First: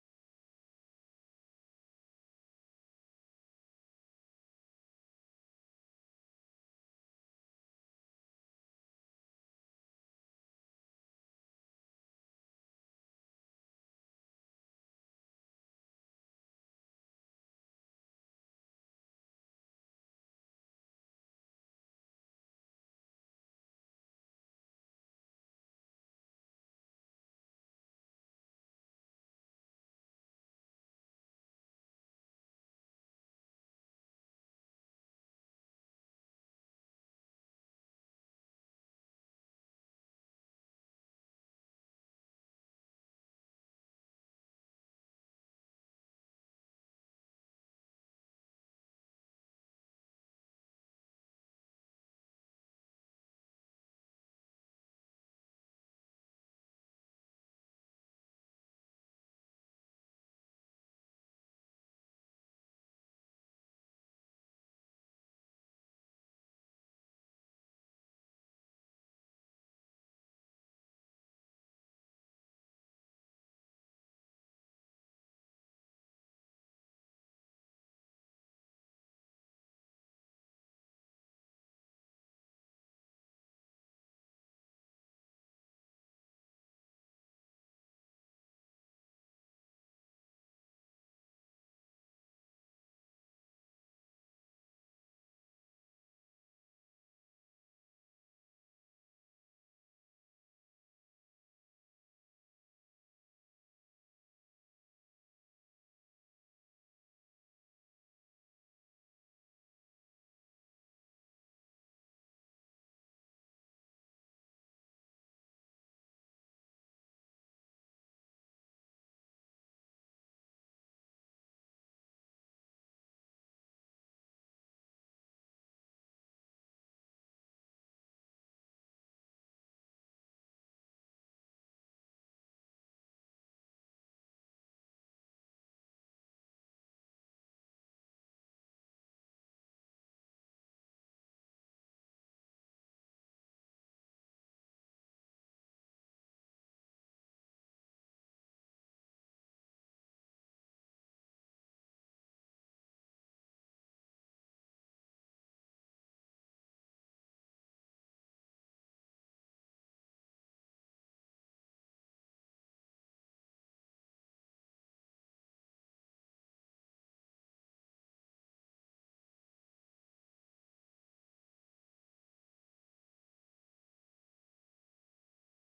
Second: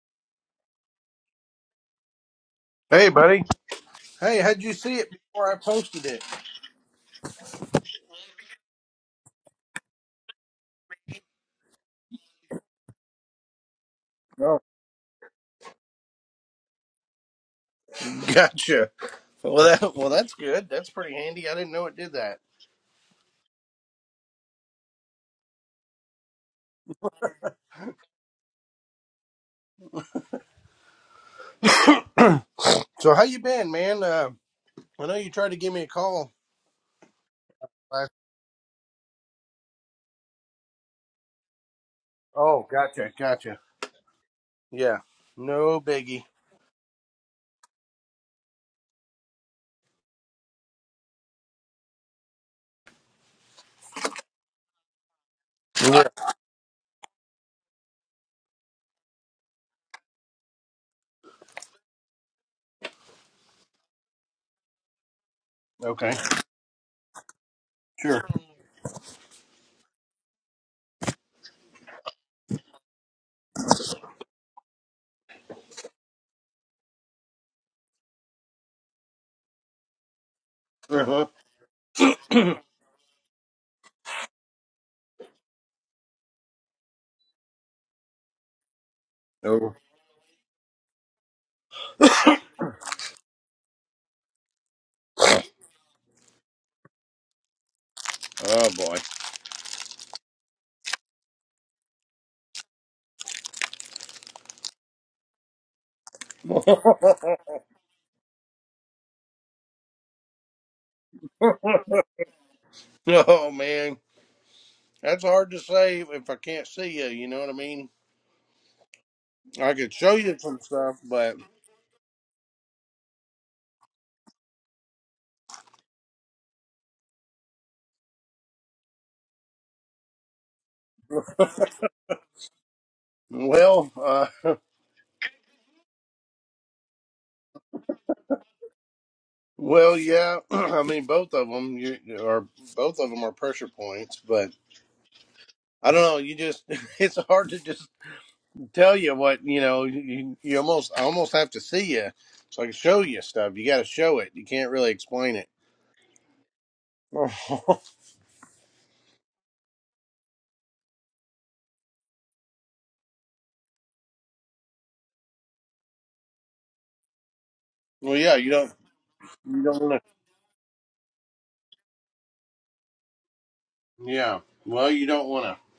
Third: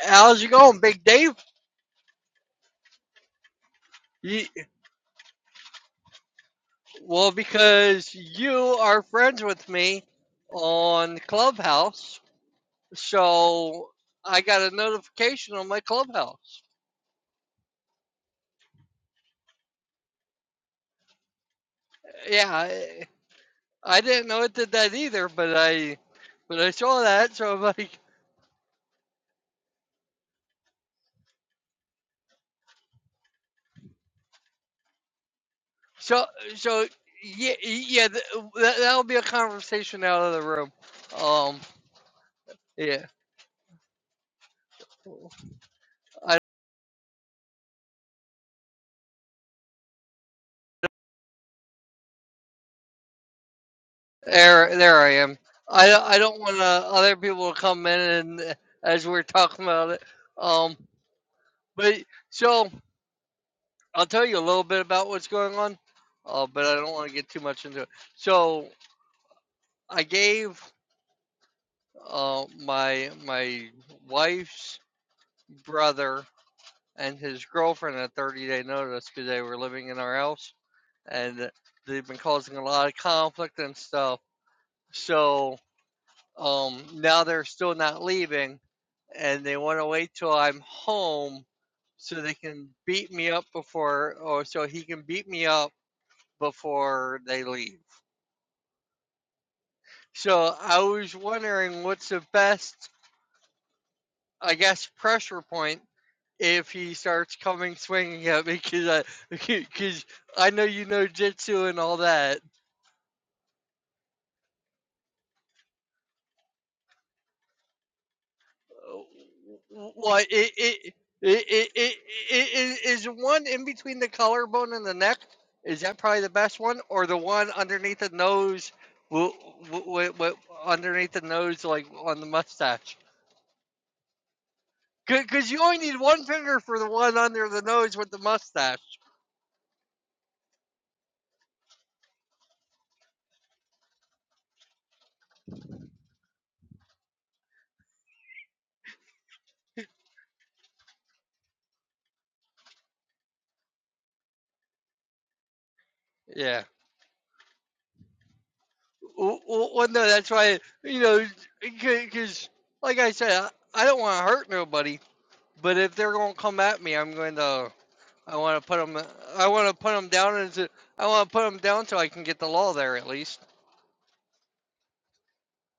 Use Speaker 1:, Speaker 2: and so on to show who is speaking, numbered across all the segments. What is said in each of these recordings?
Speaker 1: How's it going, Big Dave?
Speaker 2: Hey, buddy. Hey,
Speaker 1: You,
Speaker 2: how'd you see it before I posted it?
Speaker 1: well, because you are friends with me on Clubhouse, so I
Speaker 2: Oh,
Speaker 1: got a notification on my Clubhouse.
Speaker 2: gotcha. Well, that well, that's good. That's pretty handy. I didn't know it did that.
Speaker 1: Yeah, I, I didn't know it did that either, but I but I saw that, so I'm like,
Speaker 2: So, how you been, man? Uh, I know you tried to give me a
Speaker 1: so
Speaker 2: call.
Speaker 1: so yeah
Speaker 2: I,
Speaker 1: yeah th- that, that'll be a conversation out of the room. Um,
Speaker 2: oh,
Speaker 1: yeah,
Speaker 2: gotcha, gotcha. Yeah, no biggie.
Speaker 1: I There, there I am. I,
Speaker 2: Yeah.
Speaker 1: I don't want uh, other people to come in and as we're talking about it. Um, but so I'll tell you a little bit about what's going on,
Speaker 2: Okay,
Speaker 1: uh, but I don't want to get too much into it.
Speaker 2: sure.
Speaker 1: So I gave uh, my my wife's brother and his girlfriend a 30 day notice because they were living in our house
Speaker 2: Uh-huh.
Speaker 1: and they've been causing a lot of conflict and stuff. So Um, now they're still not leaving, and they
Speaker 2: Oh,
Speaker 1: want to wait till I'm home so they can beat me up before, or so he can beat me up before they leave.
Speaker 2: oh boy.
Speaker 1: So I was wondering what's the best, I guess, pressure point if he starts coming swinging at me because I because I know you know jitsu and all that.
Speaker 2: oh man, that's hard to say if I can't see you. You know what I mean? I could show
Speaker 1: What
Speaker 2: you
Speaker 1: it
Speaker 2: some
Speaker 1: it
Speaker 2: stuff, but
Speaker 1: it it, it, it is, is one in between the collarbone and the neck? Is that probably the best one, or the one underneath the nose? What, what, underneath the nose, like on the mustache?
Speaker 2: well, uh,
Speaker 1: Because you only need one finger for the one under the nose with the mustache.
Speaker 2: Well, yeah, I mean both of them you, are both of them are pressure points, but I don't know. You just it's hard to just tell you what you know. You, you almost I almost have to see you so I can show you stuff. You got to show it. You can't really explain it.
Speaker 1: Yeah.
Speaker 2: well,
Speaker 1: W- w- Well, no, that's why you know, because like I said, I I don't want to hurt nobody, but if they're gonna come at me, I'm going to.
Speaker 2: yeah,
Speaker 1: I
Speaker 2: you
Speaker 1: want to
Speaker 2: don't
Speaker 1: put them. I
Speaker 2: you
Speaker 1: want to
Speaker 2: don't
Speaker 1: put
Speaker 2: want
Speaker 1: them down into. I want to put them down so I can get the law there at least.
Speaker 2: to. Yeah, well, you don't want to.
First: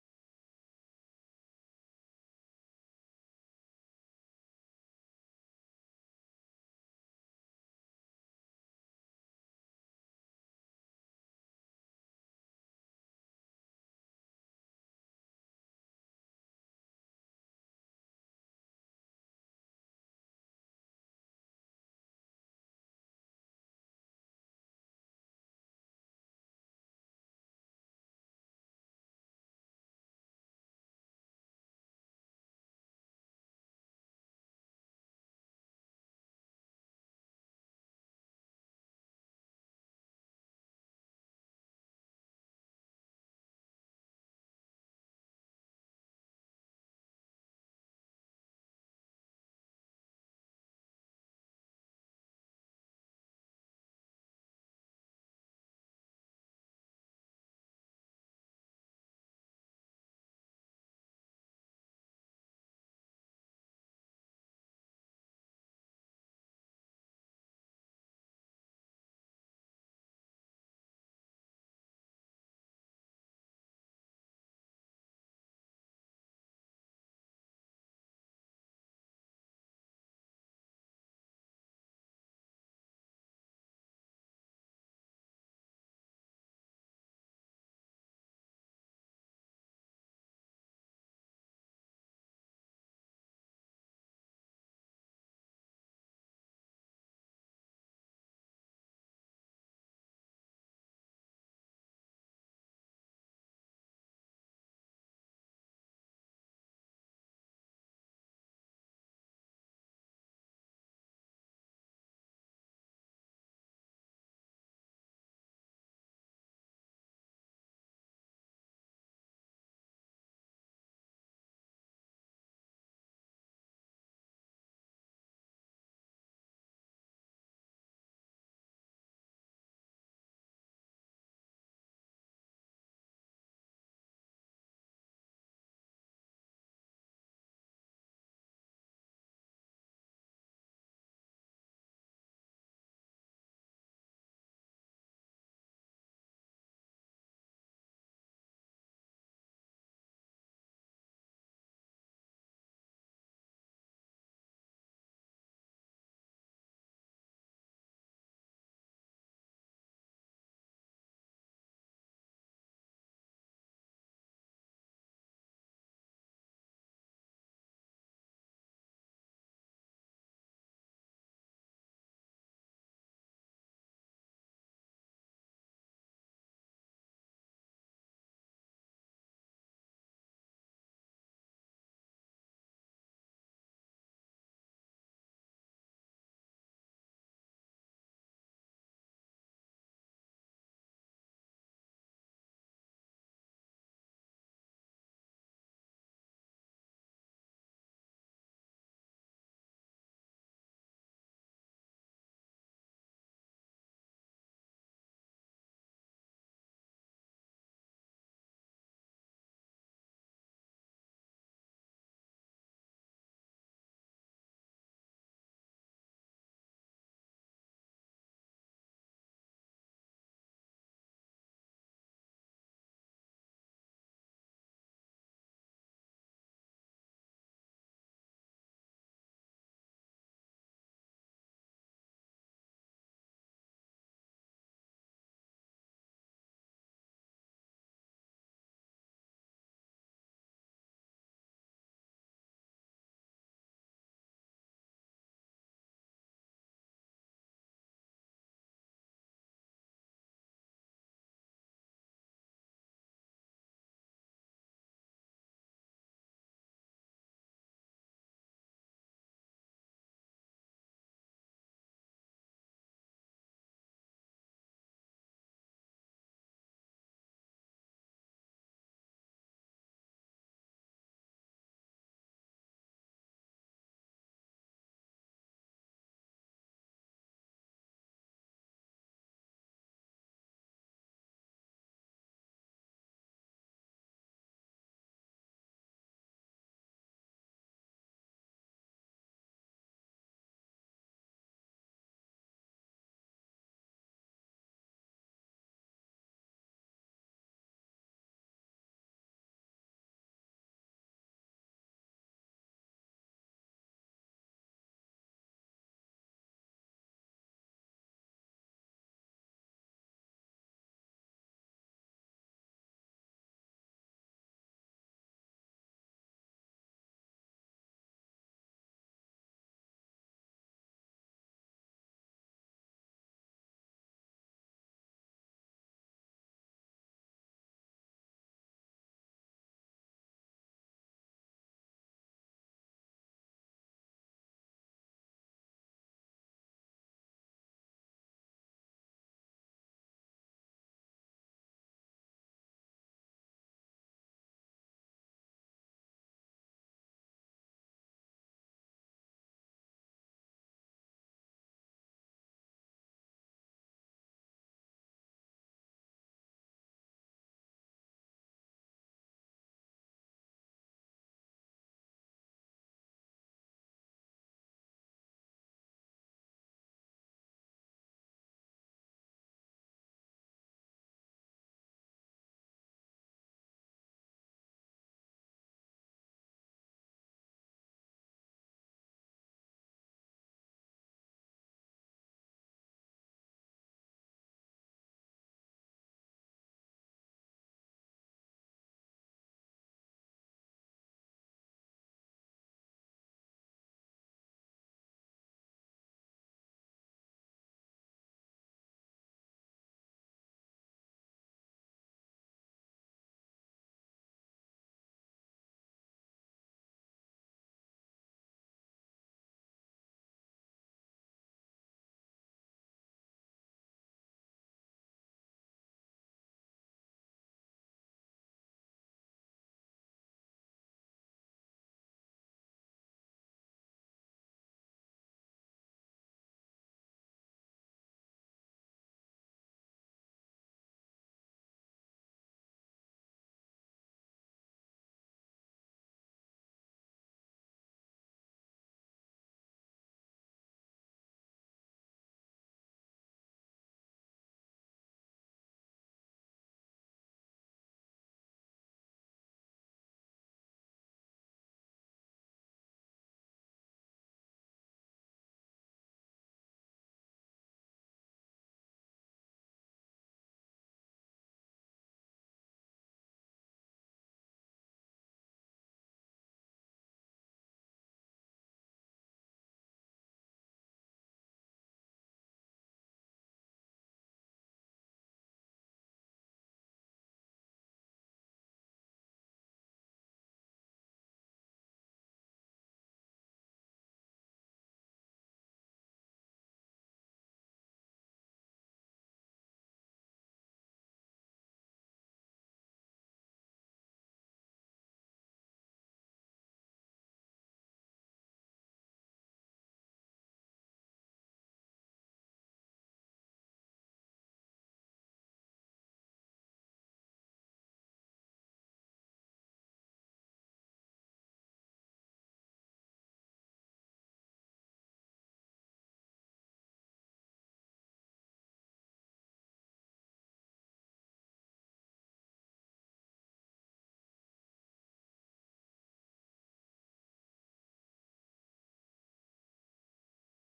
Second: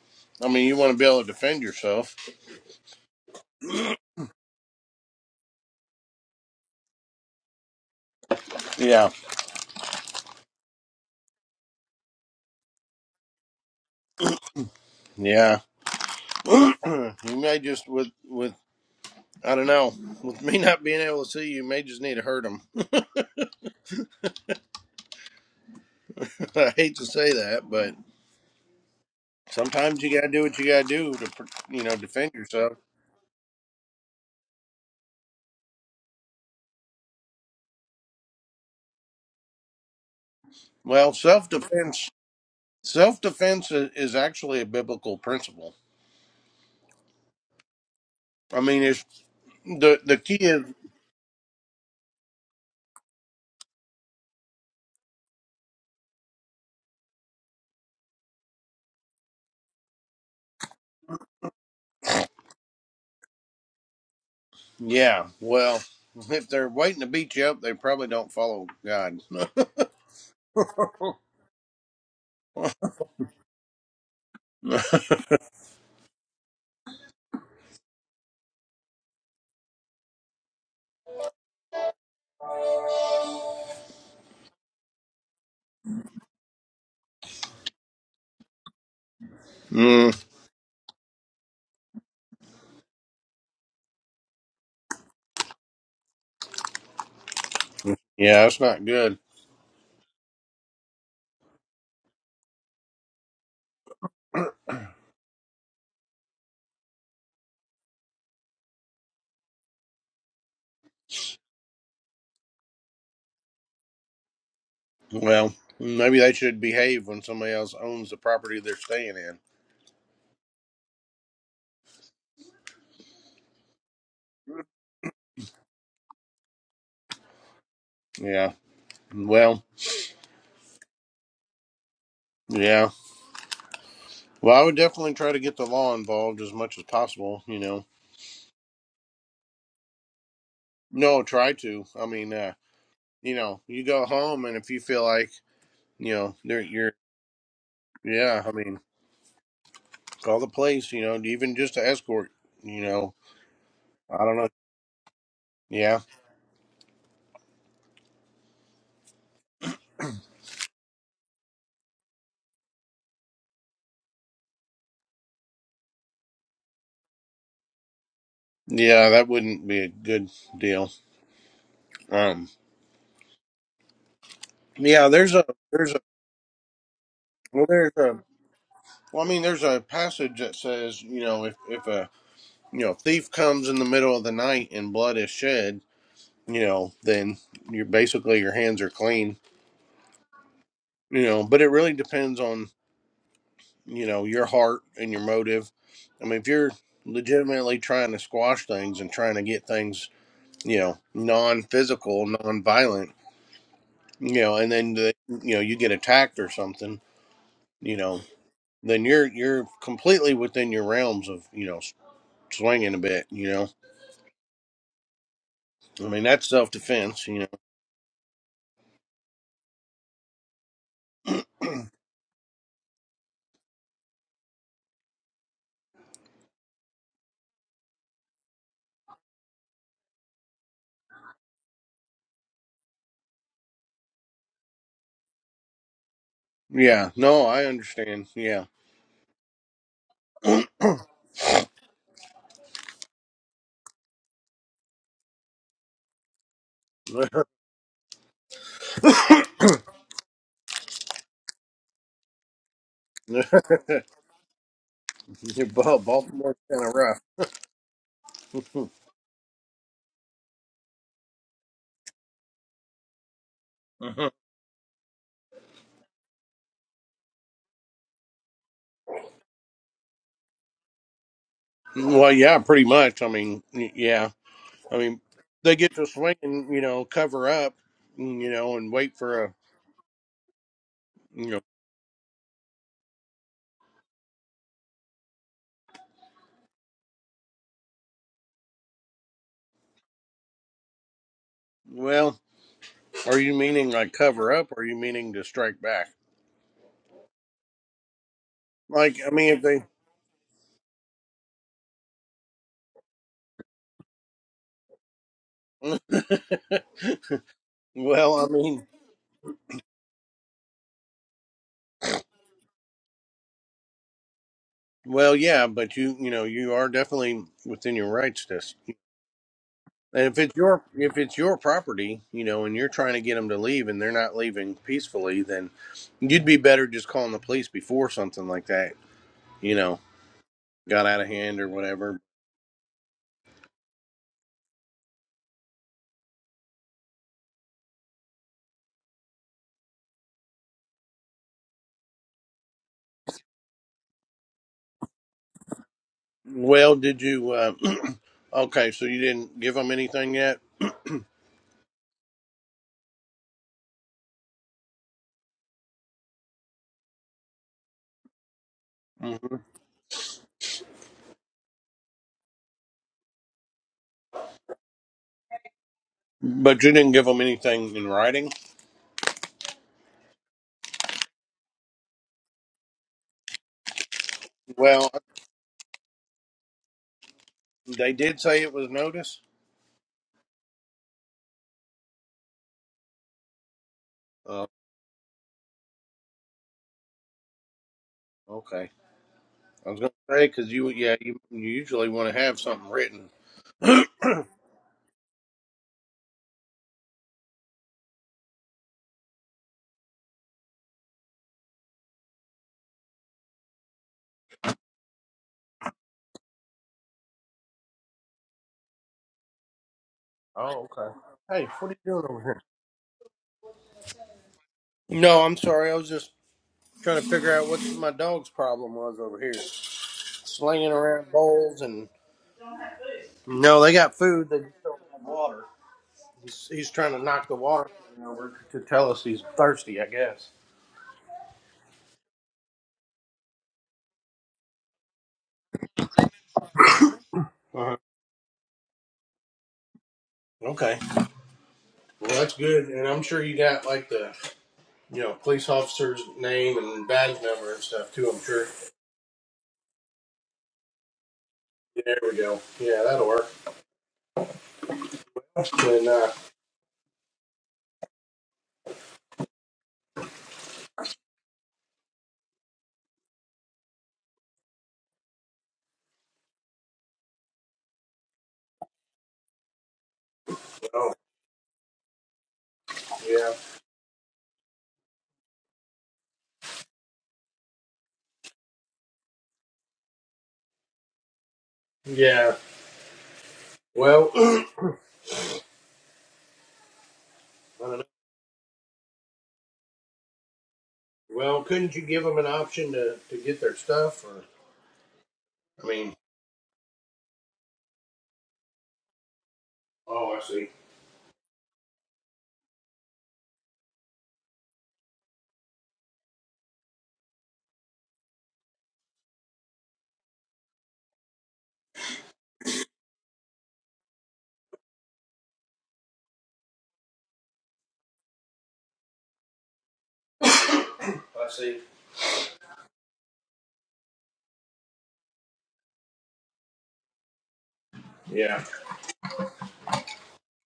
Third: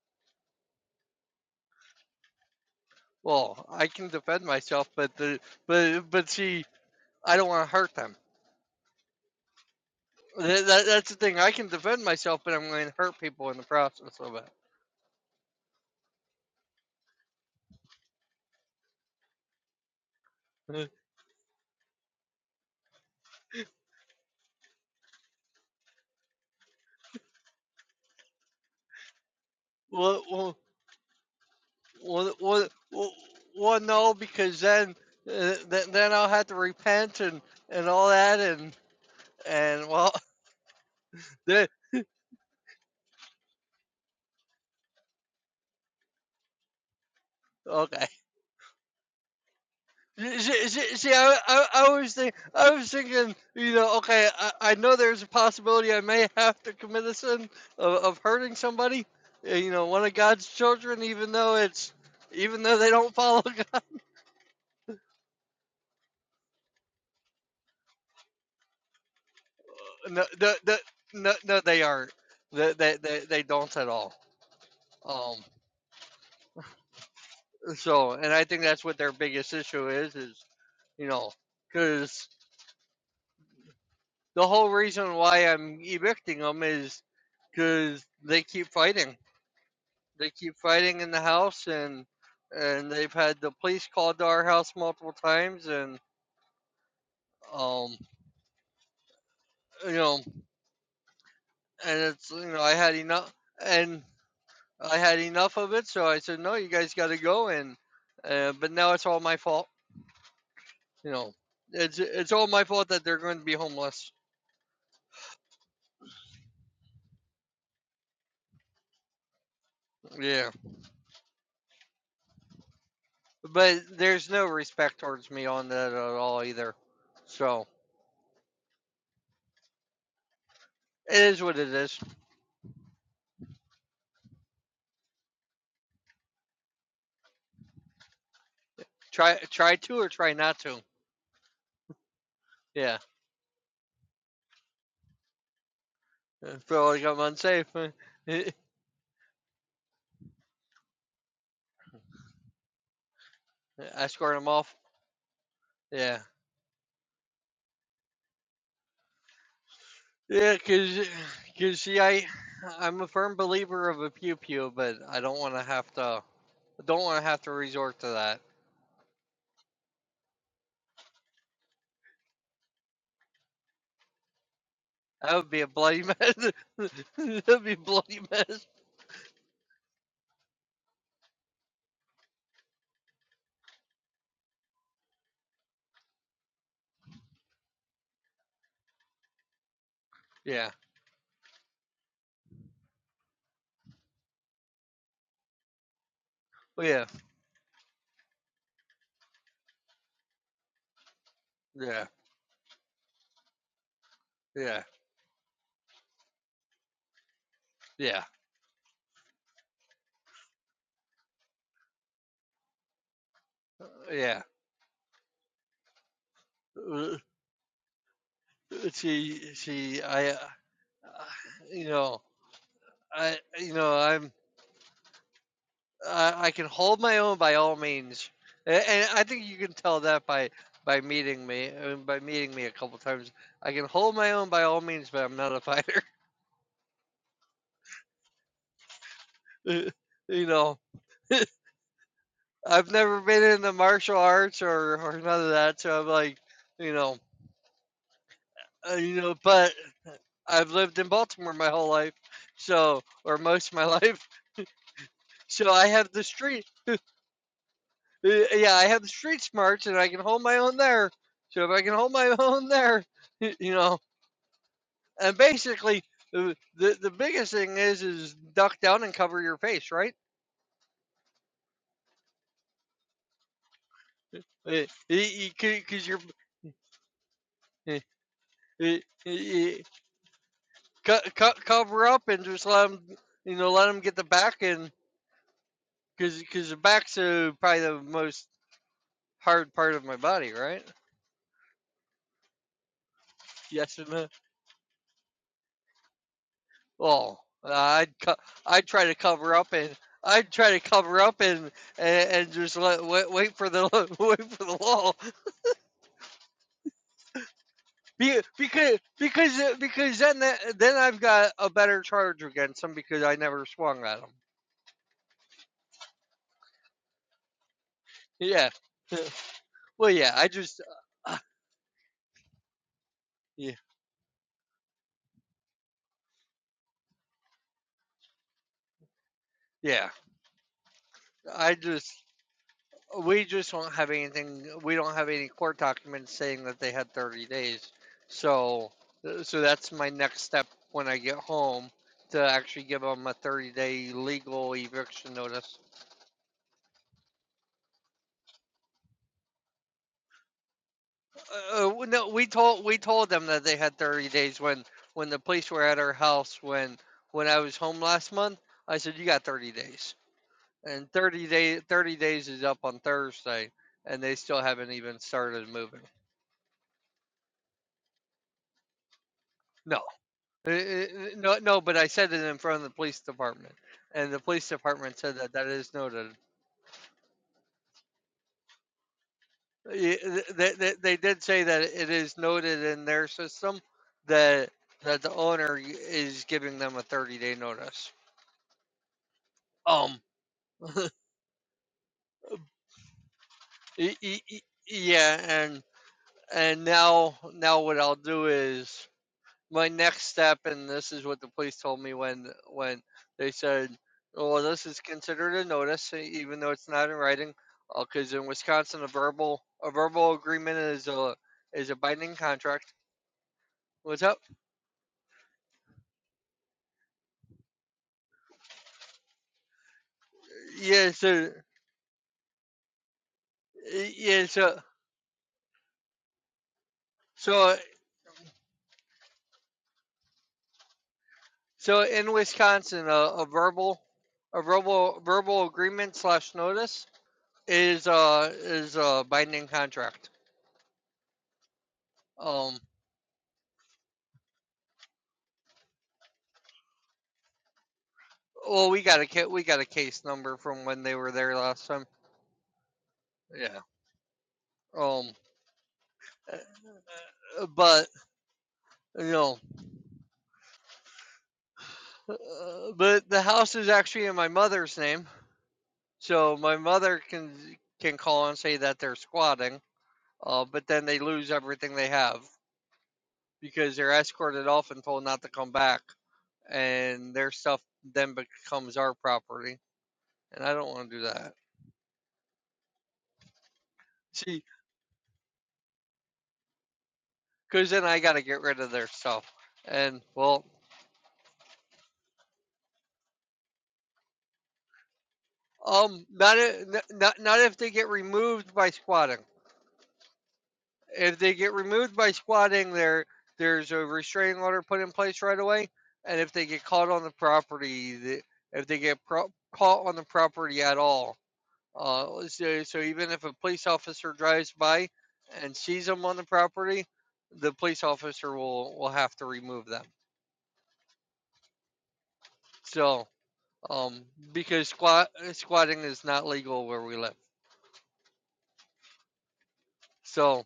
Speaker 2: I mean, you want to be able to defend yourself.
Speaker 1: Well, I can defend myself, but the but but see, I don't want to hurt them.
Speaker 2: Yeah,
Speaker 1: That, that, that's the thing. I can defend myself, but I'm going to hurt people in the process of
Speaker 2: yeah. you may just with with I don't know with me not
Speaker 1: it.
Speaker 2: being able to see you, you may just need to hurt them. I hate to say that, but. Sometimes you got
Speaker 1: Well,
Speaker 2: to do
Speaker 1: well,
Speaker 2: what you got to do to, pr- you know, defend
Speaker 1: well, well,
Speaker 2: yourself.
Speaker 1: well, well no, because then uh, th- then I'll have to repent and and all that, and and well,
Speaker 2: Well, self defense, self defense is, is actually a biblical principle.
Speaker 1: okay.
Speaker 2: I mean, it's the the key
Speaker 1: See,
Speaker 2: is,
Speaker 1: see, see I, I, I was think, I was thinking, you know, okay, I, I know there's a possibility I may have to commit a sin of, of hurting somebody, uh, you know, one of God's children, even though it's, even though they don't follow God.
Speaker 2: yeah. Well, if they're waiting to beat you up, they probably don't follow God.
Speaker 1: No, no, no, no, no they aren't. They, they, they, they don't at all. Um, so, and I think that's what their biggest issue is, is, you know, because the whole reason why I'm evicting them is because they keep fighting
Speaker 2: mm,
Speaker 1: they keep fighting in the house and and they've had the police called to our house multiple times and um
Speaker 2: yeah, that's not good.
Speaker 1: you know and it's you know I had enough and I had enough of it so I said no you guys got to go and uh, but now it's all my fault you know it's it's all my fault that they're going to be homeless
Speaker 2: Well, maybe they should behave when somebody else owns the property they're staying in.
Speaker 1: yeah but there's no respect towards me on that at all either so
Speaker 2: Yeah. Well.
Speaker 1: it is what it is
Speaker 2: Yeah. Well, I would definitely try to get the law involved as much as possible. You know.
Speaker 1: try try to or try not to
Speaker 2: No, try to. I mean, uh,
Speaker 1: yeah
Speaker 2: you know, you go home, and if you feel like, you know,
Speaker 1: I
Speaker 2: there
Speaker 1: feel
Speaker 2: you're,
Speaker 1: like I'm unsafe
Speaker 2: yeah, I mean, call the police, you know, even just to escort, you know,
Speaker 1: Yeah, I
Speaker 2: I don't
Speaker 1: scored him
Speaker 2: know.
Speaker 1: off.
Speaker 2: Yeah.
Speaker 1: Yeah. Yeah, cause, cause see, I, I'm a firm believer of a pew pew, but I don't want to have to, I don't want to have to resort to that.
Speaker 2: Yeah, that wouldn't be a good deal. Um, yeah, there's
Speaker 1: That
Speaker 2: a,
Speaker 1: would be a
Speaker 2: there's a,
Speaker 1: bloody mess. That'd
Speaker 2: well,
Speaker 1: be a
Speaker 2: there's a,
Speaker 1: bloody mess.
Speaker 2: well, I mean, there's a passage that says, you know, if, if a, you know, thief comes in the middle of the night and blood is shed, you know, then you're basically your hands are clean,
Speaker 1: Yeah.
Speaker 2: you know, but it really depends on you know your heart and your motive i mean if you're
Speaker 1: Yeah.
Speaker 2: legitimately trying to squash things and trying to get things you know
Speaker 1: Yeah.
Speaker 2: non-physical non-violent you know and
Speaker 1: Yeah.
Speaker 2: then the, you know you get attacked or something you know
Speaker 1: Yeah.
Speaker 2: then you're you're completely within your realms of you know s- swinging a bit you know
Speaker 1: Yeah.
Speaker 2: i mean that's
Speaker 1: Uh,
Speaker 2: self-defense you know
Speaker 1: See, see, I, uh, you know, I, you know, I'm, uh, I can hold my own by all means, A- and I think you can tell that by by meeting me uh, by meeting me a couple times. I can hold my own by all means, but I'm not a fighter.
Speaker 2: yeah no i understand yeah
Speaker 1: you know, I've never been in the martial arts or or none of that, so I'm like, you know, uh, you know, but I've lived in Baltimore my whole life, so or most of my life, so I
Speaker 2: Ba-
Speaker 1: have the
Speaker 2: Baltimore's
Speaker 1: street.
Speaker 2: kind of rough.
Speaker 1: uh, Yeah, I have the street smarts, and I can hold my own there. So if I can hold my own there, you know, and basically the, the biggest thing is is duck down and cover your face right
Speaker 2: well, yeah, pretty much. I mean, y- yeah. I mean, they get to
Speaker 1: because you're
Speaker 2: swing and you know cover up,
Speaker 1: eh,
Speaker 2: and, you know, and
Speaker 1: eh,
Speaker 2: wait for a
Speaker 1: eh, co-
Speaker 2: you
Speaker 1: co-
Speaker 2: know.
Speaker 1: cover up and just let them you know let them get the back and because because the back's uh, probably the most hard part of my body right
Speaker 2: Well, are you meaning
Speaker 1: yes or
Speaker 2: like
Speaker 1: no
Speaker 2: cover up, or are you meaning to strike back?
Speaker 1: well i'd co- i'd try to
Speaker 2: Like, I mean,
Speaker 1: cover
Speaker 2: if
Speaker 1: up
Speaker 2: they.
Speaker 1: and I'd try to cover up and and, and just let, wait, wait for the wait for the wall
Speaker 2: well,
Speaker 1: Be-
Speaker 2: I mean,
Speaker 1: because because because then that, then I've got a better charge against them because I never swung at them.
Speaker 2: well, yeah, but you you know you are definitely within your rights to.
Speaker 1: Yeah.
Speaker 2: s-
Speaker 1: Well,
Speaker 2: And
Speaker 1: yeah.
Speaker 2: if
Speaker 1: I
Speaker 2: it's
Speaker 1: just
Speaker 2: your if it's
Speaker 1: uh,
Speaker 2: your property, you know, and you're trying to get them to
Speaker 1: yeah
Speaker 2: leave, and they're not leaving peacefully, then you'd be better just calling the police before something like that, you know,
Speaker 1: yeah.
Speaker 2: got out of hand or
Speaker 1: I
Speaker 2: whatever.
Speaker 1: just we just don't have anything. We don't have any court documents saying that they had 30 days. So so that's my next step when I get home to actually give them a 30 day legal eviction notice.
Speaker 2: Well, did you? Uh, okay, so you didn't give them anything yet,
Speaker 1: Uh, no, we told we told them that they had 30 days when when the police were at our house when when I was home last month. I said you
Speaker 2: hmm
Speaker 1: got 30 days, and 30 day 30 days is up on Thursday, and they still haven't even started moving.
Speaker 2: but you didn't give them anything in writing.
Speaker 1: No, Uh, uh, no, no. But I said it in front of the police department, and the police
Speaker 2: Well,
Speaker 1: department said that that is noted.
Speaker 2: they did say it was notice.
Speaker 1: Y- They, they, they did say that it is noted in their system
Speaker 2: Oh,
Speaker 1: that that the owner is giving them a 30 day notice.
Speaker 2: okay. I was gonna
Speaker 1: Um,
Speaker 2: say because you, yeah, you, you usually want to have something written.
Speaker 1: Y- y- y- yeah and and now now what i'll do is my next step and this is what the police told me when when they said well this is considered a notice e- even though it's not in writing because in wisconsin a verbal a verbal agreement
Speaker 2: Oh,
Speaker 1: is
Speaker 2: okay.
Speaker 1: a
Speaker 2: Hey, what
Speaker 1: is a
Speaker 2: are you doing
Speaker 1: binding
Speaker 2: over here?
Speaker 1: contract what's up
Speaker 2: No, I'm sorry. I was just trying to figure out what my dog's problem was over here, slinging
Speaker 1: yeah
Speaker 2: around
Speaker 1: so
Speaker 2: bowls and. No, they got
Speaker 1: yeah
Speaker 2: food. They
Speaker 1: so
Speaker 2: just don't have water. He's, he's trying to knock the
Speaker 1: so
Speaker 2: water over to tell us he's thirsty, I guess.
Speaker 1: so in wisconsin a, a verbal a verbal verbal agreement slash notice
Speaker 2: Uh-huh.
Speaker 1: is uh is a binding contract.
Speaker 2: Okay. Well, that's
Speaker 1: Um.
Speaker 2: good. And I'm sure you got like the, you know, police officer's name and badge number and stuff too, I'm sure.
Speaker 1: Well, we got a ca- we got a case number from when they were there last time.
Speaker 2: There we go. Yeah, that'll work.
Speaker 1: Yeah. Um.
Speaker 2: And, uh,
Speaker 1: uh, But you know, uh, but the house is actually in my mother's name, so my mother can can call and say that they're squatting. Uh, but then
Speaker 2: oh,
Speaker 1: they lose everything they have
Speaker 2: yeah.
Speaker 1: because they're escorted off and told not to come back, and their stuff then becomes our property, and I don't want to do that.
Speaker 2: Yeah. Well,
Speaker 1: See,
Speaker 2: I
Speaker 1: because
Speaker 2: don't know.
Speaker 1: then I got to get rid of their stuff. And well,
Speaker 2: Well, couldn't you give them an option to, to get their stuff or, I mean,
Speaker 1: um, not i- n- not not if they get removed by squatting.
Speaker 2: oh, I see.
Speaker 1: If they get removed by squatting, there there's a restraining order put in place right away. And if they get caught on the property, the, if they get pro- caught on the property at all, uh, so, so even if a police officer drives by and sees them on the property, the police officer will will have to remove them.
Speaker 2: I see.
Speaker 1: So um, because squat squatting is not legal where we live.
Speaker 2: Yeah.
Speaker 1: So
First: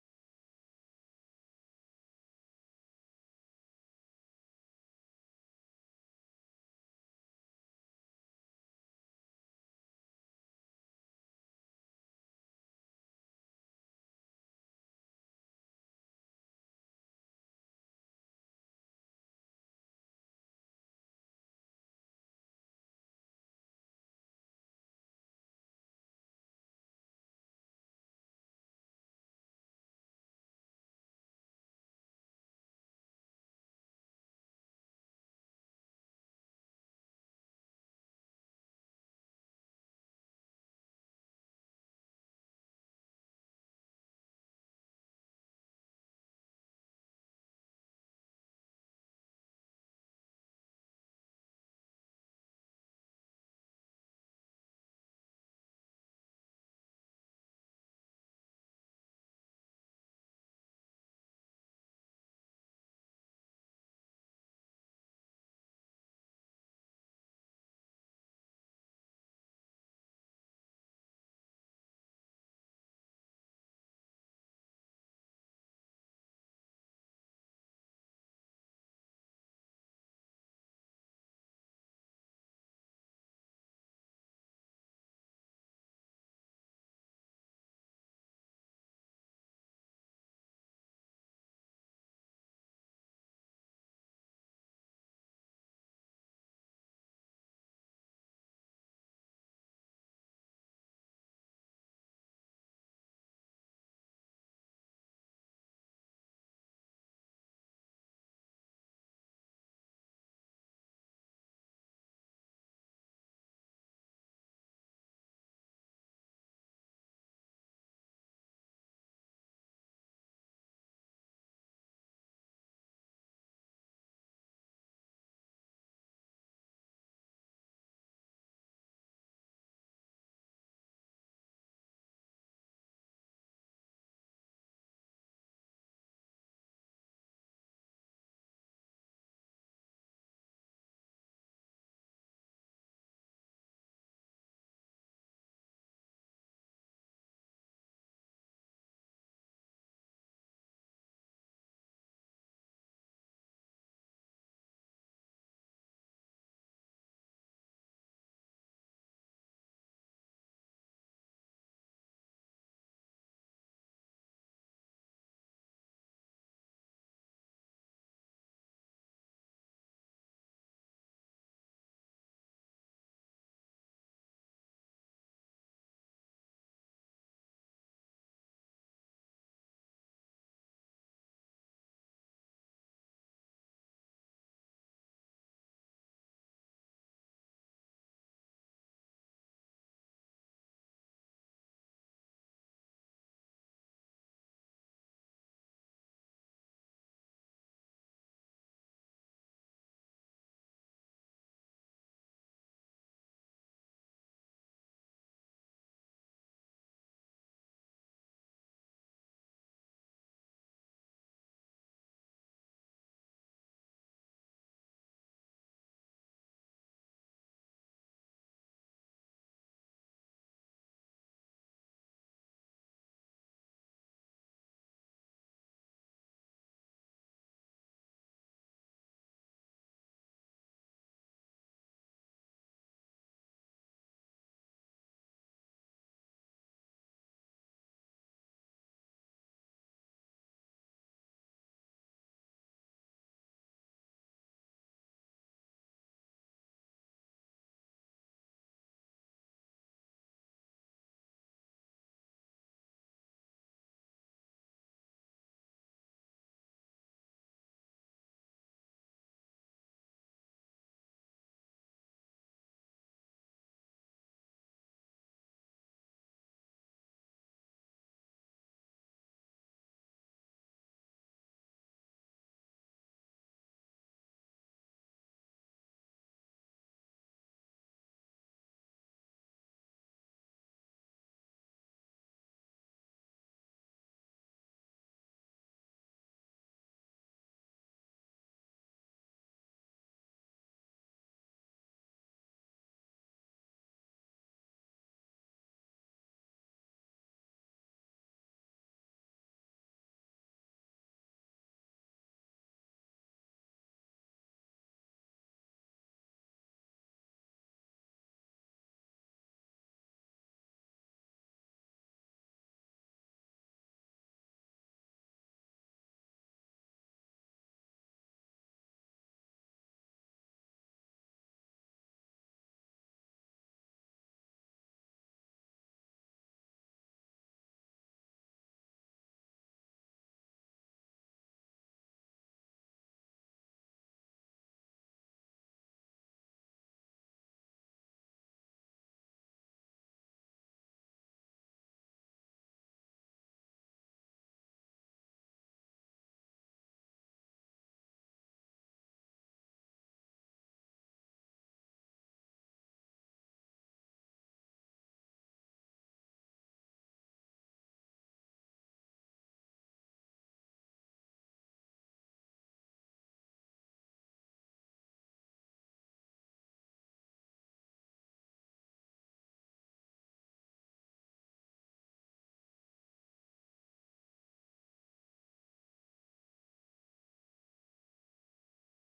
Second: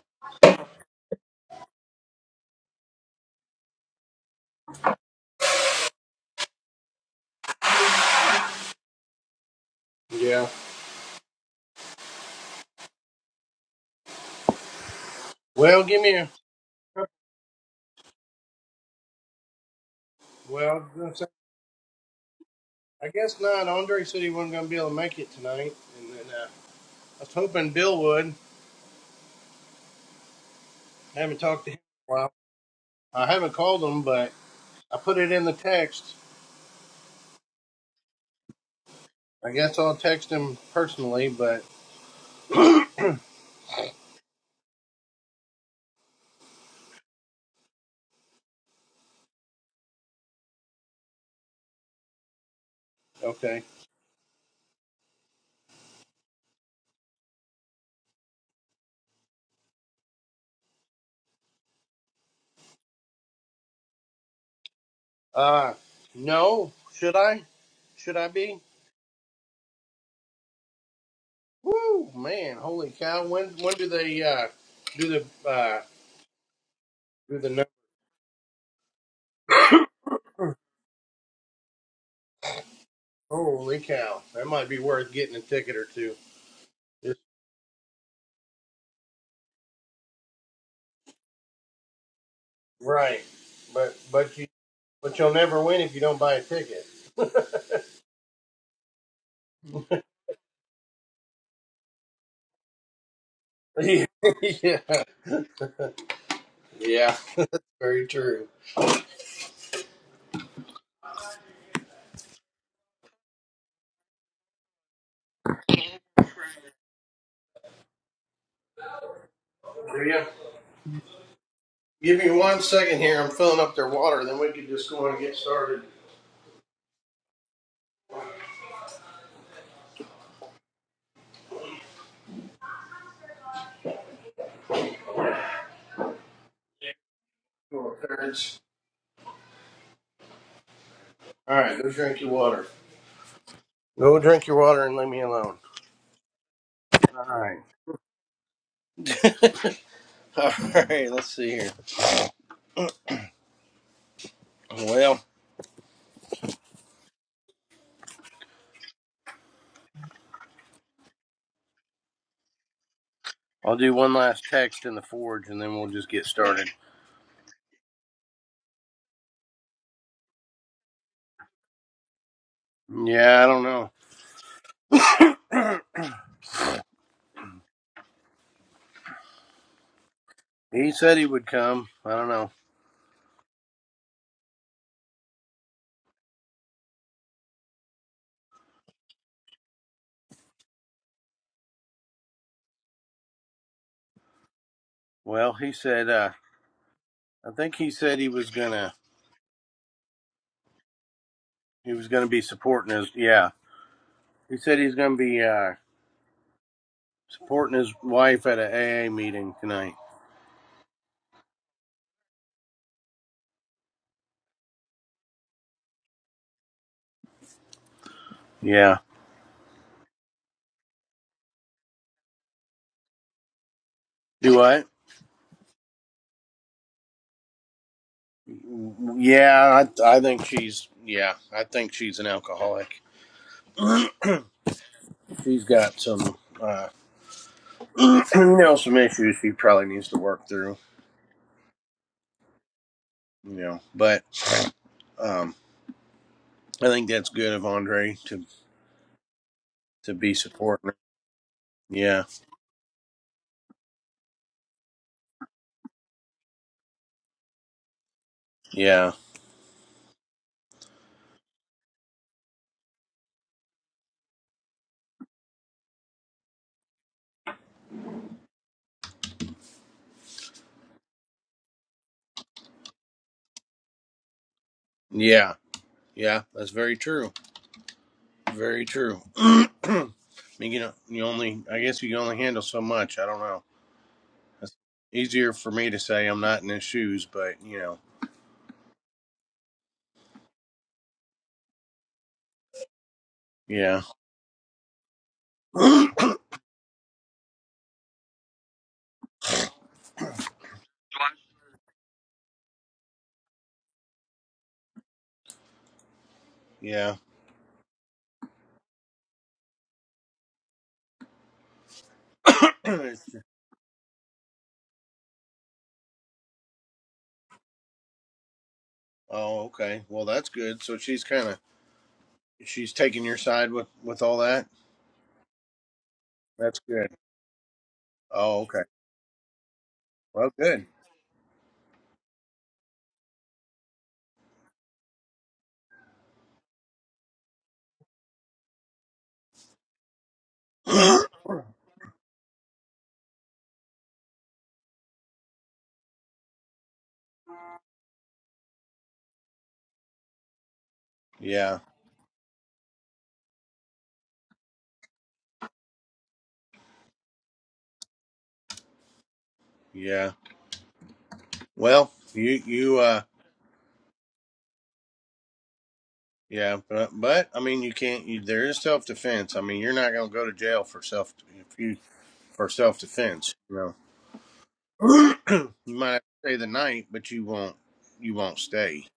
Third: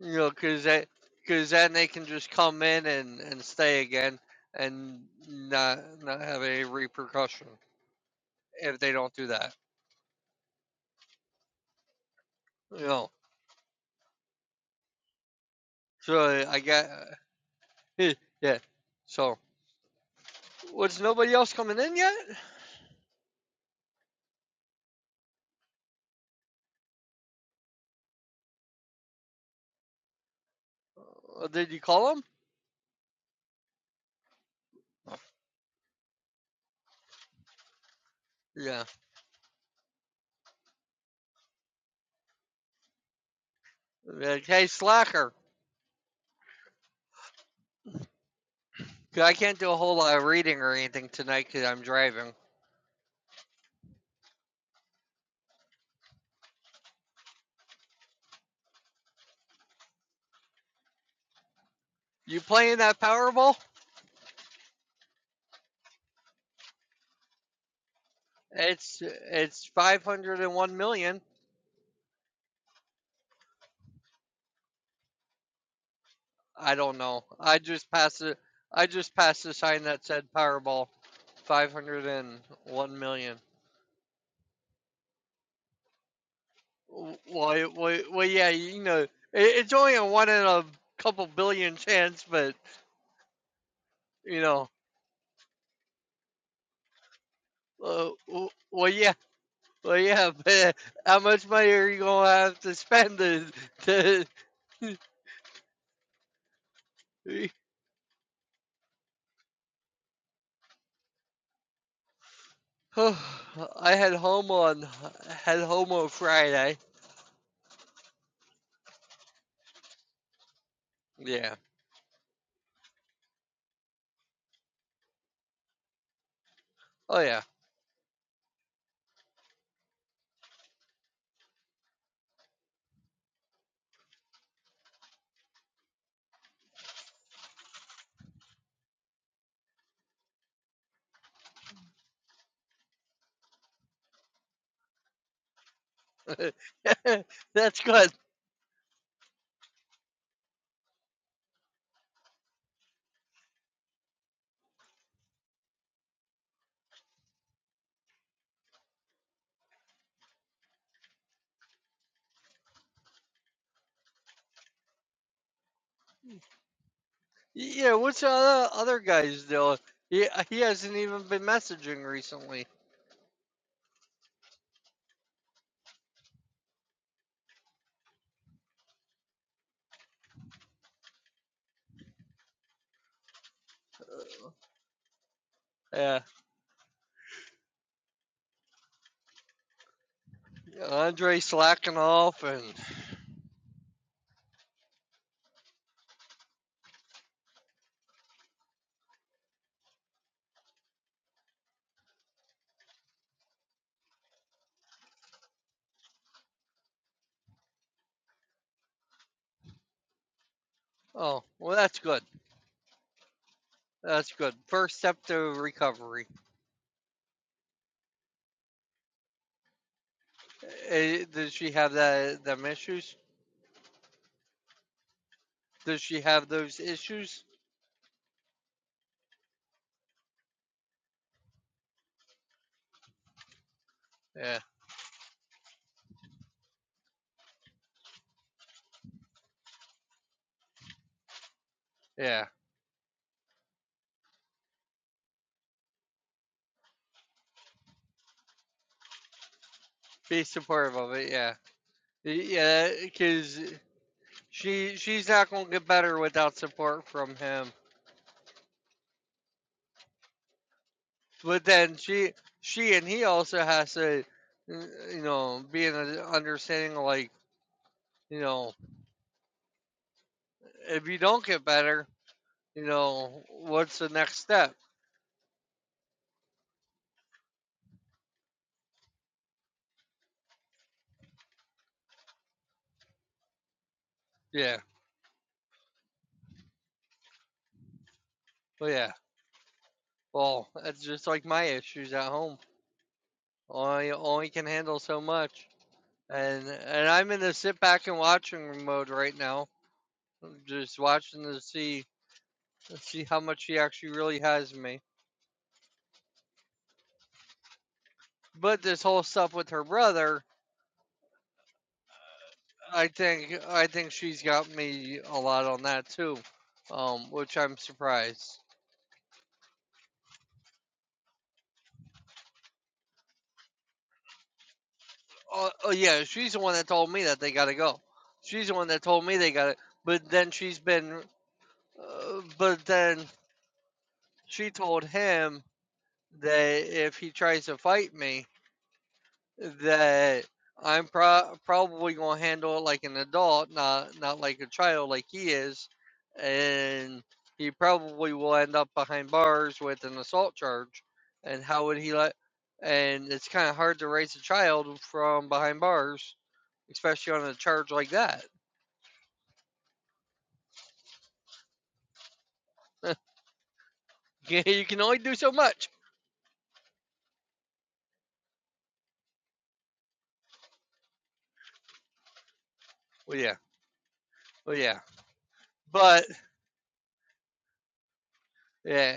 Speaker 1: you know, because that because then they can just come in and and stay again and not not have a repercussion if they don't do that.
Speaker 2: Yeah.
Speaker 1: You know,
Speaker 2: Well, give me a,
Speaker 1: so I got yeah. So was
Speaker 2: well,
Speaker 1: nobody else coming in yet?
Speaker 2: I guess not. Andre said he wasn't going to be able to make it tonight, and then uh, I was hoping Bill would. I haven't
Speaker 1: Or
Speaker 2: talked to
Speaker 1: Did
Speaker 2: him
Speaker 1: you
Speaker 2: in
Speaker 1: call
Speaker 2: a
Speaker 1: them?
Speaker 2: while. I haven't called him, but I put it in the text.
Speaker 1: Yeah.
Speaker 2: I guess I'll text him personally, but
Speaker 1: Like, hey, slacker. 'Cause I can't do a whole lot of reading or anything tonight because I'm driving.
Speaker 2: okay.
Speaker 1: You playing that Powerball?
Speaker 2: Uh, no, should I? Should I be?
Speaker 1: It's it's 501 million.
Speaker 2: Woo, man, holy cow! When when do they uh do the uh
Speaker 1: I don't know.
Speaker 2: do the
Speaker 1: I
Speaker 2: number?
Speaker 1: just passed it. I just passed a sign that said Powerball, 501 million.
Speaker 2: Holy cow! That might be worth getting a ticket or two.
Speaker 1: W-
Speaker 2: Just,
Speaker 1: Well, it- well, well yeah, you know, it, it's only a one in a couple billion chance, but
Speaker 2: right, but but
Speaker 1: you
Speaker 2: you
Speaker 1: know,
Speaker 2: but you'll never win if you don't buy a ticket.
Speaker 1: uh, w- well, yeah, well, yeah, but how much money are you gonna have to spend to,
Speaker 2: yeah,
Speaker 1: to
Speaker 2: yeah, very true.
Speaker 1: I had homo on had homo Friday.
Speaker 2: Yeah.
Speaker 1: Yeah.
Speaker 2: Give me one second here. I'm filling up their water. Then we can just go on and get started.
Speaker 1: Oh yeah.
Speaker 2: Come on, parents. All right, go drink your water. Go drink your water and leave me alone. All right.
Speaker 1: That's good.
Speaker 2: All right. Let's see here. Well, I'll do one last text in the forge, and then we'll just get started.
Speaker 1: Yeah, what's the other other guys doing? He he hasn't even been messaging recently.
Speaker 2: Yeah, I don't know. He said he would come. I don't know.
Speaker 1: Yeah, Andre slacking off, and
Speaker 2: Well, he said. uh I think he said he was gonna. He was gonna be supporting us. Yeah. He said he's gonna be. uh Supporting his wife at an a AA meeting tonight.
Speaker 1: oh, well, that's good. That's good. First step to recovery.
Speaker 2: Yeah.
Speaker 1: Eh, does she have that them issues?
Speaker 2: Do what?
Speaker 1: Does she have those issues?
Speaker 2: Yeah, I, I think she's. Yeah, I think she's an alcoholic.
Speaker 1: Yeah,
Speaker 2: She's got some, uh, you know, some issues she probably needs to work through.
Speaker 1: yeah.
Speaker 2: You know, but um, I think that's good of Andre to to be
Speaker 1: Be
Speaker 2: supporting. Her.
Speaker 1: supportive of it. Yeah,
Speaker 2: Yeah,
Speaker 1: yeah, because she she's not gonna get better without support from him
Speaker 2: yeah,
Speaker 1: but then she she and he also has to uh, you know be in an understanding like you know if you don't get better you know what's the next step
Speaker 2: yeah, yeah. That's very true. Very true. I mean, you know, you only. I guess you can only handle so much. I don't know. It's
Speaker 1: yeah
Speaker 2: easier for me to say I'm not in his shoes, but you know,
Speaker 1: well yeah well it's just like my issues at home
Speaker 2: yeah,
Speaker 1: i only can handle so much and and i'm in the sit back and watching mode right now just watching to see see how much she actually really has in me
Speaker 2: yeah.
Speaker 1: but this whole stuff with her brother I
Speaker 2: oh,
Speaker 1: think I think she's got me a lot on that too, um, which I'm surprised.
Speaker 2: okay. Well, that's good. So she's kind of she's taking your side with with all that.
Speaker 1: Oh, oh yeah, she's the one
Speaker 2: That's
Speaker 1: that
Speaker 2: good.
Speaker 1: told me that they gotta go.
Speaker 2: Oh,
Speaker 1: She's the
Speaker 2: okay.
Speaker 1: one that told me they gotta. But
Speaker 2: Well,
Speaker 1: then she's
Speaker 2: good.
Speaker 1: been, uh, but then she told him that if he tries to fight me, that I'm pro- probably gonna handle it like an adult, not not like a child, like he is, and he probably will end up behind bars with an assault charge. And
Speaker 2: yeah,
Speaker 1: how would he let? And it's kind of hard to raise a child from behind bars, especially on a charge like that.
Speaker 2: yeah. Well, you you uh
Speaker 1: you can only do so much.
Speaker 2: yeah, but but I mean, you can't. You, there is self defense. I mean, you're not going to go to jail for self if you for self
Speaker 1: Well,
Speaker 2: defense.
Speaker 1: yeah,
Speaker 2: You
Speaker 1: well, yeah,
Speaker 2: know, you might have
Speaker 1: but
Speaker 2: to stay the night, but you won't you won't stay.
Speaker 1: yeah.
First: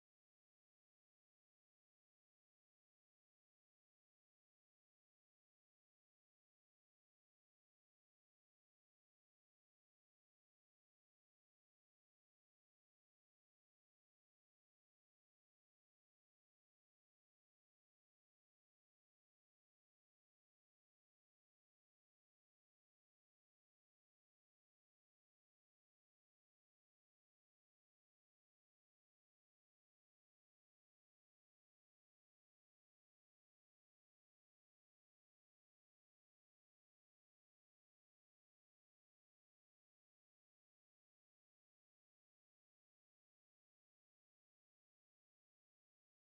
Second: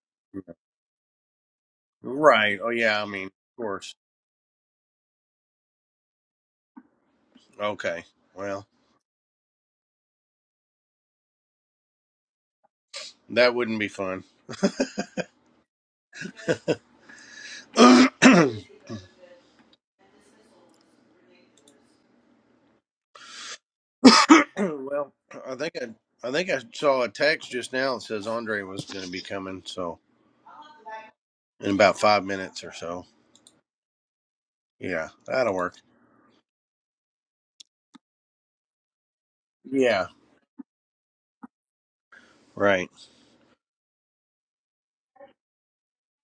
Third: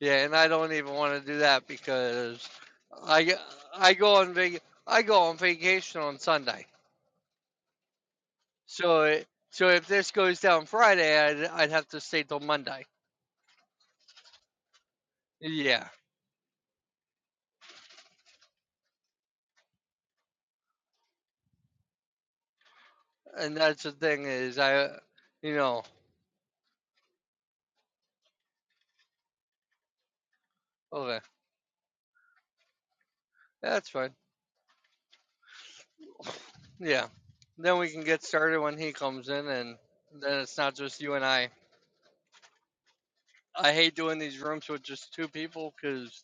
Speaker 1: Yeah, and I don't even want to do that because
Speaker 2: Right. Oh yeah. I
Speaker 1: I I
Speaker 2: mean, of course.
Speaker 1: go on vac- I go on vacation on Sunday.
Speaker 2: Okay. Well,
Speaker 1: So it, so if this goes down Friday, I'd I'd have to stay till Monday.
Speaker 2: that wouldn't be fun.
Speaker 1: Yeah,
Speaker 2: well,
Speaker 1: and that's the thing is I,
Speaker 2: I
Speaker 1: you
Speaker 2: think
Speaker 1: know,
Speaker 2: I, I think I saw a text just now that says Andre was going to be coming, so
Speaker 1: okay,
Speaker 2: in about five minutes or so.
Speaker 1: that's fine.
Speaker 2: Yeah, that'll work.
Speaker 1: Yeah, then we can get started when he comes in, and
Speaker 2: Yeah.
Speaker 1: then it's not just you and I.
Speaker 2: Right.
Speaker 1: I hate doing these rooms with just two people because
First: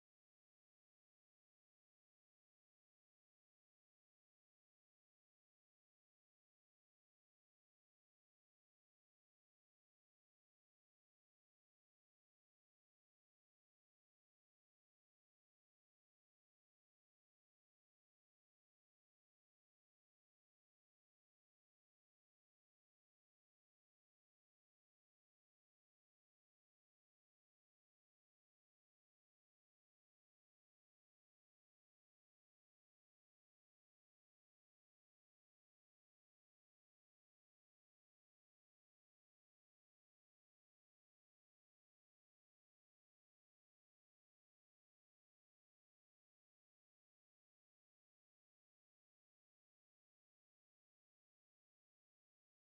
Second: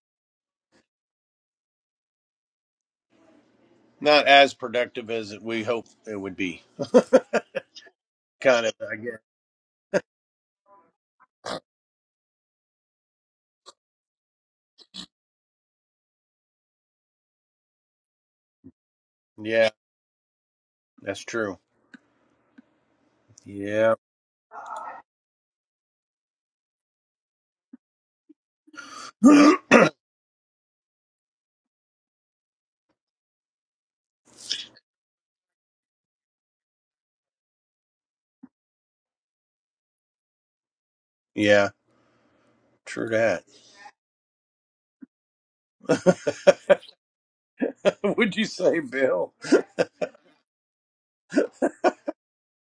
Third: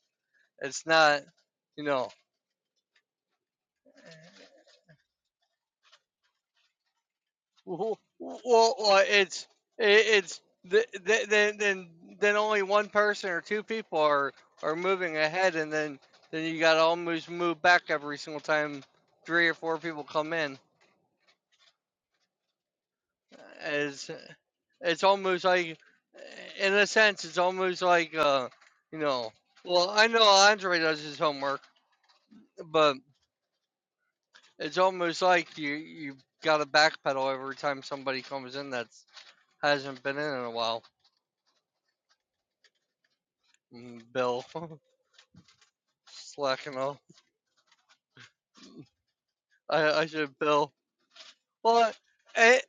Speaker 1: it's not, you know,
Speaker 2: Not as productive as we hope it would be.
Speaker 1: Well, well,
Speaker 2: Kind of. I
Speaker 1: well,
Speaker 2: guess.
Speaker 1: it's it's th- th- then then then only one person or two people are are moving ahead, and then then you got to almost move back every single time three or
Speaker 2: Yeah.
Speaker 1: four people come in.
Speaker 2: That's true. Yeah.
Speaker 1: As it's it's almost like, in a sense, it's almost like uh, you know. Well, I know Andre does his homework, but it's almost like you you got to backpedal every time somebody comes in that hasn't been in in a while.
Speaker 2: yeah. True that.
Speaker 1: Mm, Bill. slacking off.
Speaker 2: would you say, Bill?
Speaker 1: I, I should bill. Well, I,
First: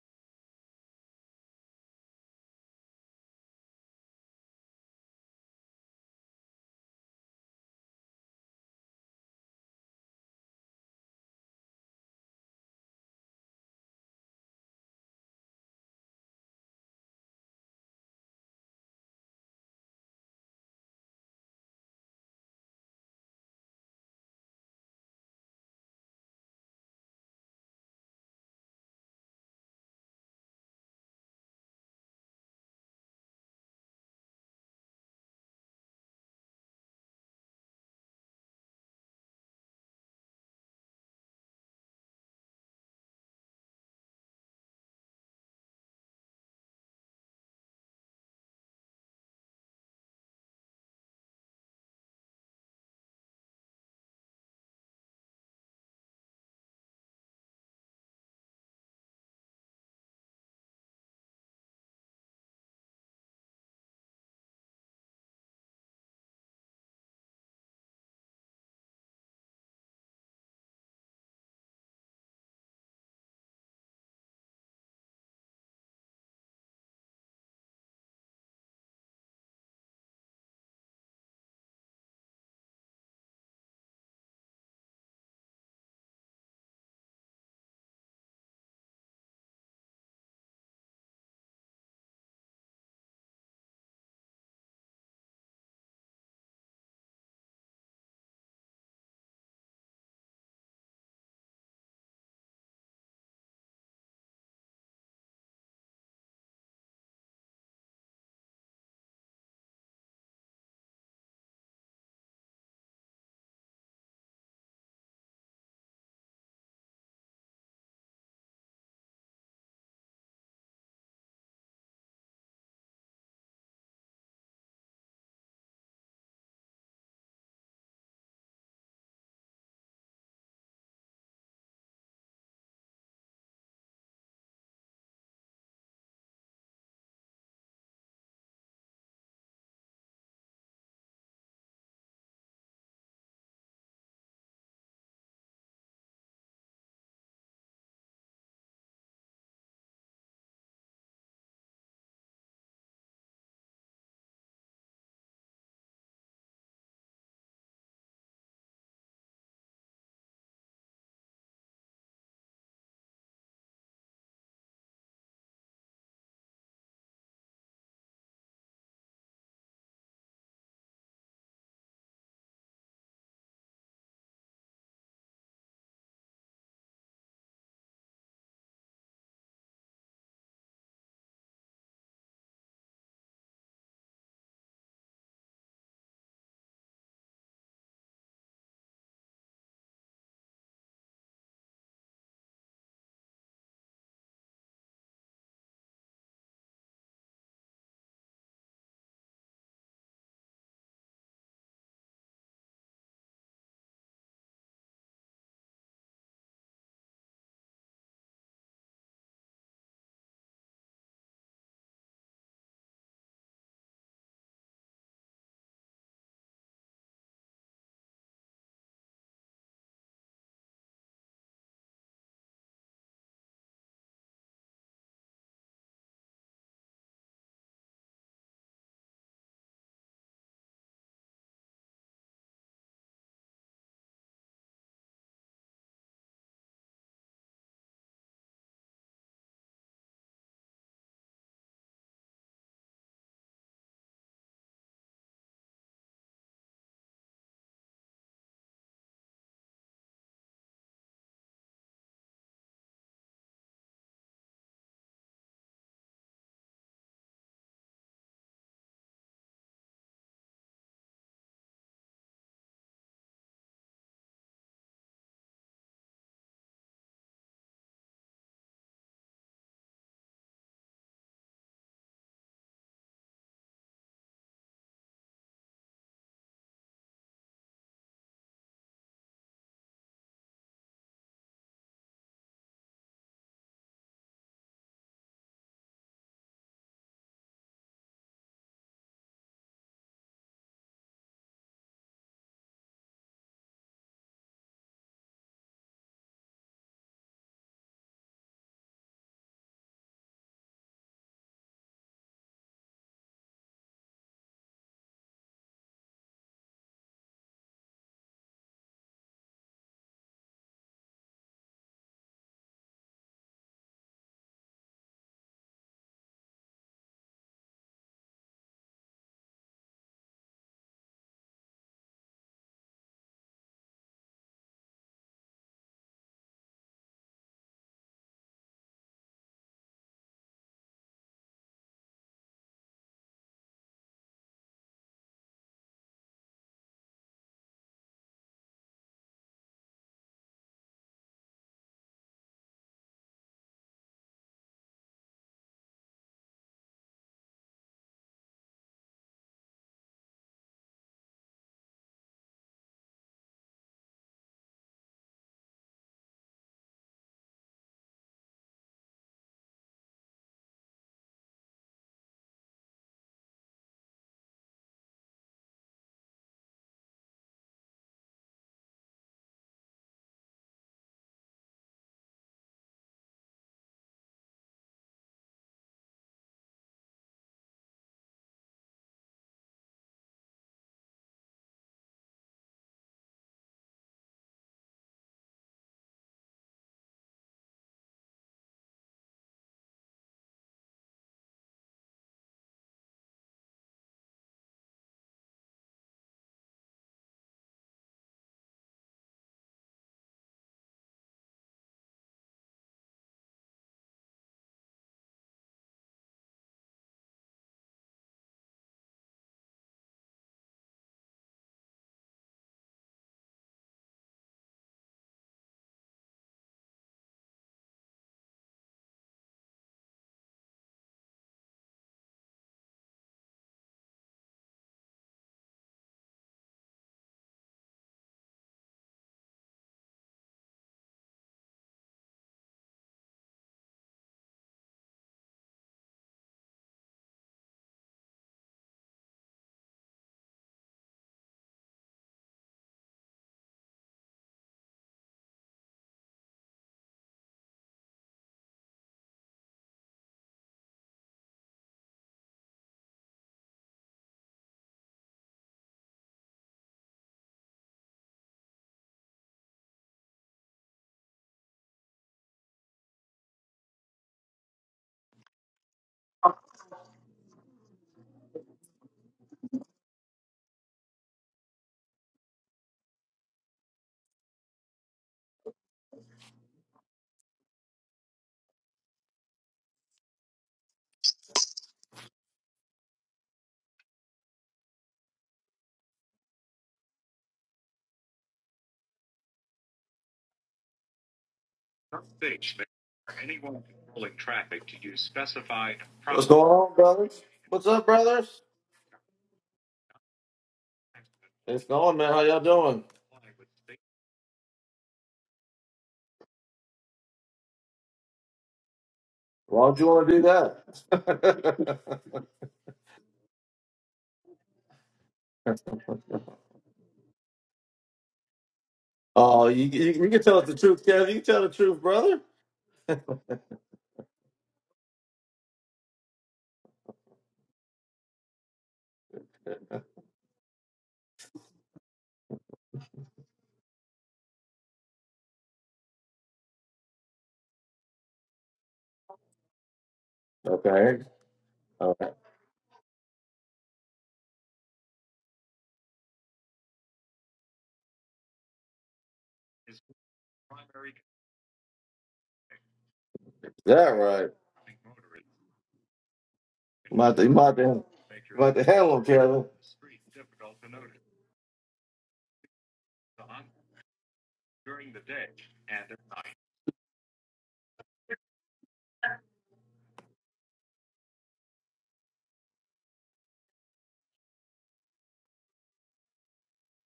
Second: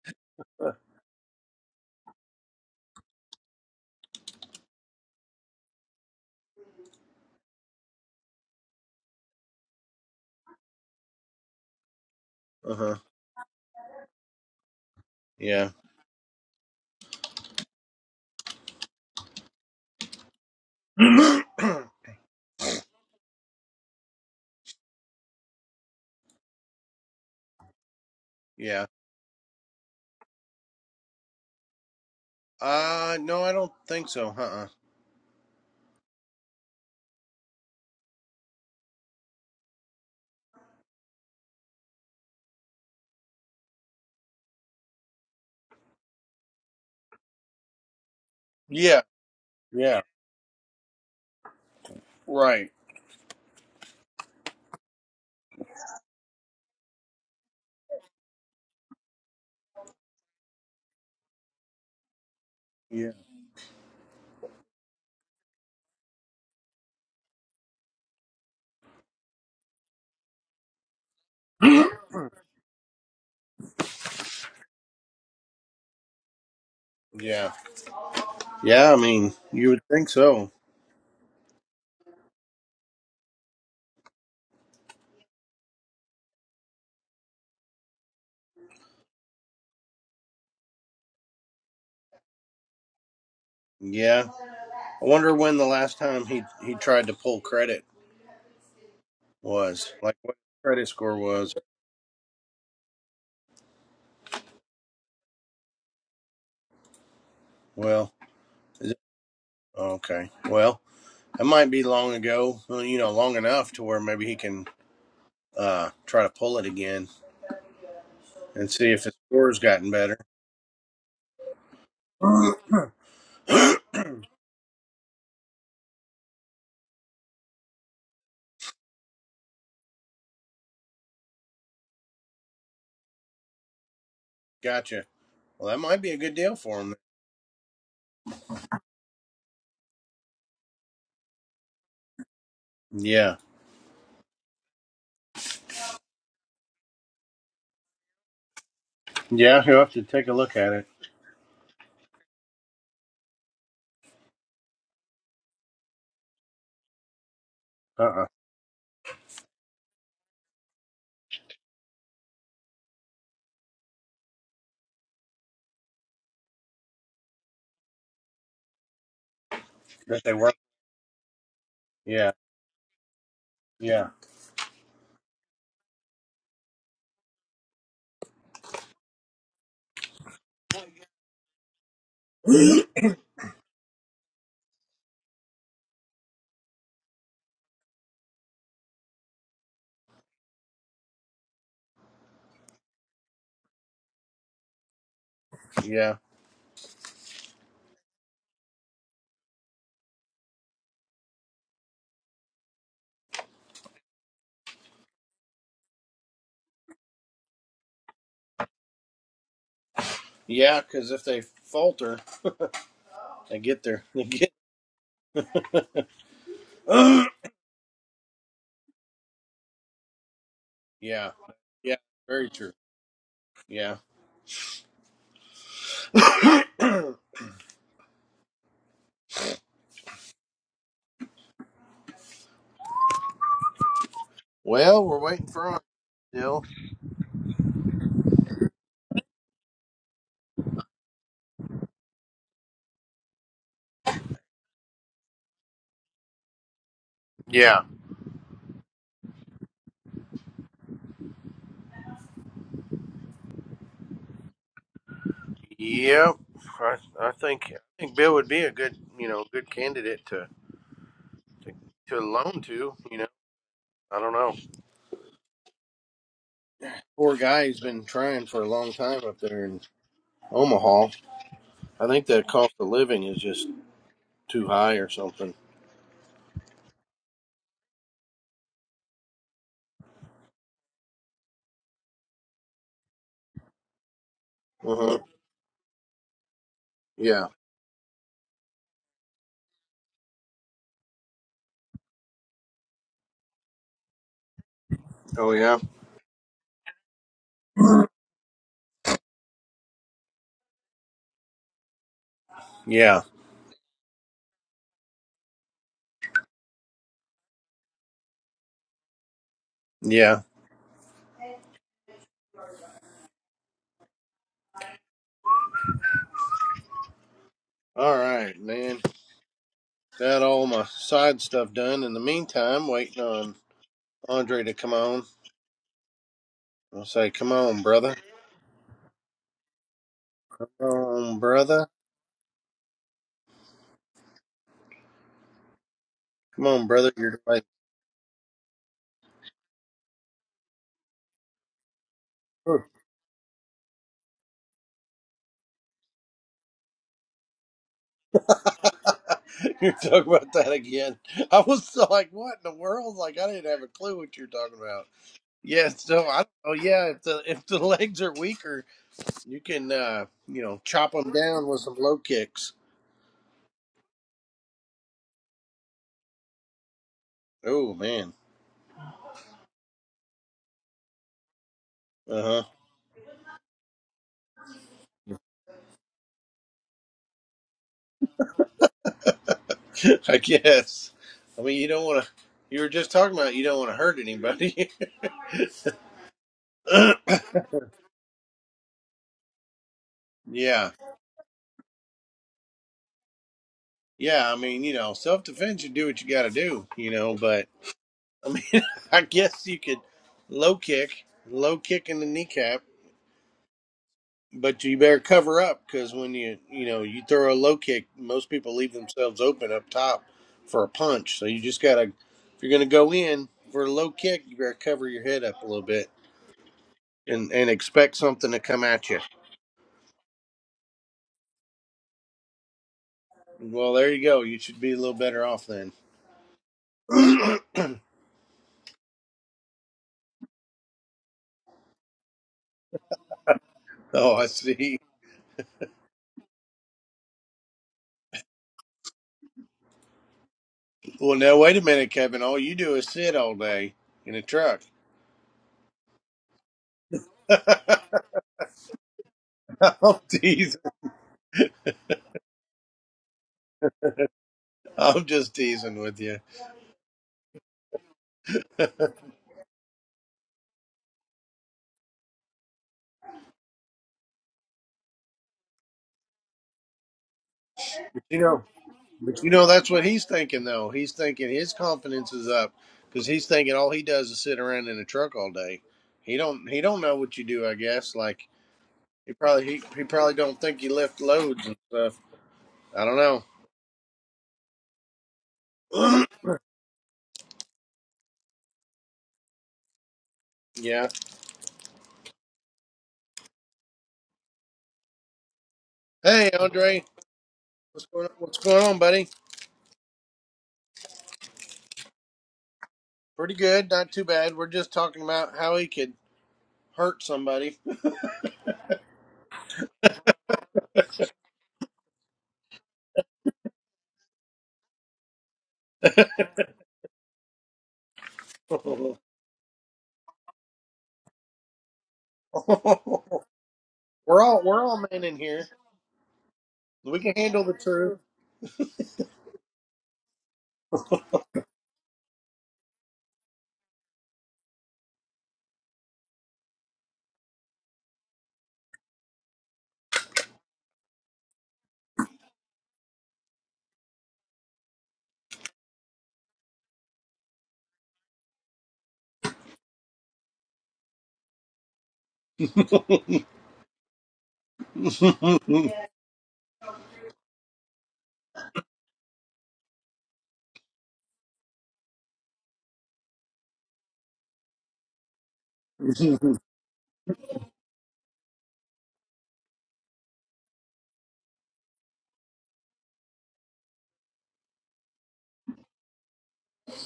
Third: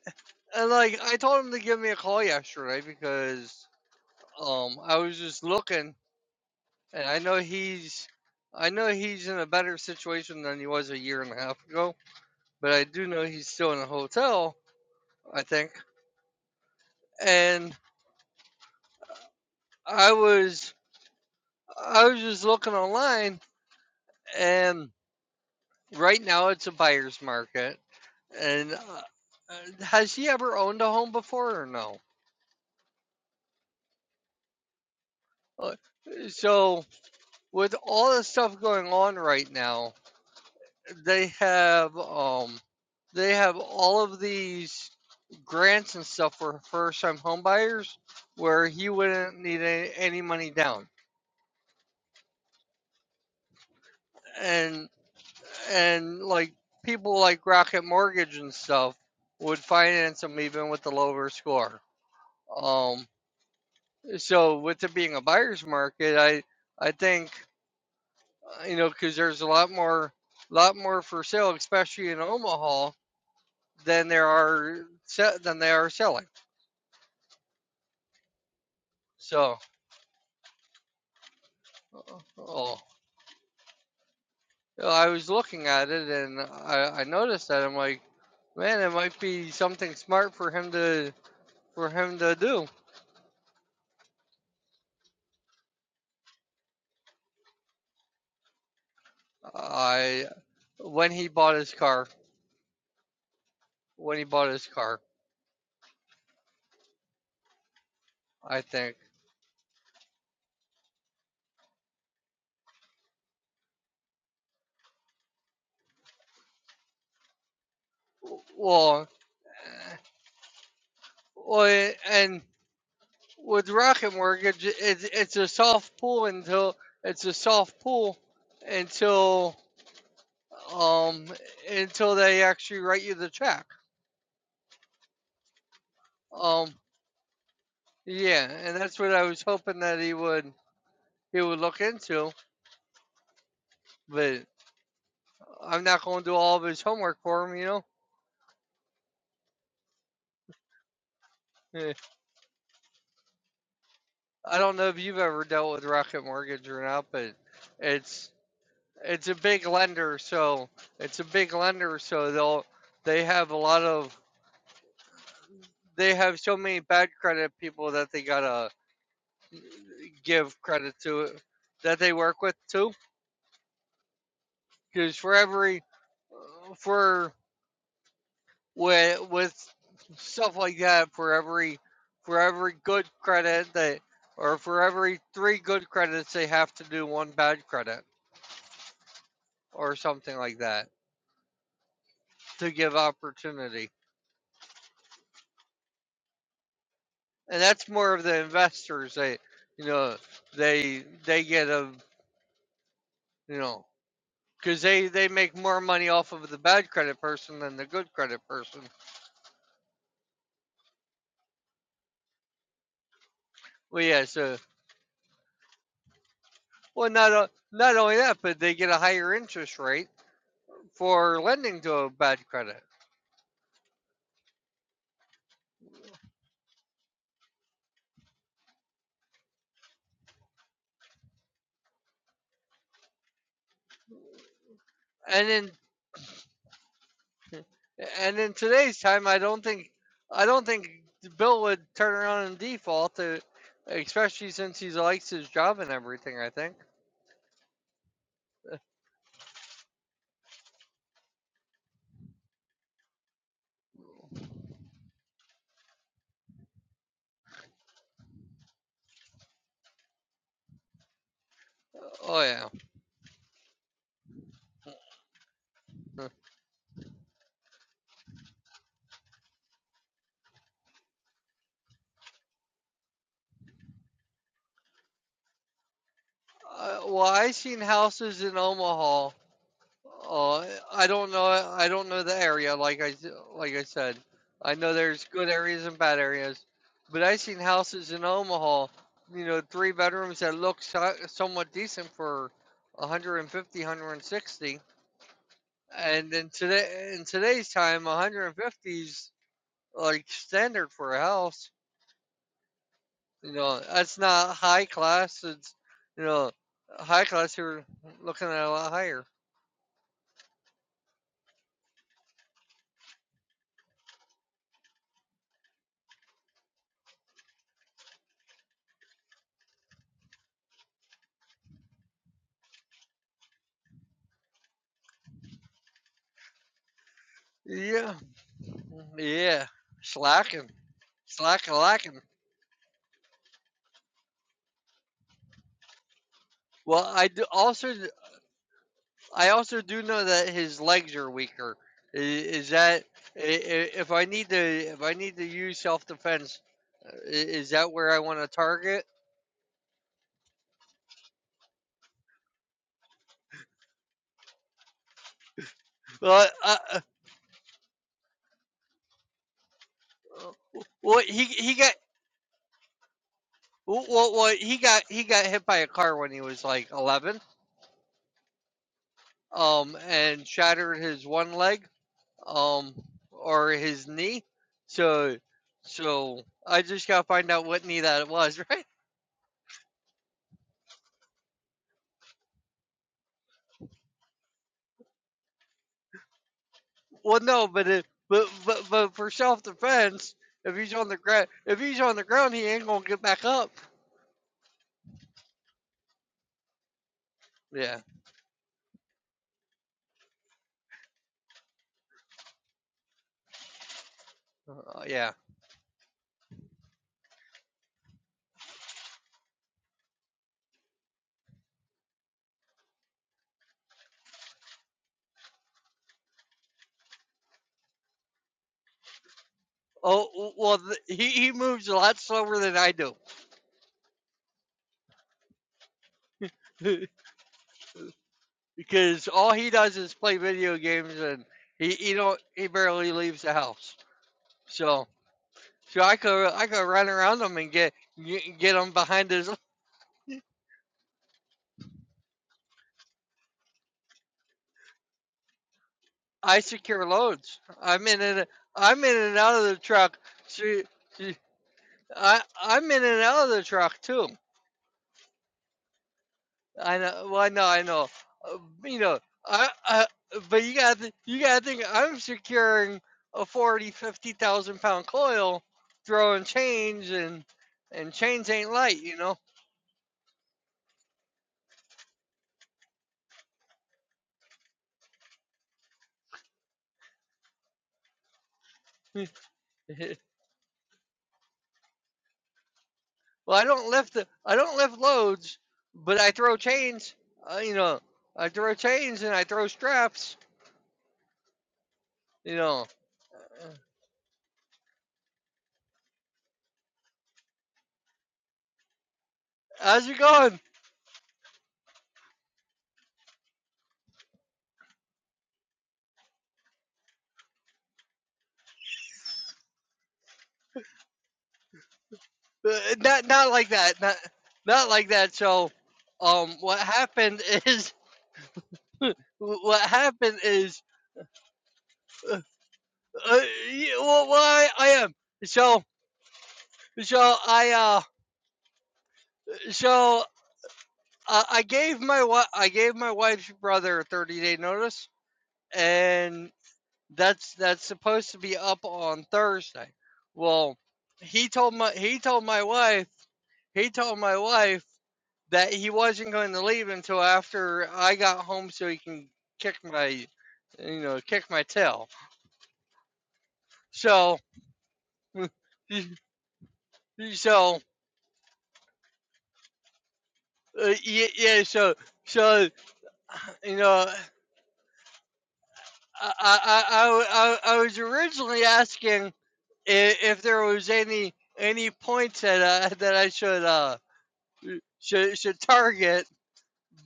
Speaker 1: and like I told him to give me a call yesterday because um I was just looking, and I know he's I know he's in a better situation than he was a year and a half ago, but
Speaker 2: Uh
Speaker 1: I
Speaker 2: huh.
Speaker 1: do know he's still in a hotel. I
Speaker 2: Yeah.
Speaker 1: think, and I was I was just looking online, and right now it's a buyer's market, and.
Speaker 2: yeah.
Speaker 1: Uh, uh, has he ever owned a home before or no?
Speaker 2: Uh, no, I don't think so. Uh-uh.
Speaker 1: Uh, So with all the stuff going on right now, they have um they have all of these grants and stuff for first time homebuyers where he
Speaker 2: Yeah,
Speaker 1: wouldn't need any,
Speaker 2: yeah,
Speaker 1: any money down.
Speaker 2: right.
Speaker 1: And and like people like Rocket Mortgage and stuff would finance him even with the lower score. Um
Speaker 2: Yeah,
Speaker 1: so with it being a buyer's market, I I think uh, you know cuz there's a lot more lot more for sale especially in Omaha than there are than they are selling.
Speaker 2: yeah, yeah. I mean,
Speaker 1: So,
Speaker 2: you would think so.
Speaker 1: oh, well, I was looking at it and I, I noticed that I'm like, man, it might be something smart for him to for him to do.
Speaker 2: Yeah. I wonder when the last time he he tried to pull credit was, like
Speaker 1: I
Speaker 2: what his credit
Speaker 1: when
Speaker 2: score
Speaker 1: he
Speaker 2: was.
Speaker 1: bought his car, when he bought his car,
Speaker 2: Well,
Speaker 1: I
Speaker 2: is
Speaker 1: think.
Speaker 2: it, okay. Well, it might be long ago. Well, you know, long enough to where maybe he can uh try to pull it again and see if
Speaker 1: Well,
Speaker 2: his score's gotten
Speaker 1: eh,
Speaker 2: better.
Speaker 1: well, eh, and with Rocket Mortgage, it's it's a soft pool until it's a soft pool until um, until they actually write you the check.
Speaker 2: gotcha. Well, that might be a good deal
Speaker 1: Um,
Speaker 2: for him.
Speaker 1: yeah, and that's what I was hoping that he would he would look into,
Speaker 2: Yeah.
Speaker 1: but I'm not going to do all of his homework for him. You know,
Speaker 2: Yeah, he'll have to take a look at it.
Speaker 1: Eh, I don't know if you've ever dealt with Rocket Mortgage or not, but
Speaker 2: Uh uh
Speaker 1: it's it's a big lender, so it's a big lender, so they'll they have a lot of they have so many bad credit people that they gotta
Speaker 2: that they work.
Speaker 1: give credit to that they
Speaker 2: Yeah,
Speaker 1: work with too
Speaker 2: yeah,
Speaker 1: because for every for with with stuff like that for every for every good credit they or for every three good credits they have to do one bad credit or something like that to give opportunity
Speaker 2: yeah,
Speaker 1: and that's more of the investors they you know they they get a you know because they they make more money off of the bad credit person than the good credit person
Speaker 2: yeah. Because if they falter, they get
Speaker 1: well
Speaker 2: there.
Speaker 1: yeah
Speaker 2: They get.
Speaker 1: so well not o- not only that but they get a higher interest rate
Speaker 2: yeah,
Speaker 1: for lending to
Speaker 2: yeah.
Speaker 1: a bad
Speaker 2: Very true.
Speaker 1: credit.
Speaker 2: Yeah. Well, we're waiting
Speaker 1: And
Speaker 2: for
Speaker 1: in
Speaker 2: him still.
Speaker 1: and in today's time, I don't think I don't think Bill would turn around and default, uh especially since he likes his job and everything. I think.
Speaker 2: Yeah. Yep. I, I think I think Bill would be a good you know good candidate to to, to
Speaker 1: Oh
Speaker 2: loan
Speaker 1: yeah.
Speaker 2: to. You know, I don't know. Poor guy. He's been trying for a long time up there in Omaha. I think the cost of living is just too high or something.
Speaker 1: Uh, well, I seen houses in Omaha Uh, I don't know. I don't know the area. Like I s- like I said, I know
Speaker 2: Uh huh.
Speaker 1: there's good areas and bad areas, but I
Speaker 2: Yeah.
Speaker 1: seen houses in Omaha, you know, three bedrooms that look so, somewhat decent for 150, 160,
Speaker 2: Oh yeah.
Speaker 1: and then today in today's time, 150 is like standard for a house.
Speaker 2: Yeah.
Speaker 1: You know, that's not high class. It's you know, high class you're looking at a lot higher.
Speaker 2: Yeah. All right, man. Got all my side stuff done. In the meantime, waiting on Andre to come on. I'll say, come on,
Speaker 1: Yeah.
Speaker 2: brother.
Speaker 1: Yeah, slacking,
Speaker 2: Come on,
Speaker 1: slacking,
Speaker 2: brother.
Speaker 1: lacking.
Speaker 2: Come on,
Speaker 1: Well,
Speaker 2: brother.
Speaker 1: I
Speaker 2: You're
Speaker 1: do
Speaker 2: like,
Speaker 1: also. I also do know that his legs are weaker. I- Is
Speaker 2: you're
Speaker 1: that i- i- if I need to if I need to use self defense, is that where I want to target?
Speaker 2: talking about that again. I was so like, what in the world? Like, I didn't have a clue what you're talking about. Yeah, so I
Speaker 1: Well,
Speaker 2: oh
Speaker 1: uh, uh,
Speaker 2: yeah, if the if the legs are weaker, you can uh you know
Speaker 1: w-
Speaker 2: chop them
Speaker 1: he
Speaker 2: down
Speaker 1: he
Speaker 2: with
Speaker 1: got.
Speaker 2: some low kicks.
Speaker 1: well Well, well, he got he got hit by a car when he was like eleven,
Speaker 2: Oh man,
Speaker 1: um, and shattered his one leg.
Speaker 2: uh huh.
Speaker 1: um or his knee. So so I just gotta find out what knee that was, right?
Speaker 2: I guess. I mean, you don't want to. You were just talking about you don't want to hurt anybody.
Speaker 1: Well no, but it, but but but for self defense, if
Speaker 2: yeah,
Speaker 1: he's on the ground if he's on the ground he ain't gonna get back up.
Speaker 2: yeah. I mean, you know, self defense. You do what you got to do. You know, but
Speaker 1: Yeah.
Speaker 2: I mean, I guess you could low kick, low kick in the kneecap, but you
Speaker 1: Uh,
Speaker 2: better
Speaker 1: yeah.
Speaker 2: cover up because when you you know you throw a low kick, most people leave themselves open up top for a punch. So you just gotta if you're gonna go in for a low kick, you better cover your head up a little bit and and expect something to come at you.
Speaker 1: Oh well th- he, he moves a lot slower than I do.
Speaker 2: Well, there you go. You should be a little better off then. oh,
Speaker 1: because all he does is play video games and he, he don't he barely leaves the house.
Speaker 2: I see.
Speaker 1: So so I could I could run around him and get get get him behind his
Speaker 2: Well, now wait a minute, Kevin. All you do is sit all day in a truck.
Speaker 1: I secure loads. I'm
Speaker 2: I'm
Speaker 1: in and I'm in and out of the truck.
Speaker 2: teasing.
Speaker 1: She, she, I, I'm in and out of the truck too.
Speaker 2: I'm just teasing with you.
Speaker 1: I know. Well, I know. I know. Uh, you know. I, I. But you got. to You got to think. I'm securing a forty, fifty thousand pound coil, throwing chains and and
Speaker 2: You
Speaker 1: chains
Speaker 2: know,
Speaker 1: ain't light. You know.
Speaker 2: but you know that's what he's thinking though. He's thinking his confidence is up because he's thinking all he does is sit around in a truck all day. He don't he don't know what you do. I guess like he probably he, he probably don't think you lift loads and stuff. I don't
Speaker 1: well, I don't lift. The, I don't lift loads, but
Speaker 2: know.
Speaker 1: I throw chains. Uh, you know. I throw chains and I throw straps.
Speaker 2: yeah.
Speaker 1: You know.
Speaker 3: What's
Speaker 2: Hey,
Speaker 3: going on,
Speaker 2: Andre,
Speaker 3: brothers? What's up,
Speaker 2: what's going on? What's
Speaker 3: brothers?
Speaker 2: going on, buddy?
Speaker 1: How's it going?
Speaker 3: It's going, man. How y'all doing?
Speaker 2: Pretty good, not too bad. We're just talking about how he could hurt somebody.
Speaker 3: Why don't you want to do that?
Speaker 1: Uh, not not like that. Not not like that. So, um, what happened is
Speaker 2: we're
Speaker 3: oh,
Speaker 1: what
Speaker 3: you, you, you
Speaker 1: happened
Speaker 3: can tell us the
Speaker 1: is
Speaker 3: truth, Kev. You can tell the truth, brother.
Speaker 1: uh, y- well, well,
Speaker 2: all
Speaker 1: I,
Speaker 2: we're
Speaker 1: I
Speaker 2: all
Speaker 1: am.
Speaker 2: men in here.
Speaker 1: So
Speaker 2: We can
Speaker 1: so
Speaker 2: handle
Speaker 1: I
Speaker 2: the
Speaker 1: uh
Speaker 2: truth.
Speaker 1: so uh, I gave my wa- I gave my wife's brother a thirty day notice, and that's that's supposed to be up on Thursday. Well,
Speaker 3: Okay.
Speaker 1: he told my
Speaker 3: All
Speaker 1: he
Speaker 3: right.
Speaker 1: told my wife he told my wife that he wasn't going to leave until after I got home so he can kick my, you know, kick my tail.
Speaker 3: Is that
Speaker 1: So,
Speaker 3: right? You might, you might,
Speaker 1: so
Speaker 3: you might have to handle him, Kevin.
Speaker 1: uh, yeah, yeah, so so you know, I, I, I, I I was originally asking if, if there was any any points that uh, that I should uh should should target,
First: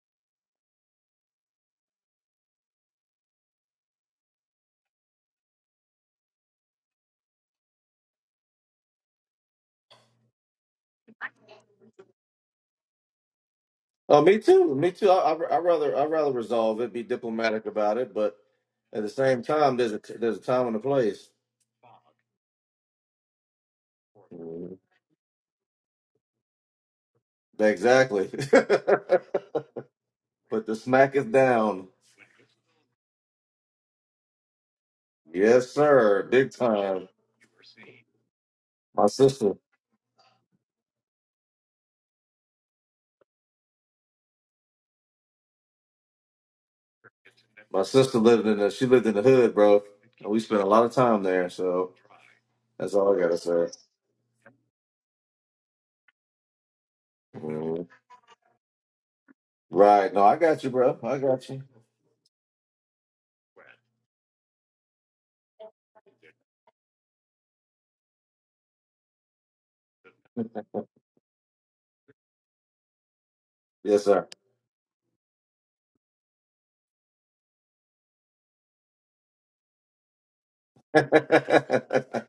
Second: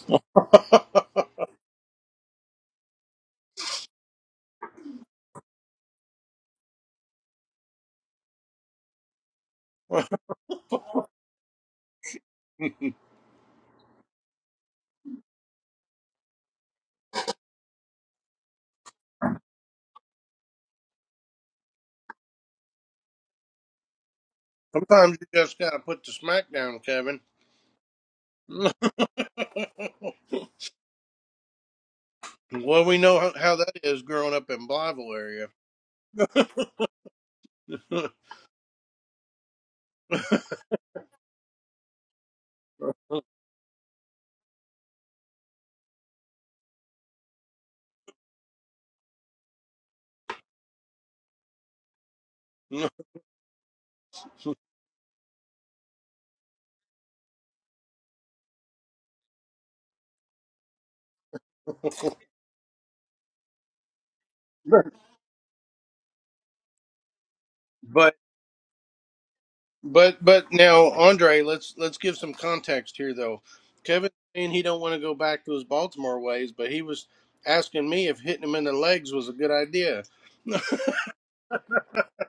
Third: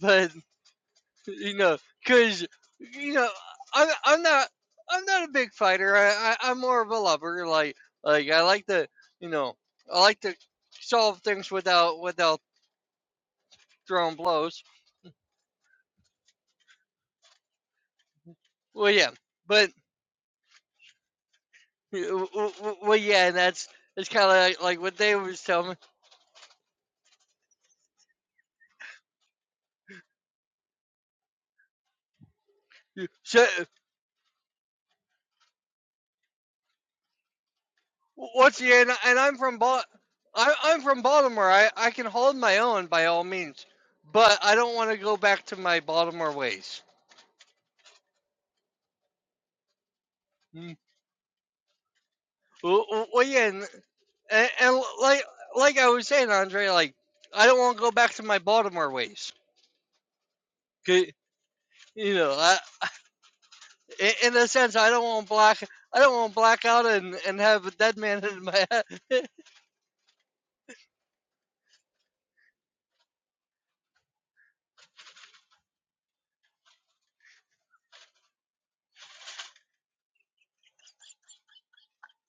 Speaker 1: but
Speaker 2: Sometimes
Speaker 1: you know, because you know, I'm I'm not I'm not a big fighter. I, I I'm more of a lover. Like like I like to you know I like to solve things without without throwing
Speaker 3: Oh, me
Speaker 1: blows.
Speaker 3: too. Me too. I, I, I rather I rather resolve it, be diplomatic about it, but
Speaker 1: Well,
Speaker 3: at the
Speaker 1: yeah,
Speaker 3: same
Speaker 1: but
Speaker 3: time, there's a there's a time and a place.
Speaker 1: w- w- w- well, yeah, and that's it's kind of like, like what they
Speaker 2: you
Speaker 1: was
Speaker 2: just
Speaker 1: telling
Speaker 2: gotta put the smack down, Kevin.
Speaker 3: Exactly. Put the smack is down.
Speaker 2: well, we
Speaker 1: me.
Speaker 2: know how,
Speaker 1: So
Speaker 2: how that is growing up in Blyville area.
Speaker 3: Yes, sir. Big time.
Speaker 1: what's the and,
Speaker 3: My
Speaker 1: and I'm
Speaker 3: sister.
Speaker 1: from Bal- I, I'm from Baltimore. I, I can hold my own by all means, but I don't want to go back to my Baltimore ways.
Speaker 3: My sister lived in the she lived in the hood, bro. And we spent a lot of time there, so
Speaker 1: Well,
Speaker 3: that's
Speaker 1: well,
Speaker 3: all I
Speaker 1: well,
Speaker 3: gotta
Speaker 1: yeah, and,
Speaker 3: say.
Speaker 1: and, and l- like like I was saying, Andre, like I don't want to
Speaker 3: Mhm.
Speaker 1: go back to my Baltimore ways.
Speaker 3: Right. No, I got you, bro.
Speaker 1: 'Kay,
Speaker 3: I got you.
Speaker 1: You know, I, i- in a sense, I don't want black. I don't want black out and, and have a dead
Speaker 2: but
Speaker 1: man in my head.
Speaker 2: But but now, Andre, let's let's give some context here though.
Speaker 3: Yes,
Speaker 2: Kevin
Speaker 3: sir.
Speaker 2: saying he don't want to go back to his Baltimore ways, but he was asking me if hitting him in the legs was a good idea.
Speaker 3: I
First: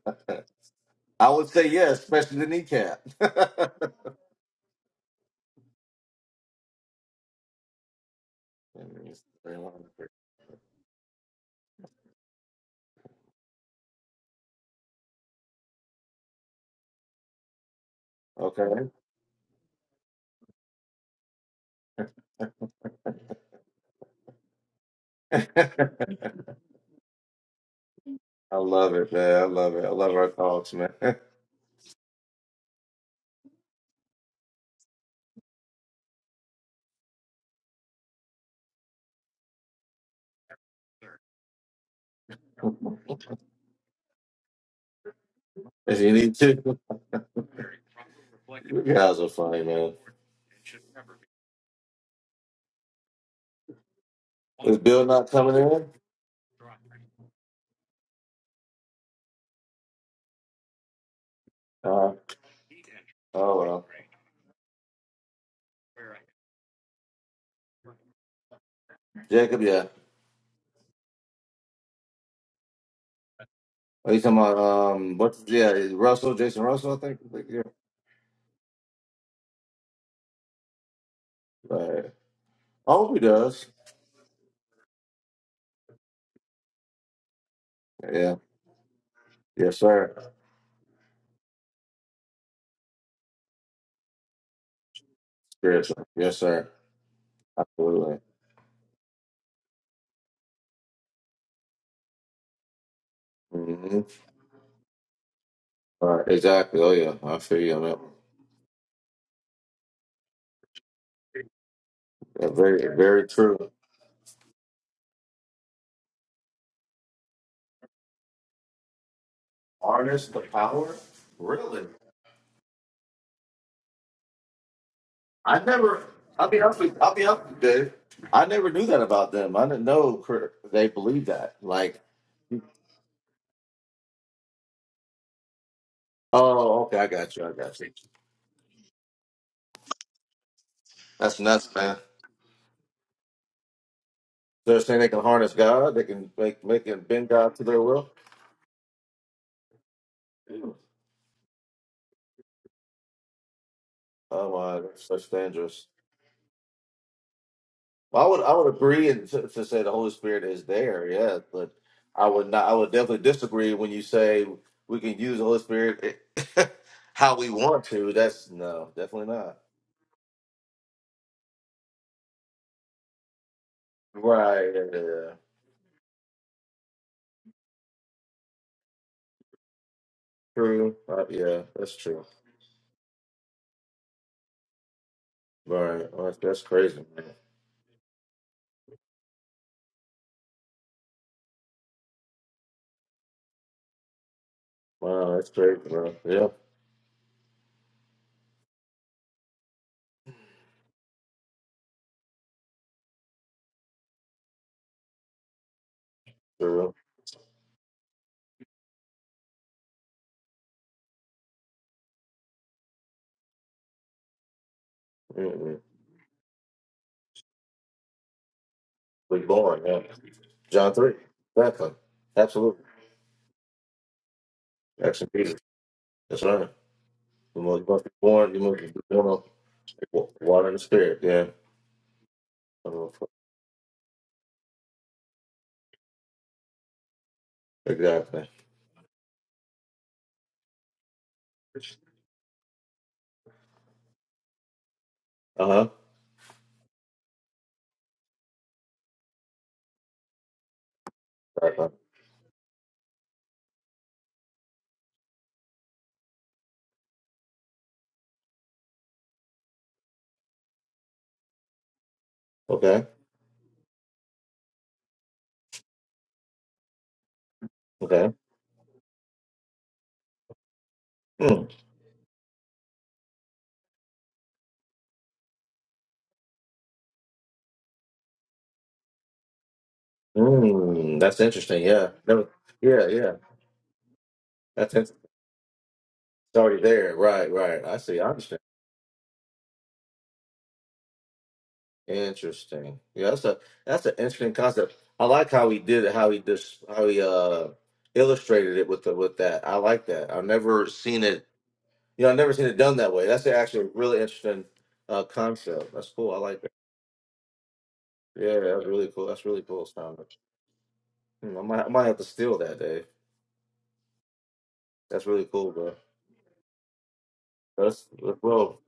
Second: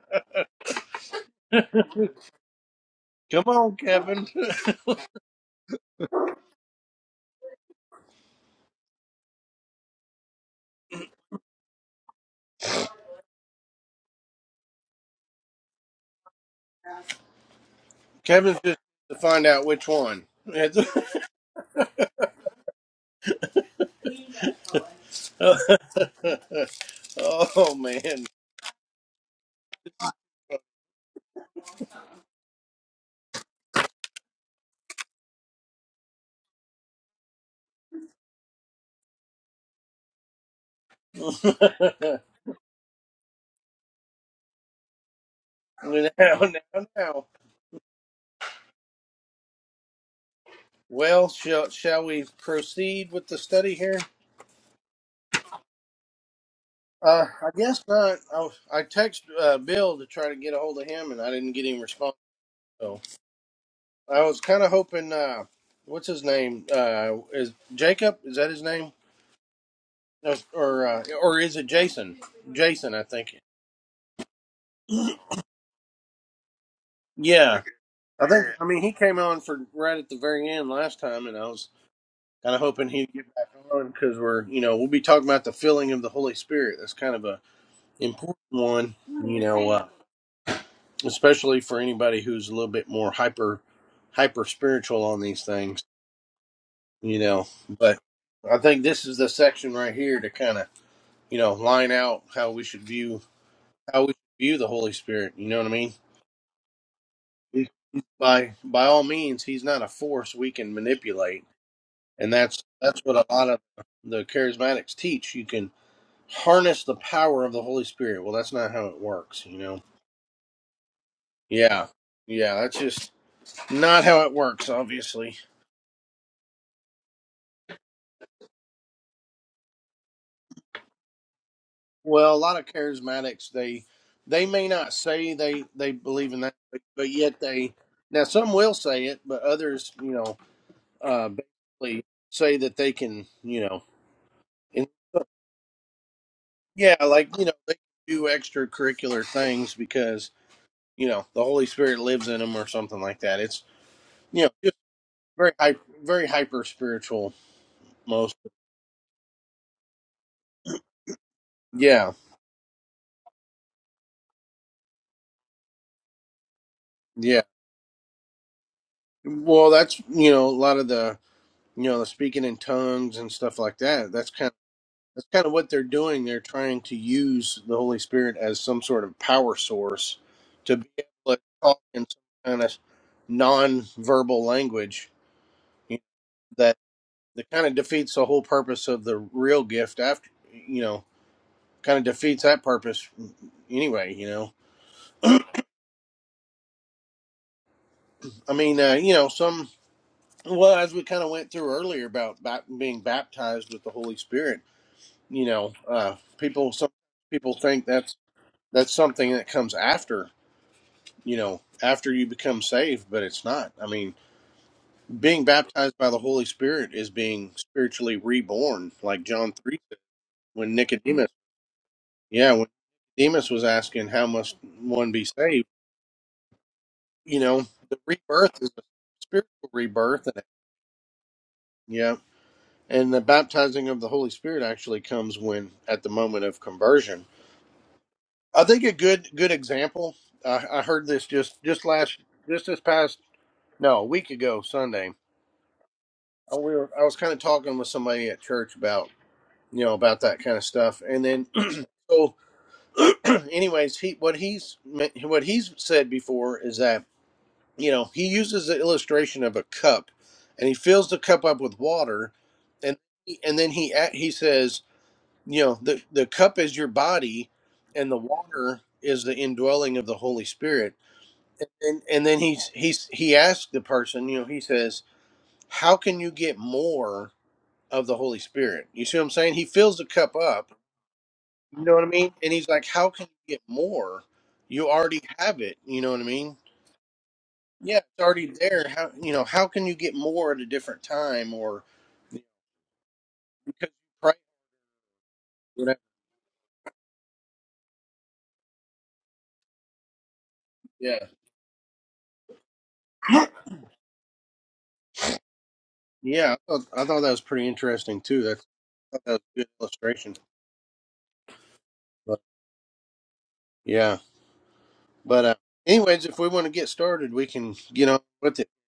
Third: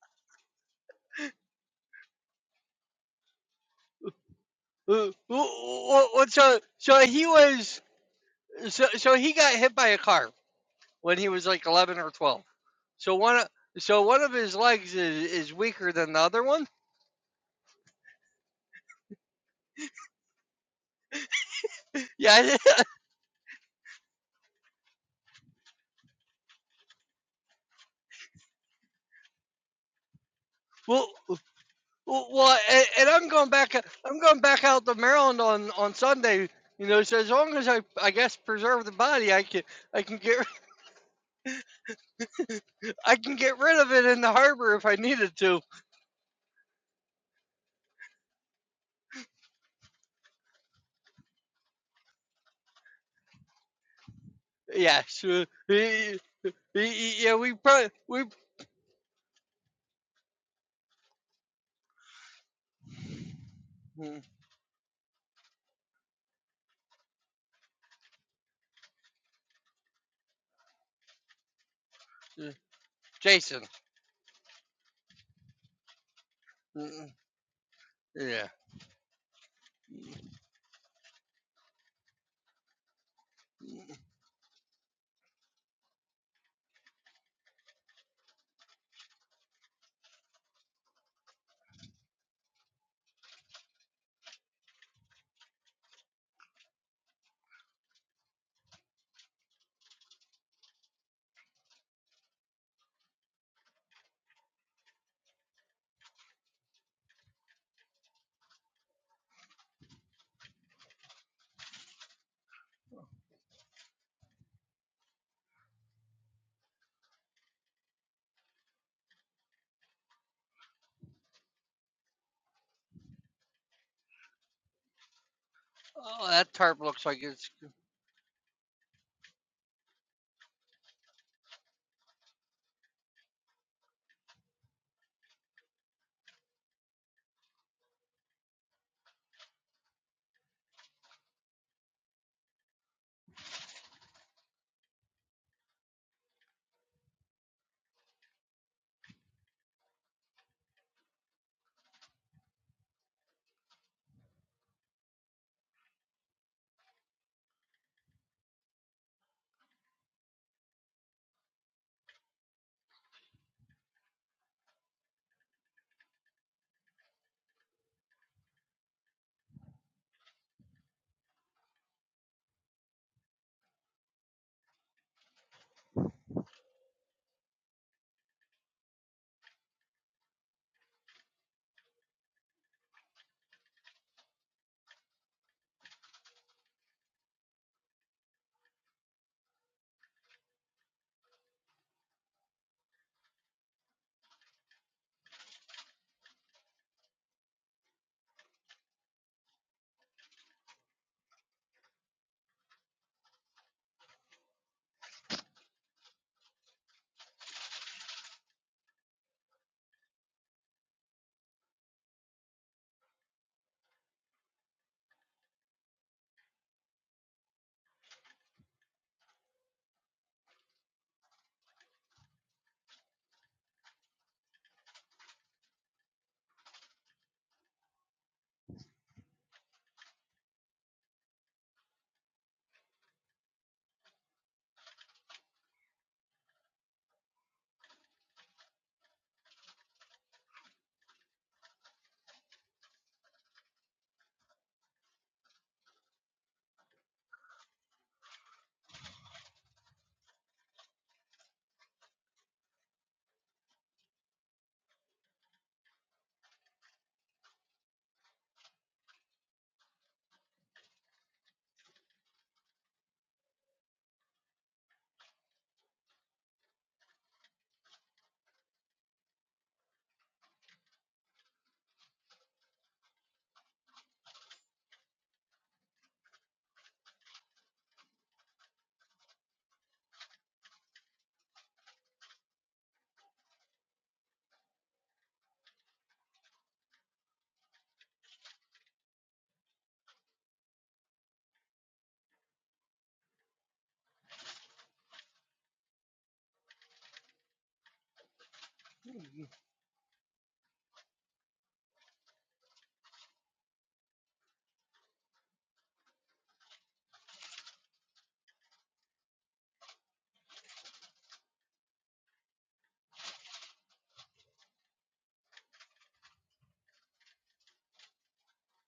Speaker 3: would say yes, especially the kneecap.
Speaker 2: Come on, Kevin.
Speaker 1: Wh- wh- wh- wh- So so he was so so he got hit by a car when he was like eleven or twelve. So one of so one of his legs is, is weaker than the other one.
Speaker 2: Kevin's
Speaker 3: okay.
Speaker 2: just to find out which one.
Speaker 1: Yeah. I-
Speaker 2: oh man.
Speaker 3: I love it, man. I love it. I love our talks, man.
Speaker 1: Well, Well, well and, and I'm going back. I'm going back out to Maryland on on Sunday. You know, so as long as I, I guess, preserve the body, I can, I can get, I can get rid of it in the harbor if I needed to.
Speaker 3: If you need
Speaker 2: now,
Speaker 3: to.
Speaker 2: now, now.
Speaker 3: You guys are funny, man.
Speaker 2: Well, shall shall we proceed with the study here?
Speaker 3: Is Bill
Speaker 1: Yes.
Speaker 3: not
Speaker 1: uh,
Speaker 3: coming in?
Speaker 1: y- y- y-
Speaker 2: Uh,
Speaker 1: Yeah,
Speaker 2: I
Speaker 1: we
Speaker 2: guess
Speaker 1: probably
Speaker 2: not.
Speaker 1: we.
Speaker 2: I, was- I texted uh, Bill to try to get a hold of him, and I didn't get any response.
Speaker 3: Uh,
Speaker 2: So
Speaker 3: oh well.
Speaker 2: I
Speaker 1: mm,
Speaker 2: was kind of hoping, uh, what's his name? Uh, is Jacob? Is that his name?
Speaker 3: Jacob, yeah.
Speaker 2: No, Or uh, or is it Jason?
Speaker 1: uh,
Speaker 2: Jason, I think.
Speaker 1: Jason.
Speaker 3: Are you talking about um what's yeah, is Russell, Jason Russell, I
Speaker 1: mm,
Speaker 3: think. I think, yeah.
Speaker 2: Yeah, I think.
Speaker 1: Yeah.
Speaker 2: I mean, he came on for right at the very end last time, and I was
Speaker 3: Right.
Speaker 2: kind of hoping
Speaker 3: I
Speaker 2: he'd
Speaker 3: hope he
Speaker 2: get back
Speaker 3: does.
Speaker 2: on because we're, you know, we'll be talking about the filling of the Holy Spirit. That's kind of a
Speaker 3: Yeah.
Speaker 2: important one, you know,
Speaker 3: Yes,
Speaker 2: uh,
Speaker 3: sir.
Speaker 2: especially for anybody who's a little bit more hyper hyper spiritual on these things,
Speaker 3: Seriously. Yes, sir.
Speaker 2: you know. But
Speaker 3: Absolutely.
Speaker 2: I think this is the section right here to kind of you know, line out how we should view
Speaker 3: Mm-hmm.
Speaker 2: how we view the Holy Spirit. You know what I mean?
Speaker 3: Right. Exactly. Oh yeah. I feel you on that.
Speaker 2: By by all means, he's not a force we can manipulate, and
Speaker 3: Yeah,
Speaker 2: that's
Speaker 3: very
Speaker 2: that's what a
Speaker 3: very
Speaker 2: lot of
Speaker 3: true.
Speaker 2: the charismatics teach. You can harness the power of the Holy Spirit. Well, that's not how it works. You know?
Speaker 3: Harness the power? Really?
Speaker 2: Yeah, yeah, that's just not how it works. Obviously.
Speaker 3: I never.
Speaker 1: Oh,
Speaker 3: I'll
Speaker 1: that
Speaker 3: be honest
Speaker 1: tarp
Speaker 3: with.
Speaker 1: looks
Speaker 3: I'll
Speaker 1: like
Speaker 3: be honest
Speaker 1: it's.
Speaker 3: with you, Dave. I never knew that about them. I didn't know cr- they believed that. Like,
Speaker 2: Well, a lot of charismatics they they may not say they they believe in that, but,
Speaker 3: oh, okay, I
Speaker 2: but
Speaker 3: got
Speaker 2: yet
Speaker 3: you. I
Speaker 2: they
Speaker 3: got you.
Speaker 2: now some will say it, but others, you know uh,
Speaker 3: That's nuts, man.
Speaker 2: basically say that they can, you know,
Speaker 3: They're
Speaker 2: in,
Speaker 3: saying they can harness God. They can make make
Speaker 2: yeah,
Speaker 3: and bend
Speaker 2: like you know,
Speaker 3: God to
Speaker 2: they
Speaker 3: their
Speaker 2: can
Speaker 3: will.
Speaker 2: do extracurricular things because you know the Holy Spirit lives in them or something like that. It's you know
Speaker 3: Oh
Speaker 2: just
Speaker 3: my, that's such
Speaker 2: very hyper,
Speaker 3: dangerous.
Speaker 2: very hyper spiritual
Speaker 3: Well, I
Speaker 2: most.
Speaker 3: would I would agree and to, to say the Holy Spirit is there, yeah, but
Speaker 2: Yeah,
Speaker 3: I would not. I would definitely disagree when you say we can use the Holy Spirit how
Speaker 2: yeah.
Speaker 3: we want to. That's no, definitely not.
Speaker 2: Well, that's you know a lot of the you know the speaking in tongues and stuff like that. That's kind That's
Speaker 3: Right.
Speaker 2: kind of what they're doing. They're trying to use the Holy Spirit as some sort of power source to be
Speaker 3: True. Uh,
Speaker 2: able to
Speaker 3: yeah,
Speaker 2: talk
Speaker 3: that's
Speaker 2: in some
Speaker 3: true.
Speaker 2: kind of non-verbal language you
Speaker 3: Right. Well, that's,
Speaker 2: know, that
Speaker 3: crazy, man.
Speaker 2: that kind of defeats the whole purpose of the real gift. After you know, kind of defeats that purpose anyway. You know,
Speaker 3: Wow, that's crazy, bro. Yeah,
Speaker 2: I mean, uh, you know, some well as we kind of went through earlier about bap- being baptized with the Holy Spirit. You know, uh, people some
Speaker 3: true.
Speaker 2: people think that's that's something that comes after you know, after you become saved, but it's not. I mean, being
Speaker 3: Mm-mm.
Speaker 2: baptized by the Holy Spirit is being spiritually reborn, like
Speaker 3: Be
Speaker 2: John 3
Speaker 3: boring,
Speaker 2: said,
Speaker 3: yeah.
Speaker 2: when
Speaker 3: John 3.
Speaker 2: Nicodemus,
Speaker 3: Exactly.
Speaker 2: yeah, when
Speaker 3: Absolutely.
Speaker 2: Nicodemus was asking, how must one be
Speaker 3: Action Peter.
Speaker 2: saved?
Speaker 3: That's right.
Speaker 2: You
Speaker 3: You
Speaker 2: know,
Speaker 3: must, you
Speaker 2: the
Speaker 3: must be born. You
Speaker 2: rebirth is
Speaker 3: must
Speaker 2: a
Speaker 3: be born of
Speaker 2: spiritual rebirth.
Speaker 3: wa-
Speaker 2: And,
Speaker 3: water and the spirit. Yeah.
Speaker 2: yeah.
Speaker 3: Oh,
Speaker 2: And the
Speaker 3: fuck.
Speaker 2: baptizing of the Holy Spirit actually comes when, at the moment of conversion.
Speaker 3: Exactly.
Speaker 2: I think a good, good example, I I heard this just, just last, just this past, no, a week ago, Sunday
Speaker 3: Uh huh.
Speaker 2: Uh, we were, I was kind of talking with somebody at church about you know about that kind of stuff, and then
Speaker 3: Exactly.
Speaker 2: so anyways, he what he's me- what he's said before is that you know he uses the illustration of a cup, and he fills the cup up with water, and
Speaker 3: Okay.
Speaker 2: and then he a- he says you know the the cup is your body, and the
Speaker 3: Okay.
Speaker 2: water is the indwelling of the Holy Spirit, and
Speaker 3: Mm.
Speaker 2: then, and then he's he's he asked the person you know he says how can you get more of the Holy Spirit. You see what I'm saying? He fills the cup up.
Speaker 3: Mm. That's interesting.
Speaker 2: You know what I
Speaker 3: Yeah.
Speaker 2: mean?
Speaker 3: Never,
Speaker 2: And he's like,
Speaker 3: yeah,
Speaker 2: How can
Speaker 3: yeah.
Speaker 2: you get more? You
Speaker 3: That's interesting.
Speaker 2: already have it. You know what I mean?
Speaker 3: It's already there. Right, right. I
Speaker 2: Yeah,
Speaker 3: see.
Speaker 2: it's
Speaker 3: I
Speaker 2: already
Speaker 3: understand.
Speaker 2: there. How you know, how can you get more at a different time or because
Speaker 3: Interesting. Yeah, that's a
Speaker 2: you
Speaker 3: that's an
Speaker 2: pray?
Speaker 3: interesting concept. I like how he
Speaker 2: Whatever.
Speaker 3: did it, how he just how he uh illustrated it with the with that. I like that. I've never
Speaker 2: Yeah.
Speaker 3: seen it. You know, I've never seen it done that way. That's actually a really interesting uh concept. That's cool. I
Speaker 2: Yeah, I
Speaker 3: like that.
Speaker 2: thought, I thought that was pretty interesting too.
Speaker 3: Yeah,
Speaker 2: That's
Speaker 3: yeah, that's really
Speaker 2: I thought
Speaker 3: cool.
Speaker 2: that was
Speaker 3: That's
Speaker 2: a
Speaker 3: really
Speaker 2: good
Speaker 3: cool, Stomach.
Speaker 2: illustration.
Speaker 3: Hmm, I might I might have to
Speaker 2: But
Speaker 3: steal that, Dave.
Speaker 2: yeah.
Speaker 3: That's
Speaker 2: But
Speaker 3: really
Speaker 2: uh
Speaker 3: cool, bro.
Speaker 2: anyways, if we want to get started, we can
Speaker 3: Let's
Speaker 2: get on
Speaker 3: Let's
Speaker 2: with it.
Speaker 3: roll.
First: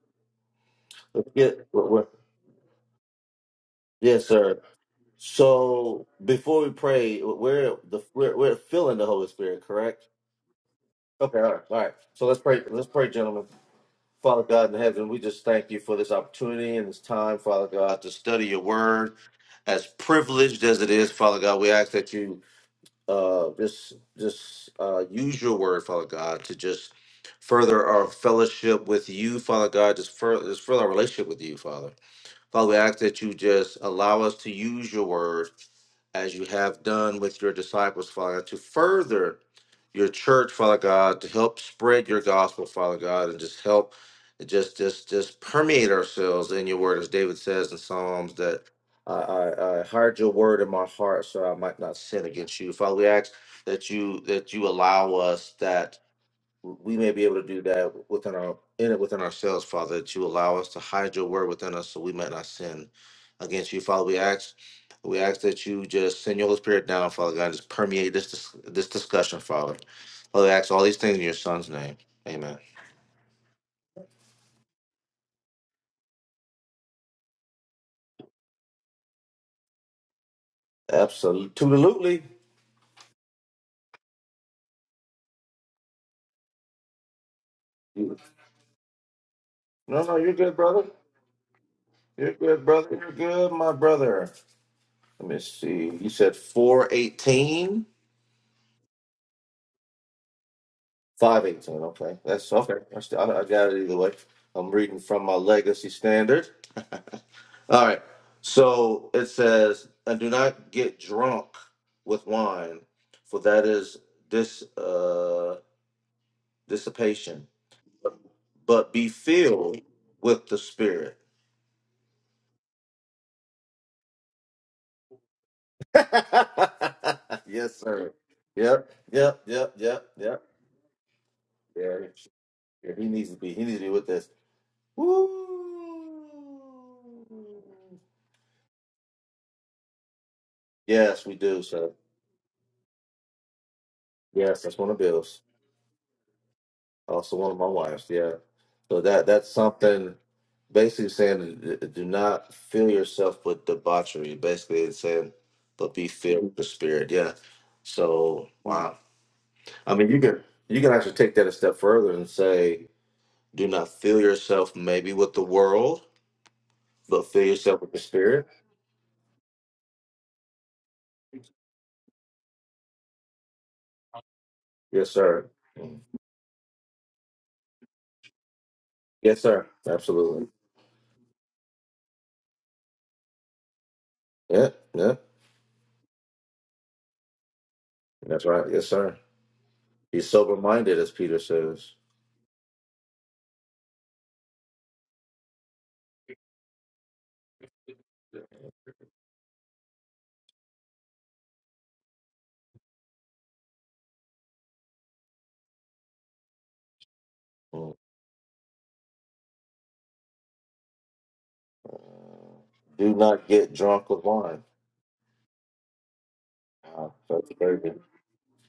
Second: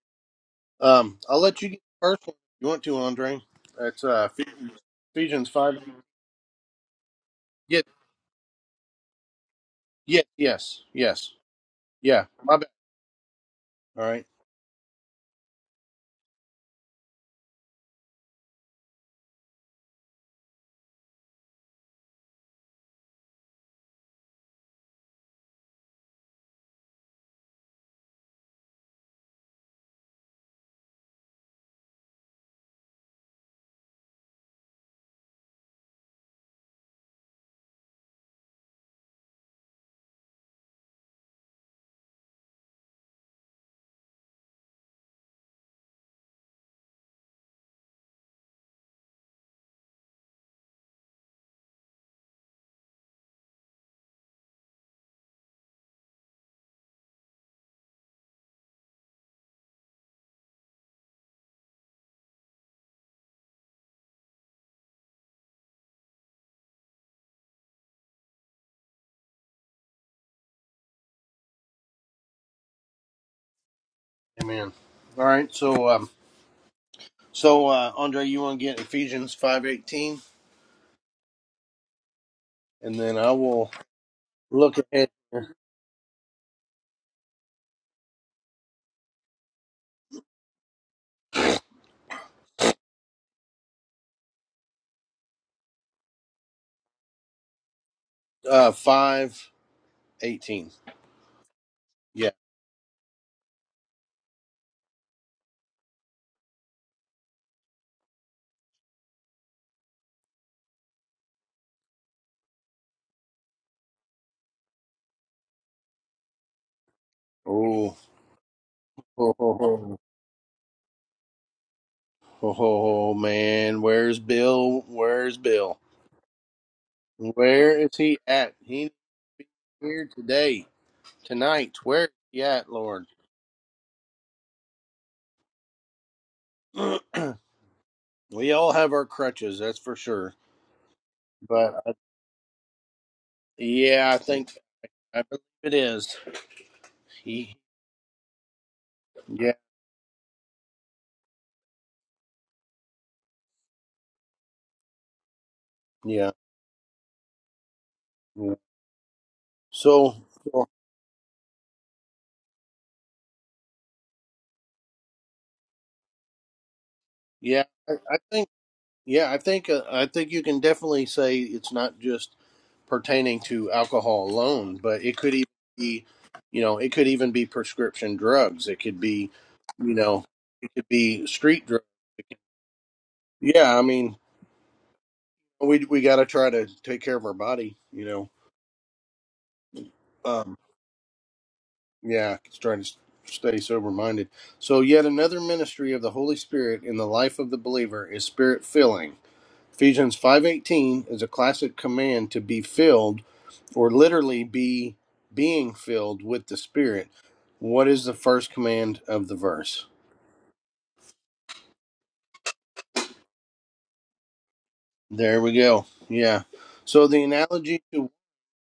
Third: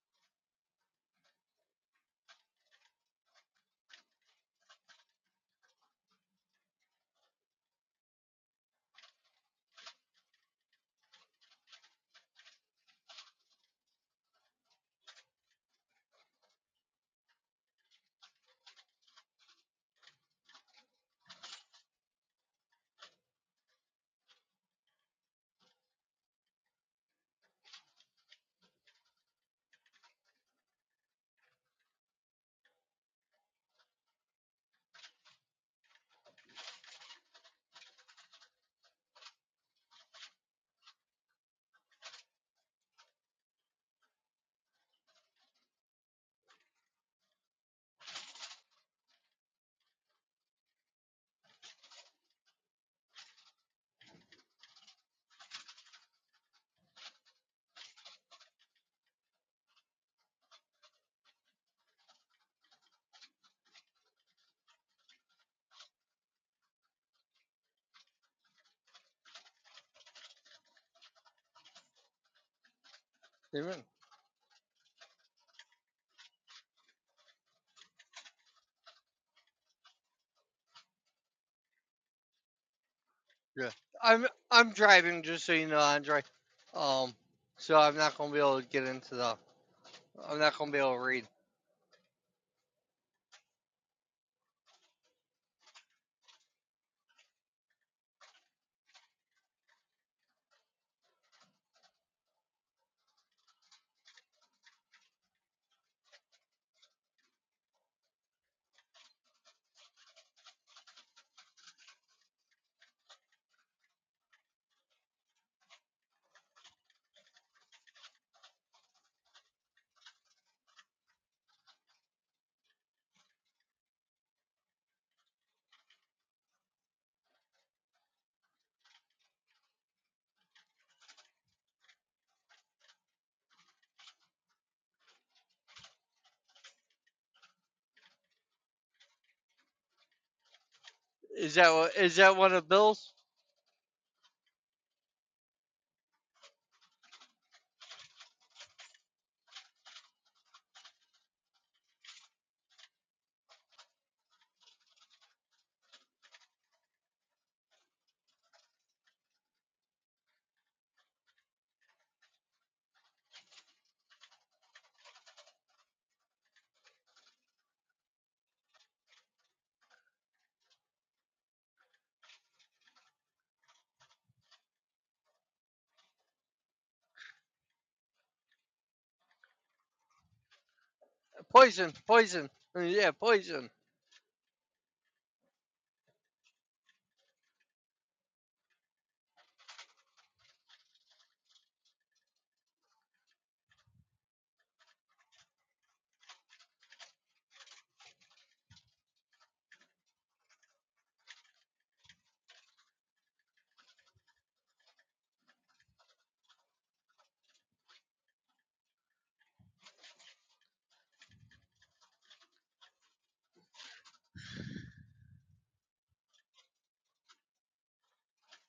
Speaker 2: Um
Speaker 3: Let's
Speaker 2: I'll let
Speaker 3: get
Speaker 2: you get
Speaker 3: we're, we're-
Speaker 2: the first one if you want to, Andre. That's
Speaker 3: yes,
Speaker 2: uh
Speaker 3: sir.
Speaker 2: Ephesians five.
Speaker 3: So before we pray, we're
Speaker 2: Yeah,
Speaker 3: the we're, we're filling the Holy Spirit, correct?
Speaker 2: Yes, yes, yes.
Speaker 3: Okay, all right, all right.
Speaker 2: Yeah,
Speaker 3: So let's
Speaker 2: my
Speaker 3: pray.
Speaker 2: bad.
Speaker 3: Let's pray, gentlemen.
Speaker 2: All right.
Speaker 3: Father God in heaven, we just thank you for this opportunity and this time, Father God, to study your word. As privileged as it is, Father God, we ask that you uh, just just uh, use your word, Father God, to just further our fellowship with you, Father God, just further, just further our relationship with you, Father. Father, we ask that you just allow us to use your word as you have done with your disciples, Father God, to further your church, Father God, to help spread your gospel, Father God, and just help just just just permeate ourselves in your word, as David says in Psalms that I, I, I hide your word in my heart so I might not sin against you. Father, we ask that you that you allow us that we may be able to do that within our in it within ourselves, Father, that you allow us to hide your word within us so we might not sin against you, Father. We ask we ask that you just send your Holy Spirit down, Father God, and just permeate this dis- this discussion, Father. Father, we ask all these things in your son's name. Amen.
Speaker 1: Amen.
Speaker 2: Amen. All right. So um so uh Andre, you want to get Ephesians 5:18
Speaker 3: Absolutely.
Speaker 2: and then I
Speaker 1: Yeah.
Speaker 2: will
Speaker 1: I'm I'm
Speaker 2: look ahead
Speaker 1: driving just so you know, Andre. Um, so I'm
Speaker 3: No,
Speaker 1: not gonna be able to get into the.
Speaker 3: no, you're
Speaker 1: I'm
Speaker 3: good,
Speaker 1: not gonna be
Speaker 3: brother.
Speaker 1: able to read it.
Speaker 3: You're good, brother. You're good, my brother. Let me see. You said 418.
Speaker 2: uh 5:18.
Speaker 3: Five eighteen. Okay,
Speaker 2: Yeah.
Speaker 3: that's okay. I, st- I I got it either way. I'm reading from my legacy standard. All right. So it says, and do not get drunk with wine, for that is dis uh, dissipation,
Speaker 2: Oh.
Speaker 3: but be
Speaker 2: Oh, oh,
Speaker 3: filled
Speaker 2: oh,
Speaker 3: with the Spirit.
Speaker 2: oh, oh, oh, man, where's Bill? Where's Bill?
Speaker 3: yes,
Speaker 2: Where is
Speaker 3: sir.
Speaker 2: he at? He
Speaker 3: Yep.
Speaker 2: needs
Speaker 3: Yep. Yep.
Speaker 2: to be
Speaker 3: Yep.
Speaker 2: here
Speaker 3: Yep.
Speaker 2: today, tonight.
Speaker 3: Yeah.
Speaker 2: Where is he at,
Speaker 3: yeah. He
Speaker 2: Lord?
Speaker 3: needs to be. He needs to be with this. Woo.
Speaker 2: we all have our crutches, that's for sure.
Speaker 3: Yes, we
Speaker 1: Is
Speaker 3: do,
Speaker 1: that
Speaker 2: But
Speaker 3: sir.
Speaker 2: I,
Speaker 1: what, is that one of Bill's?
Speaker 2: yeah, I think
Speaker 3: Yes, that's one of
Speaker 2: I believe
Speaker 3: Bill's.
Speaker 2: it is.
Speaker 3: Also one of
Speaker 2: He,
Speaker 3: my wife's. Yeah. So that that's
Speaker 2: yeah,
Speaker 3: something basically saying uh, do not fill yourself with debauchery. Basically it's saying but be
Speaker 2: yeah.
Speaker 3: filled with the spirit. Yeah. So
Speaker 2: yeah.
Speaker 3: wow. I mean
Speaker 2: So,
Speaker 3: you can
Speaker 2: so,
Speaker 3: you can actually take that a step further and say do not fill yourself maybe with the world, but fill
Speaker 2: yeah,
Speaker 3: yourself with
Speaker 2: I,
Speaker 3: the
Speaker 2: I
Speaker 3: spirit.
Speaker 2: think, yeah, I think, uh, I think you can definitely say it's not just pertaining to alcohol alone, but
Speaker 3: Yes,
Speaker 2: it could even
Speaker 3: sir. Mm.
Speaker 2: be, you know, it could even be prescription drugs. It could be,
Speaker 3: Yes, sir.
Speaker 2: you know,
Speaker 3: Absolutely.
Speaker 2: it could be street drugs.
Speaker 1: Poison, poison. Uh, Yeah, poison.
Speaker 2: Yeah, I mean,
Speaker 3: Yeah, yeah.
Speaker 2: we we got to try to take care of our body, you know.
Speaker 3: That's right. Yes, sir. Be
Speaker 2: um,
Speaker 3: sober minded as Peter says.
Speaker 2: Yeah, just trying to stay sober minded. So, yet another ministry of the Holy Spirit in the life of the believer is spirit filling. Ephesians 5:18 is a classic command to be filled or literally be being filled with the Spirit. What
Speaker 3: Mm.
Speaker 2: is the first command of the verse?
Speaker 3: Do not get drunk with wine.
Speaker 2: There we go. Yeah. So
Speaker 3: Uh,
Speaker 2: the
Speaker 3: that's
Speaker 2: analogy
Speaker 3: crazy.
Speaker 2: to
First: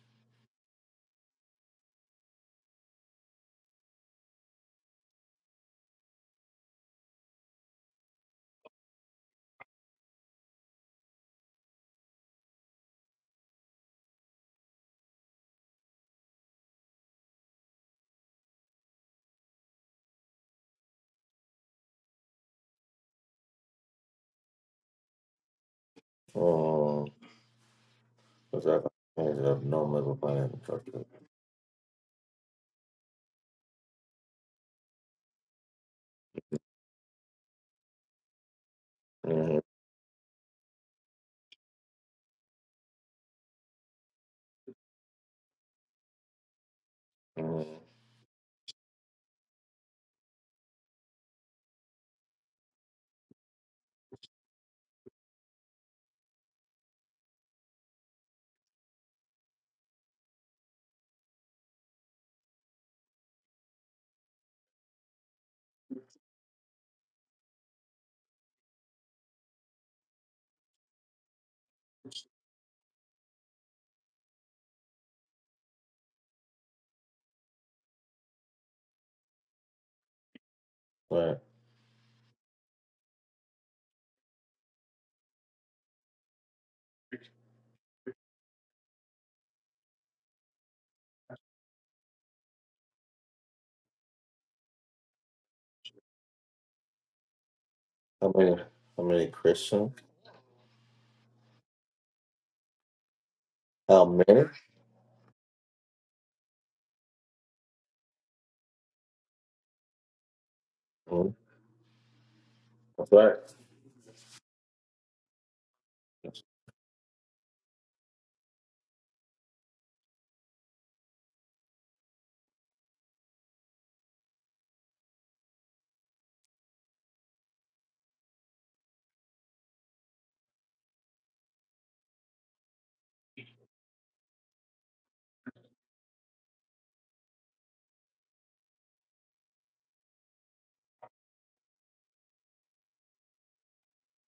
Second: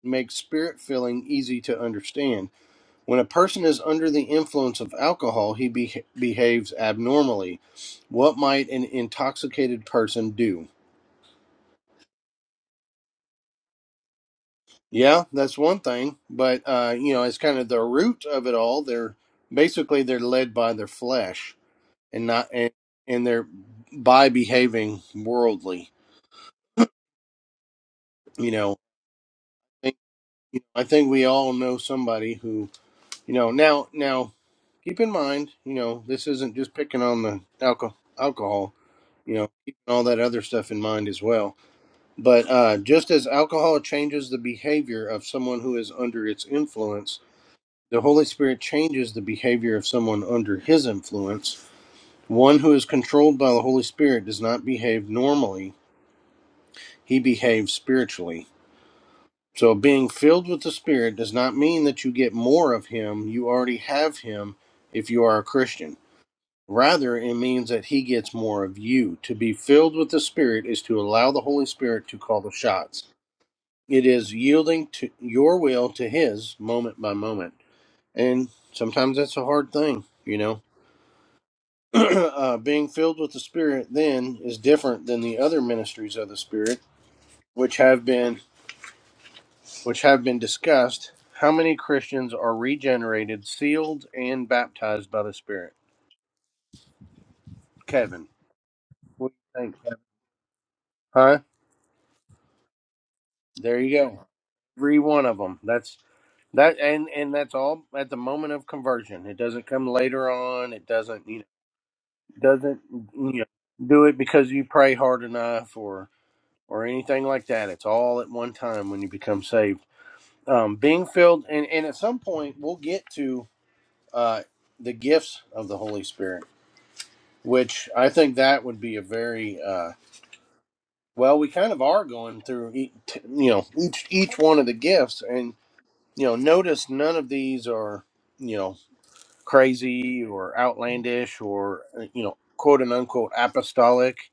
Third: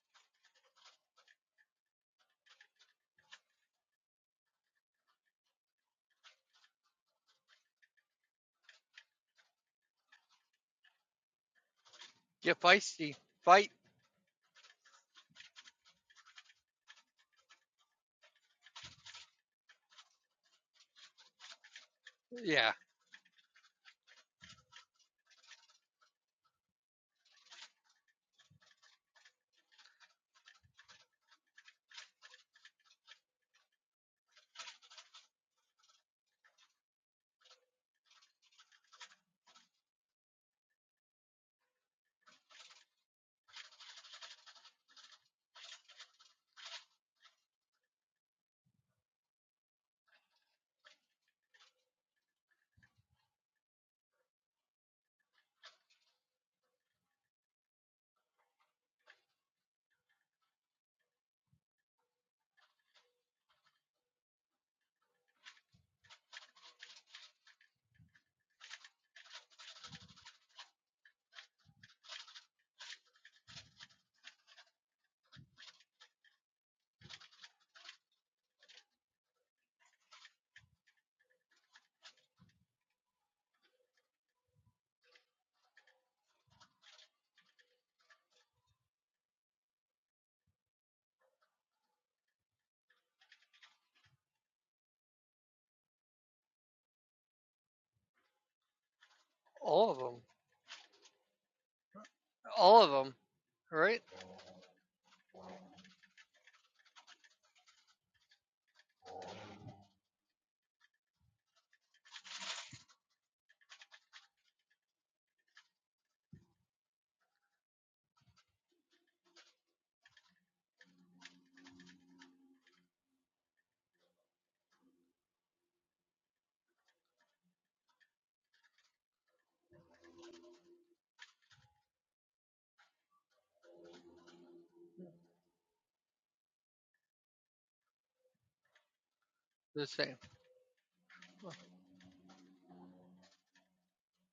Speaker 2: makes spirit filling easy to understand. When a person is under the influence of alcohol, he be- behaves abnormally. What might an intoxicated person do?
Speaker 1: Get feisty. Fight.
Speaker 2: Yeah, that's one thing, but uh, you know, it's kind of the root of it all. They're basically they're led by their flesh and not and,
Speaker 1: Yeah,
Speaker 2: and they're by behaving worldly.
Speaker 3: Oh,
Speaker 2: You
Speaker 3: because
Speaker 2: know,
Speaker 3: I ended up
Speaker 2: I
Speaker 3: normally with wine.
Speaker 2: think, I think we all know somebody who you know now now keep in mind you know this isn't just picking on the alcohol alcohol. you know,
Speaker 3: Mm-hmm.
Speaker 2: keeping all that other stuff in mind as well. But uh, just as alcohol changes the behavior of someone who is under its influence,
Speaker 3: hmm
Speaker 2: the Holy Spirit changes the behavior of someone under his influence. One who is controlled by the Holy Spirit does not behave normally, he behaves spiritually. So, being filled with the Spirit does not mean that you get more of him, you already have him if you are a Christian. Rather, it means that he gets more of you. To be filled with the Spirit is to allow the Holy Spirit to call the shots. It is yielding to your will to his moment by moment. And sometimes that's a hard thing, you know.
Speaker 3: Right.
Speaker 2: uh, being filled with the Spirit then is different than the other ministries of the Spirit, which have been which have been discussed. How many Christians are regenerated, sealed, and baptized by the Spirit? Kevin,
Speaker 3: How many? How many
Speaker 2: what do you think?
Speaker 1: all
Speaker 3: Christians?
Speaker 2: Kevin?
Speaker 1: of them.
Speaker 2: Huh?
Speaker 1: All of them,
Speaker 2: There you
Speaker 1: right?
Speaker 3: How
Speaker 2: go.
Speaker 3: many?
Speaker 2: every one of them that's that and and that's all at the moment of conversion it doesn't come later on it doesn't
Speaker 3: hmm
Speaker 2: you know doesn't
Speaker 3: That's right.
Speaker 2: you know do it because you pray hard enough or or anything like that it's all at one time when you become saved um being filled and and at some point we'll get to uh the gifts of the holy spirit which i think that would be a very uh well we kind of are going through each, you know each each one of the gifts and. you know, notice none of these are, you know,
Speaker 1: The same.
Speaker 2: crazy or outlandish or, uh, you know, quote and unquote apostolic.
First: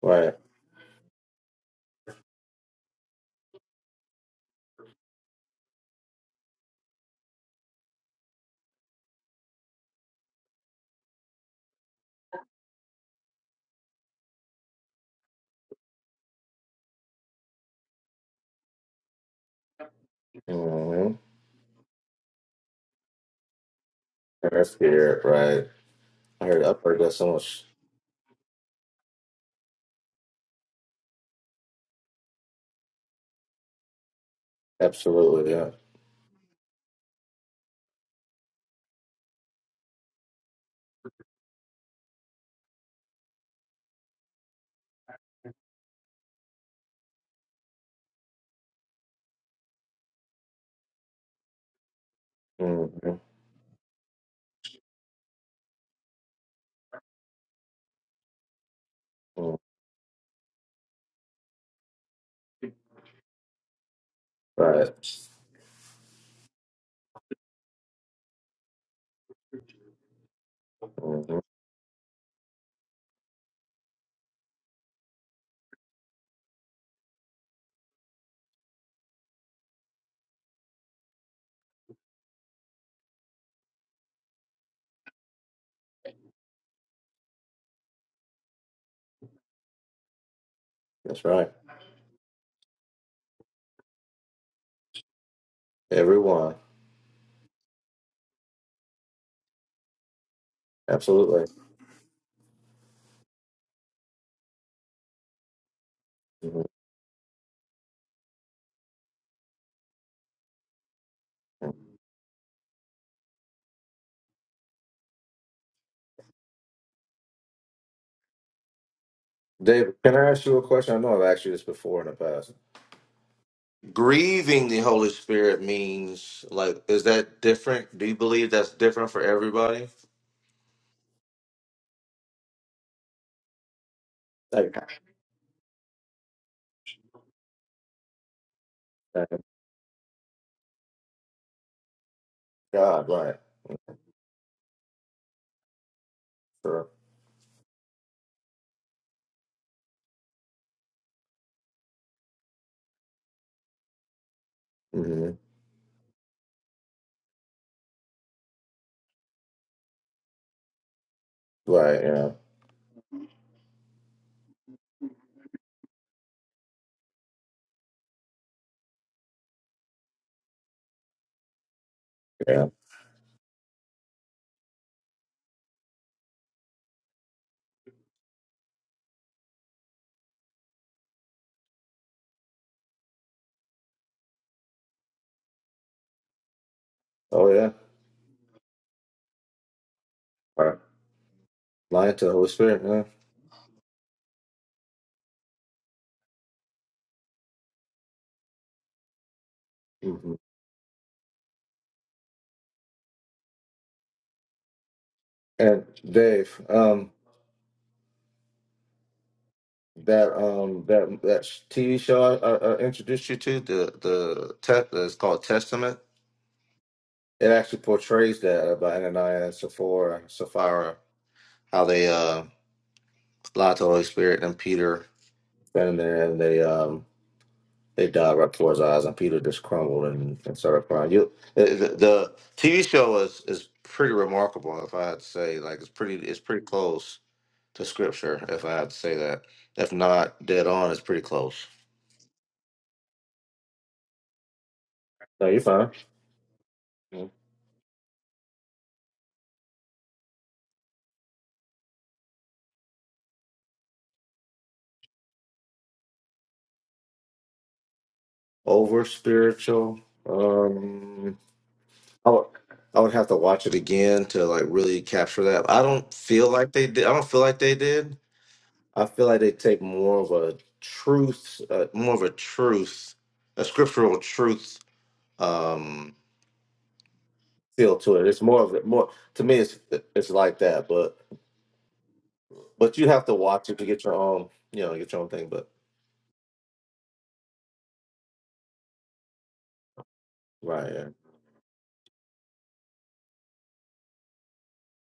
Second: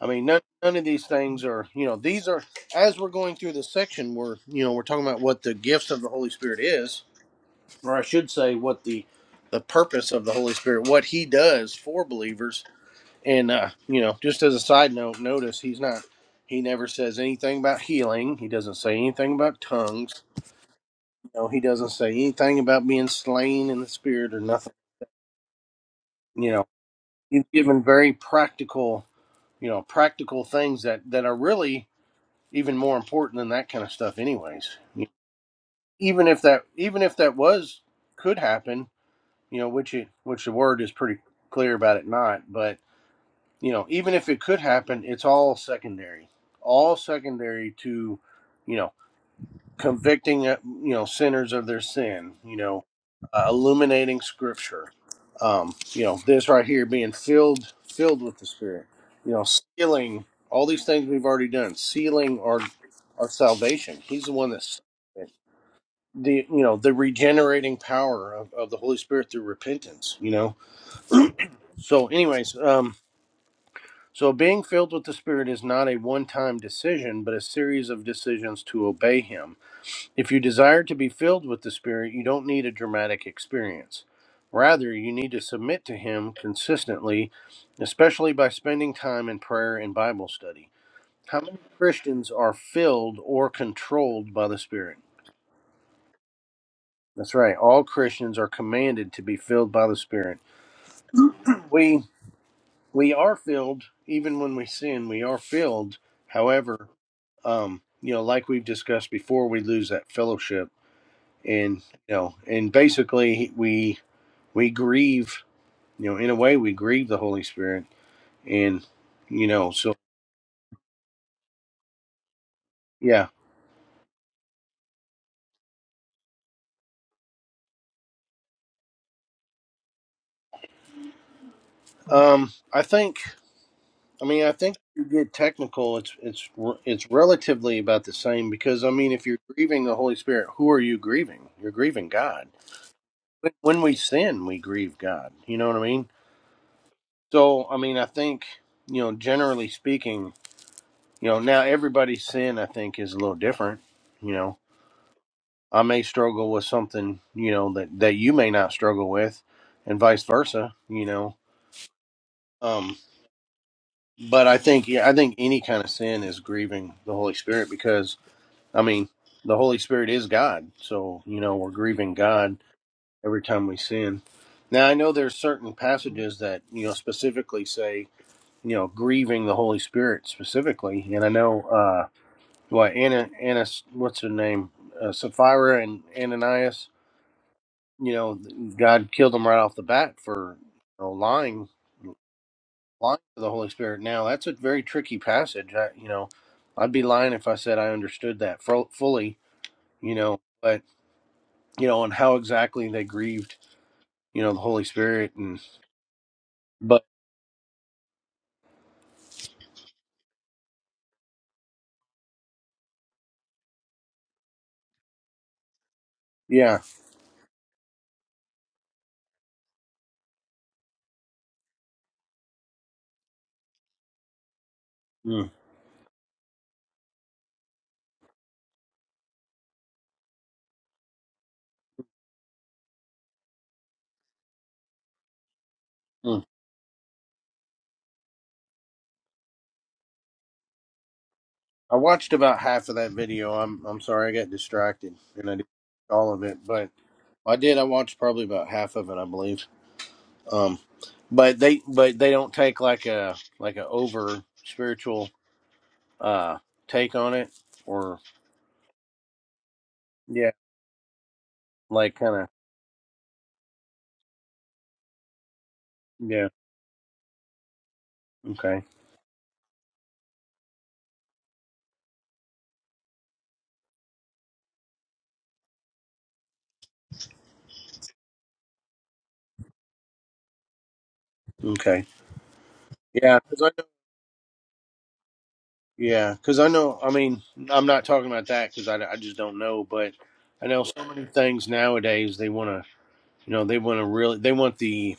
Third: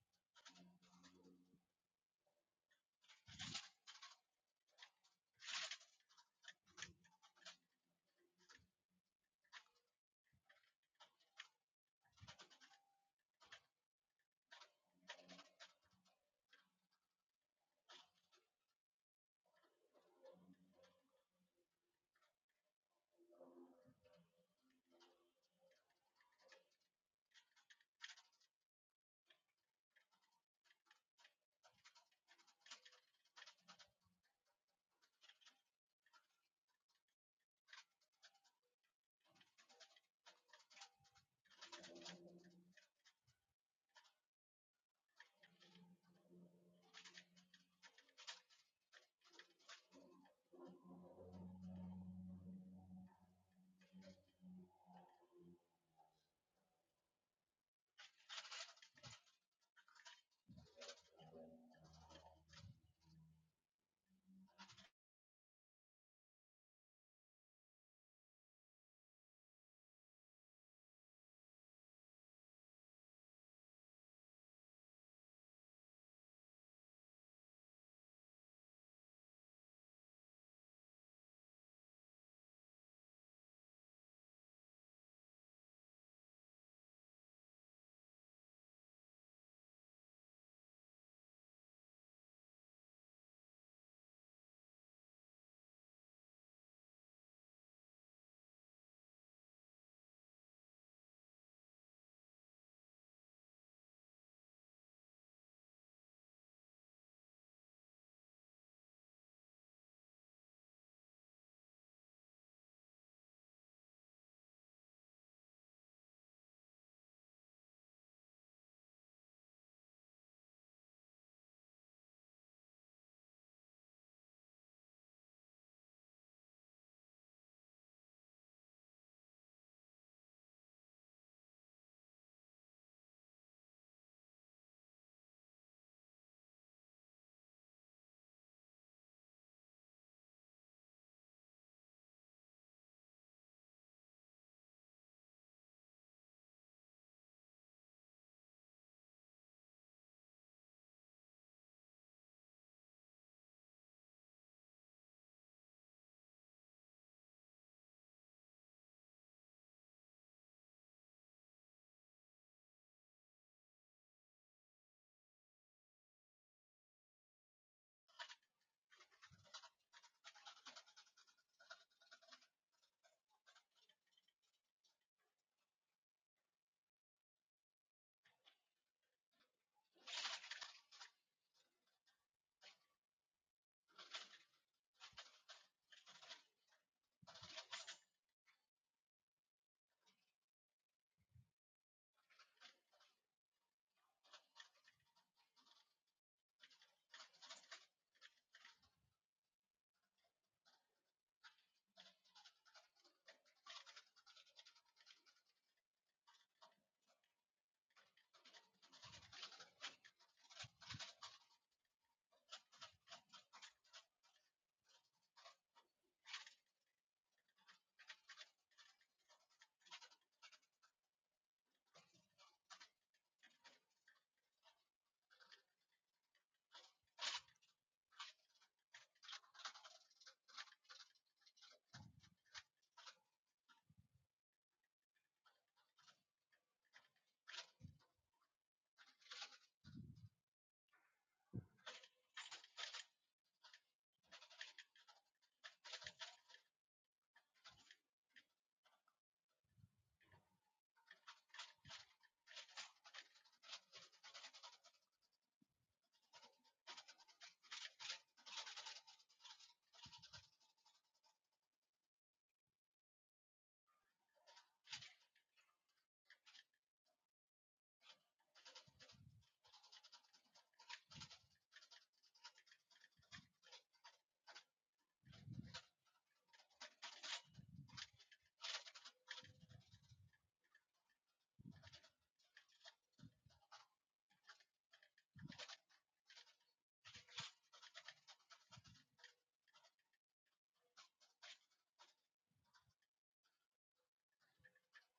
Speaker 2: I mean,
Speaker 3: Right.
Speaker 2: none, none of these things are, you know, these are, as we're going through this section, we're, you know, we're talking about what the gifts of the Holy Spirit is, or I should say, what the, the purpose of the Holy Spirit, what he does for believers. And, uh, you know, just as a side note, notice he's not, he never says anything about healing. He doesn't say anything about tongues
Speaker 3: Mm-hmm.
Speaker 2: no, he doesn't say anything about being slain in the spirit or
Speaker 3: And
Speaker 2: nothing.
Speaker 3: that's weird, right? I
Speaker 2: You
Speaker 3: heard.
Speaker 2: know,
Speaker 3: I've heard that so
Speaker 2: he's
Speaker 3: much.
Speaker 2: given very practical, you know, practical things that that are really even more important than that kind of stuff, anyways. You know,
Speaker 3: Absolutely. Yeah.
Speaker 2: Even if that, even if that was could happen, you know, which it which the word is pretty clear about it not, but you know, even if it could happen, it's all secondary, all secondary to, you know, convicting uh, you know sinners of their sin you know
Speaker 3: Mm-hmm.
Speaker 2: uh, illuminating scripture um you know this right here being filled filled with the spirit you know
Speaker 3: mm
Speaker 2: sealing all these things we've already done sealing our our salvation he's the one that's
Speaker 3: Right.
Speaker 2: the you know the regenerating power of, of the holy spirit through repentance you know
Speaker 3: Mm-hmm.
Speaker 2: so anyways um so being filled with the spirit is not a one-time decision but a series of decisions to obey him if you desire to be filled with the Spirit, you don't need a dramatic experience. Rather, you need to submit to Him consistently, especially by spending time in prayer and Bible study.
Speaker 3: That's
Speaker 2: How
Speaker 3: right.
Speaker 2: many Christians are filled or controlled by the Spirit?
Speaker 3: Everyone.
Speaker 2: That's right. All Christians are commanded to be filled by the Spirit.
Speaker 3: Absolutely.
Speaker 2: We we are filled even when we sin. We are filled.
Speaker 3: Mm-hmm.
Speaker 2: However, um, you know, like we've discussed before, we lose that fellowship, and you know, and basically we we grieve you know in a way we grieve the holy spirit and you know so
Speaker 3: David, can I ask you a question? I know I've asked you this before in the past.
Speaker 2: yeah
Speaker 3: Grieving the Holy Spirit means like is that different? Do you believe that's different for everybody?
Speaker 2: um i think i mean i
Speaker 3: Thank
Speaker 2: think if you get technical it's it's re- it's relatively about the same because i mean
Speaker 3: uh,
Speaker 2: if you're grieving the holy spirit who are you grieving you're grieving god
Speaker 3: God, right?
Speaker 2: when when we sin we grieve god you know what i mean
Speaker 3: Sure.
Speaker 2: so i mean i think you know generally speaking you know now everybody's sin i think is a little different you know
Speaker 3: hmm
Speaker 2: I may struggle with something, you know, that that you may not struggle with, and vice versa, you know.
Speaker 3: Right. Yeah.
Speaker 2: Um, but I think, yeah, I think any kind of sin is grieving the Holy Spirit because, I mean, the Holy Spirit is God, so you know we're grieving God
Speaker 3: Yeah.
Speaker 2: every time we sin. Now I know there's certain passages that you know specifically say, you know, grieving the Holy Spirit specifically, and I know uh, what Anna, Anna, what's her name, uh, Sapphira and Ananias
Speaker 3: Oh yeah.
Speaker 2: you know, God killed him right off the bat for you
Speaker 3: Right.
Speaker 2: know, lying,
Speaker 3: Lying to the Holy Spirit.
Speaker 2: lying to the Holy Spirit. Now that's a very tricky passage. I, you know, I'd be lying if I said I understood that fu- fully.
Speaker 3: Yeah.
Speaker 2: You
Speaker 3: hmm
Speaker 2: know, but you know, and how exactly they grieved, you know, the Holy Spirit, and
Speaker 3: And Dave,
Speaker 2: but
Speaker 3: um, that um that that TV show I, I, I introduced you to the the te- it's called Testament.
Speaker 2: yeah,
Speaker 3: It actually portrays that about Ananias, Sapphira, Sapphira, how they uh lied to the Holy Spirit and Peter
Speaker 2: mm,
Speaker 3: standing there and they um they dive right towards our eyes and Peter just crumbled and, and started crying. You the, the the TV show is is pretty remarkable if I had to say like it's pretty it's
Speaker 2: mm.
Speaker 3: pretty close to scripture if I had to say that. If not dead on, it's pretty close.
Speaker 2: I watched about half of that video. I'm I'm sorry, I got distracted
Speaker 3: No,
Speaker 2: and I
Speaker 3: you're
Speaker 2: didn't
Speaker 3: fine.
Speaker 2: watch all of it, but
Speaker 3: Mhm.
Speaker 2: I did. I watched probably about half of it, I believe. Um, but they but they don't take like a like a over spiritual uh take on it or
Speaker 3: Over spiritual.
Speaker 2: Yeah.
Speaker 3: Um,
Speaker 2: like
Speaker 3: I
Speaker 2: kind
Speaker 3: would
Speaker 2: of
Speaker 3: I would have to watch it again to like really capture that. I don't
Speaker 2: yeah
Speaker 3: feel like they did. I don't feel like they did
Speaker 2: okay
Speaker 3: I feel like they take more of a truth, uh, more of a truth, a scriptural truth um, feel to it. It's more of it, more to me. It's it's like that, but
Speaker 2: okay
Speaker 3: but you have to
Speaker 2: yeah because
Speaker 3: watch
Speaker 2: i
Speaker 3: it
Speaker 2: know
Speaker 3: to get your own, you know, get your own thing. But
Speaker 2: yeah because i know i mean i'm not talking about that because I, I just don't know but i know
Speaker 3: right,
Speaker 2: so
Speaker 3: yeah.
Speaker 2: many things nowadays they want to you know they want to really they want the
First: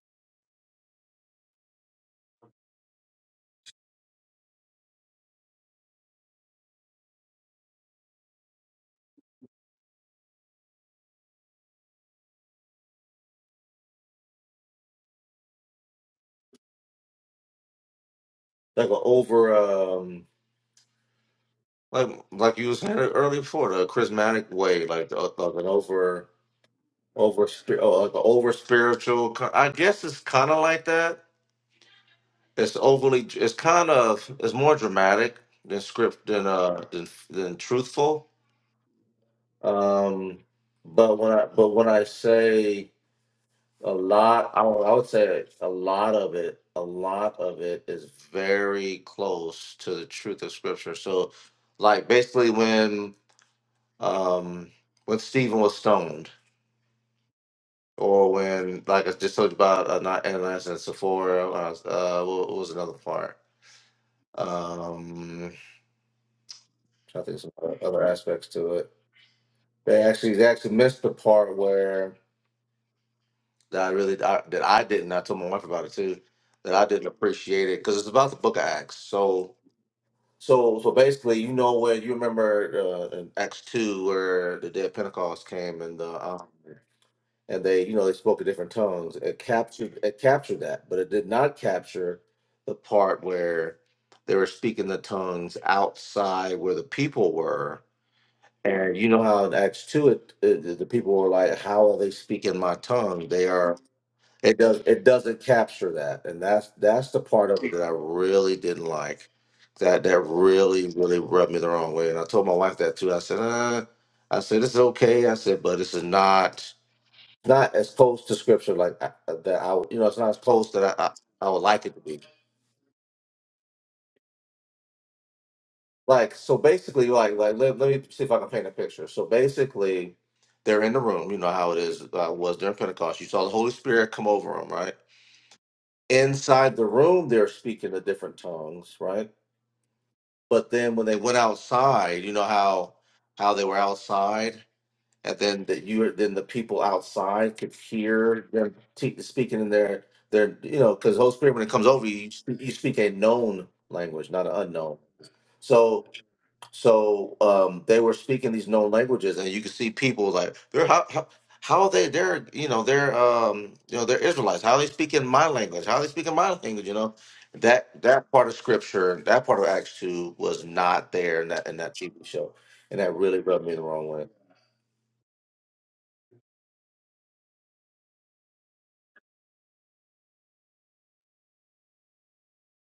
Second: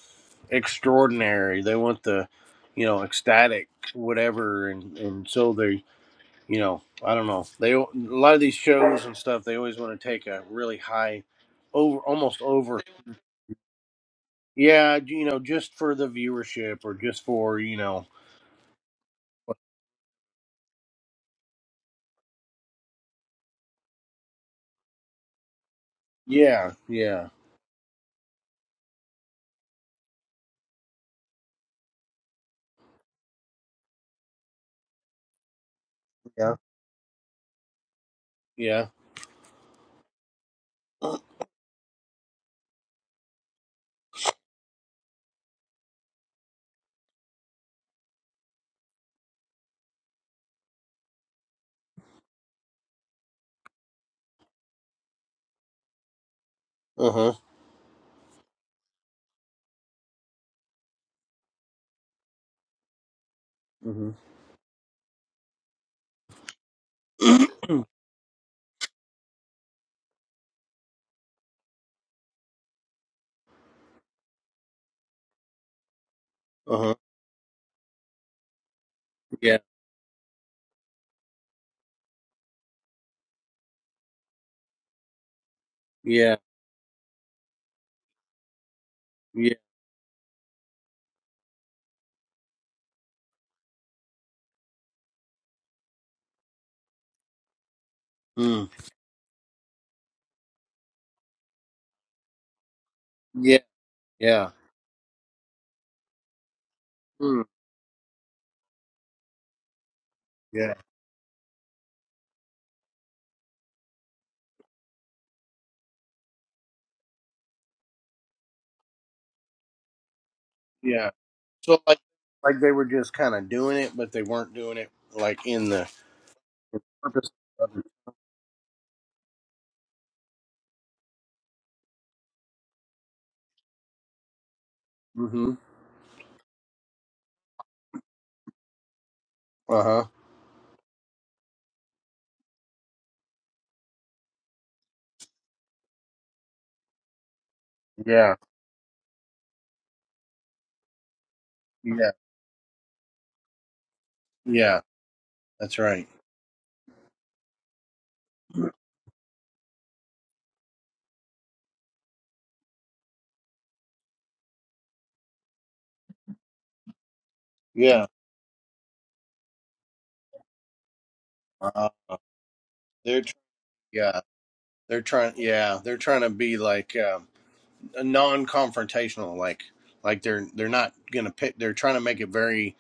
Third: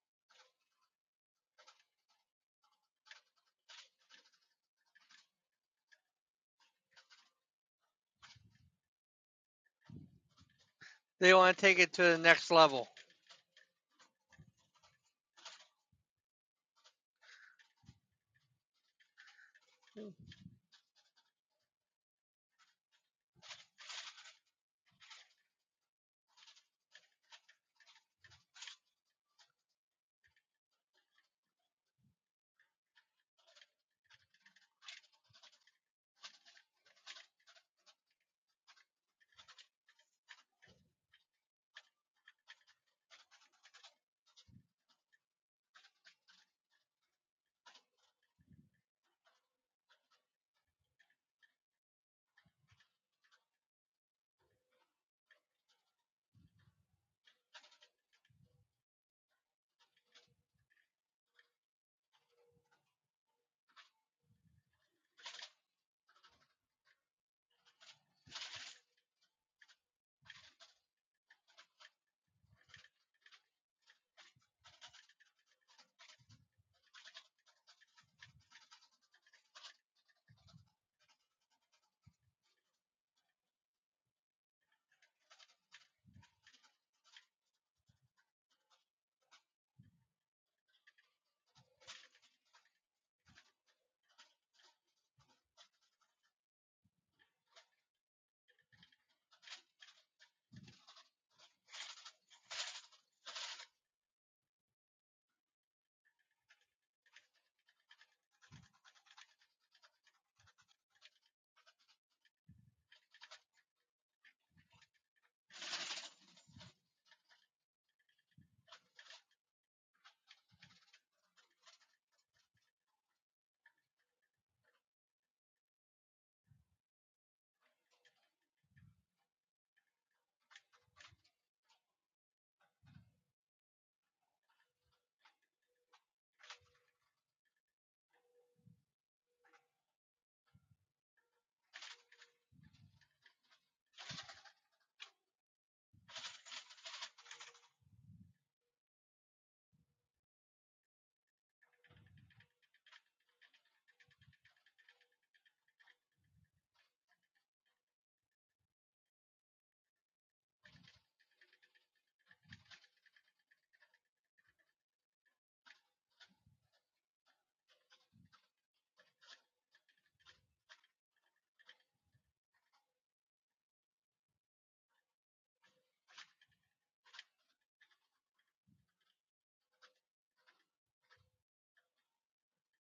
Speaker 2: extraordinary they want the you know ecstatic whatever and and so they you know i don't know they a lot of these shows and stuff they always want to take a really high
Speaker 1: They want to take it
Speaker 2: over
Speaker 1: to the
Speaker 2: almost
Speaker 1: next level.
Speaker 2: Yeah, you know, just for the viewership or just for, you know.
Speaker 3: like a over, um, like like you was saying earlier before the charismatic way, like the, like an over
Speaker 2: Yeah, yeah,
Speaker 3: over spirit, oh, like an over spiritual. I guess it's kind of like that It's overly. It's kind of. It's more dramatic than script than
Speaker 2: yeah,
Speaker 3: uh than, than truthful.
Speaker 2: yeah.
Speaker 3: Um, but when I but when I say a lot, I would, I would say a lot of it. A lot of it is very close to the truth of scripture. So, like basically when um when Stephen was stoned,
Speaker 2: Uh huh.
Speaker 3: or when like I just talked about uh, not Ananias and Sephora. Uh, what was another part?
Speaker 2: Mm-hmm.
Speaker 3: Um. Trying to think of some other
Speaker 2: uh
Speaker 3: other aspects to it. They actually they actually missed the part where that I really I, that I didn't. I told my wife about it too. That I
Speaker 2: huh.
Speaker 3: didn't appreciate it because it's about the Book of Acts. So
Speaker 2: Yeah,
Speaker 3: so so basically, you know where you remember uh, in Acts two where the day of Pentecost came and the
Speaker 2: yeah,
Speaker 3: um, and they you know they spoke in different tongues. It
Speaker 2: yeah.
Speaker 3: captured it captured that, but it did not capture the part where they were speaking the tongues outside where the people were
Speaker 2: Mm.
Speaker 3: And you know how in Acts two, it, it the the people were like, "How are they speaking my tongue?" They
Speaker 2: Yeah,
Speaker 3: are.
Speaker 2: yeah.
Speaker 3: It does. It doesn't capture that, and that's that's the
Speaker 2: Mm.
Speaker 3: part of it that I really didn't like. That that
Speaker 2: Yeah,
Speaker 3: really really rubbed me the wrong way, and I told my wife that too. I said, uh, "I said this is okay." I said, "But this is not not as close to scripture like I, that. I would- you know, it's not as close that I,
Speaker 2: yeah.
Speaker 3: I I would
Speaker 2: So,
Speaker 3: like it
Speaker 2: like,
Speaker 3: to be."
Speaker 2: like they were just kind of doing it, but they weren't doing it, like, in the
Speaker 3: like so
Speaker 2: in the
Speaker 3: basically
Speaker 2: purpose
Speaker 3: like like
Speaker 2: of
Speaker 3: let,
Speaker 2: it.
Speaker 3: let me see if i can paint a picture so basically they're in the room you know how it is uh, was during pentecost you saw the holy spirit come over them right
Speaker 2: Mm hmm.
Speaker 3: inside the room they're speaking the different tongues right
Speaker 2: Uh huh.
Speaker 3: but then when they went outside you know how how they were outside and then that you then the people outside could
Speaker 2: Yeah,
Speaker 3: hear them te- speaking in their their you know because holy spirit when it comes over
Speaker 2: yeah,
Speaker 3: you you speak, you speak a known language not an
Speaker 2: yeah.
Speaker 3: unknown
Speaker 2: That's
Speaker 3: so
Speaker 2: right.
Speaker 3: so um, they were speaking these known languages, and you could see people like they're how, how how are they they're you know they're um you know they're Israelites. How are they speaking my language? How are they speaking my language? You know that
Speaker 2: Yeah.
Speaker 3: that part of scripture, that part of Acts two was not there in that in
Speaker 2: Uh,
Speaker 3: that TV show, and that
Speaker 2: they're, tr-
Speaker 3: really rubbed me the wrong
Speaker 2: yeah,
Speaker 3: way.
Speaker 2: they're trying, yeah, they're trying to be like, Um, a non-confrontational like like they're they're not gonna pick they're trying to make it very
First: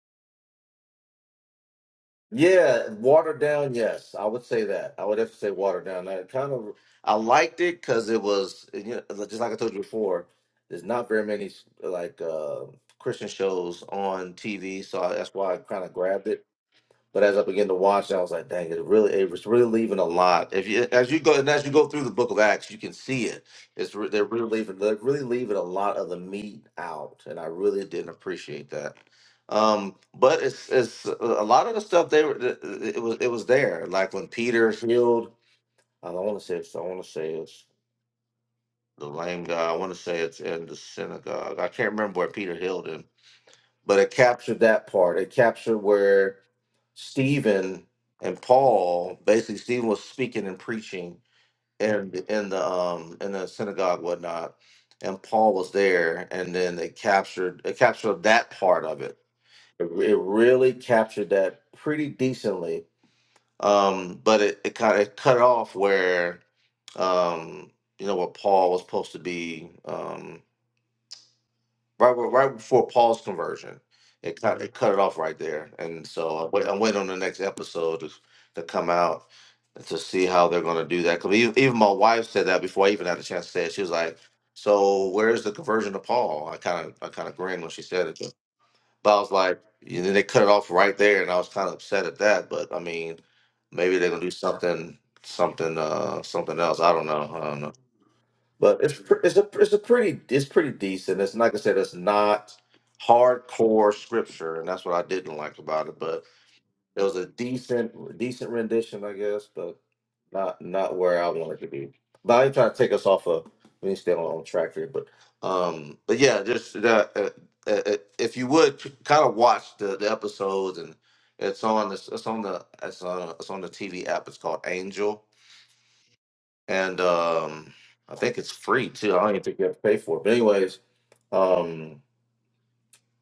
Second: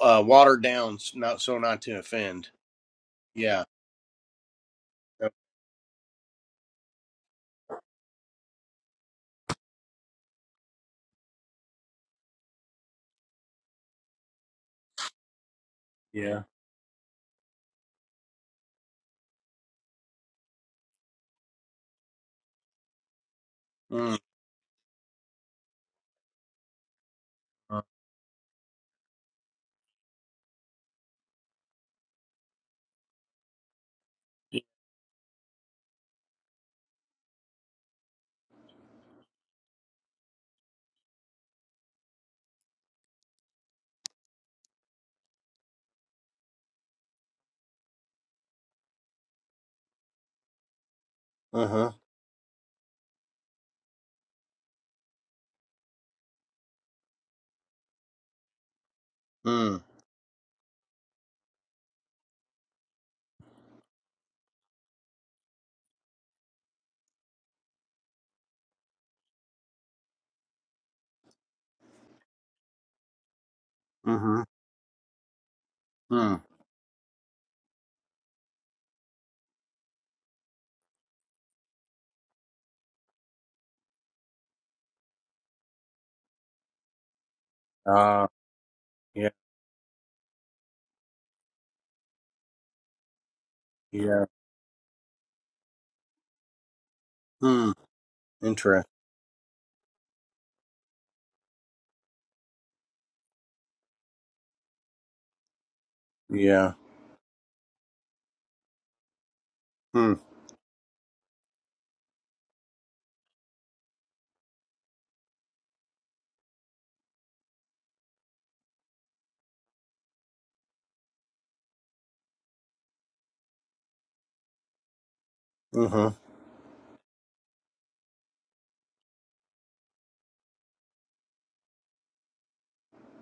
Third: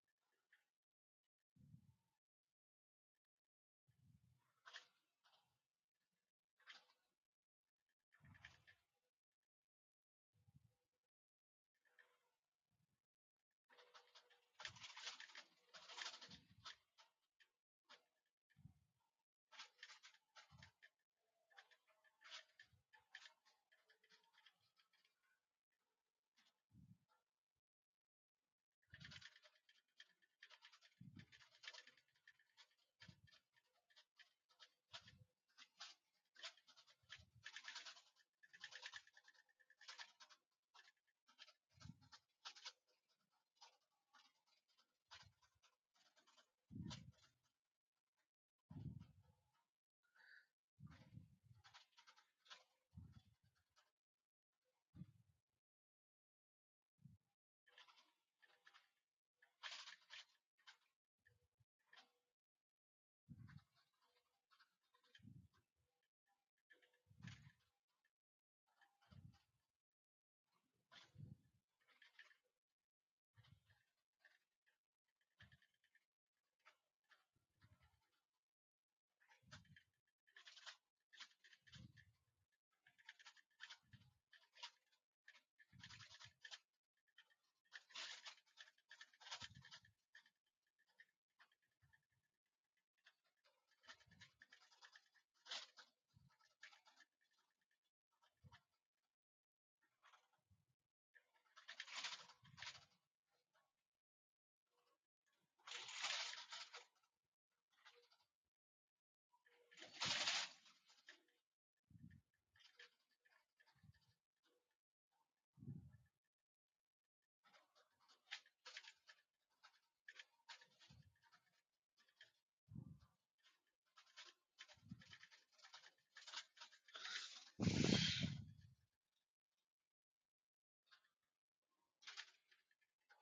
Speaker 2: uh watered down not so not to offend
Speaker 3: Yeah, watered
Speaker 2: yeah
Speaker 3: down. Yes, I would say that. I would have
Speaker 2: Yep.
Speaker 3: to say watered down. I kind of I liked it because it was you know like, just like I told you before. There's not very many like uh, Christian shows on TV, so I, that's why I kind of grabbed it.
Speaker 2: yeah
Speaker 3: But as I began to watch, I was like, dang, it really, it was really leaving a lot. If you, as you go, and as you go through the book of Acts, you can see it. It's re-
Speaker 2: mm.
Speaker 3: they're really leaving, they're really leaving a lot of the meat out, and I
Speaker 2: uh,
Speaker 3: really didn't appreciate that. Um, but it's it's a lot of the stuff they were, it was it was there. Like when Peter healed, I don't want to say it's, I want to say it's the lame guy. I want to say it's in the synagogue. I can't remember where Peter healed him, but it captured that part. It captured where Stephen and Paul, basically Stephen was speaking and preaching
Speaker 2: uh-huh
Speaker 3: in in the um in the synagogue whatnot, and Paul was there, and then they captured they captured that part of it.
Speaker 2: mm.
Speaker 3: It, it really captured that pretty decently, um, but it, it kind of cut off where um you know what Paul was supposed to be. Um, right, right right before Paul's conversion. It
Speaker 2: mm-hmm
Speaker 3: cut it cut it off right there, and so
Speaker 2: mm.
Speaker 3: I wait, I'm waiting on the next episode to, to come out to see how they're going to do that. Because even, even my wife said that before I even had a chance to say it. She was like, "So where's the conversion to Paul?" I kind of I kind of grinned when she said it,
Speaker 2: uh
Speaker 3: but I
Speaker 2: yeah
Speaker 3: was like, and then they cut it off right there, and I was kind of upset at that. But I mean, maybe they're gonna
Speaker 2: yeah
Speaker 3: do something something uh something else. I don't know. I don't know
Speaker 2: mm.
Speaker 3: but
Speaker 2: interesting
Speaker 3: it's pr- it's a it's a pretty it's pretty decent. It's like I said, it's not hardcore scripture, and that's what I didn't like about it. But
Speaker 2: yeah
Speaker 3: it was a decent decent rendition, I guess, but
Speaker 2: mm.
Speaker 3: not not where I wanted to be. But I ain't trying to take us off of we need to stay on, on track here. But um, but yeah, just that. Uh, uh, uh, if you would kind of watch the, the episodes and it's on this it's on the it's on it's on the TV app it's called Angel
Speaker 2: mm-hmm
Speaker 3: and um, I think it's free too. I don't even think you have to pay for it. But anyways, um,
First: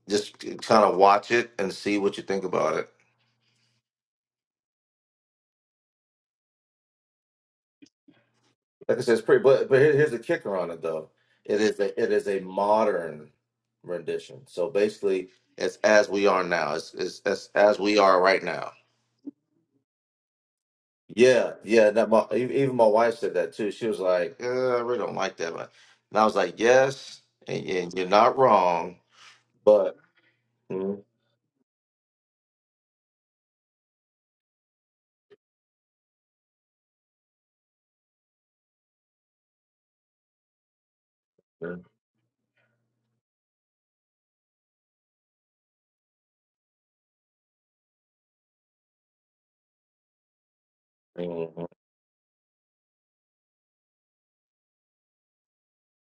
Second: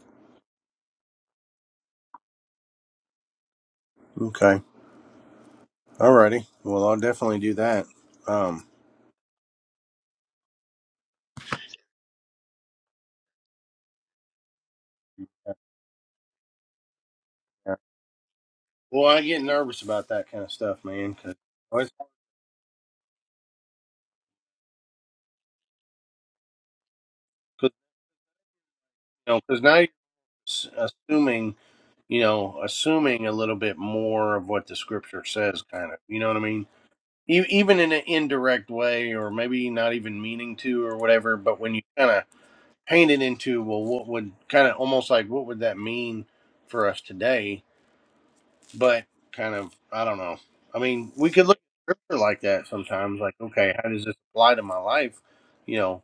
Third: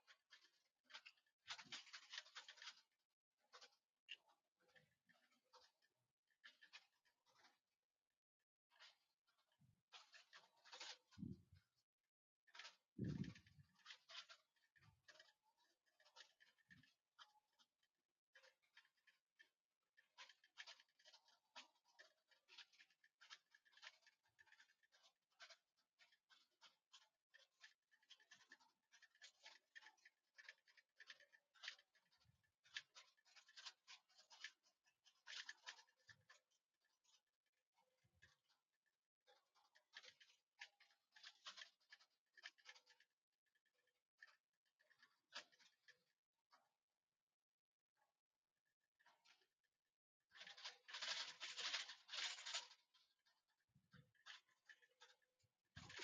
Speaker 3: just kind of watch it and see what you think about it.
Speaker 2: okay alrighty well i'll definitely do that um
Speaker 3: Like I said, it's pretty. But but here- here's the kicker on it though. It is a it is a modern rendition. So basically, it's as we are now. It's it's, it's
Speaker 2: yeah.
Speaker 3: as we are right now.
Speaker 2: well i get nervous about that kind of stuff man because
Speaker 3: Yeah, yeah.
Speaker 2: you
Speaker 3: That my, e- even my wife said that too. She was like, uh, "I really don't like that," but and I was like, "Yes, and, and you're not wrong."
Speaker 2: know, 'cause now you're
Speaker 3: But
Speaker 2: s-
Speaker 3: Mhm.
Speaker 2: assuming you know, assuming a little bit more of what the scripture says, kind of. You know what I mean? E- Even in an indirect way, or maybe not even meaning to, or whatever. But when you kind of paint it into, well, what would kind of almost like what would that mean for us today? But kind of, I don't know. I mean, we could
Speaker 3: mhm,
Speaker 2: look at scripture like that sometimes. Like, okay, how does this apply to my life? You know,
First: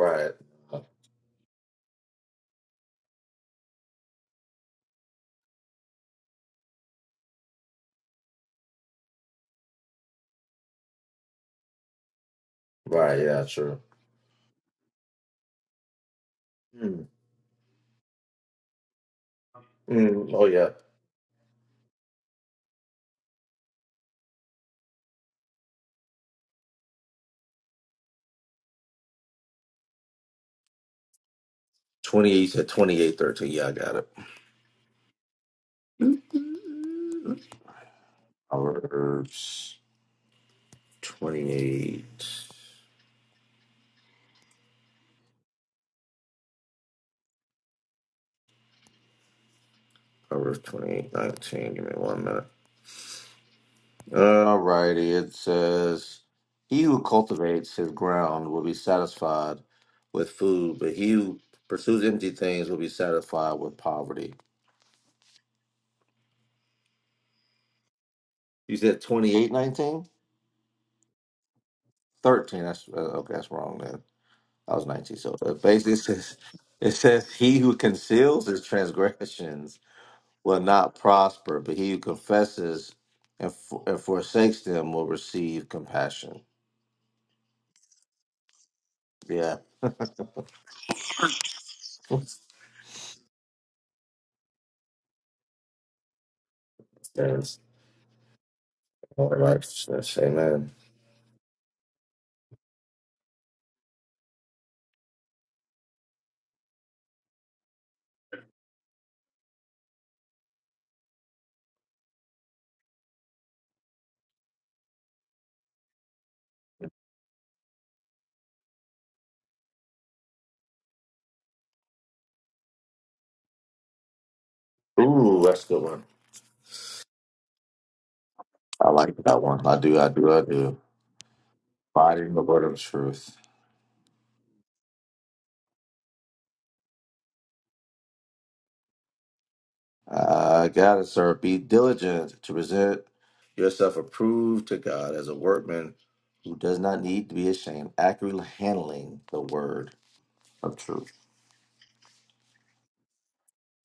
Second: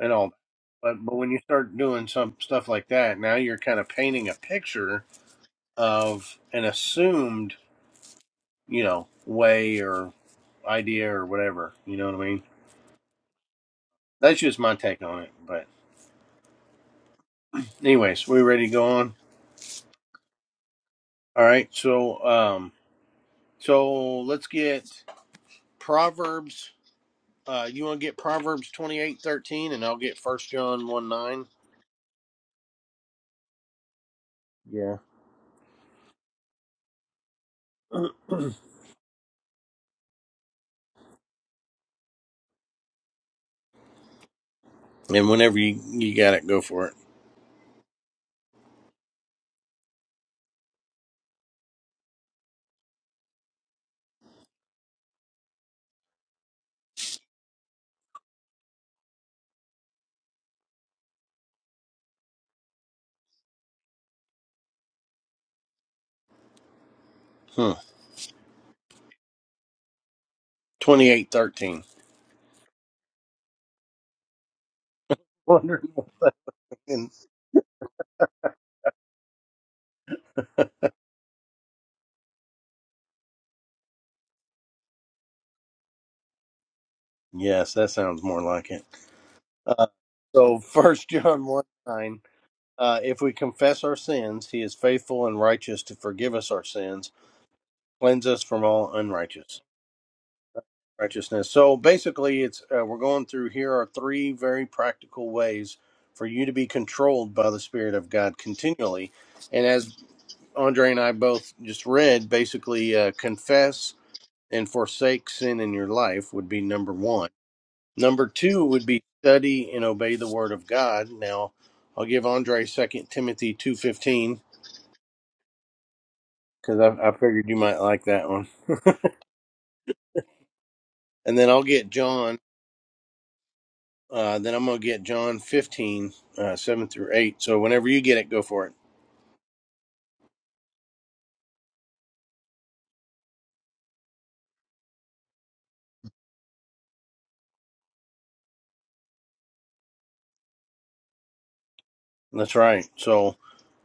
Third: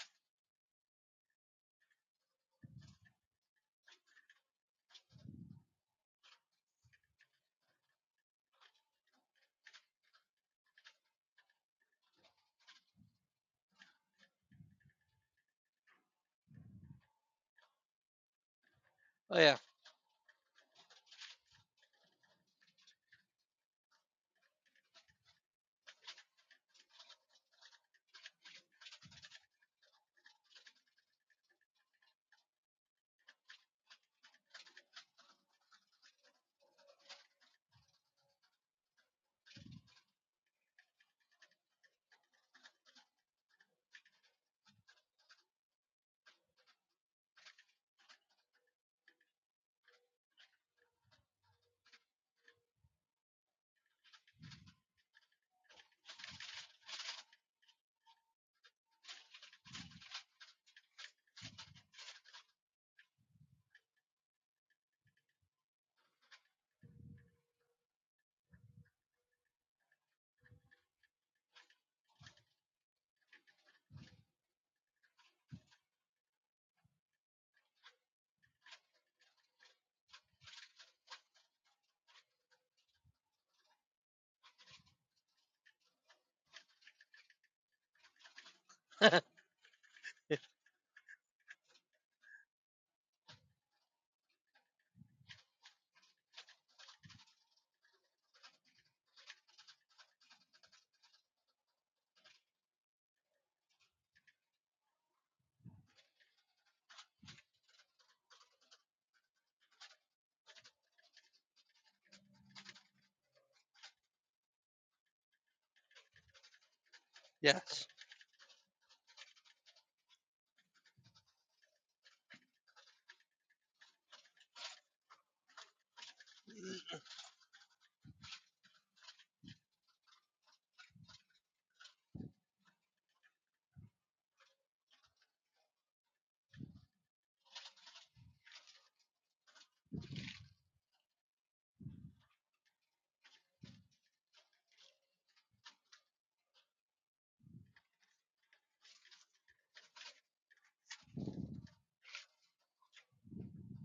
Speaker 2: and all. that. But but when you start doing some stuff like that, now you're kind of painting a picture of an assumed you know, way or idea or whatever. You know what I mean?
Speaker 3: Right. Yeah. True.
Speaker 2: That's just my take on it. But
Speaker 3: Hmm.
Speaker 2: anyways, we ready to go on?
Speaker 1: Oh, yeah.
Speaker 3: Mm. Oh yeah.
Speaker 2: All right. So um so let's get Proverbs uh you wanna get Proverbs twenty eight thirteen and I'll get first John one nine.
Speaker 3: Twenty eight to twenty eight thirteen. Yeah, I got it.
Speaker 2: Yeah.
Speaker 3: Proverbs twenty eight.
Speaker 2: And whenever you, you got it, go for it.
Speaker 3: Proverbs twenty eight nineteen. Give me one minute. Alrighty. It says, "He who cultivates his ground will be satisfied with food, but he who pursues empty things will be satisfied with poverty."
Speaker 2: Hmm.
Speaker 3: You said twenty eight nineteen.
Speaker 2: Twenty eight thirteen.
Speaker 3: Thirteen. That's uh, okay. That's wrong. Then. I was 19. So uh, basically, it
Speaker 2: Wonderful
Speaker 3: says, it
Speaker 2: thing.
Speaker 3: says, He who conceals his transgressions will not prosper, but he who confesses and, for, and forsakes them will receive compassion.
Speaker 2: Yes, that sounds more like it.
Speaker 3: Yeah.
Speaker 2: Uh, so first John one nine. Uh, if we confess our sins, he is faithful and righteous to forgive us our sins,
Speaker 3: Yes.
Speaker 2: cleanse us from all
Speaker 3: All
Speaker 2: unrighteous
Speaker 3: righteousness. Amen.
Speaker 2: righteousness. So basically, it's uh, we're going through here are three very practical ways for you to be controlled by the Spirit of God continually. And as Andre and I both just read, basically uh, confess and forsake sin in your life would be number one.
Speaker 1: yes.
Speaker 2: Number two would be study and obey the Word of God. Now, I'll give Andre Second Timothy two fifteen
Speaker 3: Ooh, that's a good one.
Speaker 2: because I, I figured you might like that one.
Speaker 3: I like that one. I do. I do. I do.
Speaker 2: And then I'll get
Speaker 3: Fighting
Speaker 2: John.
Speaker 3: the word of truth.
Speaker 2: Uh, then I'm going to get John 15, uh, 7 through 8. So whenever you get it, go for it.
Speaker 3: I got it, sir. Be diligent to present yourself approved to God as a workman who does not need to be ashamed, accurately handling the word of truth.
Speaker 2: That's right. So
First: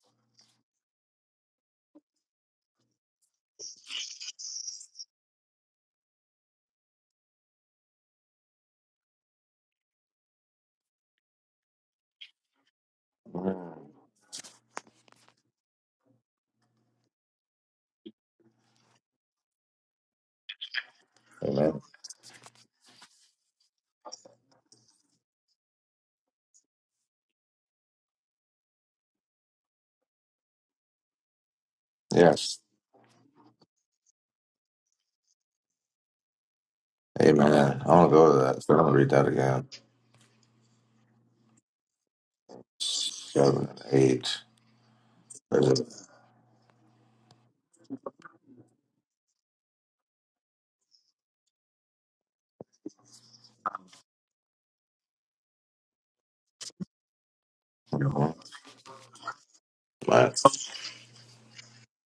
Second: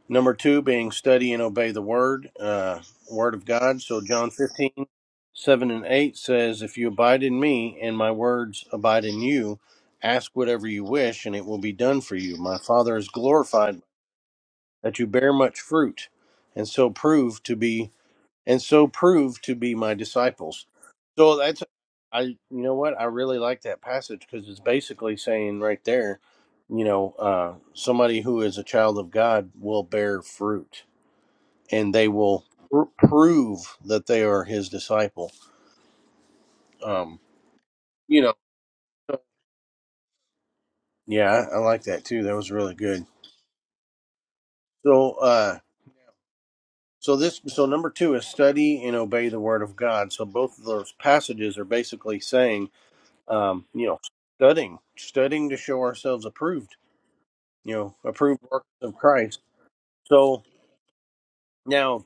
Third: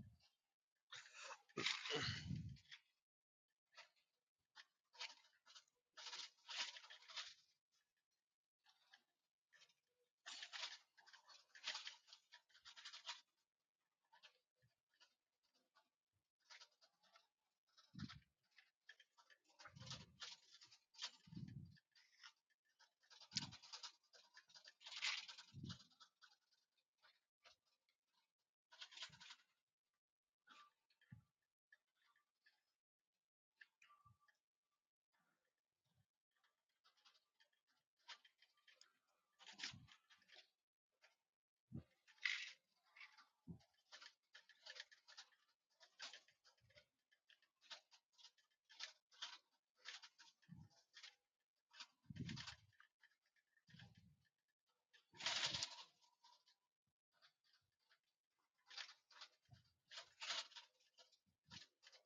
Speaker 2: number two being study and obey the word, uh, word of God. So John 15, 7 and 8 says, If you abide in me and my words abide in you, ask whatever you wish and it will be done for you. My Father is glorified
Speaker 3: Mm.
Speaker 2: that you bear much fruit and so prove to be and so prove to be my disciples. So that's
Speaker 3: Amen.
Speaker 2: I you know what I really like that passage because it's basically saying right there, you know, uh, somebody who is a child of God will bear fruit and they will
Speaker 3: Yes.
Speaker 2: pr- prove that they are His disciple. Um,
Speaker 3: Amen. I want to
Speaker 2: you
Speaker 3: go
Speaker 2: know,
Speaker 3: to that. So I'm going to read
Speaker 2: so,
Speaker 3: that again.
Speaker 2: yeah, I, I like that too. That was really good.
Speaker 3: Seven and eight.
Speaker 2: So, uh, so this so number two is study and obey the Word of God. So both of those passages are basically saying um, you know, studying, studying to show ourselves approved, you know, approved
Speaker 3: Mm-hmm.
Speaker 2: works of Christ.
Speaker 3: Right.
Speaker 2: So now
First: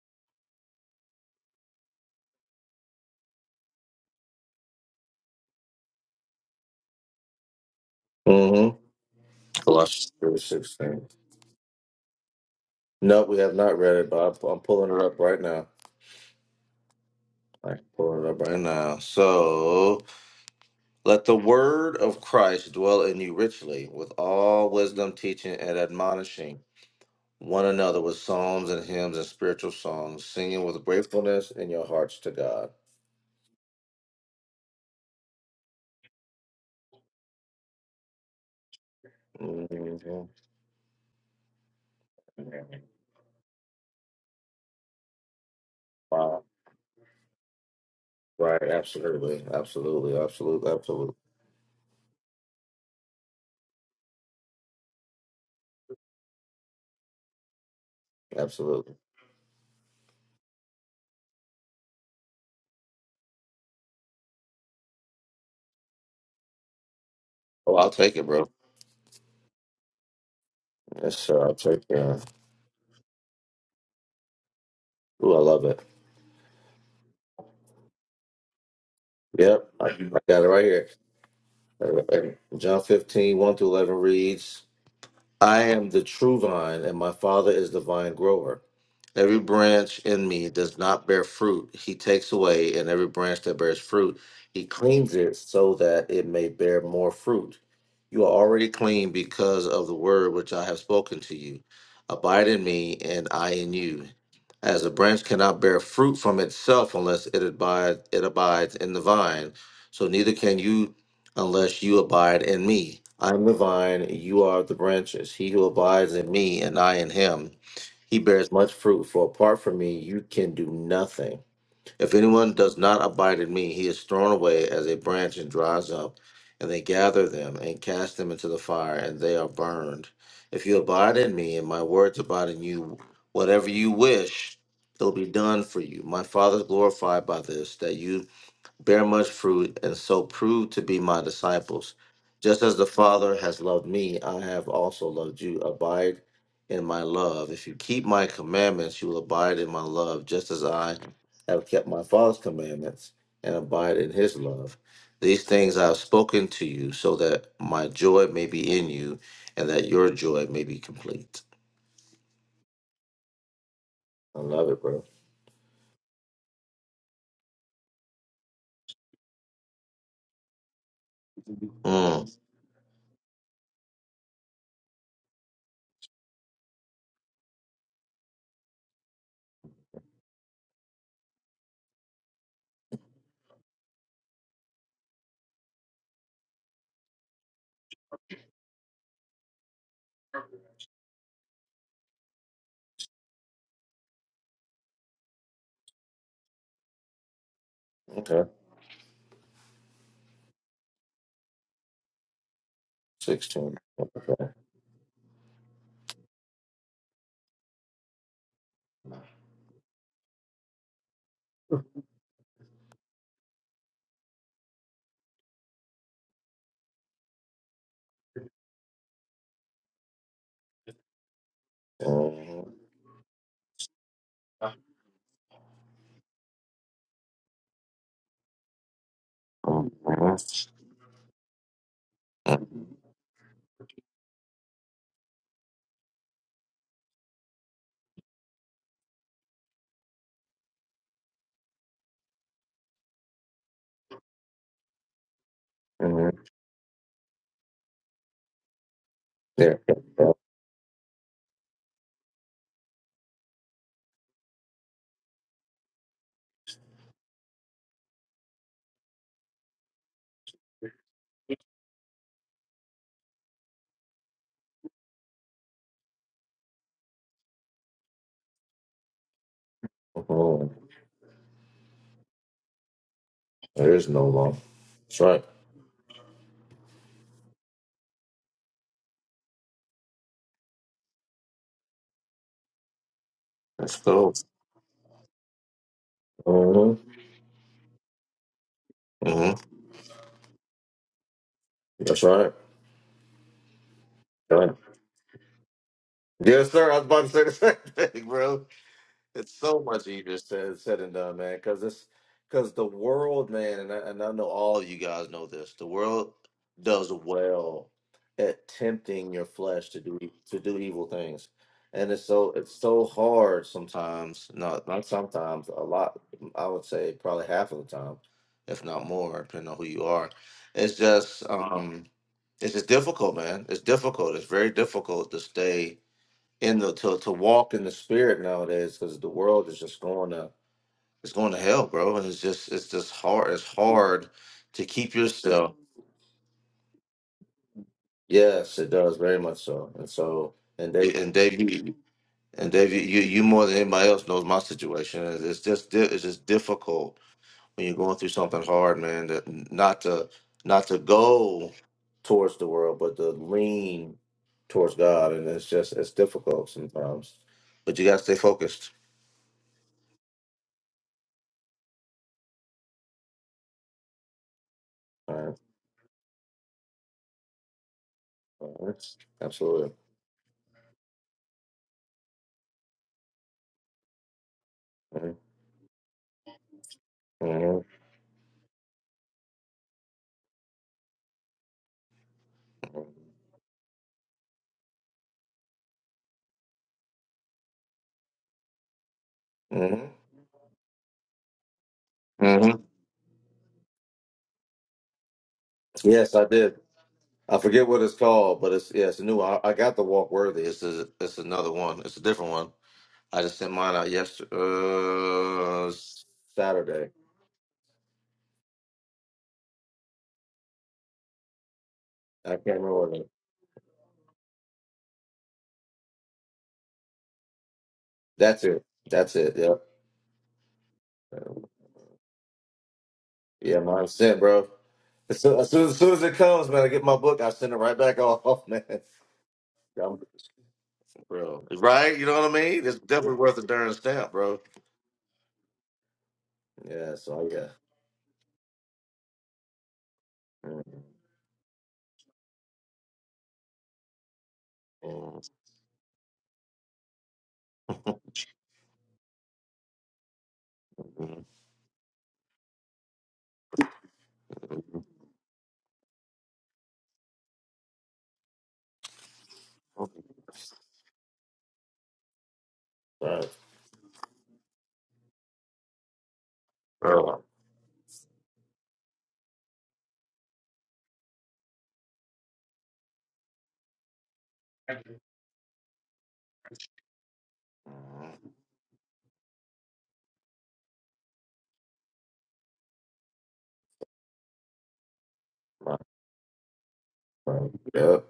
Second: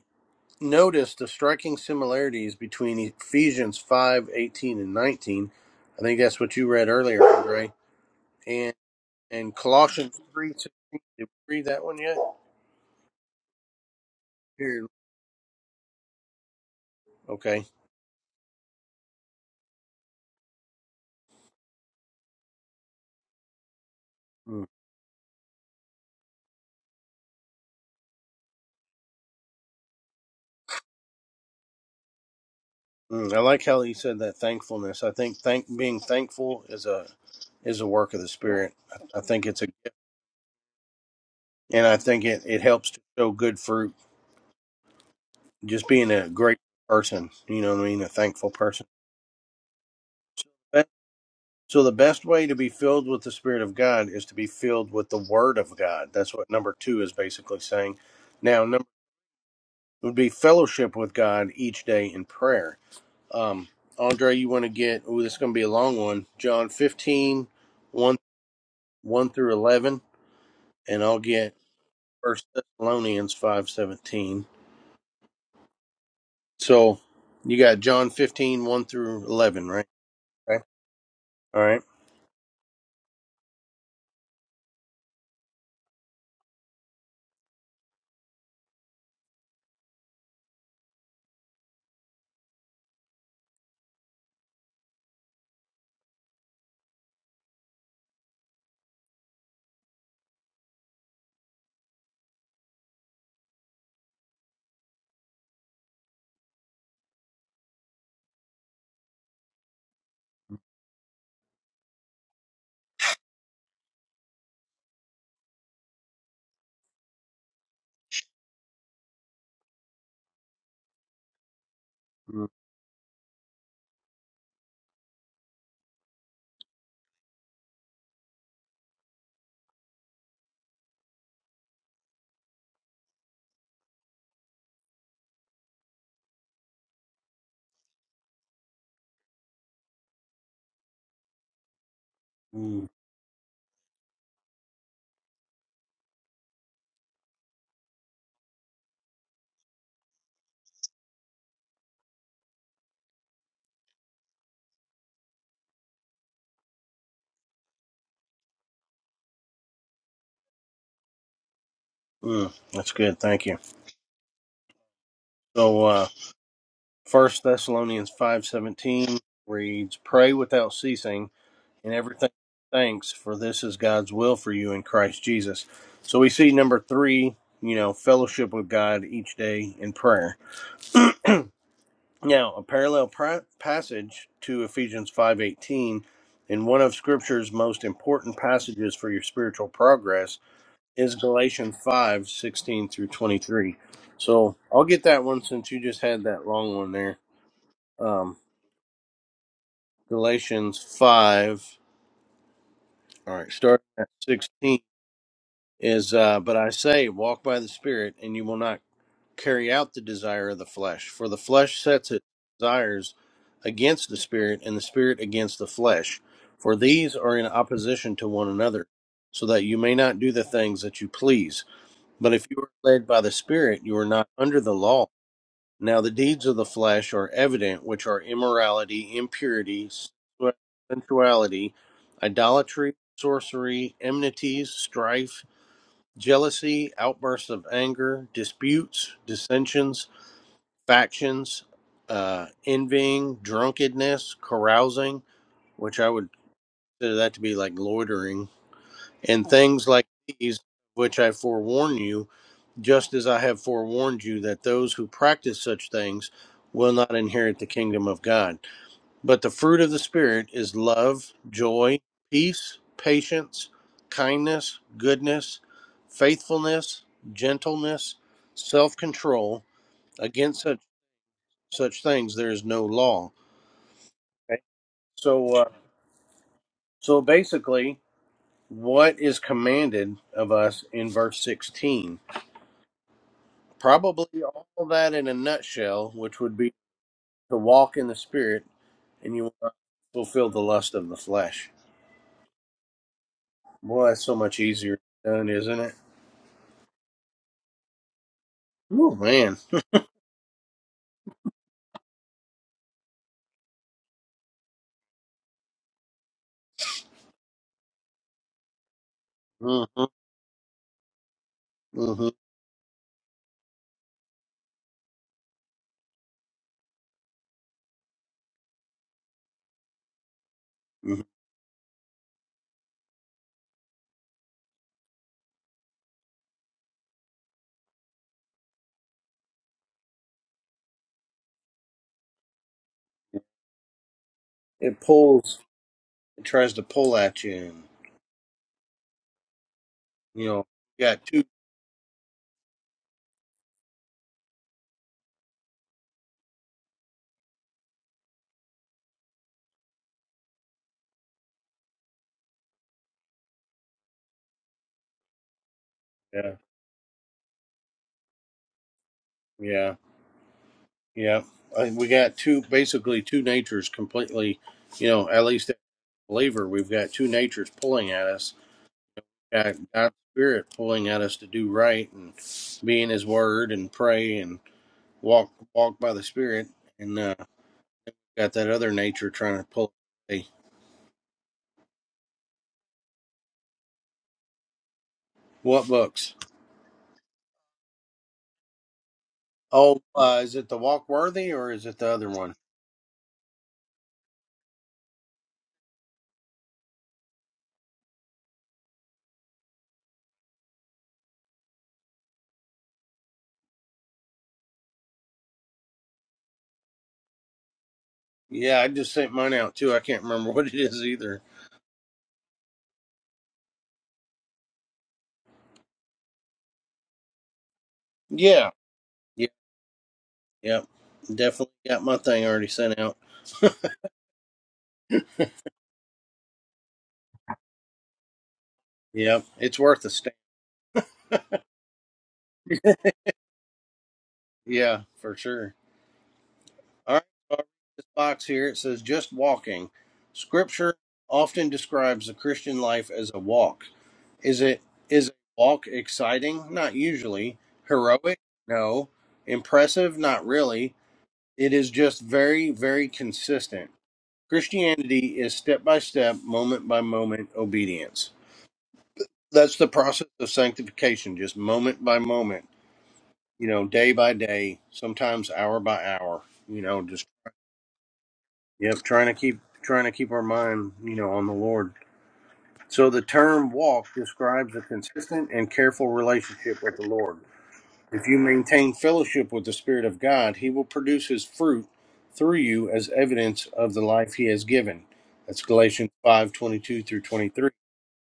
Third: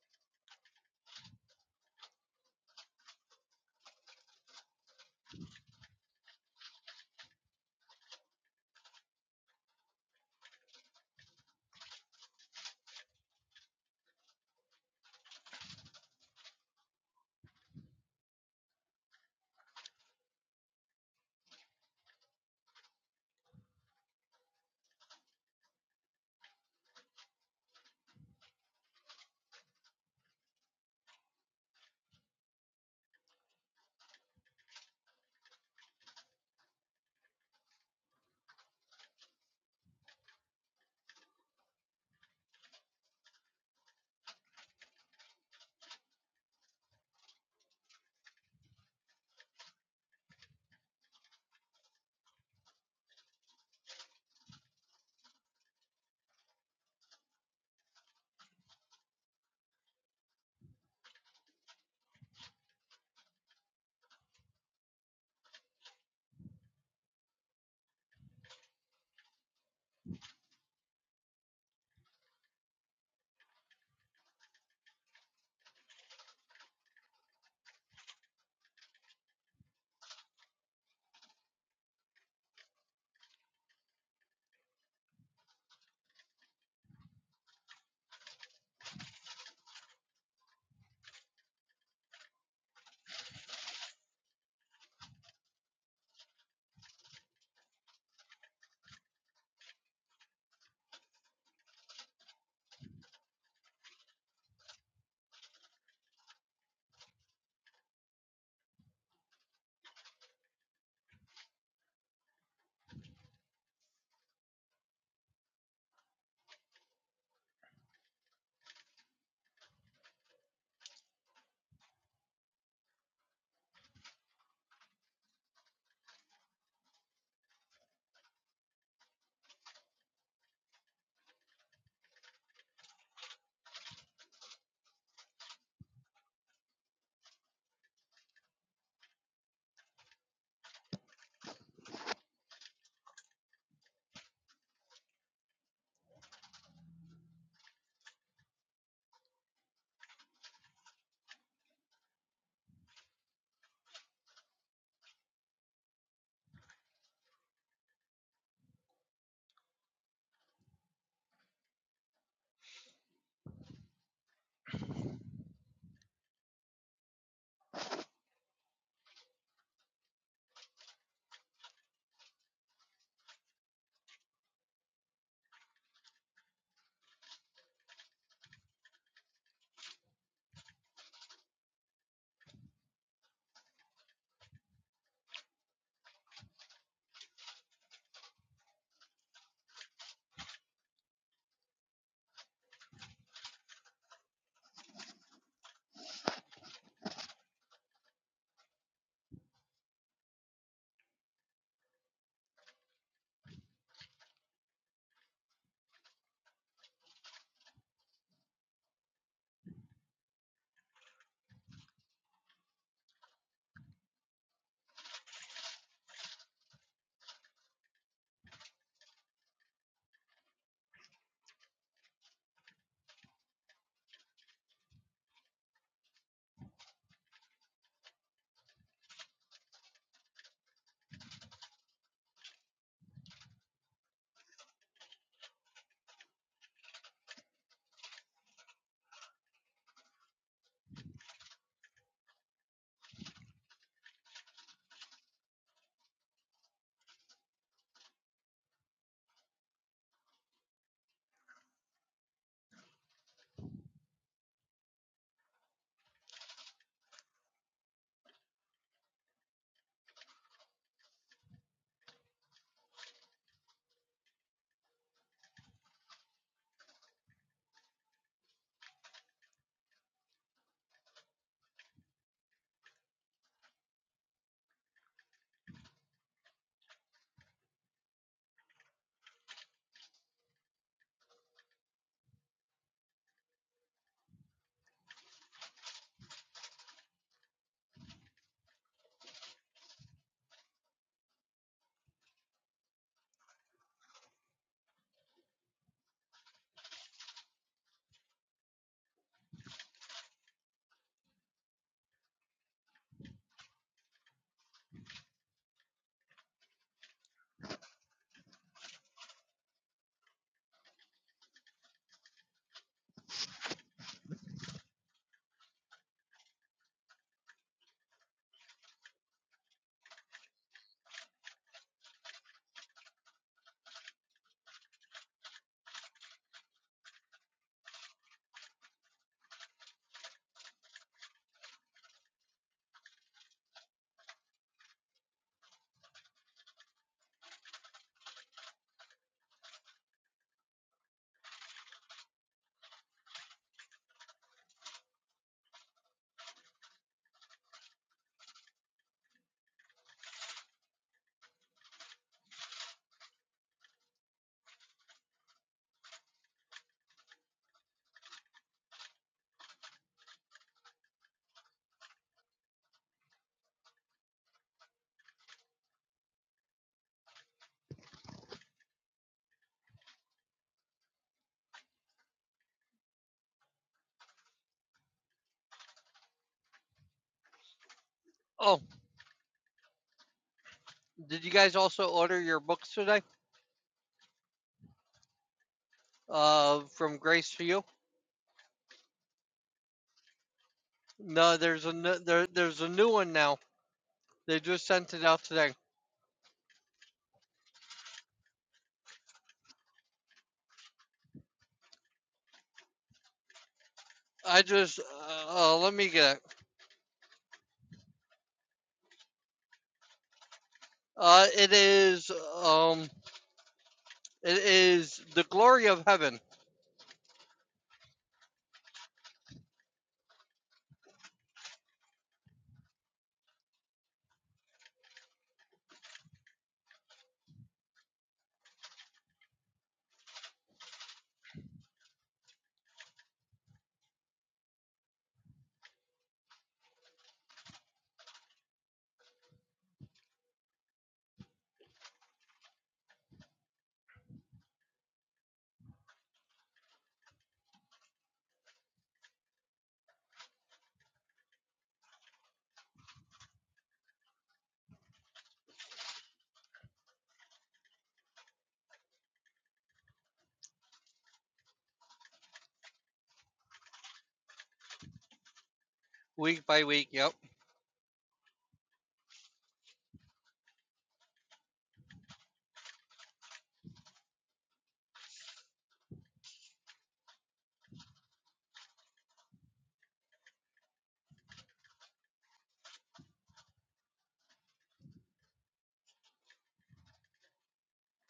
Speaker 2: notice the striking similarities between Ephesians 5 18 and 19. I think that's what you read earlier, Andre. And
Speaker 3: Mm-hmm.
Speaker 2: and
Speaker 3: Colossians
Speaker 2: Colossians
Speaker 3: 3,
Speaker 2: 3, 16.
Speaker 3: 16.
Speaker 2: Did we read that one yet?
Speaker 3: No, we have not read it, but I'm I'm
Speaker 2: Here.
Speaker 3: pulling it up right now.
Speaker 2: Okay.
Speaker 3: I'm pulling it up right now. So. Let the word of Christ dwell in you richly, with
Speaker 2: Mm.
Speaker 3: all wisdom, teaching, and admonishing one another with psalms and hymns and spiritual songs, singing with gratefulness in your hearts to God.
Speaker 2: Mm. I like how he said that thankfulness. I think thank being thankful is a is a work of the spirit. I, I think it's a gift.
Speaker 3: Mhm.
Speaker 2: And I think it, it helps to show good fruit just being a
Speaker 3: Wow.
Speaker 2: great person, you know what I mean, a thankful
Speaker 3: Right.
Speaker 2: person.
Speaker 3: Absolutely. Absolutely. Absolutely.
Speaker 2: That-
Speaker 3: Absolutely.
Speaker 2: So the best way to be filled with the Spirit of God is to be filled with the Word of God. That's what number two is basically saying. Now, number
Speaker 3: Absolutely.
Speaker 2: would be fellowship with God each day in prayer. Um, Andre, you want to get, oh, this is going to be a long one, John fifteen,
Speaker 3: Oh, I'll take
Speaker 2: one
Speaker 3: it, bro.
Speaker 2: 1, through 11, and
Speaker 3: Yes,
Speaker 2: I'll
Speaker 3: sir.
Speaker 2: get
Speaker 3: I'll take it.
Speaker 2: First Thessalonians 5 17.
Speaker 3: Ooh, I love it.
Speaker 2: So you got John fifteen one through 11,
Speaker 3: Yep.
Speaker 2: right?
Speaker 3: I, I got it right
Speaker 2: Okay.
Speaker 3: here.
Speaker 2: All right.
Speaker 3: Uh, John fifteen one 1 through 11 reads, I am the true vine, and my Father is the vine grower. Every branch in me does not bear fruit, he takes away, and every branch that bears fruit, he cleans it so that it may bear more fruit. You are already clean because of the word which I have spoken to you. Abide in me, and I in you. As a branch cannot bear fruit from itself unless it abide it abides in the vine, so neither can you unless you abide in me. I am the vine, you are the branches. He who abides in me, and I in him he bears much fruit, for apart from me, you can do nothing. If anyone does not abide in me, he is thrown away as a branch and dries up, and they gather them and cast them into the fire, and they are burned. If you abide in me, and my words abide in you, whatever you wish, it'll be done for you. My Father is glorified by this, that you bear much fruit, and so prove to be my disciples. Just
Speaker 2: Mm-hmm.
Speaker 3: as the Father has loved me, I have also loved you. Abide in my love. If you keep my commandments, you will abide in my love, just as I have kept my Father's commandments and abide in his love. These things I have spoken to you, so that my joy may be in you and that your joy may be complete.
Speaker 2: Mm, that's good. Thank you.
Speaker 3: I love it, bro.
Speaker 2: So, uh, First Thessalonians five seventeen reads, "Pray without ceasing, and everything
Speaker 3: Mm,
Speaker 2: thanks, for this is God's will for you in Christ Jesus." So we see number three, you know, fellowship with God each day in prayer. Now, a parallel pra- passage to Ephesians five eighteen, in one of Scripture's most important passages for your spiritual progress is Galatians five sixteen through 23. So I'll get that one since you just had that long one there. Um,
Speaker 3: okay.
Speaker 2: Galatians 5, all right,
Speaker 3: 16.
Speaker 2: starting at
Speaker 3: Okay.
Speaker 2: 16 is, uh, But I say, walk by the Spirit, and you will not carry out the desire of the flesh. For the flesh sets its desires against the Spirit, and the Spirit against the flesh. For these are in opposition to one another, so that you may not do the things that you please. But if you are
Speaker 3: Mhm.
Speaker 2: led by the Spirit, you are not under the law. Now the deeds of the flesh are evident, which are immorality, impurity,
Speaker 3: Mhm.
Speaker 2: sensuality, idolatry, sorcery, enmities, strife, jealousy, outbursts of anger, disputes, dissensions, factions, uh, envying, drunkenness, carousing, which I
Speaker 3: Mhm.
Speaker 2: would consider that to be like loitering, and
Speaker 3: There,
Speaker 2: things like these, which I forewarn you just as I have forewarned you that those who practice such things will not inherit the kingdom of God. But the fruit of the Spirit is love, joy, peace, patience, kindness, goodness, faithfulness, gentleness, self control. Against
Speaker 3: Mhm.
Speaker 2: such, such things, there is no law.
Speaker 3: there is no law.
Speaker 2: Okay.
Speaker 3: That's right.
Speaker 2: So, uh, so basically, what is commanded of us in verse 16?
Speaker 3: Let's go.
Speaker 2: Probably all that in a nutshell, which would be
Speaker 3: hmm
Speaker 2: to walk in the spirit and you
Speaker 3: hmm
Speaker 2: will not fulfill the lust of the flesh.
Speaker 3: That's right.
Speaker 2: Boy, that's so much
Speaker 3: Right.
Speaker 2: easier done, isn't it?
Speaker 3: Yes, sir. I was about to say the same thing, bro.
Speaker 2: Oh
Speaker 3: It's
Speaker 2: man.
Speaker 3: so much easier said said and done, man. Because it's because the world, man, and I, and I know all of you guys know this. The world does well at tempting your
Speaker 2: hmm
Speaker 3: flesh to do e, to do evil things, and it's
Speaker 2: hmm
Speaker 3: so it's so hard sometimes. Not not sometimes. A lot. I would say probably half of the time, if not more, depending on who you are. It's
Speaker 2: hmm
Speaker 3: just um, it's just difficult, man. It's difficult. It's very difficult to stay in the to, to walk in the spirit nowadays because the world is just going to it's going to hell, bro. And it's just it's just hard. It's hard to
Speaker 2: It
Speaker 3: keep
Speaker 2: pulls
Speaker 3: yourself.
Speaker 2: it tries to pull at you and
Speaker 3: Yes, it does very much so. And
Speaker 2: you
Speaker 3: so
Speaker 2: know,
Speaker 3: and
Speaker 2: you
Speaker 3: Dave
Speaker 2: got
Speaker 3: and
Speaker 2: two
Speaker 3: Dave you, and Dave you you you more than anybody else knows my situation. It's it's just di- it's just difficult when you're going through something hard, man. That not to not to go towards the world, but to lean towards God, and it's just it's
Speaker 2: yeah,
Speaker 3: difficult sometimes. But you gotta stay focused.
Speaker 2: yeah, yeah. I, we got two basically two natures completely you know, at least as a believer, we've got two natures pulling at us.
Speaker 3: Mhm.
Speaker 2: Got
Speaker 3: Absolutely.
Speaker 2: God's spirit pulling at us to do right and be in his word and pray and
Speaker 3: hmm
Speaker 2: walk walk by the spirit. and uh,
Speaker 3: hmm
Speaker 2: Got that
Speaker 1: Oh,
Speaker 2: other nature trying to pull. Hey,
Speaker 1: did you guys also order your books today?
Speaker 2: what books?
Speaker 1: Uh, from Grace for You?
Speaker 2: Oh,
Speaker 3: hmm
Speaker 2: uh, is it the Walk Worthy
Speaker 1: No,
Speaker 2: or is
Speaker 1: there's a
Speaker 2: it the
Speaker 1: n-
Speaker 2: other
Speaker 1: there,
Speaker 2: one?
Speaker 3: hmm
Speaker 1: there's a new one now. They just sent it out today.
Speaker 3: Yes, I did. I forget what it's called, but it's yeah, it's a new. I, I got the Walk Worthy. It's a, it's another one. It's a different one. I just sent mine out yesterday,
Speaker 1: I just uh, uh,
Speaker 3: uh,
Speaker 1: let me get it.
Speaker 3: Saturday.
Speaker 2: Yeah, I just sent mine out too. I can't remember what it is either.
Speaker 1: Uh, it is
Speaker 3: I can't remember
Speaker 1: um,
Speaker 3: what it.
Speaker 1: it is the glory of heaven
Speaker 3: That's
Speaker 2: Yeah,
Speaker 3: it. That's
Speaker 2: yeah,
Speaker 3: it. Yep.
Speaker 2: yep. Definitely got my thing already sent out.
Speaker 3: Yeah, mine sent, bro. As soon, as soon as soon as it comes, man, I get my book. I send it right back off, man.
Speaker 2: Yep, it's worth a
Speaker 3: I'm,
Speaker 2: stamp.
Speaker 3: bro, right? You know what I mean? It's definitely worth a darn stamp, bro.
Speaker 2: Yeah, for sure.
Speaker 3: Yeah.
Speaker 2: All right,
Speaker 3: So
Speaker 2: so I'll read
Speaker 3: yeah.
Speaker 2: this box here it says just walking.
Speaker 3: Mm-hmm.
Speaker 2: Scripture often describes the Christian life as a walk. Is it is
Speaker 3: Right.
Speaker 2: a walk exciting? Not usually. Heroic? No. Impressive? Not really. It is just very, very consistent. Christianity is step by step, moment by moment obedience. That's the process of sanctification, just moment by moment,
Speaker 3: Right.
Speaker 2: you know, day by day, sometimes hour by hour,
Speaker 1: Week
Speaker 2: you
Speaker 1: by
Speaker 2: know,
Speaker 1: week,
Speaker 2: just
Speaker 1: yep.
Speaker 3: Oh,
Speaker 2: yep, trying to keep trying to keep our mind, you know, on the Lord. So the term walk describes a consistent and careful relationship with the Lord. If you maintain fellowship with the Spirit of God, He will produce His fruit through you as evidence of the life He has given. That's
Speaker 3: Right.
Speaker 2: Galatians five twenty-two through 23.
Speaker 3: Right. Yep.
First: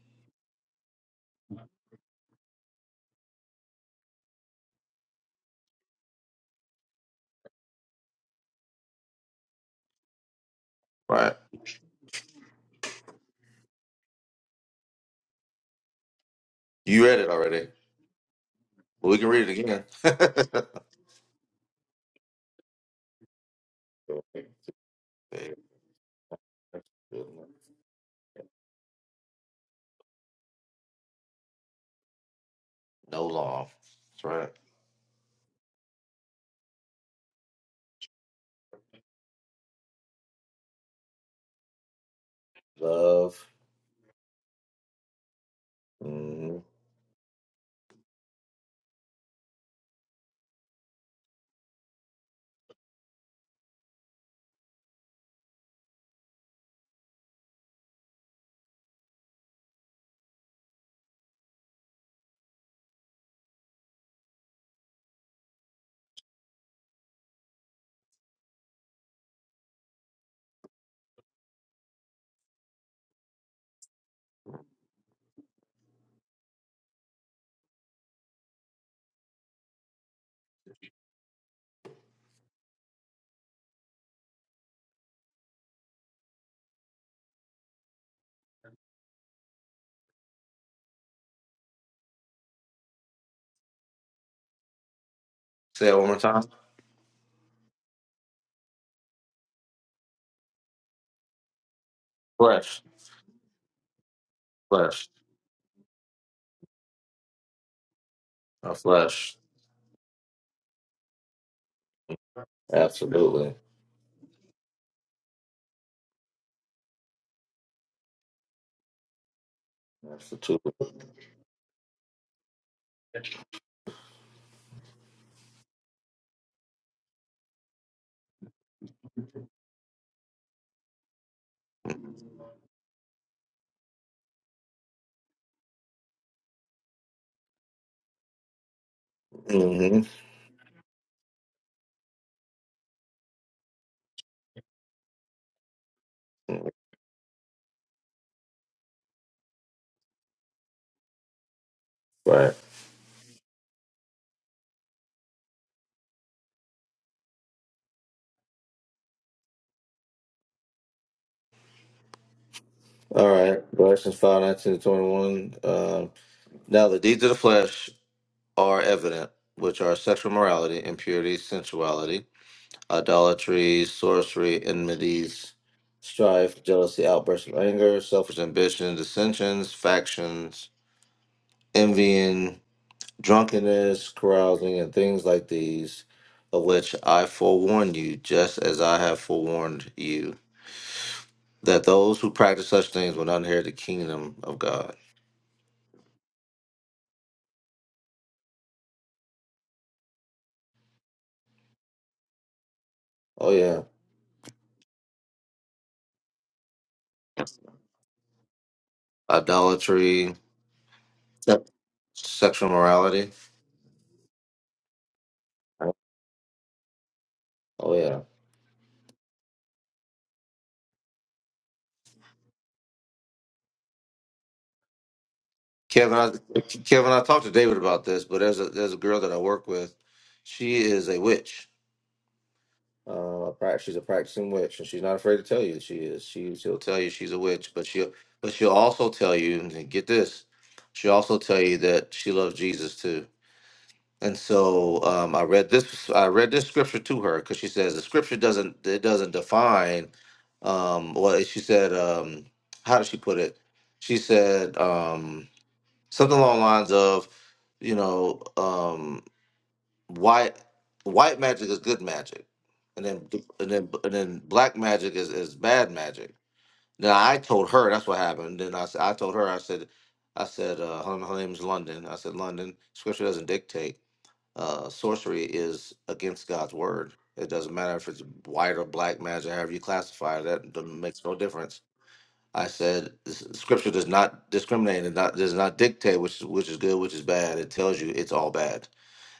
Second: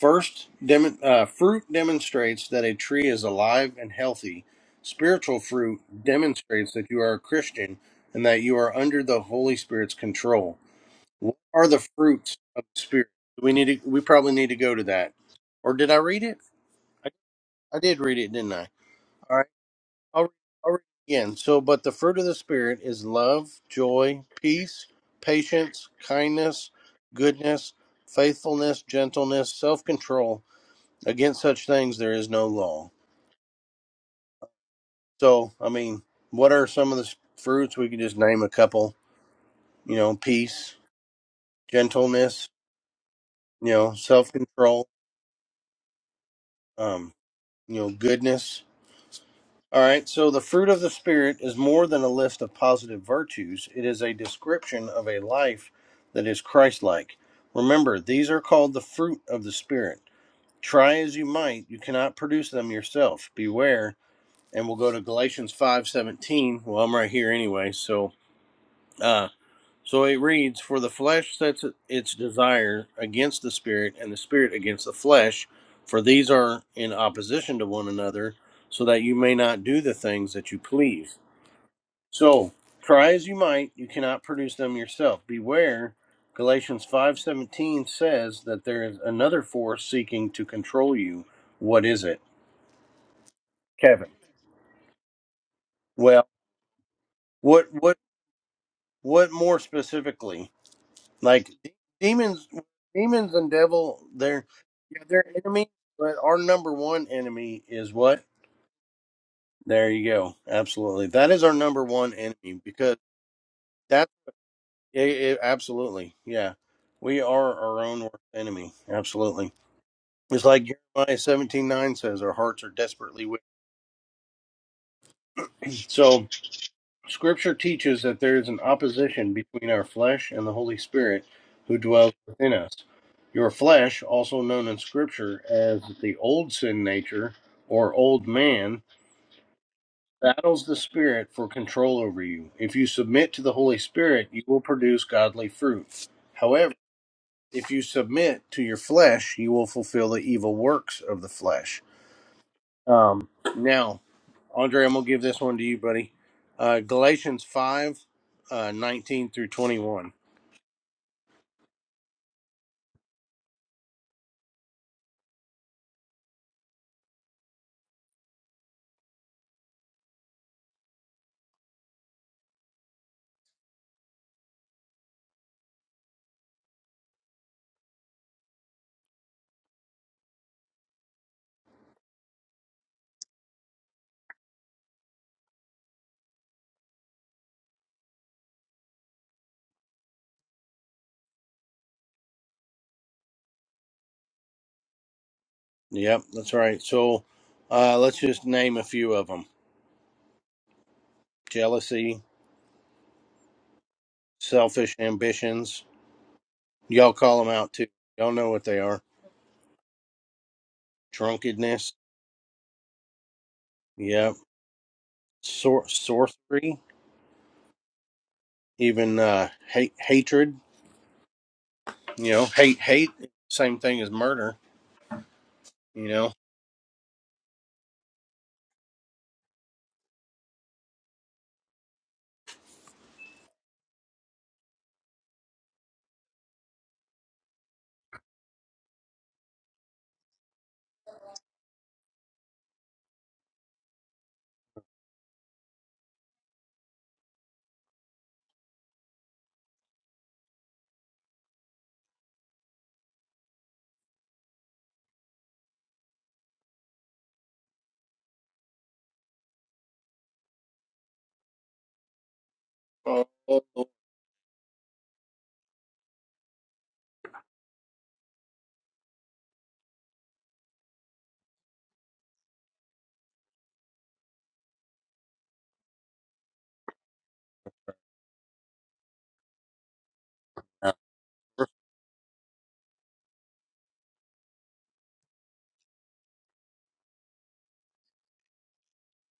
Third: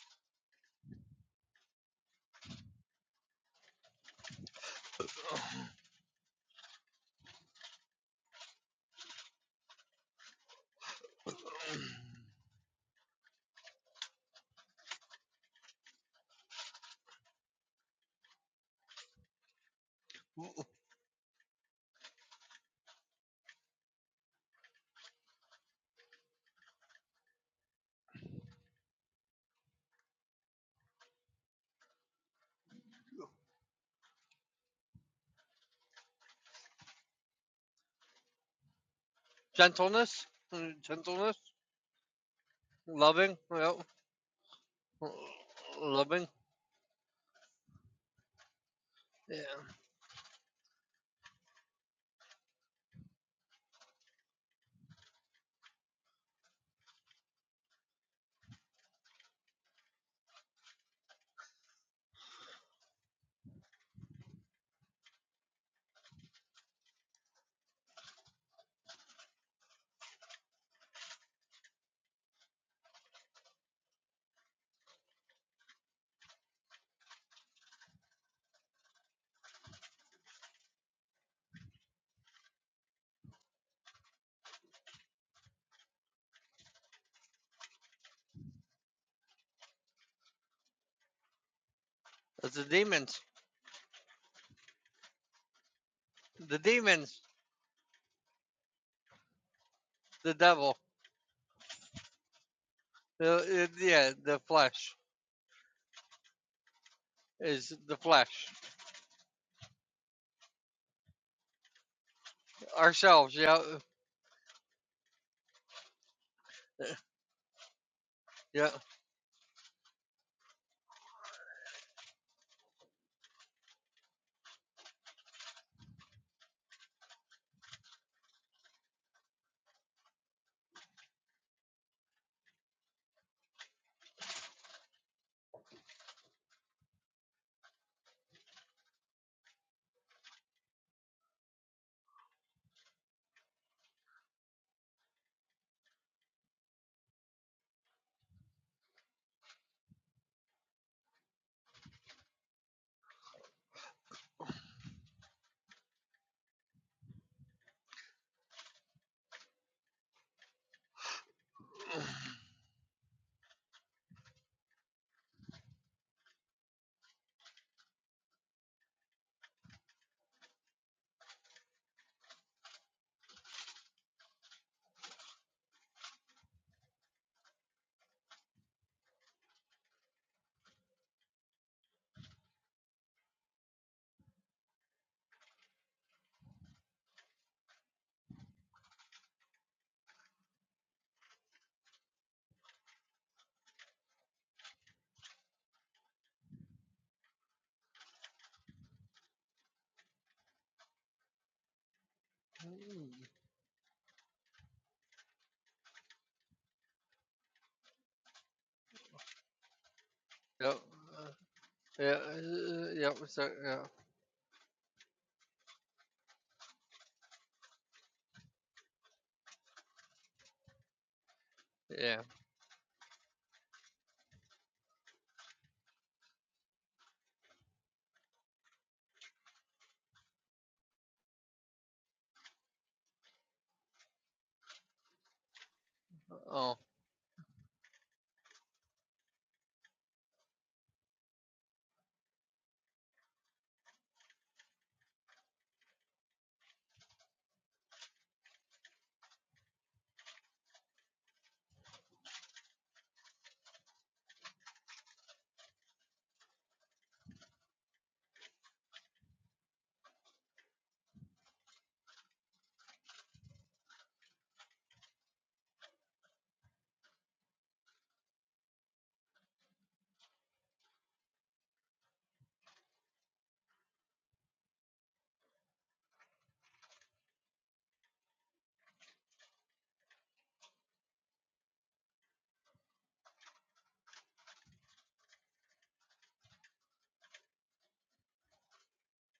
Speaker 2: First, dem- uh, fruit demonstrates that a tree is alive and healthy. Spiritual fruit demonstrates that you are a Christian and that you are under the Holy Spirit's control.
Speaker 3: Right.
Speaker 2: What are the fruits of the Spirit? We need to, we probably need to go to that. Or did I read it?
Speaker 3: You
Speaker 2: I,
Speaker 3: read it already.
Speaker 2: I did read it, didn't I?
Speaker 3: Well, we can
Speaker 2: All right.
Speaker 3: read it again.
Speaker 2: I'll read, I'll read it again. So, but the fruit of the Spirit is love, joy, peace, patience, kindness, goodness, faithfulness, gentleness, self control. Against such things there is no law.
Speaker 3: no law. That's right.
Speaker 2: So, I mean, what are some of the s- fruits? We could just name a couple. You know,
Speaker 1: Gentleness, mm,
Speaker 2: peace,
Speaker 1: gentleness,
Speaker 2: gentleness,
Speaker 1: loving,
Speaker 3: Love.
Speaker 2: you
Speaker 1: yep.
Speaker 2: know, self control,
Speaker 1: Loving,
Speaker 3: Mhm.
Speaker 2: um, you know, goodness.
Speaker 1: yeah.
Speaker 2: All right, so the fruit of the Spirit is more than a list of positive virtues, it is a description of a life that is Christ like. Remember, these are called the fruit of the Spirit. Try as you might, you cannot produce them yourself. Beware. And we'll go to Galatians 5:17. Well, I'm right here anyway, so uh, so it reads, For the flesh sets its desire against the spirit, and the spirit against the flesh, for these are in opposition to one another, so that you may not do the things that you please. So try as you might, you cannot produce them yourself. Beware, Galatians five seventeen says that there is another force seeking to control you. What is it?
Speaker 1: It's the demons,
Speaker 2: Kevin.
Speaker 3: Say it one more
Speaker 2: Well,
Speaker 3: time.
Speaker 1: the demons,
Speaker 2: what what what more
Speaker 1: the
Speaker 2: specifically?
Speaker 1: devil,
Speaker 2: Like demons,
Speaker 3: Flesh.
Speaker 2: demons and
Speaker 1: the
Speaker 2: devil,
Speaker 1: yeah, the
Speaker 2: they're
Speaker 1: flesh
Speaker 2: yeah,
Speaker 3: Flesh.
Speaker 2: they're enemies. But our number one enemy
Speaker 1: is
Speaker 2: is
Speaker 1: the
Speaker 2: what?
Speaker 1: flesh.
Speaker 3: A flesh.
Speaker 2: There you go. Absolutely, that is our number one enemy because
Speaker 1: Ourselves,
Speaker 3: Absolutely.
Speaker 1: yeah,
Speaker 2: that. It, it, absolutely, yeah. We are our own worst
Speaker 1: yeah,
Speaker 2: enemy. Absolutely, it's like
Speaker 3: Absolutely.
Speaker 2: Jeremiah seventeen nine says, our hearts are desperately wicked. So Scripture teaches that there is an opposition between our flesh and the Holy Spirit who dwells within us. Your flesh, also known in Scripture as the old sin nature or old man,
Speaker 3: Mm-hmm.
Speaker 2: battles the Spirit for control over you. If you submit to the Holy Spirit, you will produce godly fruit. However, if you submit to your flesh, you will fulfill the evil works of the flesh.
Speaker 3: Right.
Speaker 2: Um, now, Andre, I'm gonna give this one to you, buddy. Uh, Galatians 5, uh, 19 through 21.
Speaker 3: All right. Galatians five nineteen to 21. Um, now the deeds of the flesh are evident, which are sexual morality, impurity, sensuality, idolatry, sorcery, enmities, strife, jealousy, outbursts of anger, selfish ambition, dissensions, factions, envying, drunkenness, carousing, and things like these, of which I forewarn you, just as I have forewarned you, that those who practice such things will not inherit the kingdom of God.
Speaker 2: Yep, that's right. So uh, let's just name a few of them: jealousy,
Speaker 3: Oh, yeah.
Speaker 2: selfish ambitions. Y'all call them out too. Y'all know what they are:
Speaker 3: Idolatry,
Speaker 1: yep, uh,
Speaker 3: Yep.
Speaker 2: drunkenness.
Speaker 1: yeah,
Speaker 3: sexual
Speaker 1: uh, yep,
Speaker 3: morality.
Speaker 1: so, yeah,
Speaker 2: Yep, sor- sorcery,
Speaker 3: Oh, yeah.
Speaker 2: even uh, hate, hatred.
Speaker 1: yeah,
Speaker 2: You know, hate, hate. Same thing as murder. You
Speaker 3: Kevin,
Speaker 2: know.
Speaker 3: I, Kevin, I talked to David about this, but there's a there's a girl that I work with. She is a witch. Uh, prac- she's a practicing witch, and she's not afraid to tell you that she is. She
Speaker 1: oh,
Speaker 3: she'll tell you she's a witch, but she'll but she'll also tell you and get this. She'll also tell you that she loves Jesus too. And so um, I read this I read this scripture to her because she says the scripture doesn't it doesn't define. Um, well, she said, um, how did she put it? She said. Um, something along the lines of, you know, um, white white magic is good magic, and then
Speaker 2: Oh, oh,
Speaker 3: and then
Speaker 2: oh.
Speaker 3: and then black magic is, is bad magic. Now I told her that's what happened. Then I s- I told her I said I said uh, her, her name's London. I said London. Scripture doesn't dictate. Uh, sorcery is against God's word. It doesn't matter if it's white or black magic, however you classify it. That doesn't- makes no difference I said "This- scripture does not discriminate and not does not dictate which is which is good, which is bad. It tells you it's all bad.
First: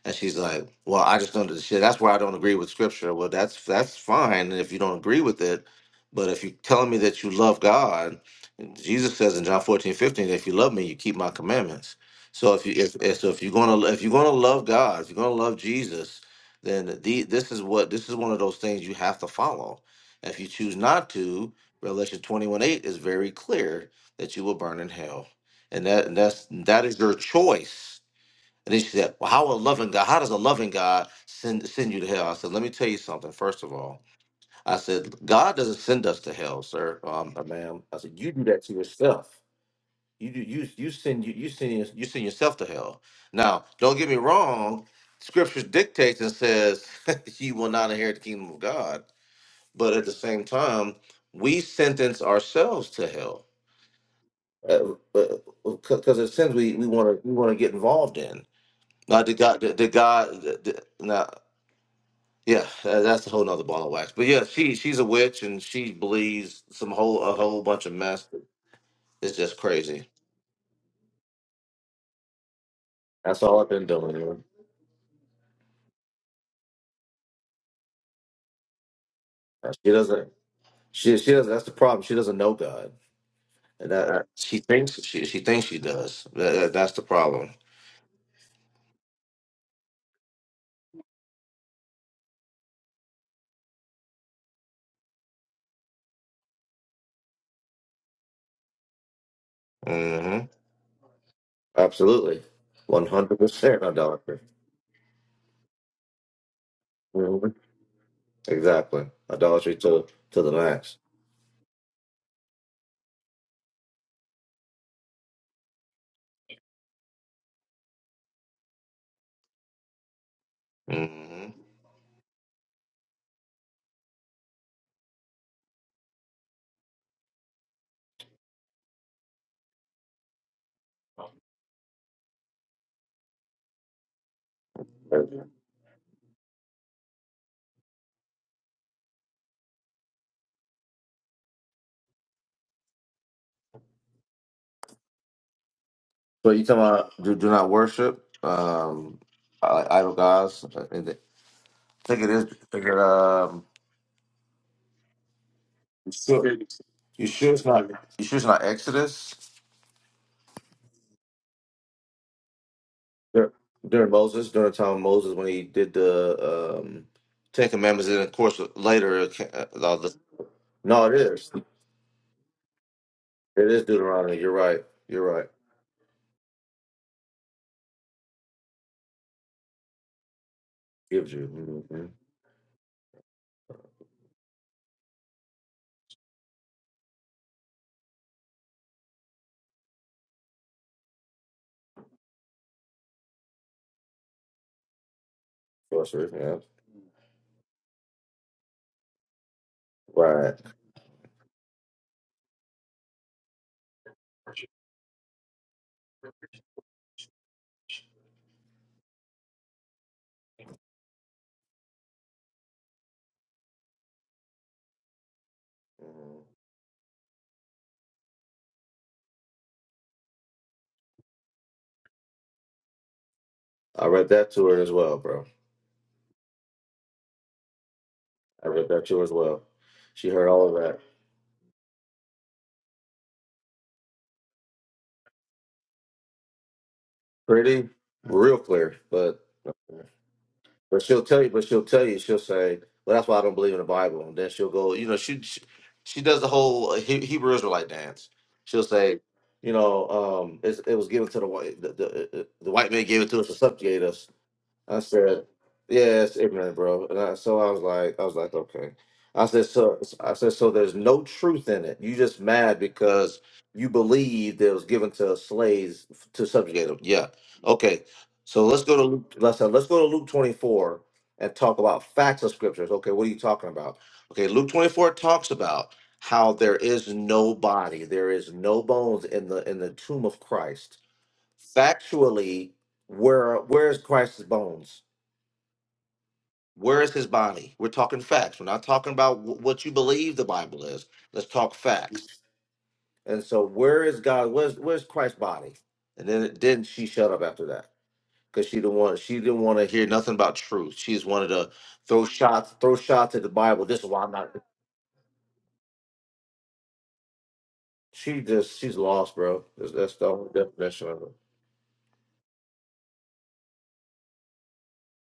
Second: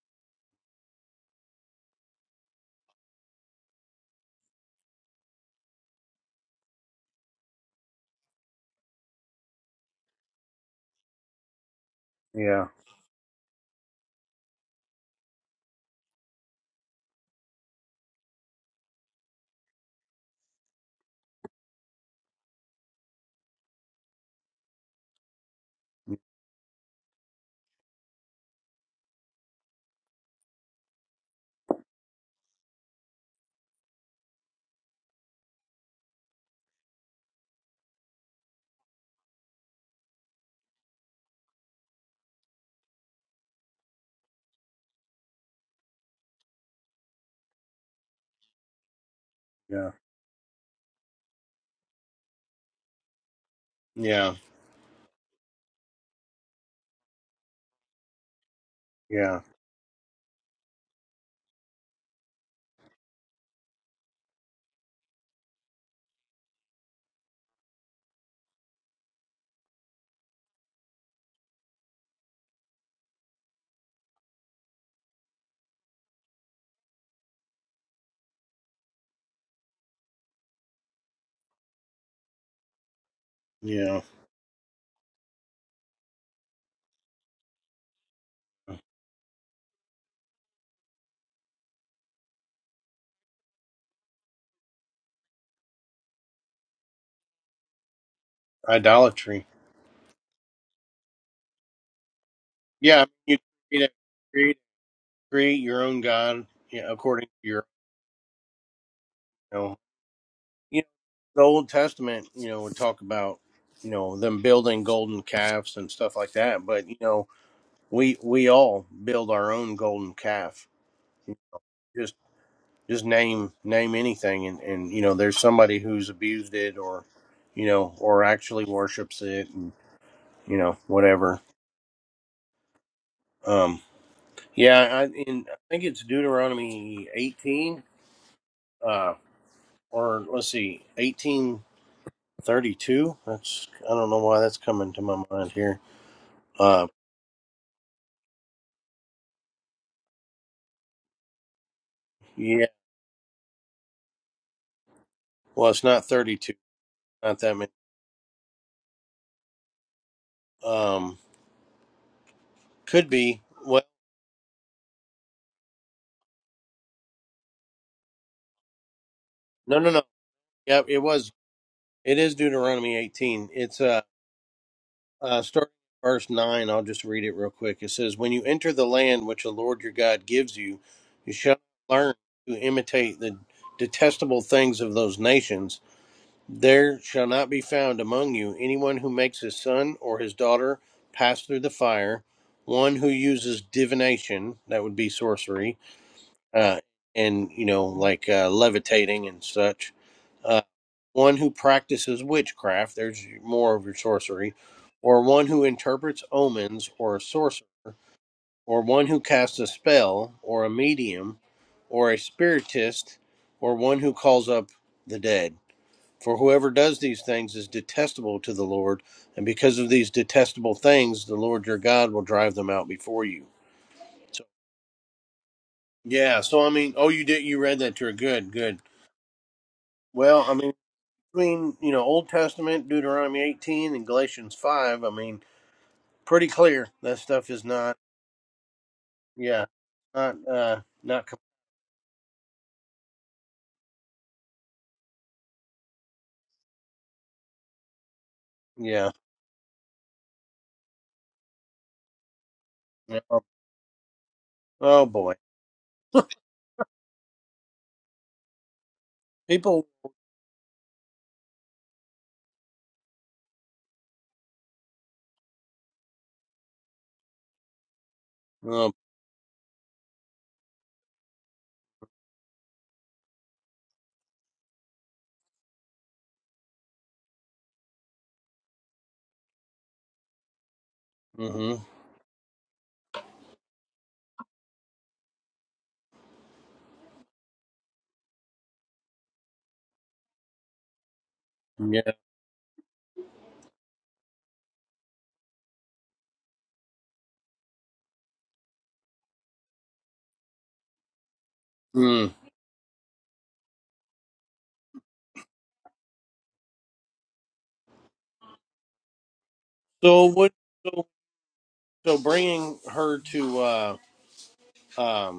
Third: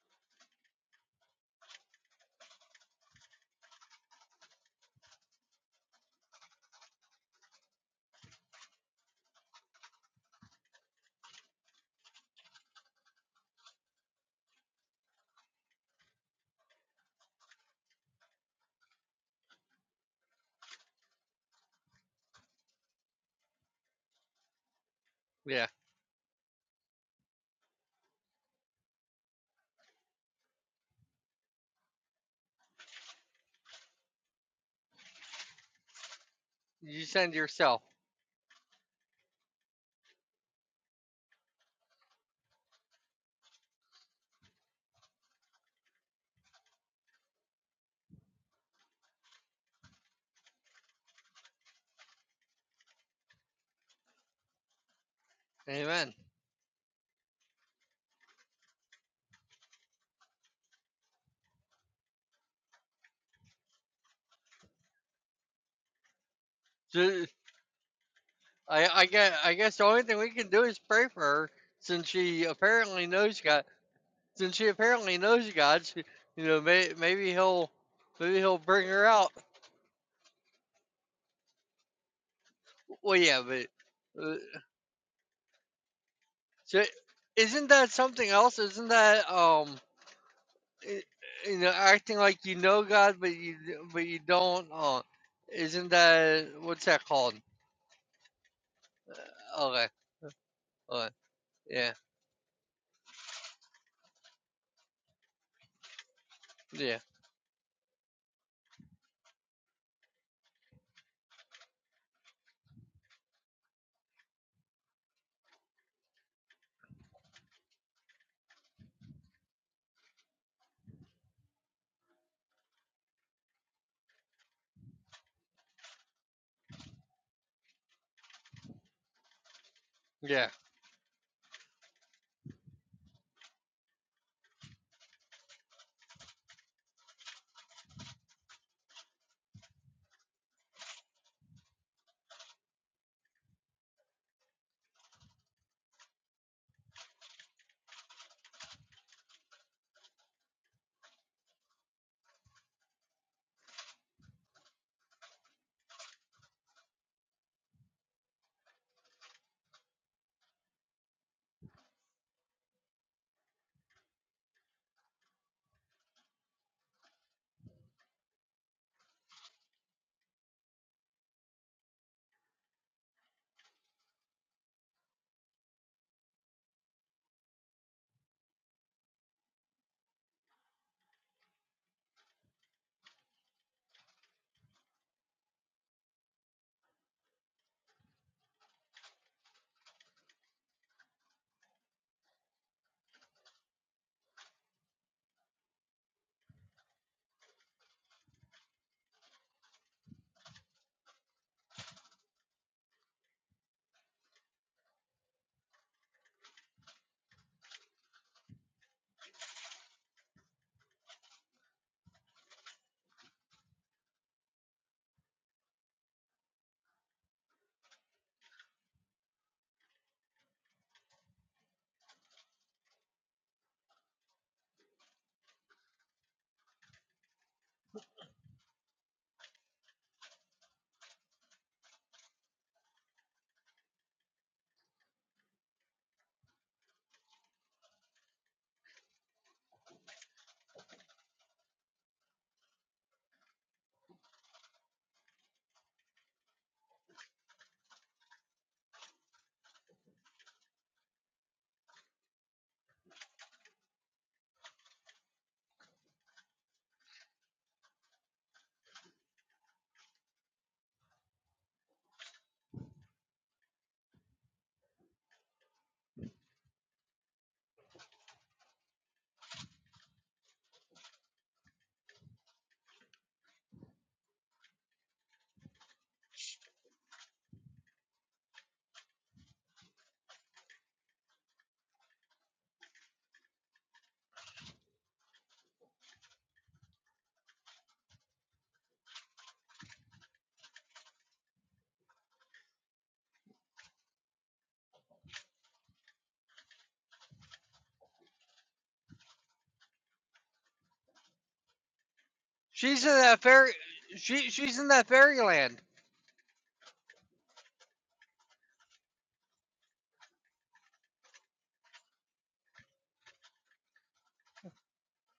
Speaker 3: And she's like, "Well, I just don't shit. That's why I don't agree with scripture. Well, that's that's fine if you don't agree with it, but if you're telling me that you love God, Jesus says in John 14 15, if you love me, you keep my commandments. So if
Speaker 2: yeah,
Speaker 3: you if, if so if you're gonna if you're gonna love God, if you're gonna love Jesus, then the, this is what this is one of those things you have to follow. If you choose not to, Revelation 21, 8 is very clear that you will burn in hell,
Speaker 1: yeah.
Speaker 3: and that and that's that is your choice." And then she said, Well, how a loving God, how does a loving God send send you to hell? I said, Let me tell you something, first of all. I said, God doesn't send us to hell, sir,
Speaker 1: You
Speaker 3: um,
Speaker 1: send
Speaker 3: or ma'am.
Speaker 1: yourself,
Speaker 3: I said, you do that to yourself. You do you you send you you send your- you send yourself to hell. Now, don't get me wrong, scripture dictates and says you will not inherit the kingdom of God.
Speaker 2: yeah,
Speaker 3: But at the same time, we sentence ourselves to hell.
Speaker 2: yeah,
Speaker 3: Because uh, uh, 'cause-
Speaker 1: amen.
Speaker 3: 'cause there's sins we, we want to we want to get involved in, uh, the
Speaker 2: yeah,
Speaker 3: guy, the, the guy, the, the, nah, yeah, uh, that's a whole nother ball of wax. But yeah, she she's a witch and she believes some whole
Speaker 1: Ju-
Speaker 3: a whole bunch of mess.
Speaker 1: I, I,
Speaker 3: It's
Speaker 1: guess, I
Speaker 3: just
Speaker 1: guess the only
Speaker 3: crazy.
Speaker 1: thing we can do is pray for her since she apparently knows
Speaker 3: That's
Speaker 1: God.
Speaker 3: all I've been doing. man.
Speaker 1: Since she apparently knows God, she- you know, may, maybe he'll maybe he'll bring her out.
Speaker 3: She doesn't. She she doesn't. That's the problem. She doesn't know God.
Speaker 1: Well, yeah, but
Speaker 3: That,
Speaker 2: yeah.
Speaker 3: that-
Speaker 1: uh,
Speaker 3: she thinks she she thinks she does. That, that-
Speaker 1: so
Speaker 3: that's the problem.
Speaker 1: isn't that something else? Isn't that um, i- you know, acting like you know God, but you but you don't? Uh, isn't that what's that called?
Speaker 2: Idolatry.
Speaker 1: Okay,
Speaker 3: hmm
Speaker 1: okay, yeah,
Speaker 3: Absolutely, one
Speaker 2: Yeah, you
Speaker 3: hundred percent
Speaker 2: create,
Speaker 3: idolatry.
Speaker 2: create, create your own God you know,
Speaker 1: yeah,
Speaker 2: according
Speaker 3: hmm
Speaker 2: to your,
Speaker 3: Exactly,
Speaker 2: you
Speaker 3: idolatry
Speaker 2: know,
Speaker 3: to to the
Speaker 2: you know,
Speaker 3: max.
Speaker 2: the Old Testament, you know, would talk about, you know, them building golden calves and stuff like that. But you know, we we all build our own golden calf.
Speaker 3: hmm
Speaker 2: Just just name name anything, and and you know, there's somebody who's abused it, or you know, or actually worships it, and
Speaker 1: yeah.
Speaker 2: you know, whatever. Um, yeah, I, in, I think it's Deuteronomy 18. uh, or let's see, 1832. That's I don't know why that's coming to my mind here.
Speaker 3: So you talking
Speaker 2: Uh,
Speaker 3: about do, do not worship um, i- idol gods? I think it
Speaker 2: yeah,
Speaker 3: is. Um,
Speaker 2: well, it's not
Speaker 3: So
Speaker 2: 32.
Speaker 3: you
Speaker 2: Not
Speaker 3: sure
Speaker 2: that
Speaker 3: it's
Speaker 2: many.
Speaker 3: not you sure it's not Exodus?
Speaker 2: Um, could be.
Speaker 3: Dur-
Speaker 2: Well,
Speaker 3: During Moses, during the time of Moses, when he did the um, Ten Commandments, and of course later, it ca-
Speaker 2: no, no,
Speaker 3: uh,
Speaker 2: no.
Speaker 3: the, the-
Speaker 2: Yep, it
Speaker 3: no, it
Speaker 2: was.
Speaker 3: is.
Speaker 2: It is Deuteronomy 18.
Speaker 3: It
Speaker 2: It's
Speaker 3: is
Speaker 2: uh,
Speaker 3: Deuteronomy. You're right. You're
Speaker 2: uh
Speaker 3: right.
Speaker 2: starting at verse nine. I'll just read it real quick. It says, "When you enter the land which the Lord your God gives you,
Speaker 3: Gives
Speaker 2: you
Speaker 3: you
Speaker 2: shall
Speaker 3: hmm
Speaker 2: learn to imitate the detestable things of those nations." There shall not be found among you anyone who makes his son or his daughter pass through the fire, one who uses divination, that would be sorcery,
Speaker 3: sorcery. Yeah.
Speaker 2: uh, and, you know, like uh, levitating and such,
Speaker 3: Right.
Speaker 2: uh, one who practices witchcraft, there's more of your sorcery, or one who interprets omens or a sorcerer, or one who casts a spell, or a medium, or a spiritist, or one who calls up the dead. For whoever does these things is detestable to the Lord, and because of these detestable things, the Lord your God will drive them out before you.
Speaker 3: I read
Speaker 2: So,
Speaker 3: that to her as well, bro.
Speaker 2: yeah, so I mean, oh, you did, you read that to her? Good,
Speaker 3: I
Speaker 2: good.
Speaker 3: read that to her as well. She
Speaker 2: Well,
Speaker 3: heard
Speaker 2: I
Speaker 3: all
Speaker 2: mean,
Speaker 3: of that.
Speaker 2: between, you know, Old Testament, Deuteronomy 18, and Galatians 5, I mean, pretty clear that stuff is
Speaker 3: Pretty,
Speaker 2: not,
Speaker 3: real clear, but.
Speaker 2: yeah, not, uh,
Speaker 3: But she'll
Speaker 2: not, com-
Speaker 3: tell you, but she'll tell you, she'll say, "Well, that's why I don't believe in the Bible." And then she'll go, you know, she she, she does the whole uh, He- Hebrew Israelite dance. She'll
Speaker 2: yeah.
Speaker 3: say, you know, um, it's, it was given to the white, the, the, uh, uh, the white man gave it to
Speaker 2: Oh,
Speaker 3: us to subjugate us I
Speaker 2: oh, boy.
Speaker 3: said, "Yeah, it's ignorant, bro." And I, so I was like, I was like, okay. I said,
Speaker 2: People,
Speaker 3: so I said, so there's no truth in it. You just mad because you believed it was given to slaves f- to subjugate them. Yeah. Okay. So let's
Speaker 2: oh,
Speaker 3: go to Luke. Let's uh, let's go to Luke 24 and talk about facts of scriptures. Okay, what are you talking about? Okay, Luke 24 talks about how there is no body, there is no bones in the in the tomb of Christ.
Speaker 2: mm-hmm,
Speaker 3: Factually, where where's Christ's bones? Where is his body? We're talking facts. We're not talking about wh- what you believe the Bible is. Let's talk
Speaker 2: yeah.
Speaker 3: facts. And so, where is God? Where's Where's Christ's body? And then, then she shut up after that because she didn't want she didn't want to hear nothing about truth. She just wanted to throw
Speaker 2: Mm.
Speaker 3: shots throw
Speaker 1: She's in
Speaker 3: shots at
Speaker 1: that
Speaker 3: the
Speaker 1: fairy.
Speaker 3: Bible. This is why I'm
Speaker 1: She
Speaker 3: not.
Speaker 1: she's in that fairyland.
Speaker 3: She just she's lost, bro. That's, that's the
Speaker 2: So,
Speaker 3: only
Speaker 2: what, so,
Speaker 3: definition of it.
Speaker 2: so bringing her to, uh, um,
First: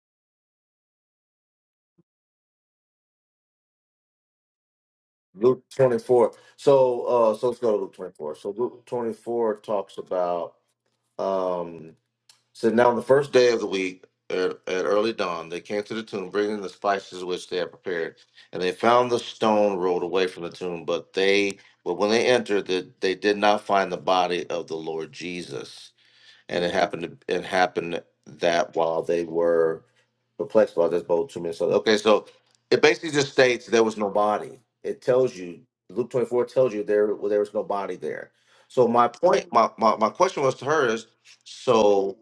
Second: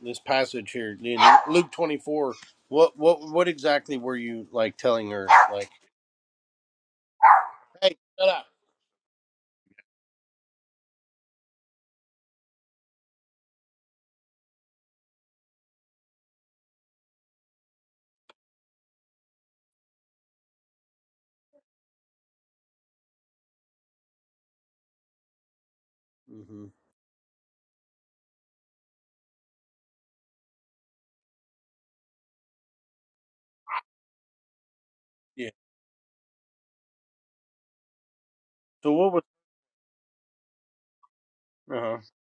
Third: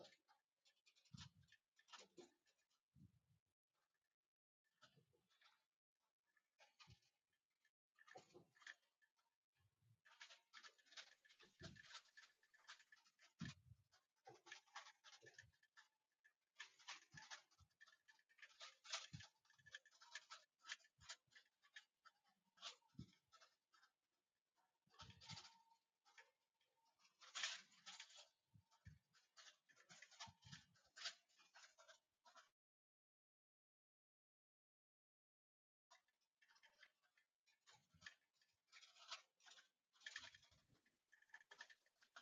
Speaker 2: this passage here in Luke 24 what what what exactly were you like telling her
Speaker 3: Luke
Speaker 2: like
Speaker 3: twenty four. So uh, so let's go to Luke
Speaker 2: hey
Speaker 3: twenty
Speaker 2: shut
Speaker 3: four.
Speaker 2: up
Speaker 3: So Luke twenty four talks about. um. So now on the first day of the week, at, at early dawn, they came to the tomb, bringing the spices which they had prepared, and they found the stone rolled away from the tomb. But they, but when they entered, the, they did not find the body of the Lord Jesus and
Speaker 2: hmm
Speaker 3: it happened it happened that while they were perplexed by this bold two minutes. Okay, so it basically just states there was no body. It tells
Speaker 2: yeah
Speaker 3: you Luke twenty four tells you there well, there was no body there. So
Speaker 2: so
Speaker 3: my
Speaker 2: what was
Speaker 3: point, my, my my question was to her is
Speaker 2: uh huh.
Speaker 3: so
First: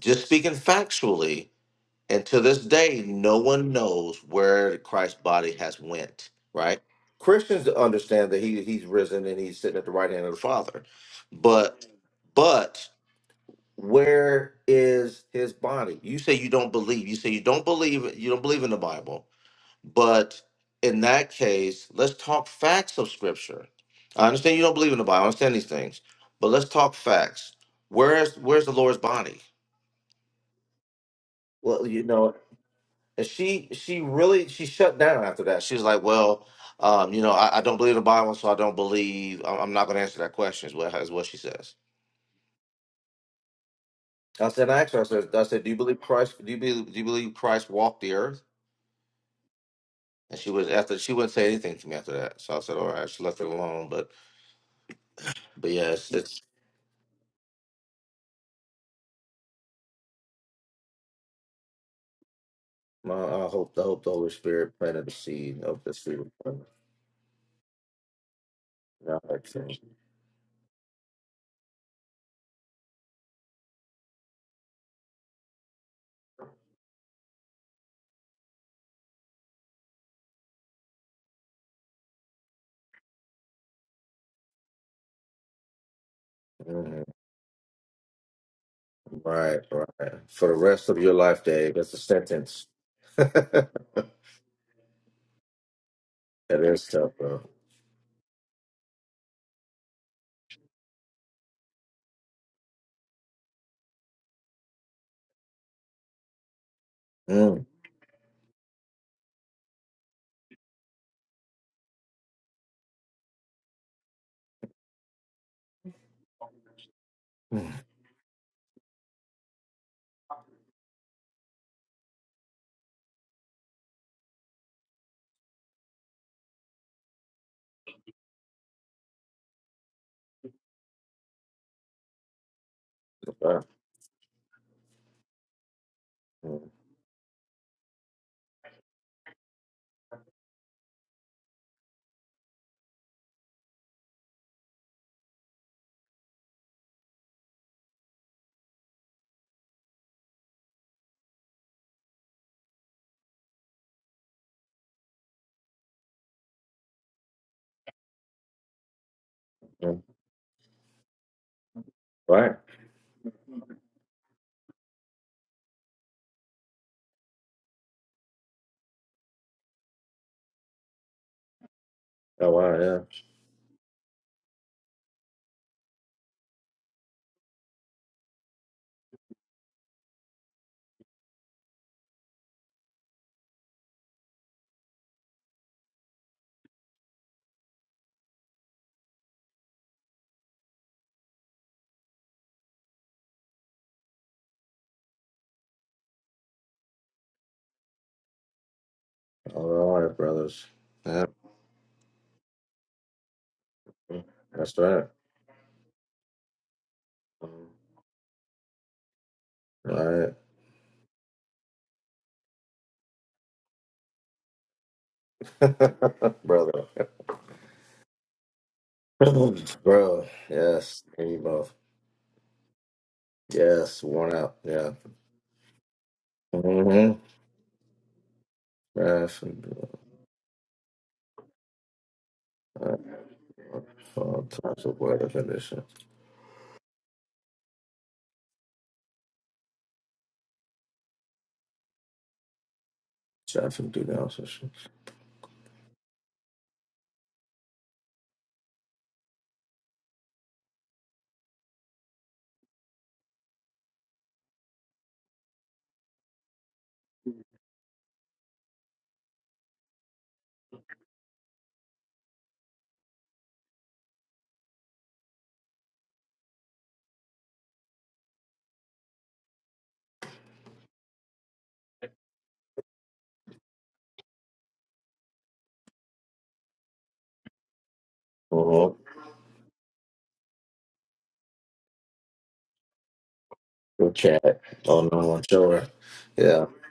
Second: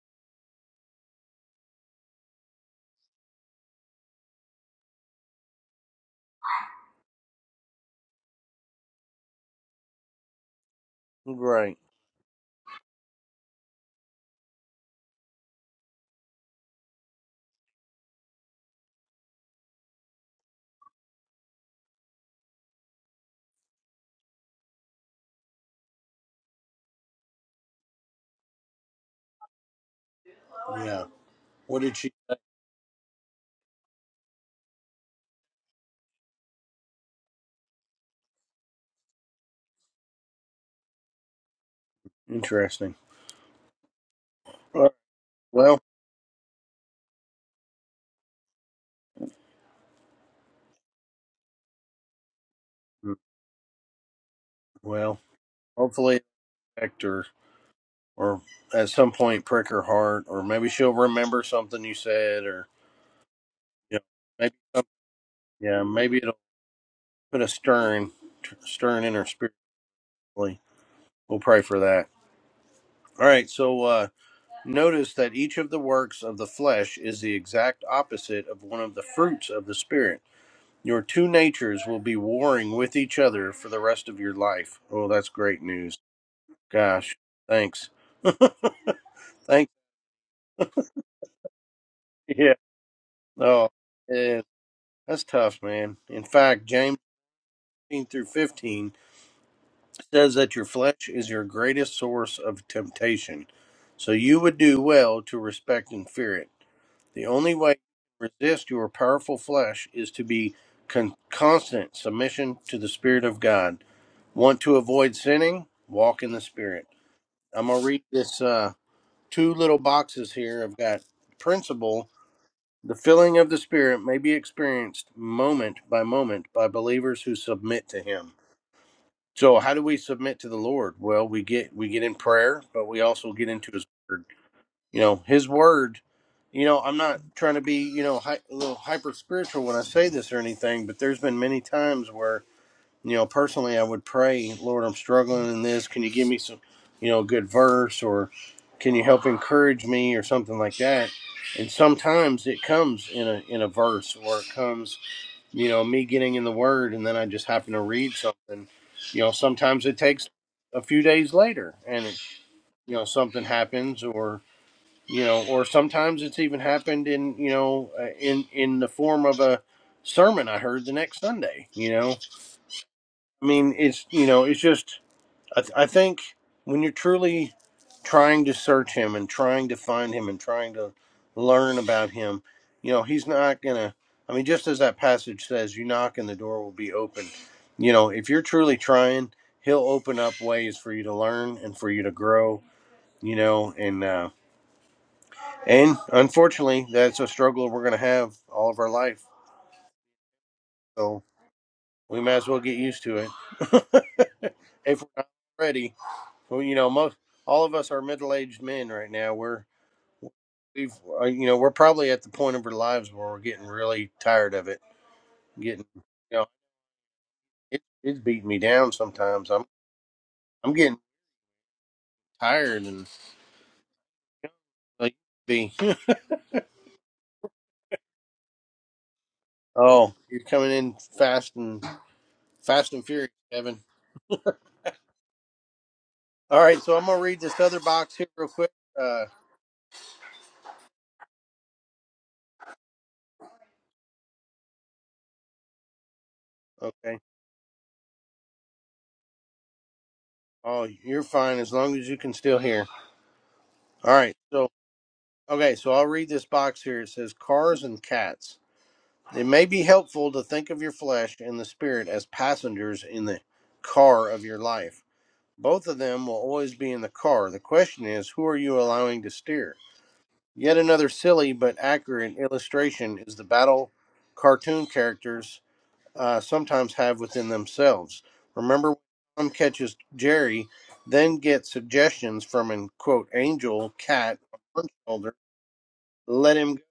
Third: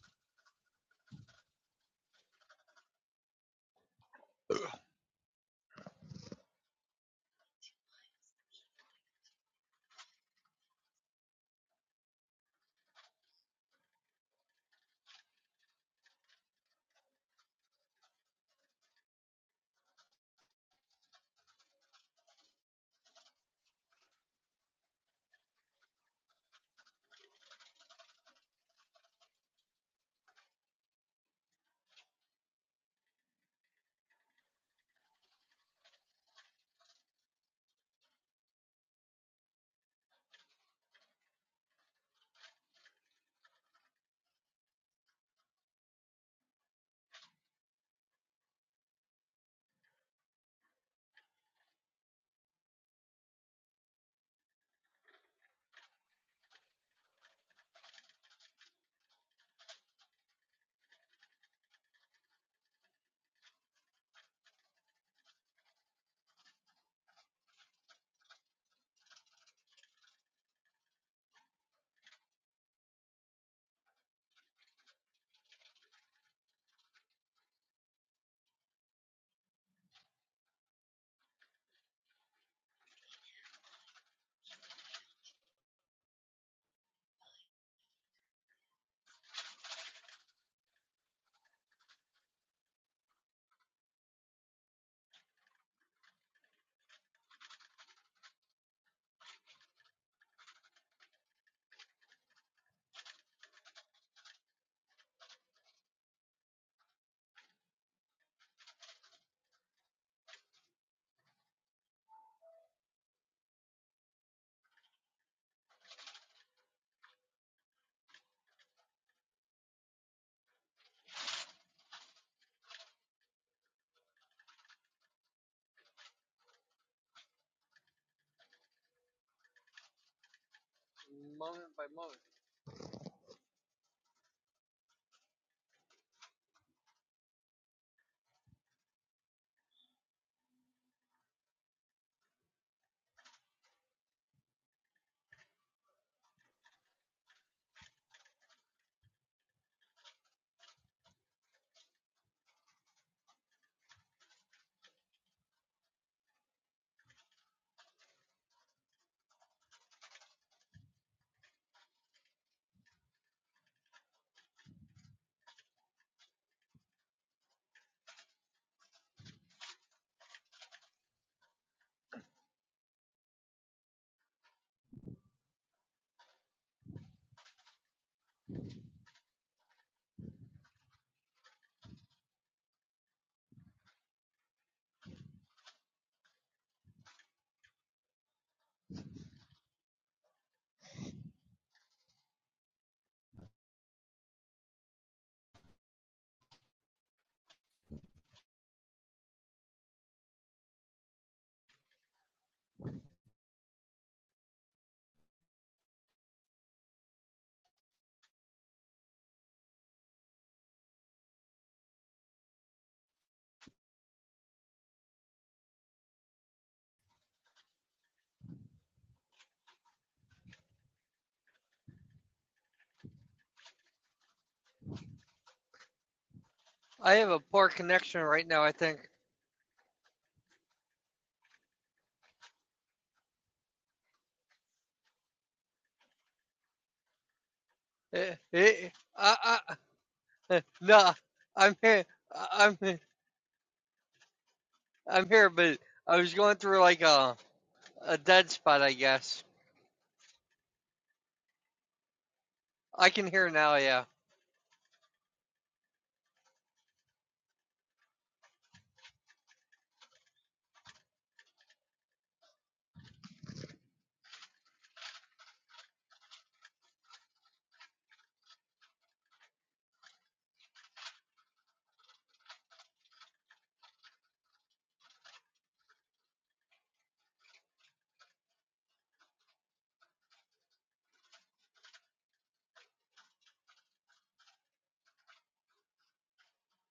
Speaker 3: just speaking factually, and to this day, no one knows where Christ's body has went. Right? Christians understand that he he's risen and he's sitting at the right hand of the Father,
Speaker 2: right
Speaker 3: but but where is his body you say you don't believe you say you don't believe it- you don't believe in the bible but in that case let's talk facts of scripture i understand you don't believe in the bible i understand these things but let's talk facts where's where's the lord's body
Speaker 2: yeah what
Speaker 3: well
Speaker 2: did
Speaker 3: you
Speaker 2: she
Speaker 3: know
Speaker 2: say?
Speaker 3: and she she really she shut down after that she was like well um, you know I, I don't believe the bible so i don't believe i'm I'm not going to answer that question is what, is what she says
Speaker 2: interesting
Speaker 3: i said i
Speaker 2: Uh,
Speaker 3: asked her i said i said do you
Speaker 2: well
Speaker 3: believe christ do you believe do you believe christ walked the earth And she was after she wouldn't say anything to me after that. So I said, all right,
Speaker 2: mm,
Speaker 3: she left it alone. But
Speaker 2: well
Speaker 3: but yeah, it's,
Speaker 2: hopefully it
Speaker 3: it's
Speaker 2: affect her or at some point prick her heart or maybe she'll remember something you said or
Speaker 3: my I hope the
Speaker 2: you
Speaker 3: hope the Holy
Speaker 2: know, maybe
Speaker 3: Spirit
Speaker 2: some-
Speaker 3: planted the seed
Speaker 2: yeah
Speaker 3: of this
Speaker 2: maybe
Speaker 3: seed.
Speaker 2: it'll put a stern stern in
Speaker 3: Yeah,
Speaker 2: her
Speaker 3: I think so.
Speaker 2: spiritually we'll pray for that all right so uh Notice that each of the works of the flesh is the exact opposite of one of the fruits of the Spirit. Your two natures will be warring with each other for the rest of your life. Oh, that's great news.
Speaker 3: Mhm.
Speaker 2: Gosh, thanks.
Speaker 3: Right,
Speaker 2: thanks.
Speaker 3: right. For the rest of your life, Dave. That's a
Speaker 2: Yeah.
Speaker 3: sentence. that
Speaker 2: Oh, yeah. That's tough, man. In fact,
Speaker 3: is
Speaker 2: James
Speaker 3: tough, bro.
Speaker 2: 15 through 15 says that your flesh is your greatest source of temptation. So you would do well to respect and fear it. The only
Speaker 3: Mm.
Speaker 2: way to resist your powerful flesh is to be con- constant submission to the Spirit of God. Want to avoid sinning? Walk in the Spirit. I'm
Speaker 3: Mm.
Speaker 2: gonna read this uh, two little boxes here. I've got principle. The filling of the Spirit may be experienced moment by moment by believers who submit to Him. So, how do we submit to the Lord? Well, we
Speaker 1: Moment
Speaker 2: get
Speaker 1: by
Speaker 2: we get in
Speaker 1: moment.
Speaker 2: prayer, but we also get
Speaker 3: Wow.
Speaker 2: into His Word you know his word you
Speaker 3: Mm.
Speaker 2: know i'm not trying to be you know hy- a little hyper spiritual when i say this or anything but there's been many times where you know personally i would pray lord i'm struggling in this can you give me some you know a good verse or can you help encourage me or something like that and sometimes it comes in a in a verse or it comes you know me getting in the word and then i just happen to read something you know sometimes it
Speaker 3: Mm.
Speaker 2: takes a few days later and it,
Speaker 3: Right.
Speaker 2: you know something happens or you know, or sometimes it's even happened in you know uh, in in the form of a sermon I heard the next Sunday. You know,
Speaker 3: Oh wow, yeah.
Speaker 2: I mean, it's you know, it's just I, th- I think when you're truly trying to search him and trying to find him and trying to learn about him, you know, he's not gonna. I mean, just as that passage says, you knock and the door will be open. You know, if you're truly trying, he'll open up ways for you to learn and for you to grow. You know, and uh, and unfortunately, that's a struggle we're going to have all of our life.
Speaker 3: All right, brothers.
Speaker 2: So
Speaker 3: Yeah.
Speaker 2: we might as well get used to it.
Speaker 3: Mm. That's
Speaker 2: if
Speaker 3: right.
Speaker 2: we're not ready, well, you know, most all
Speaker 3: Mm.
Speaker 2: of us are middle-aged men right now. We're
Speaker 3: All
Speaker 2: we've uh, you know we're probably at the point of our lives where we're getting really tired of it. Getting you
Speaker 3: right.
Speaker 2: know
Speaker 3: Brother.
Speaker 2: it, it's beating me down sometimes. I'm
Speaker 3: bro.
Speaker 2: I'm getting
Speaker 3: Yes. Here you both.
Speaker 2: tired and
Speaker 3: Yes. Worn out. Yeah.
Speaker 2: like be
Speaker 1: I
Speaker 3: Mm-hmm.
Speaker 1: have a poor connection right now. I think.
Speaker 3: Traffic.
Speaker 2: oh you're coming in fast and fast
Speaker 3: Uh,
Speaker 2: and furious, Kevin.
Speaker 3: all types of weather conditions.
Speaker 2: All right, so I'm gonna read this other box here
Speaker 1: Eh,
Speaker 2: real quick.
Speaker 1: eh,
Speaker 2: Uh,
Speaker 1: I, Uh, No, I'm here. I'm
Speaker 3: Traffic do
Speaker 1: I'm here, but I was going through like
Speaker 2: okay.
Speaker 1: a a dead spot, I guess.
Speaker 2: Oh, you're fine as long as you can still hear.
Speaker 1: I can hear now. Yeah,
Speaker 2: All right. So, okay, so I'll read this box here. It says cars and cats. It may be helpful to think of your flesh and the spirit as passengers in the car of your life. Both of them will always be in the car. The question is, who are you allowing to steer? Yet another silly but accurate illustration is the battle cartoon characters uh, sometimes have within themselves. Remember,
Speaker 3: now.
Speaker 2: when Tom catches Jerry, then gets suggestions from an quote angel
Speaker 3: Good
Speaker 2: cat
Speaker 3: chat.
Speaker 2: on one
Speaker 3: Oh
Speaker 2: shoulder,
Speaker 3: no, I'm sure.
Speaker 2: let
Speaker 3: Yeah,
Speaker 2: him go,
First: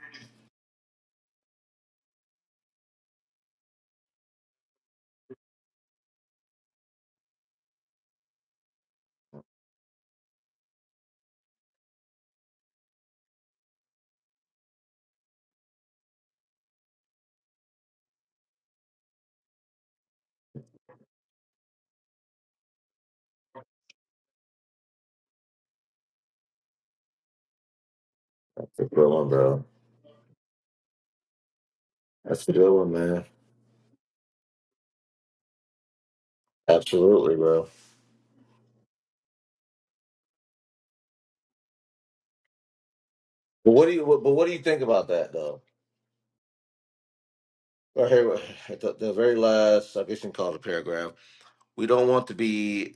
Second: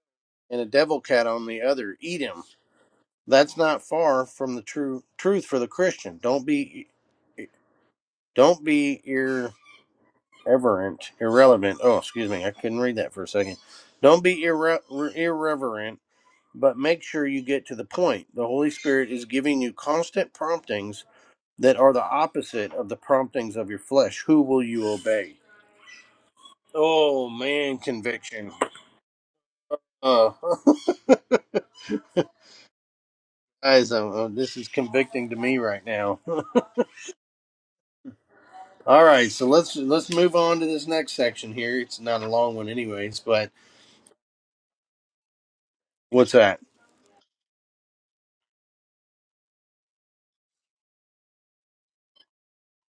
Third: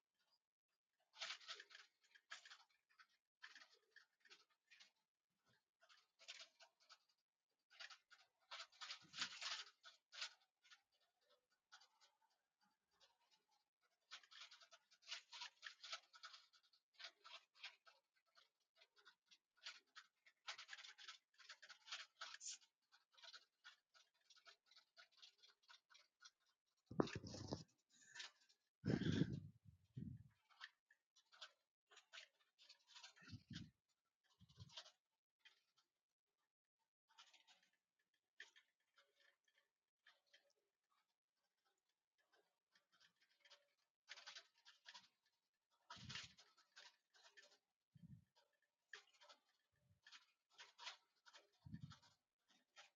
Speaker 2: and a devil cat on the other, eat him. That's not far from the true truth for the Christian. Don't be, e, e, don't be irreverent, irrelevant. Oh, excuse me, I couldn't read that for a second. Don't be irre- irreverent, but make sure you get to the point. The Holy Spirit is giving you constant promptings that are the opposite of the promptings of your flesh, who will you obey? Oh man, conviction.
Speaker 3: that's a good one, bro.
Speaker 2: Uh,
Speaker 3: That's a good one, man.
Speaker 2: guys, uh, uh, this is convicting to me right now.
Speaker 3: Absolutely, bro.
Speaker 2: All right, so let's let's move on to this next section here. It's not a long one, anyways. But
Speaker 3: But what do you? But what do you think about that, though?
Speaker 2: what's that?
Speaker 3: Right here, at the, the very last, I guess you can call it a paragraph. We don't want to be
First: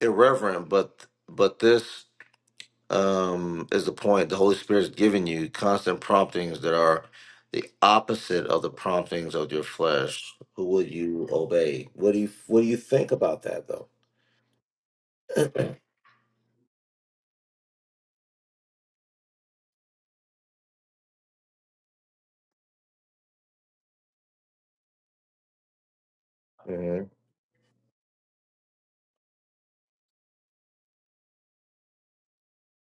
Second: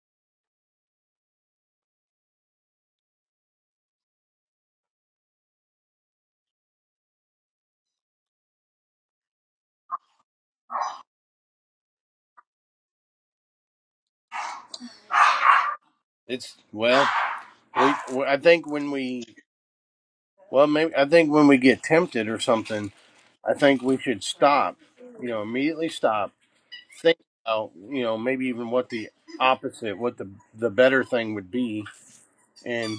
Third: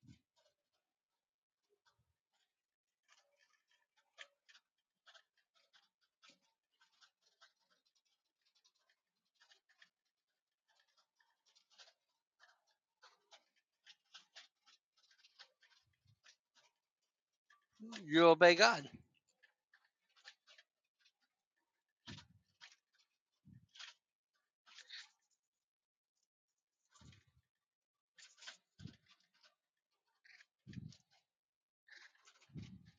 Speaker 3: irreverent, but but this um is the point. The Holy Spirit's giving you constant promptings that are the opposite of the promptings of your flesh. Who will you obey? What do you What do you think about that, though?
Speaker 2: It's well, we,
Speaker 1: you
Speaker 2: I
Speaker 1: obey
Speaker 2: think
Speaker 1: God.
Speaker 2: when we well, maybe I think when we get tempted or something, I think we should stop. You know, immediately stop.
Speaker 3: Mhm.
Speaker 2: Think about you know maybe even what the opposite, what the the better thing would be And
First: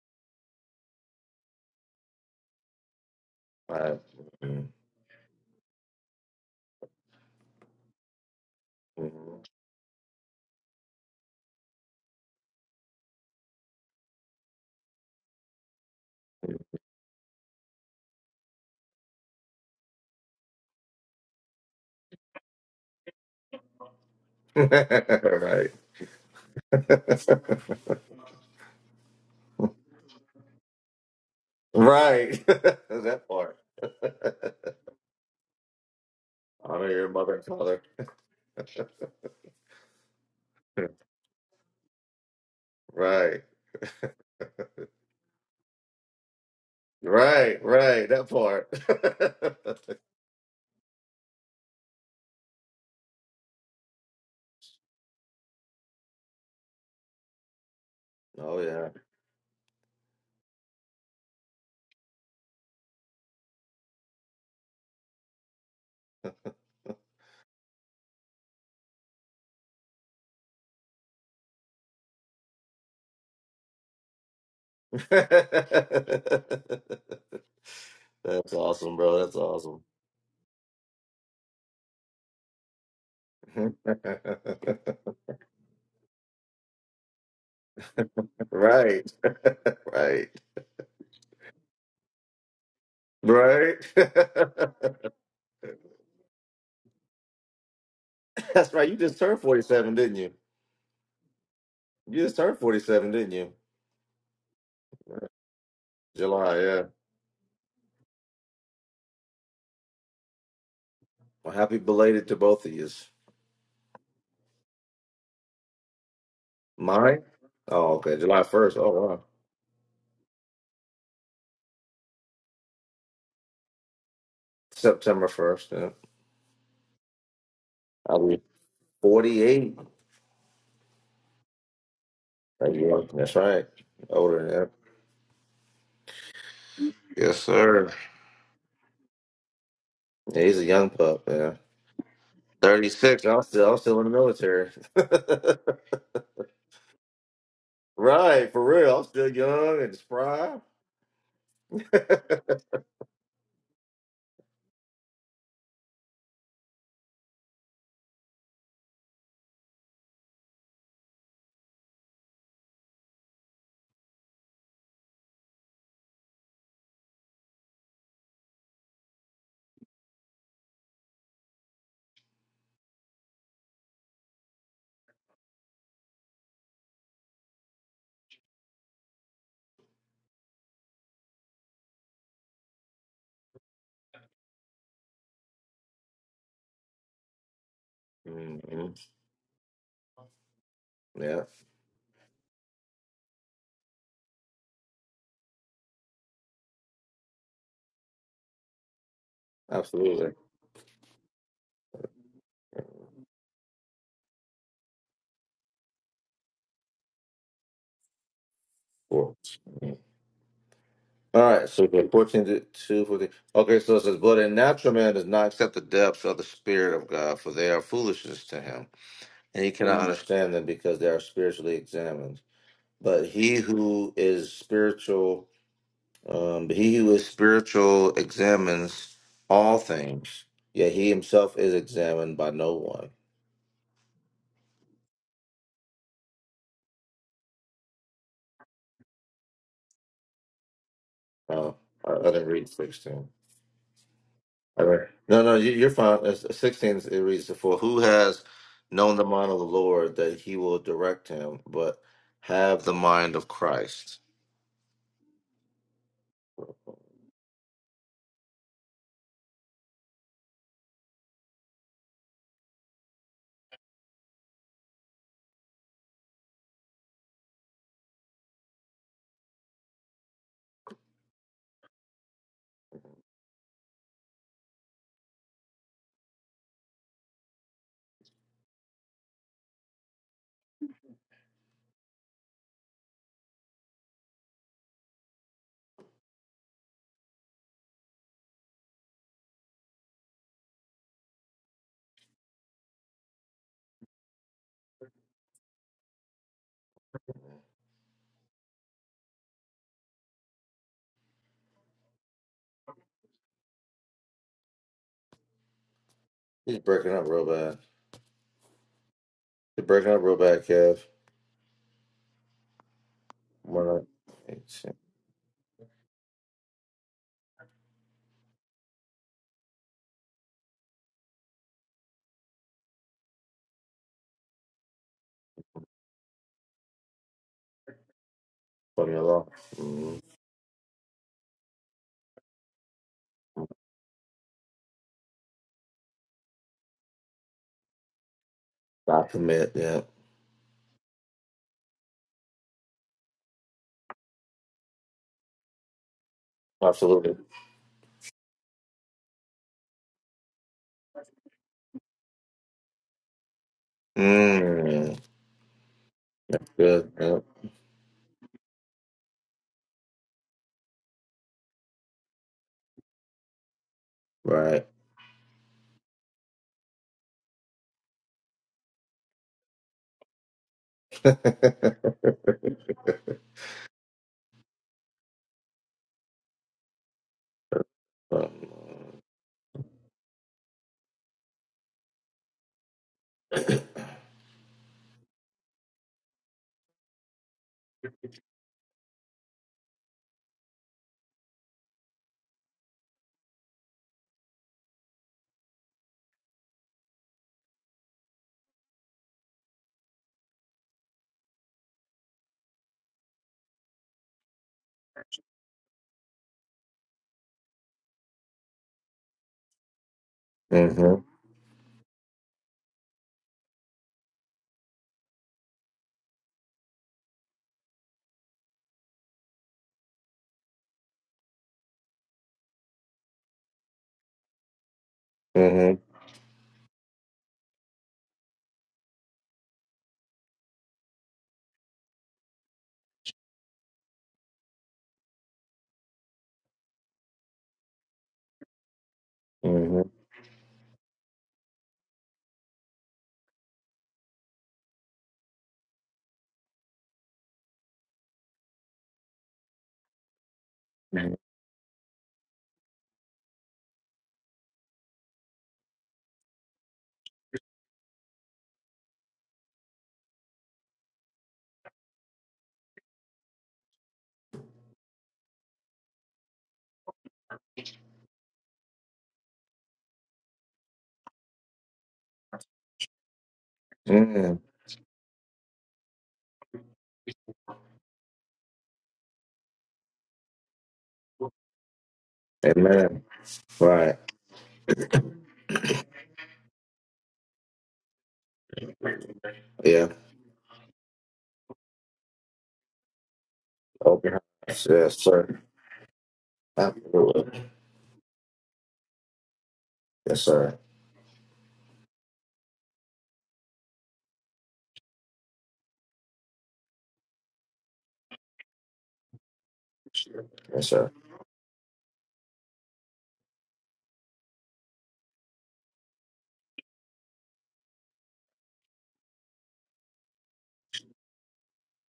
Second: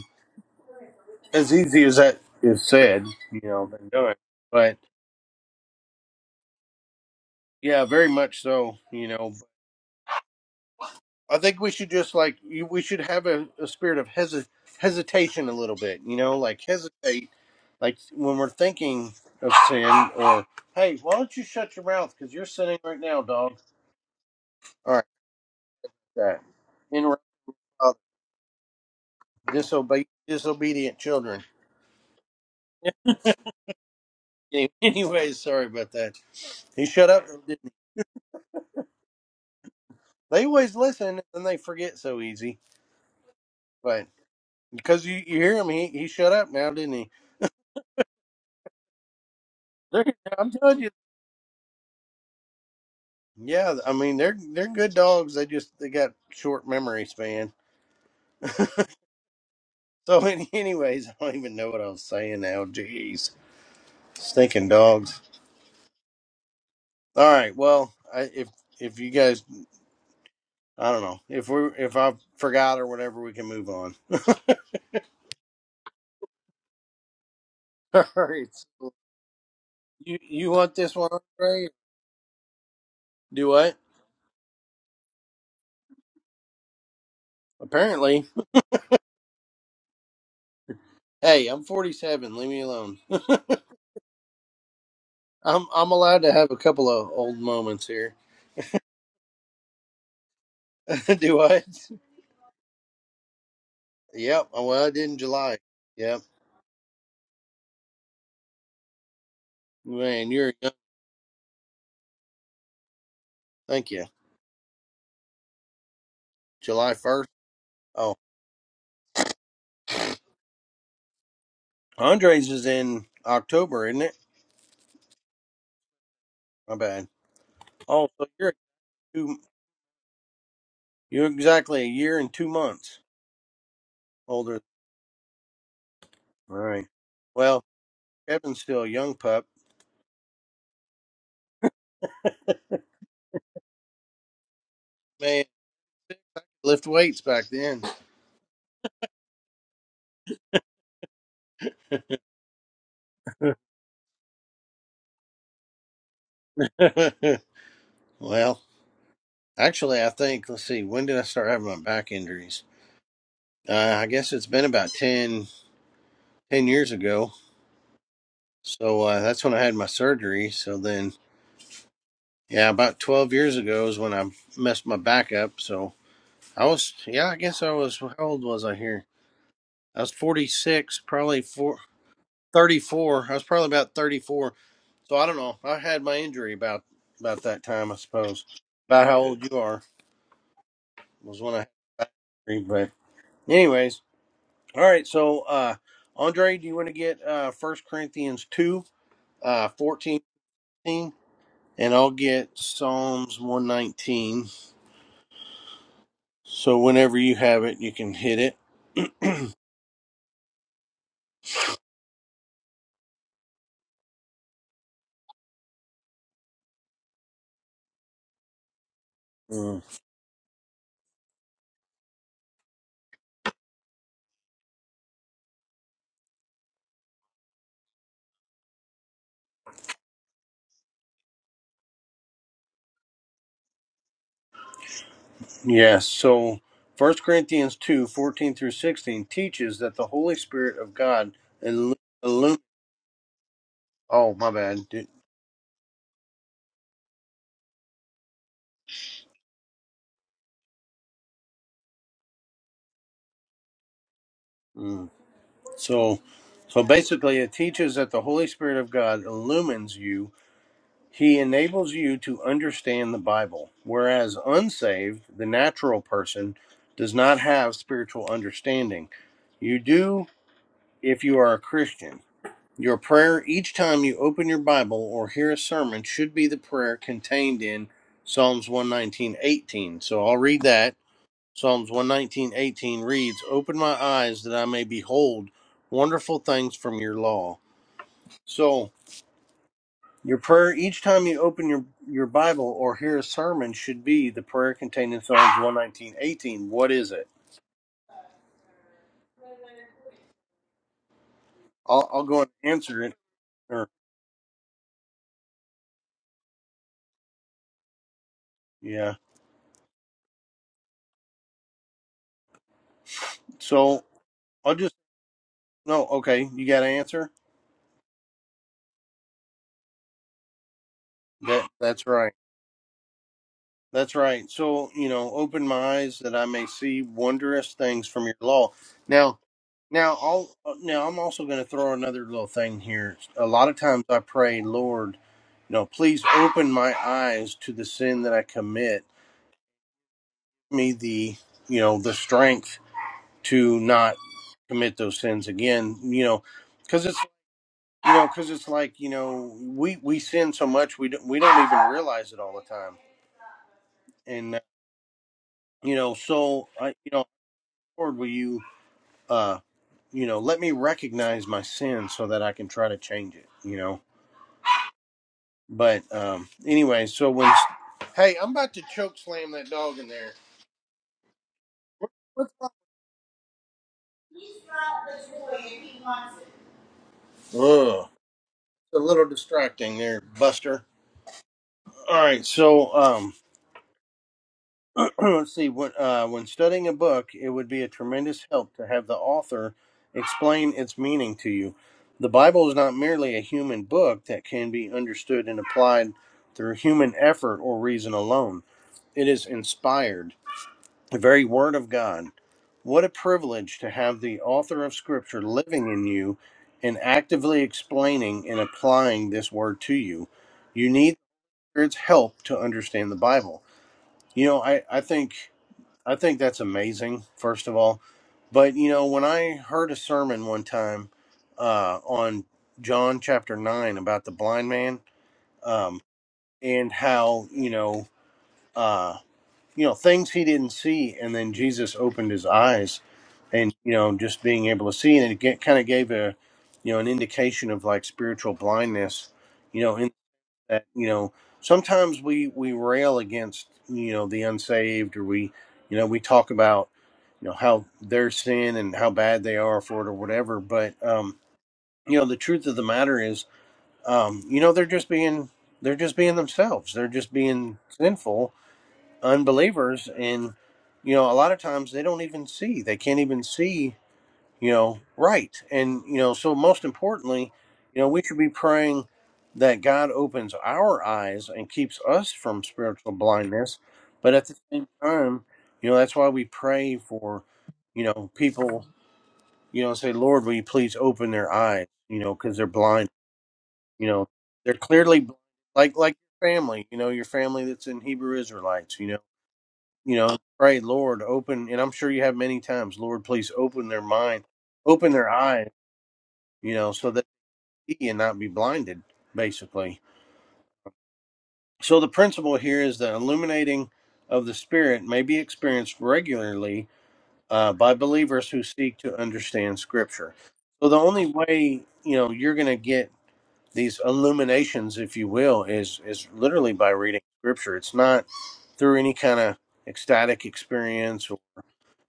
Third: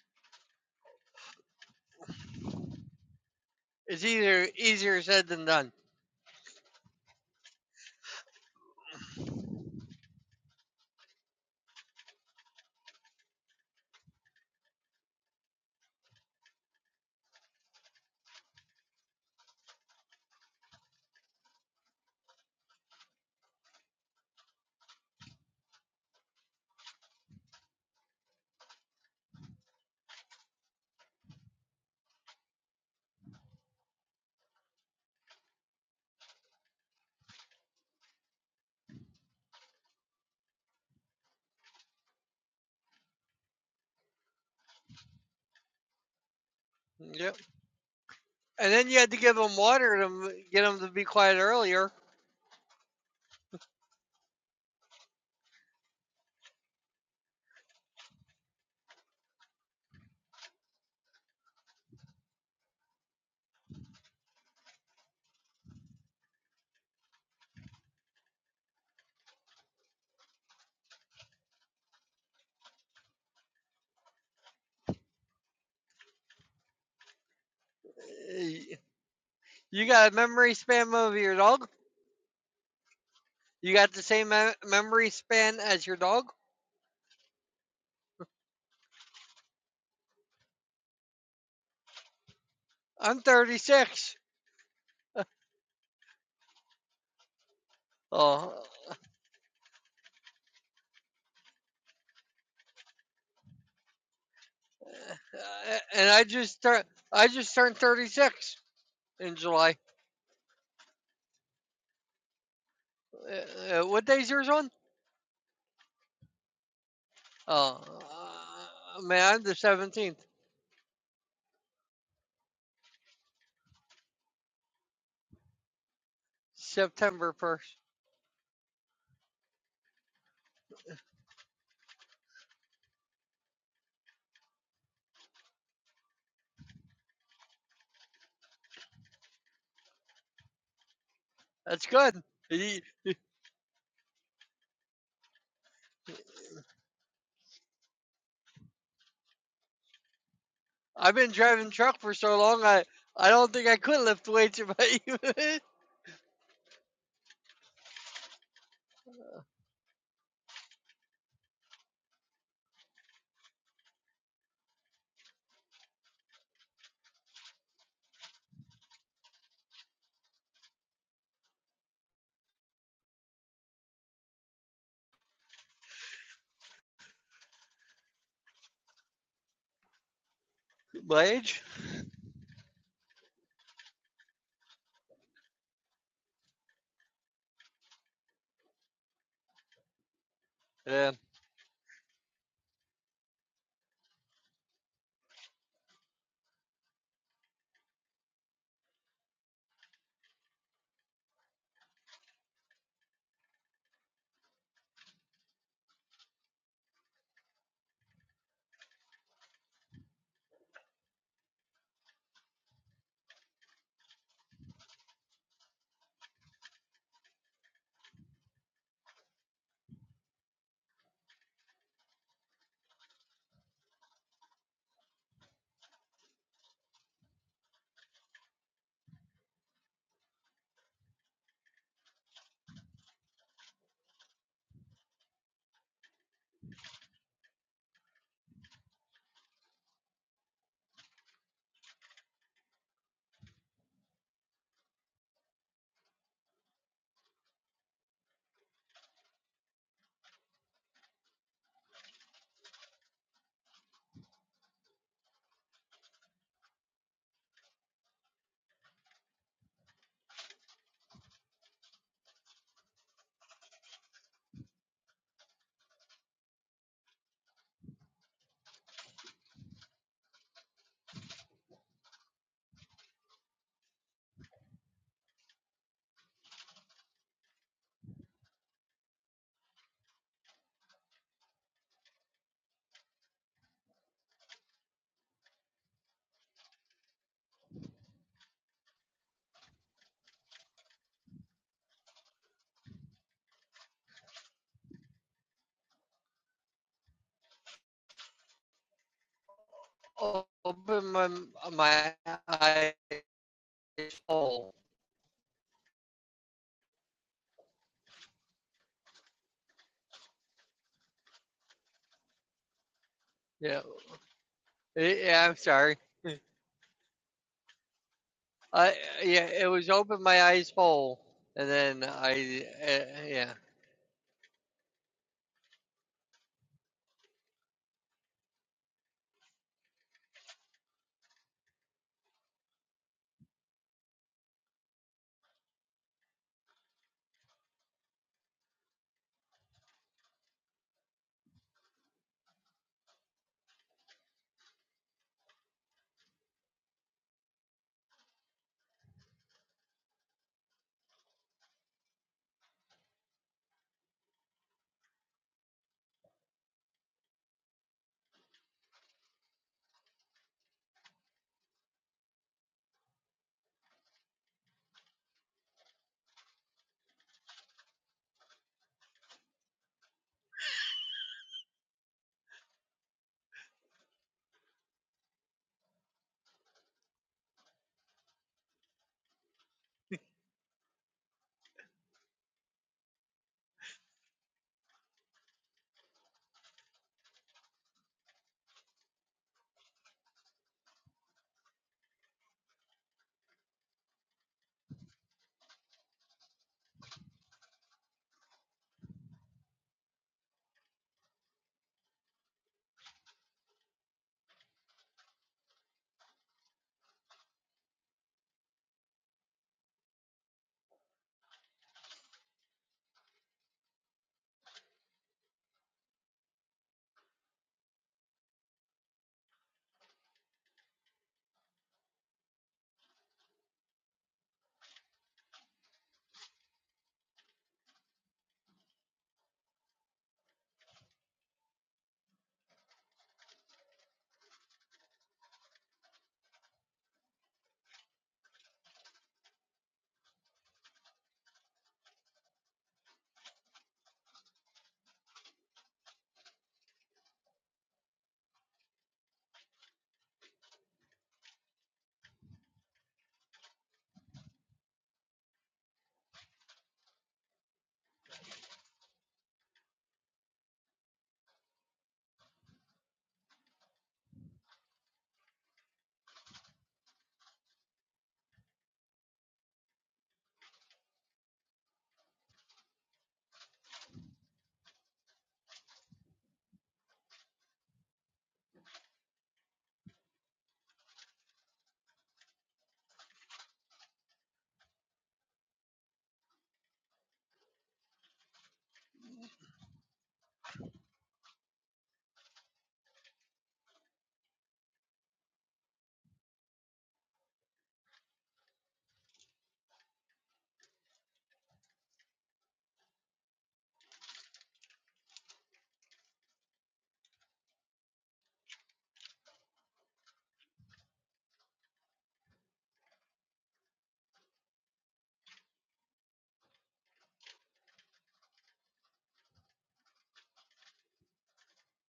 Speaker 2: as easy as that is said, you know,
Speaker 3: All
Speaker 2: than
Speaker 3: right.
Speaker 1: It's
Speaker 2: done.
Speaker 1: easier
Speaker 3: Mm-hmm.
Speaker 2: But
Speaker 1: easier said than done.
Speaker 2: yeah, very much so. You
Speaker 3: right.
Speaker 2: know, I think we should just like you- we should have a, a spirit of hesi- hesitation a little bit. You know, like hesitate, like when we're thinking of sin, or hey, why don't you shut your mouth because you're sinning right now, dog. All right,
Speaker 3: right.
Speaker 2: that interrupt uh, disobe- disobedient children.
Speaker 3: that part.
Speaker 2: Any- Anyways, sorry about that. He
Speaker 3: Honor your
Speaker 2: shut up.
Speaker 3: mother and
Speaker 2: Didn't he?
Speaker 3: father.
Speaker 2: They always listen and they forget so easy.
Speaker 3: Right.
Speaker 2: but. Because you, you hear him, he, he shut up now, didn't he?
Speaker 1: Yep.
Speaker 3: Right, right, that part.
Speaker 1: And then you had to give them water
Speaker 2: They're,
Speaker 1: to m-
Speaker 2: I'm
Speaker 1: get them
Speaker 2: telling
Speaker 1: to
Speaker 2: you.
Speaker 1: be quiet earlier.
Speaker 2: Yeah, I mean they're they're good dogs. They just they got short memory span.
Speaker 3: oh yeah.
Speaker 2: So any- anyways, I don't even know what I was saying now. Jeez, stinking dogs. All right, well, I, if if you guys, I don't know if we if I forgot or whatever, we can move on. All right,
Speaker 3: That's
Speaker 1: Y-
Speaker 2: so
Speaker 3: awesome, bro. That's awesome.
Speaker 1: You got a
Speaker 2: you you
Speaker 1: memory
Speaker 2: want
Speaker 1: span
Speaker 2: this one,
Speaker 1: of your
Speaker 2: Andre?
Speaker 1: dog.
Speaker 2: Do
Speaker 1: You
Speaker 2: what?
Speaker 1: got the same me- memory span as your dog.
Speaker 2: Apparently,
Speaker 3: right. right.
Speaker 2: hey, I'm 47. Leave me alone.
Speaker 1: I'm
Speaker 3: Right.
Speaker 1: 36.
Speaker 2: I'm I'm allowed to have a couple of old moments here.
Speaker 1: Oh,
Speaker 3: That's right. You just turned 47, didn't you?
Speaker 2: Do what?
Speaker 3: You just turned 47, didn't you?
Speaker 2: Yep. oh, Well, I did in July.
Speaker 1: uh, and
Speaker 2: Yep.
Speaker 1: I
Speaker 3: July,
Speaker 1: just
Speaker 3: yeah.
Speaker 1: tur- I just turned 36 in July.
Speaker 2: Man, you're young.
Speaker 3: Well, happy belated to both of you.
Speaker 1: Uh, uh,
Speaker 2: Thank
Speaker 1: what
Speaker 2: you.
Speaker 1: day's yours on?
Speaker 2: July
Speaker 3: Mine?
Speaker 2: 1st.
Speaker 1: Oh,
Speaker 3: Oh, okay.
Speaker 2: Oh,
Speaker 3: July 1st. Oh,
Speaker 1: uh,
Speaker 3: wow.
Speaker 1: man, the 17th,
Speaker 2: Andres is in October, isn't it?
Speaker 3: September 1st. Yeah.
Speaker 2: My bad.
Speaker 1: September 1st.
Speaker 2: Oh,
Speaker 3: I'll
Speaker 2: so
Speaker 3: be
Speaker 2: you're two,
Speaker 3: 48.
Speaker 2: you're exactly a year and two
Speaker 3: Thank
Speaker 2: months
Speaker 3: you. That's right. Older than
Speaker 2: older.
Speaker 3: that.
Speaker 2: All right.
Speaker 3: Yes,
Speaker 2: Well,
Speaker 3: sir.
Speaker 2: Kevin's still a young pup.
Speaker 3: Yeah, he's a young pup, yeah.
Speaker 1: That's good. Ye-
Speaker 3: 36. I'm still, I'm still in the military.
Speaker 2: Man, lift weights back then.
Speaker 3: right, for real. I'm still young and spry.
Speaker 1: I've been driving truck for so long, I, I don't think I could lift weights at my,
Speaker 2: well, actually, I think, let's see, when did I start having my back injuries? Uh, I guess it's been about 10, 10 years ago. So uh, that's when I had my surgery. So then Yeah, about 12 years ago is when I messed my back up. So I was, yeah, I guess I was, how old was I here? I was 46,
Speaker 1: my
Speaker 2: probably
Speaker 1: age.
Speaker 2: four, 34. I was probably about 34. So I don't know. I had my injury about about that time, I suppose.
Speaker 3: hmm
Speaker 2: About how old you are
Speaker 1: Yeah.
Speaker 3: Yeah,
Speaker 2: was when I had the injury. But anyways, all right. So uh, Andre, do you want to get uh, 1 Corinthians 2, uh, 14,
Speaker 3: absolutely.
Speaker 2: fifteen? and I'll get Psalms 119. So whenever you have it, you can hit it.
Speaker 3: Cool. All right, so we're 14 to 2, 14. Okay, so it says, But a natural man does not accept the depths of the Spirit of God, for they are foolishness to him, and he
Speaker 2: Mm.
Speaker 3: cannot understand them because they are spiritually examined. But he who is spiritual, um, but he who is spiritual examines all things, yet he himself is examined by no one.
Speaker 2: Yes. So First Corinthians 2 14 through 16 teaches that the Holy Spirit of God
Speaker 3: Now,
Speaker 2: illu-
Speaker 3: I I didn't
Speaker 2: illum.
Speaker 3: read 16.
Speaker 2: Oh, my
Speaker 3: All
Speaker 2: bad.
Speaker 3: right.
Speaker 2: Did-
Speaker 3: No, no, you, you're fine. As- 16, it reads, For who has known the mind of the Lord that he will direct him, but have the mind of Christ?
Speaker 2: Mm. So, so basically, it teaches that the Holy Spirit of God illumines you. He enables you to understand the Bible, whereas unsaved, the natural person, does not have spiritual understanding. You do if you are a Christian. Your prayer each time you open your Bible or hear a sermon should be the prayer contained in Psalms 119:18. So I'll read that. Psalms 119:18 reads, "Open my eyes that I may behold wonderful things from your law." So your prayer each time you open your, your Bible or hear a sermon should be the prayer contained in Psalms 119:18. What is it?
Speaker 1: O- Open my,
Speaker 2: I'll,
Speaker 1: my
Speaker 2: I'll go and
Speaker 1: eyes.
Speaker 2: answer it. Or,
Speaker 1: hole.
Speaker 3: He's breaking up real bad.
Speaker 2: yeah.
Speaker 3: He's breaking up real bad, Kev.
Speaker 1: yeah.
Speaker 3: Why not?
Speaker 2: So I'll
Speaker 3: It's-
Speaker 2: just
Speaker 1: Eh, Yeah, I'm sorry.
Speaker 2: no. Okay, you got to answer
Speaker 1: I, yeah, it was open my eyes hole, And
Speaker 2: that.
Speaker 1: then
Speaker 2: That's right.
Speaker 1: I, uh, yeah.
Speaker 2: That's right. So, you know, open my eyes that I may see wondrous things from your law.
Speaker 3: Leave me
Speaker 2: Now,
Speaker 3: along?
Speaker 2: now
Speaker 3: Mm.
Speaker 2: I'll uh, now I'm also going to throw another little thing here. A lot of times I pray, Lord, you know, please open my eyes to the sin that I commit.
Speaker 3: Not commit, yeah.
Speaker 2: Give Me the, you know, the strength to not commit those sins again, you know, cuz it's
Speaker 3: Absolutely.
Speaker 2: you know, cuz it's like, you know, we we sin so much we don't, we don't even realize it all the time. And uh,
Speaker 3: Mm.
Speaker 2: you know, so I you
Speaker 3: Good.
Speaker 2: know,
Speaker 3: Yep.
Speaker 2: Lord, will you uh, you know, let me recognize my sin so that I can try to change it, you know.
Speaker 3: Right.
Speaker 2: But um, anyway, so when, hey, I'm about to choke slam that dog in there.
Speaker 3: mm-hmm.
Speaker 2: What's wrong? Ugh, a little distracting there, Buster. All right, so um, let's see. When uh, when studying a book, it would be a tremendous help to have the author explain its meaning to you. The Bible is not merely a human book that can be understood and applied through human effort or reason alone. It is inspired the very Word of God. What a privilege to have the author of Scripture living in you and actively explaining and applying this Word to you. You need
Speaker 3: Mm-hmm.
Speaker 2: the Spirit's help to understand the Bible. You know, I, I think I think that's amazing. First of all, but you know, when I heard a sermon one time uh, on John chapter nine about the blind man um, and how you know uh, you know things he didn't see, and then Jesus opened his eyes and you know just being able to see and it get, kind of gave a you know an indication of like spiritual blindness you know
Speaker 3: Mm-hmm.
Speaker 2: in that you know sometimes we we rail against you know the unsaved or we you know we talk about you know how their sin and how bad they are for it or whatever but
Speaker 3: Mm-hmm.
Speaker 2: um you know the truth of the matter is um you know they're just being they're just being themselves they're just being sinful unbelievers and you know a lot of times they don't even see they can't even see you know, right. And, you know, so most importantly, you know, we should be praying that God opens our eyes and keeps us from spiritual blindness. But at
Speaker 3: Mm-hmm.
Speaker 2: the same time, you know, that's why we pray for, you know, people, you know, say, Lord, will you please open their eyes, you know, because they're blind,
Speaker 3: Amen.
Speaker 2: you
Speaker 3: Right.
Speaker 2: know, they're clearly bl- like, like your family, you know, your family that's in Hebrew Israelites, you know,
Speaker 3: Yeah.
Speaker 2: you know, pray, Lord, open, and I'm sure you have many times, Lord, please open their
Speaker 3: Open house.
Speaker 2: mind open
Speaker 3: Yes,
Speaker 2: their
Speaker 3: sir.
Speaker 2: eyes you know, so that
Speaker 3: Absolutely.
Speaker 2: they see and not be blinded, basically.
Speaker 3: Yes, sir.
Speaker 2: So the principle here is that illuminating of the Spirit may be experienced regularly uh, by believers who seek to understand Scripture.
Speaker 3: Yes,
Speaker 2: So the
Speaker 3: sir.
Speaker 2: only way you know you're going to get these illuminations, if you will, is is literally by reading Scripture. It's not through any kind of ecstatic experience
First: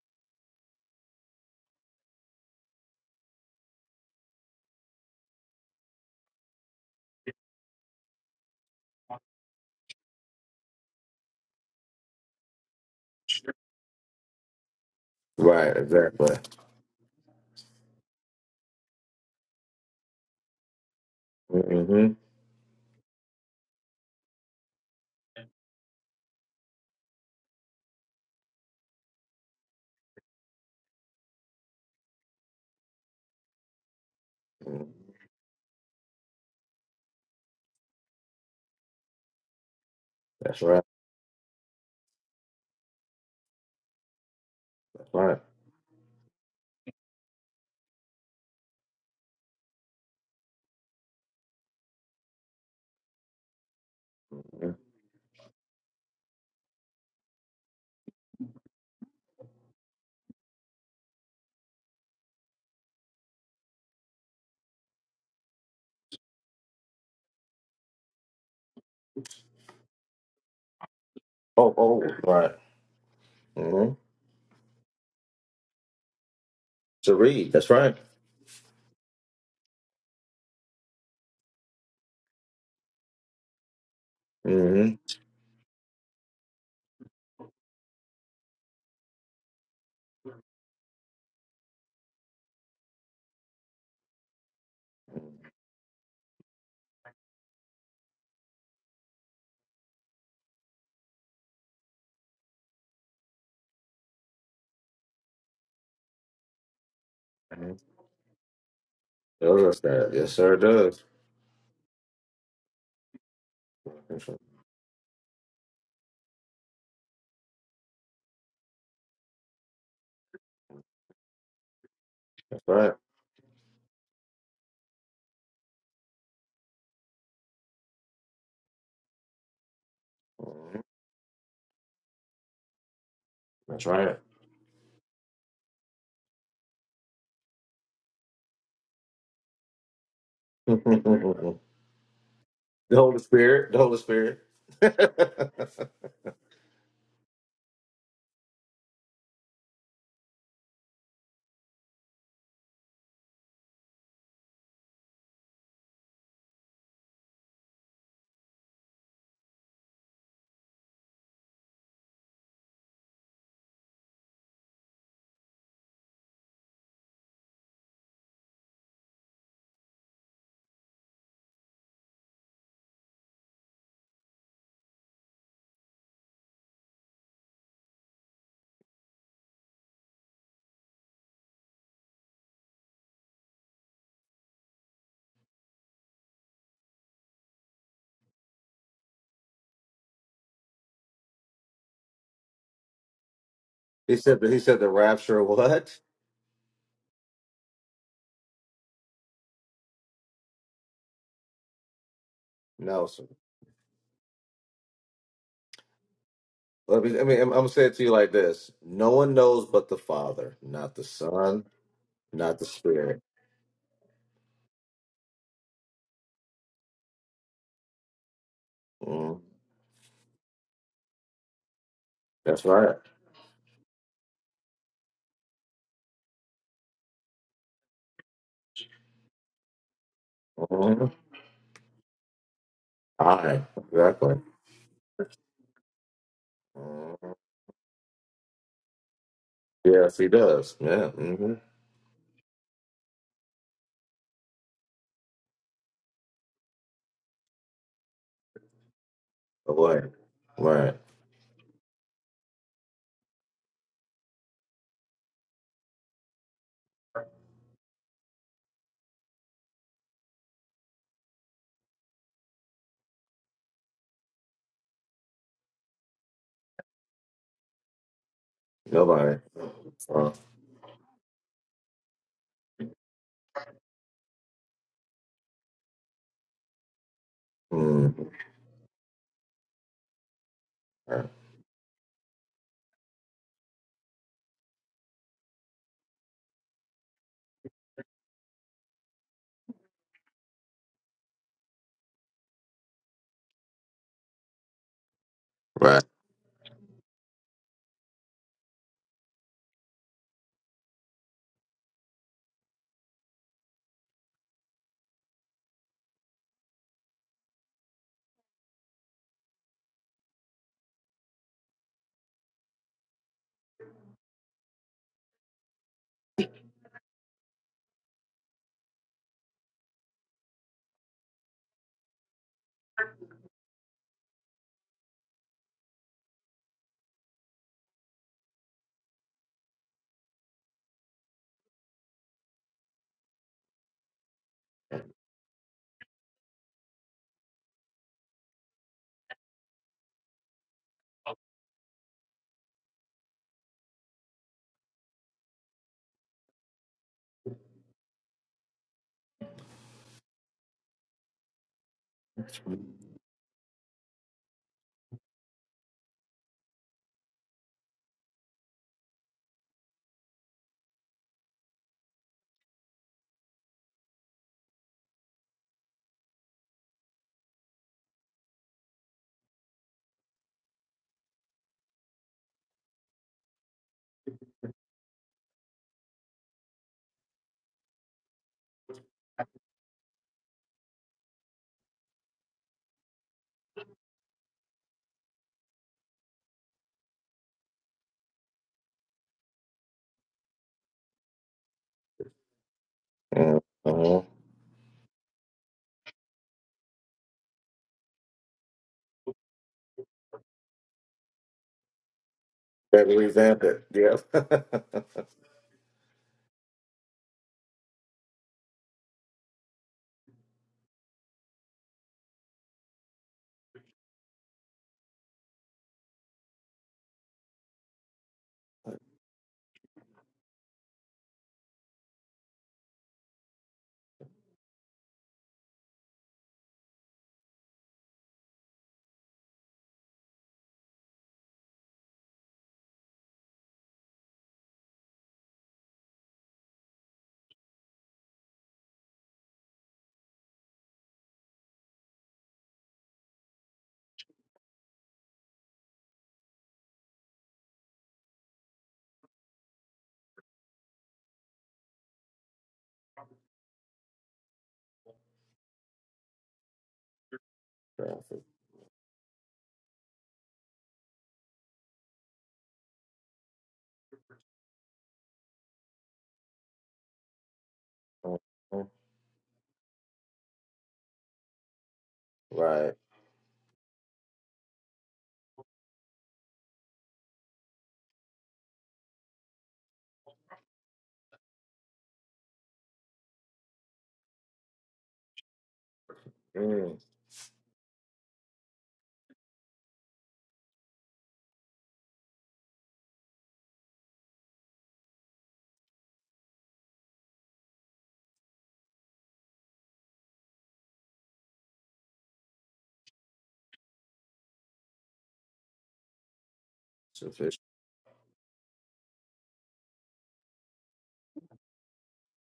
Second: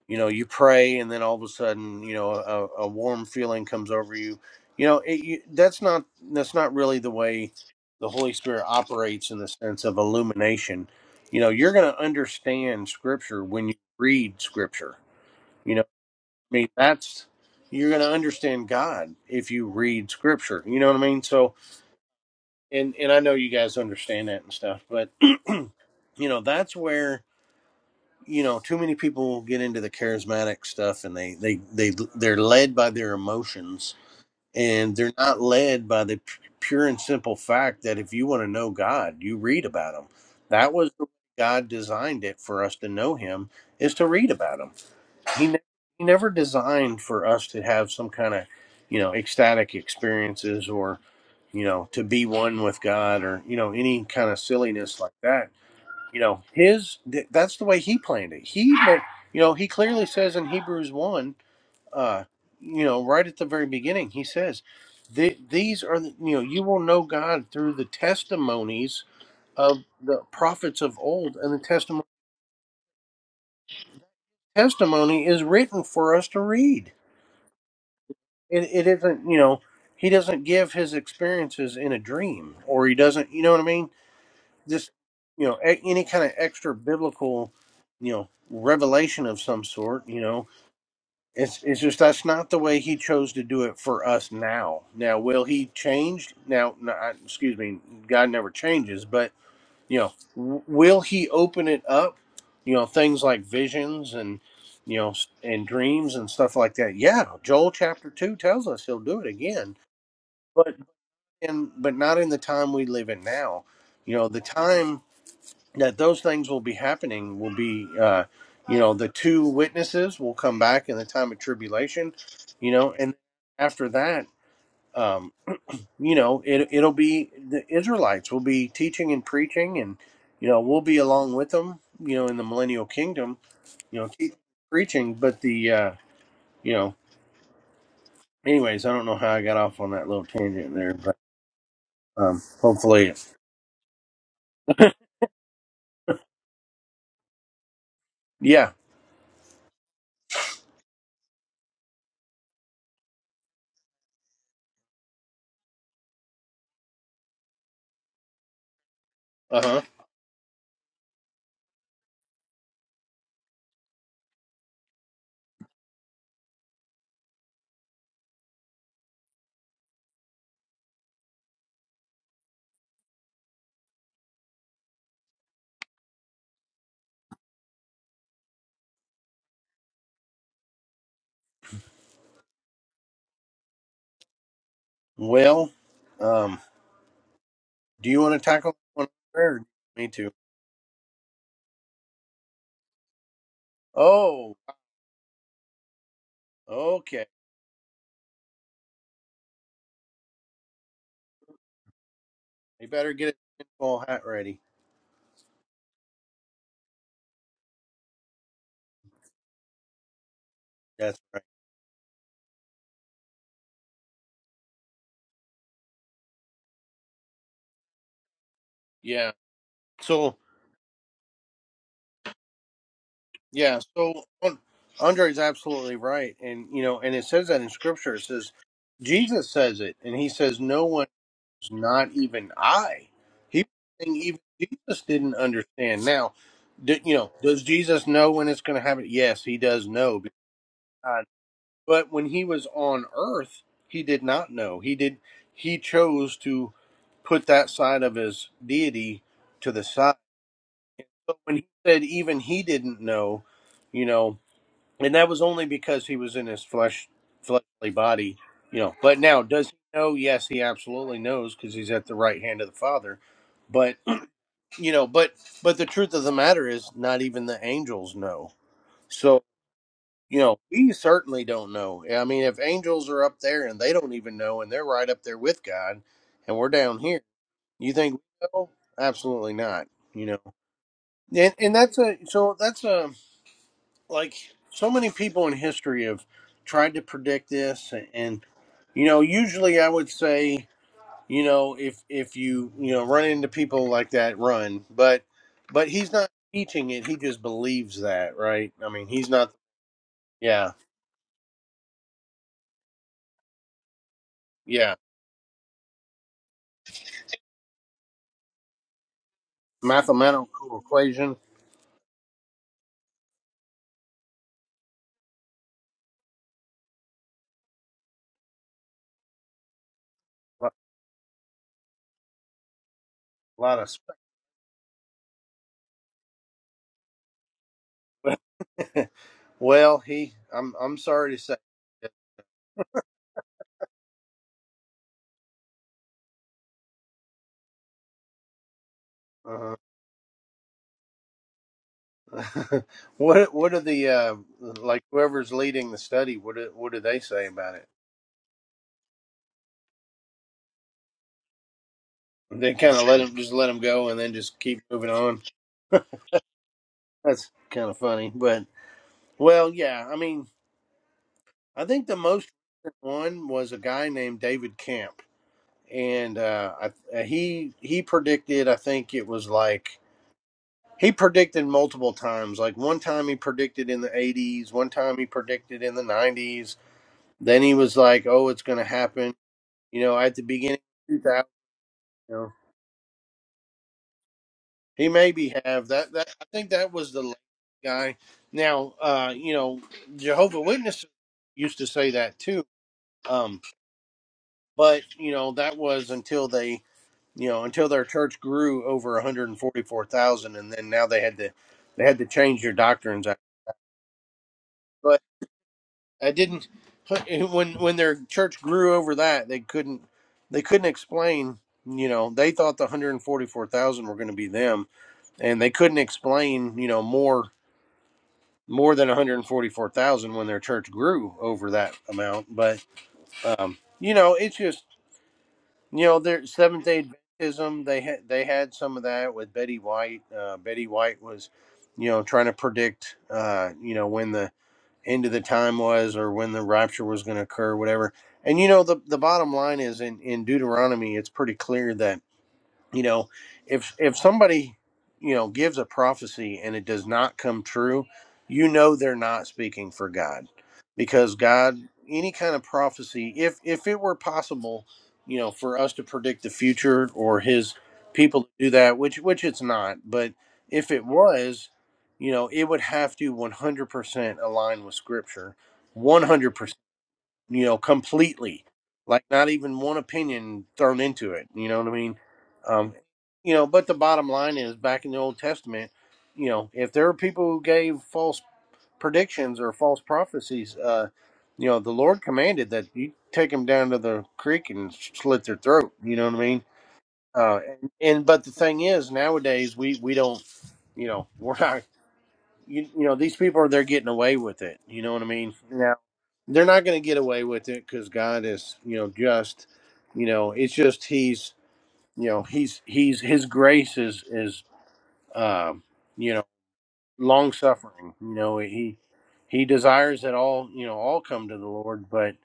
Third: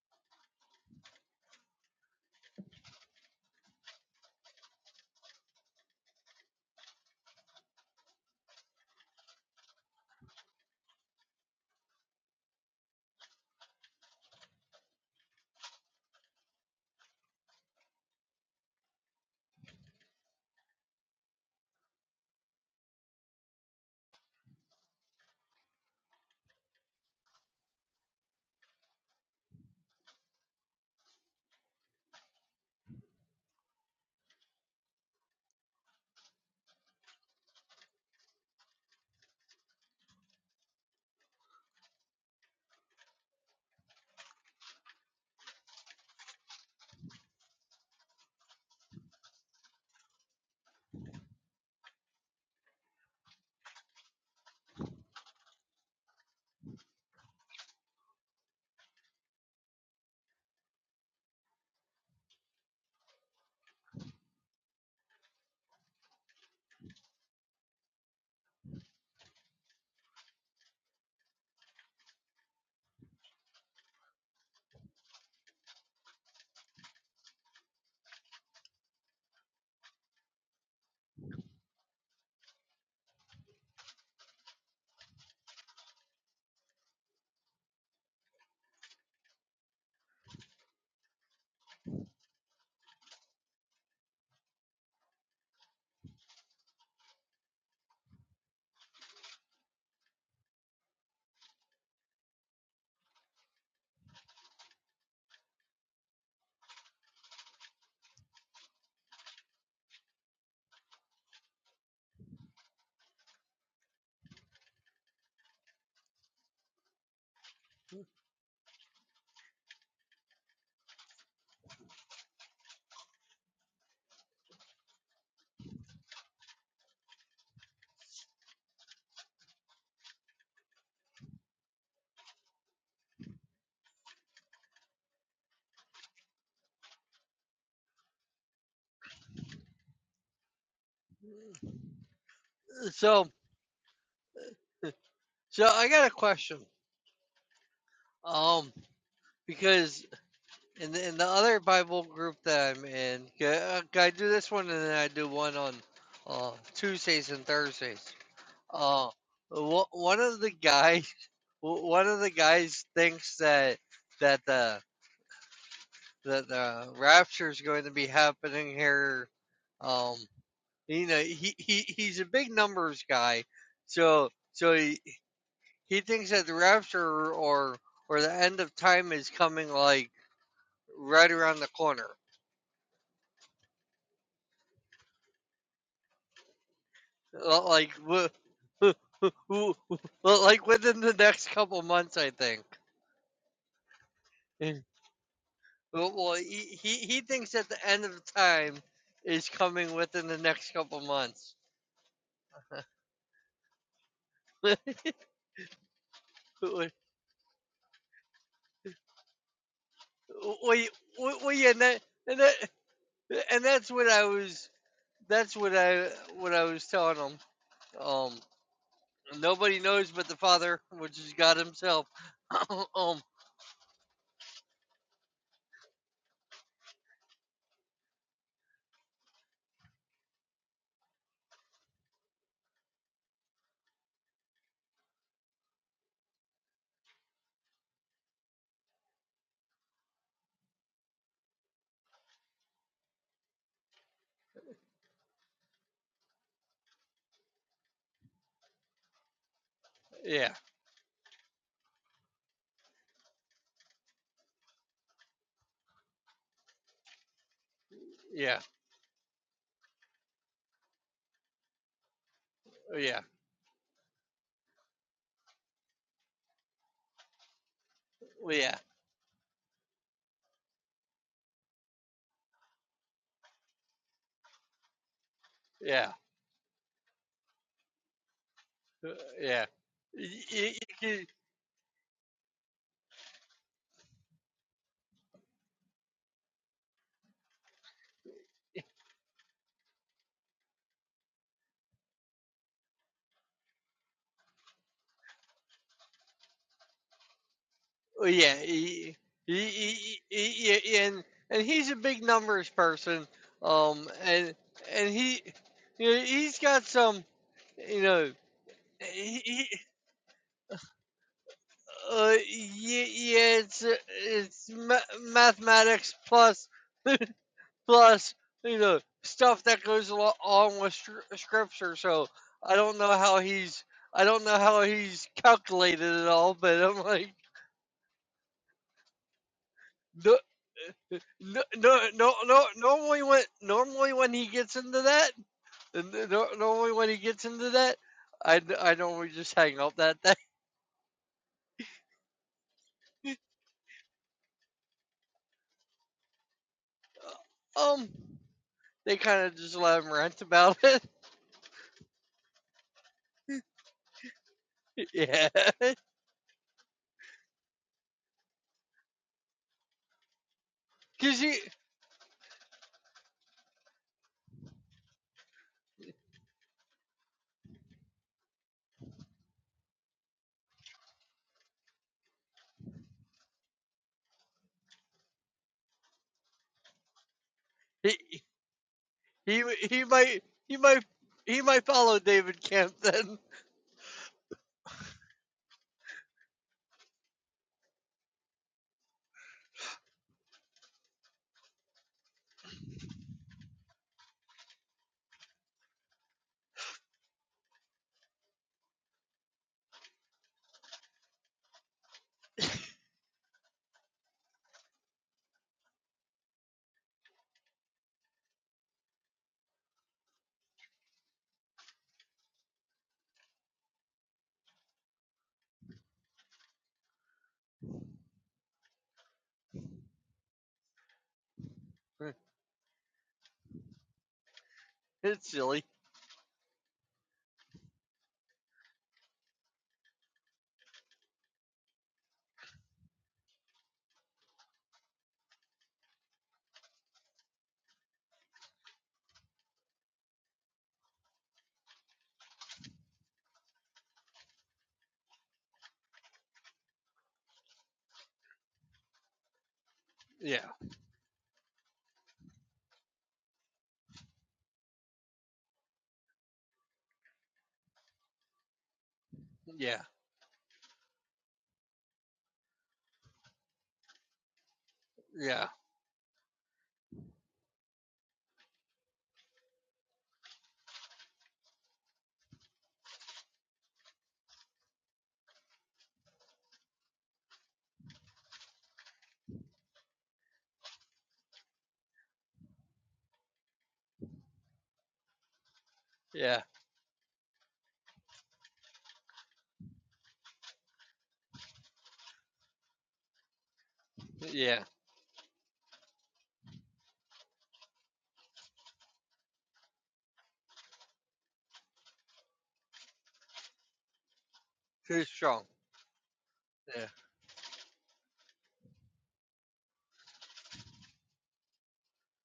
Speaker 2: you know you pray and then all of a sudden you know a, a warm feeling comes over you you know it, you, that's not that's not really the way the holy spirit operates in the sense of illumination you know you're going to understand scripture when you read scripture
Speaker 3: Right,
Speaker 2: you know i
Speaker 3: exactly.
Speaker 2: mean that's you're going to understand god if you read scripture you know what i mean so
Speaker 3: Mm-hmm.
Speaker 2: and and i know you guys understand that and stuff but you know that's where you know too many people get into the charismatic stuff and they they they they're led by their emotions and they're not led by the p- pure and simple fact that if you want to know god you read about him
Speaker 3: That's
Speaker 2: that
Speaker 3: right.
Speaker 2: was the way god designed it for us to know him is to read about him
Speaker 3: That's right.
Speaker 2: he, ne- he never designed for us to have some kind of you know ecstatic experiences or you know to be one with god or you know any kind of
Speaker 3: Mhm.
Speaker 2: silliness like that you know his th- that's the way he planned it he you know he clearly says in hebrews 1 uh you know right at the very beginning he says "The- these are the, you know you will know god through the testimonies of the prophets of old and the
Speaker 3: Oh, oh,
Speaker 2: testimony
Speaker 3: right. Mm-hmm.
Speaker 2: testimony is written for us to read
Speaker 3: To read. That's right.
Speaker 2: it, it isn't you know he doesn't give his experiences in a dream or he doesn't you know what i mean this
Speaker 3: Mm-hmm.
Speaker 2: you know a- any kind of extra biblical you know revelation of some sort you know It's it's just that's not the way he chose to do it for us now. Now, will he change? Now, no, I- excuse me, God never changes, but you know, w- will he open it up? You know, things like visions and you know s- and dreams and stuff like that. Yeah, Joel
Speaker 3: Mm-hmm.
Speaker 2: chapter two tells us he'll do it again,
Speaker 3: Does that. Yes, sir, it
Speaker 2: but
Speaker 3: does.
Speaker 2: in but not in the time we live in now. You
Speaker 3: That's
Speaker 2: know, the time that those things will be happening will be uh you know the two witnesses will come back in the time of tribulation you know
Speaker 3: right.
Speaker 2: and after that um you know it it'll be the israelites will be teaching and preaching and you know
Speaker 3: Mhm.
Speaker 2: we'll be along with them you know in the millennial kingdom
Speaker 3: That's
Speaker 2: you know
Speaker 3: right.
Speaker 2: teaching, preaching but the uh you know anyways i don't know how i got off on that little tangent there but um
Speaker 3: The
Speaker 2: hopefully
Speaker 3: Holy
Speaker 1: So,
Speaker 3: Spirit. The Holy Spirit.
Speaker 1: so I got a question.
Speaker 2: yeah
Speaker 1: Um, because And the, and the other Bible group that I'm in, yeah, okay, I do this one and then I do one on uh, Tuesdays and Thursdays. Uh,
Speaker 2: uh-huh
Speaker 1: wh- one of the guys, wh- one of the guys thinks that that the that the rapture is going to be happening here. Um, you know, he, he he's a big numbers guy, so so he, he thinks that the rapture or or the end of time is coming like right around the corner
Speaker 2: well um
Speaker 1: Uh, Like,
Speaker 2: do you
Speaker 1: w-
Speaker 2: want to tackle one there
Speaker 1: w-
Speaker 2: me too
Speaker 1: like within the next couple months, I think.
Speaker 3: he said.
Speaker 2: Oh,
Speaker 3: he said
Speaker 1: Mm.
Speaker 3: the rapture. What?
Speaker 1: Well, well, he, he he
Speaker 2: okay.
Speaker 1: thinks that the end of time is coming within the next couple months.
Speaker 2: You
Speaker 3: No,
Speaker 2: better
Speaker 3: sir.
Speaker 2: get a pinball hat ready.
Speaker 1: well,
Speaker 3: Let me. I mean, I'm, I'm gonna say it to you like this: No one knows but the Father,
Speaker 1: y-
Speaker 3: not the
Speaker 2: That's
Speaker 1: well,
Speaker 2: right.
Speaker 1: well,
Speaker 3: Son,
Speaker 1: yeah, and that, and that,
Speaker 3: not the Spirit.
Speaker 1: and that's what I was. That's what I what I was telling him. Um,
Speaker 2: Yeah.
Speaker 3: Mm,
Speaker 1: nobody knows but
Speaker 2: So
Speaker 1: the Father, which is God Himself.
Speaker 3: that's right.
Speaker 1: um,
Speaker 2: yeah. So um, Andre is absolutely right, and you know, and it says that in Scripture. It says Jesus says it, and he says, "No
Speaker 3: hmm
Speaker 2: one is not even I." He
Speaker 3: I
Speaker 2: was saying
Speaker 3: exactly.
Speaker 2: even Jesus didn't understand. Now, d you know,
Speaker 3: Mhm.
Speaker 2: does Jesus know when it's going to happen? Yes, he does
Speaker 3: Yes,
Speaker 2: know.
Speaker 3: he
Speaker 2: because
Speaker 3: does. Yeah.
Speaker 2: God-
Speaker 3: Mm-hmm.
Speaker 2: But when he was on Earth, he did not know. He did. He chose to. put that side of his deity to
Speaker 3: Oh,
Speaker 2: the
Speaker 3: Boy.
Speaker 2: side.
Speaker 1: yeah,
Speaker 3: Right.
Speaker 2: But when he said even he didn't know, you know, and that was only because he was in his flesh fleshly body,
Speaker 1: yeah,
Speaker 2: you know. But now does he know? Yes, he absolutely knows because he's at the right hand of the Father.
Speaker 1: yeah,
Speaker 2: But you know, but but the truth of the matter is not even the angels know.
Speaker 1: well, yeah,
Speaker 3: Nobody.
Speaker 2: So
Speaker 3: Uh,
Speaker 2: you know, we certainly don't know. I mean, if angels are up there and they don't even know, and they're right up there with God,
Speaker 1: yeah.
Speaker 2: and we're down here. You think
Speaker 3: mhm.
Speaker 2: we know?
Speaker 1: Uh,
Speaker 2: Absolutely
Speaker 1: yeah.
Speaker 2: not. You know,
Speaker 1: Y- y-
Speaker 3: Right.
Speaker 1: y-
Speaker 2: and, and that's a so that's a like so many people in history have tried to predict this, and you know, usually I would say, you know, if if you you know run into people like that, run. But but
Speaker 3: Right.
Speaker 2: he's not teaching it; he just believes
Speaker 1: y-
Speaker 2: that,
Speaker 1: Yeah.
Speaker 2: right? I mean,
Speaker 1: y-
Speaker 2: he's
Speaker 1: y- y-
Speaker 2: not.
Speaker 1: y- y-
Speaker 2: Yeah,
Speaker 1: yeah, yeah, And and he's a big numbers person. Um. And
Speaker 2: yeah.
Speaker 1: and he, you know, he's got some, you know, he, he-
Speaker 2: Mathematical equation,
Speaker 1: uh, yeah, yeah. It's uh, it's ma- mathematics plus plus you know stuff that goes alo-
Speaker 2: a
Speaker 1: along with scr- scripture. So I don't know how
Speaker 2: lot
Speaker 1: he's.
Speaker 2: of.
Speaker 1: I don't know how he's calculated it all, but I'm like,
Speaker 2: Spe- well, he.
Speaker 1: No,
Speaker 2: I'm I'm sorry to say.
Speaker 1: no, no, no, no. Normally when normally when he gets into that, no, normally when he gets into that, I I normally just
Speaker 2: Uh huh.
Speaker 1: hang up that day.
Speaker 2: what what are the uh, like whoever's leading the study? What do, what do they say about it?
Speaker 1: Um, they kind of just let him rant about it.
Speaker 2: They kind of let them just let them go and then just keep moving on.
Speaker 1: yeah,
Speaker 2: That's kind of funny, but well, yeah. I mean,
Speaker 1: cause he
Speaker 2: I think the most recent one was a guy named David Camp, and uh, I, uh, he he predicted. I think it was like he predicted multiple times. Like one time he predicted in the '80s, one time he predicted in the '90s. Then he was
Speaker 1: he
Speaker 2: like, "Oh, it's going to happen,"
Speaker 1: he
Speaker 2: you
Speaker 1: he
Speaker 2: know, at the
Speaker 1: might he
Speaker 2: beginning.
Speaker 1: might he might follow
Speaker 2: You know,
Speaker 1: David Camp then.
Speaker 2: he maybe have that. That I think that was the last guy. Now, uh, you know, Jehovah Witnesses used to say that too. Um,
Speaker 3: Mm-hmm.
Speaker 2: but you know, that was until they, you know, until their church grew over one hundred and forty-four thousand, and then now they had to, they had to change their
Speaker 3: Better
Speaker 2: doctrines.
Speaker 3: revamp it. Yep.
Speaker 2: But I didn't. When when their church grew over that, they couldn't, they couldn't explain. You know, they thought the one hundred and forty-four thousand were going to be them, and they couldn't explain. You know, more more than 144,000 when their church grew over that amount. But um, you know, it's just
Speaker 1: it's silly.
Speaker 2: you know, their Seventh Day Adventism. They had they had some of that with Betty White. Uh, Betty White was, you know, trying to predict, uh, you know, when the end of the time was or when the rapture was going to occur, whatever. And you know, the the bottom line is in in Deuteronomy, it's pretty clear that you know if if somebody you know gives a prophecy and it does not come true you know they're not speaking for god
Speaker 1: Yeah,
Speaker 2: because god any kind of prophecy if if it were possible you know for us to predict the future or his
Speaker 3: Traffic.
Speaker 2: people to do that which which it's not
Speaker 1: yeah,
Speaker 2: but if it was you know it would have to 100% align with scripture
Speaker 1: yeah,
Speaker 2: 100% you know, completely,
Speaker 3: Mhm.
Speaker 2: like not even one opinion thrown into it. You know what I mean?
Speaker 3: Right.
Speaker 2: Um, you know, but the bottom line is back in the Old Testament, you know, if there were people who gave false predictions or false prophecies, uh, you know, the Lord commanded that you take them down to the creek and slit their throat. You know what I
Speaker 1: yeah,
Speaker 2: mean?
Speaker 3: Mm,
Speaker 2: Uh, and, and but the thing is, nowadays we we don't, you know, we're not. You, you know these people are they're getting away with it
Speaker 1: yeah.
Speaker 2: you know what i mean they're not going to get away with it because God is, you know, just, you know, it's just He's, you know, He's He's His grace is is,
Speaker 1: He's strong.
Speaker 2: um, you know,
Speaker 1: Yeah,
Speaker 2: long
Speaker 3: sufficient.
Speaker 2: suffering. You know, He He desires that all, you know, all come to the Lord, but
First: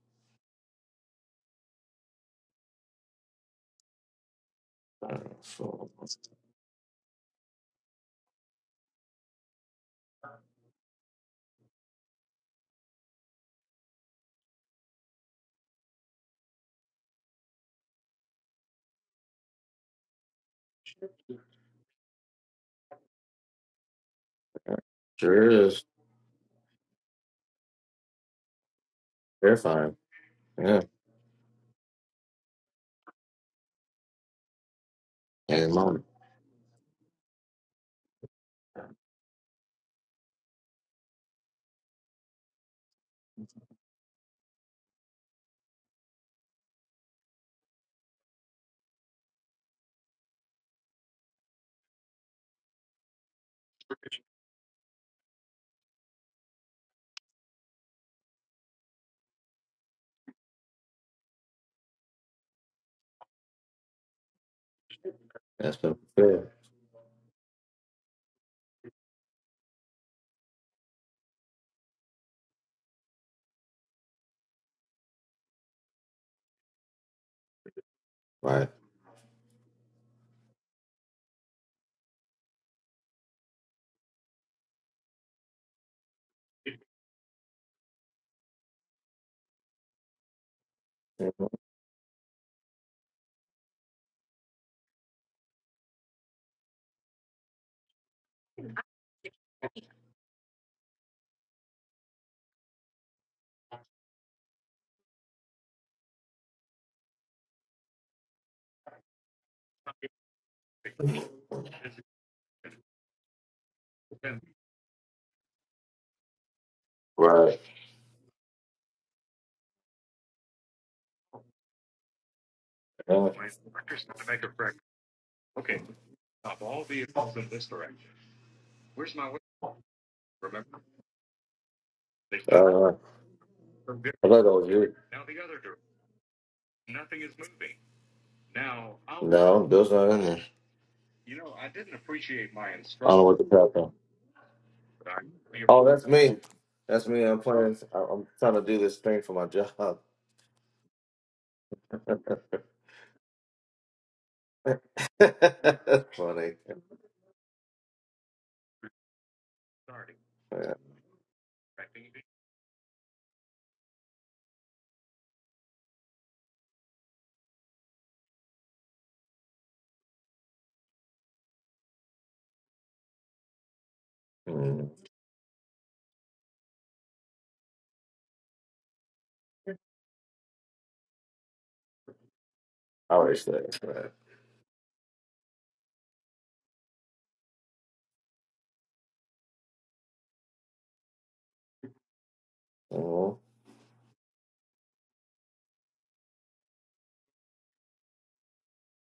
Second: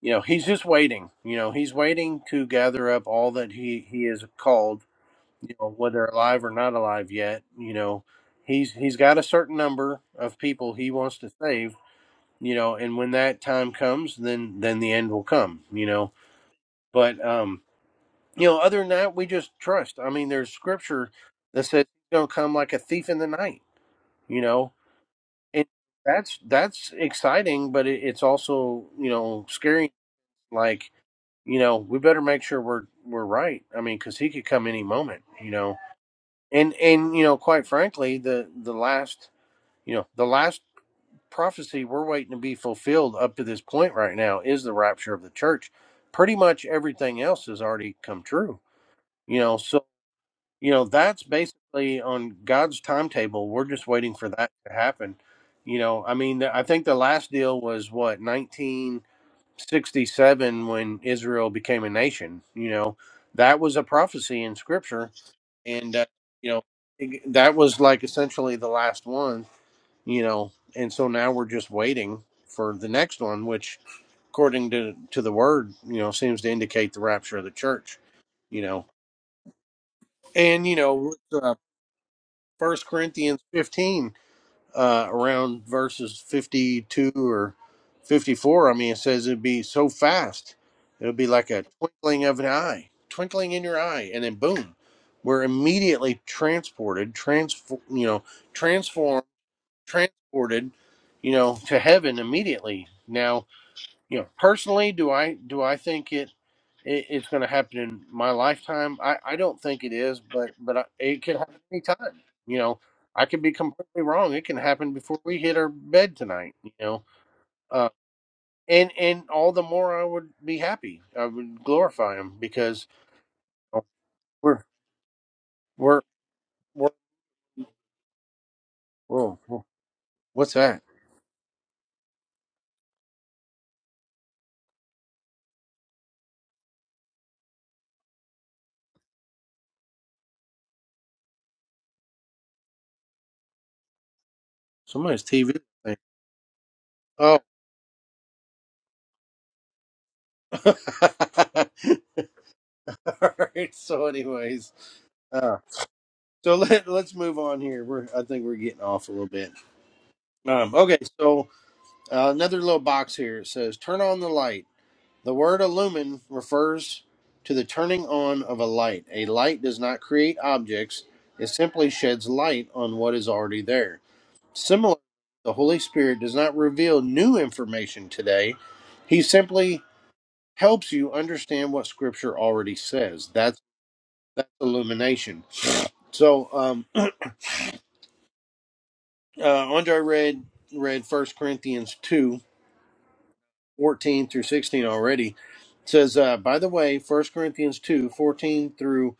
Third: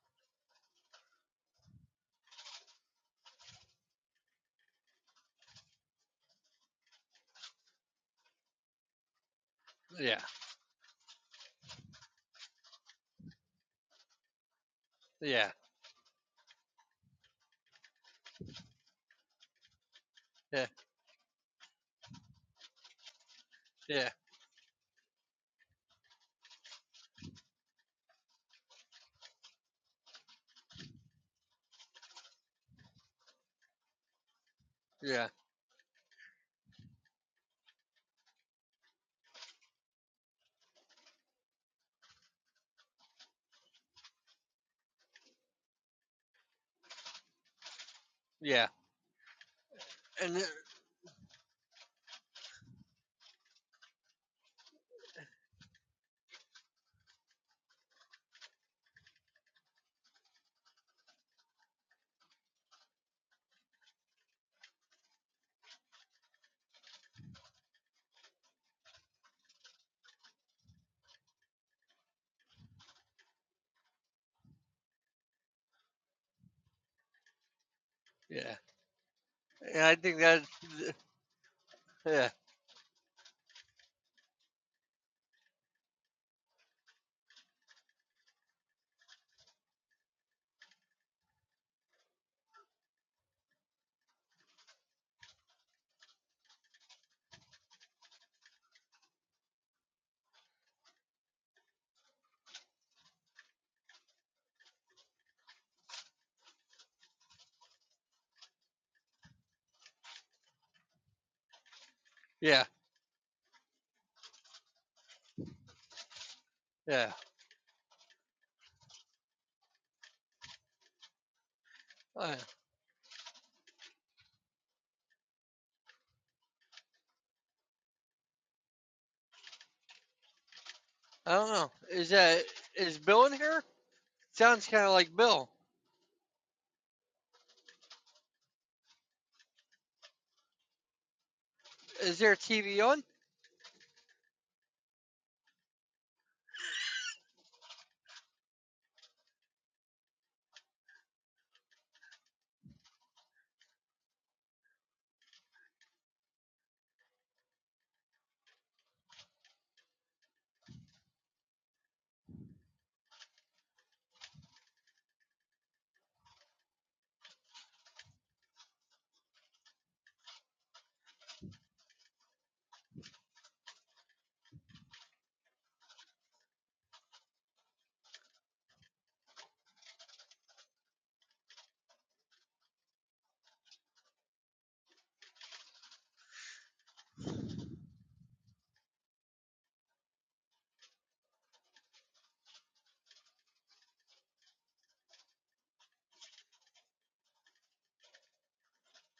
Speaker 2: you know, He's just waiting. You know, He's waiting to gather up all that He He is called.
Speaker 3: uh,
Speaker 2: You know,
Speaker 3: So,
Speaker 2: whether alive or not alive yet. You know, He's He's got a certain number
Speaker 1: yeah,
Speaker 2: of people He wants to save you know and when that time comes then then the end will
Speaker 1: yeah,
Speaker 2: come you know but um you know other than that we just trust i mean there's
Speaker 1: yeah,
Speaker 2: scripture that says he's going to come like a thief in the night
Speaker 1: yeah,
Speaker 2: you know
Speaker 3: okay. sure
Speaker 2: and
Speaker 3: is
Speaker 2: that's that's exciting but it, it's also you know scary
Speaker 3: terrifying. Yeah,
Speaker 2: like you know we better make sure we're we're right i mean because he could come any moment
Speaker 1: yeah,
Speaker 2: you
Speaker 3: and
Speaker 2: know
Speaker 3: mom,
Speaker 2: and and you know quite frankly the the last you know the last prophecy we're waiting to be fulfilled up to this point right now is the rapture of the church. Pretty much everything else has already come true.
Speaker 1: yeah.
Speaker 2: You know, so
Speaker 1: And
Speaker 2: you know that's basically on God's timetable. We're just waiting for that to happen. You know, I mean, I think the last deal was what 1967 when Israel became a nation. You know, that was a prophecy in Scripture,
Speaker 3: that's
Speaker 2: and
Speaker 3: the
Speaker 2: uh, you
Speaker 3: fear.
Speaker 2: know, it- that was like essentially the last one you know and so now we're just waiting for the next one which according to to the word you know seems to indicate the rapture of the church
Speaker 1: Yeah,
Speaker 2: you
Speaker 3: Right.
Speaker 2: know
Speaker 1: yeah, I think that's
Speaker 2: and you know uh,
Speaker 1: yeah,
Speaker 2: 1 corinthians 15 uh around verses 52 or 54 i mean it says it'd be so fast it'd be
Speaker 3: Mhm.
Speaker 2: like a twinkling of an eye twinkling in your eye and then boom we're immediately transported transform you know transformed transported, you know, to heaven immediately. Now, you know, personally, do I do I think it, it it's going to happen in my lifetime? I I don't think it is, but but I, it could happen anytime. You
Speaker 1: yeah,
Speaker 2: know, I could be completely wrong. It can happen before we hit our bed tonight. You know,
Speaker 1: yeah.
Speaker 3: Right.
Speaker 2: uh, and and all the more I would be happy. I would glorify him
Speaker 1: I,
Speaker 2: because
Speaker 3: Yeah.
Speaker 2: uh, we're we're we're whoa, whoa what's that?
Speaker 1: I don't know. Is that
Speaker 3: Uh,
Speaker 1: is Bill in here?
Speaker 3: I thought that
Speaker 1: Sounds
Speaker 3: was
Speaker 1: kind of
Speaker 3: you.
Speaker 1: like Bill.
Speaker 3: No, Bill's not in there. I
Speaker 1: Is there a TV
Speaker 3: don't
Speaker 1: on?
Speaker 3: know what the crap on.
Speaker 2: Somebody's TV.
Speaker 3: Oh,
Speaker 2: thing.
Speaker 3: that's me. That's me. I'm
Speaker 2: Oh.
Speaker 3: playing. I- I'm trying to do this thing for my job.
Speaker 2: All right. So, anyways, uh,
Speaker 3: That's
Speaker 2: so
Speaker 3: funny.
Speaker 2: let let's move on here. We're I think we're getting off a little bit.
Speaker 3: Yeah.
Speaker 2: Um, okay. So uh, another little box here it says turn on the light. The word illumin refers to the turning on of a light. A light does not create objects; it simply sheds light on what is already there.
Speaker 3: Mm,
Speaker 2: Similarly, the Holy Spirit does not reveal new information today. He simply helps you understand what Scripture already
Speaker 3: I
Speaker 2: says.
Speaker 3: always say
Speaker 2: That's
Speaker 3: that.
Speaker 2: that's illumination. So um, uh, Andre read read First Corinthians 2
Speaker 3: Mm-hmm.
Speaker 2: 14 through sixteen already. It says, uh, by the way, First Corinthians 2 14 through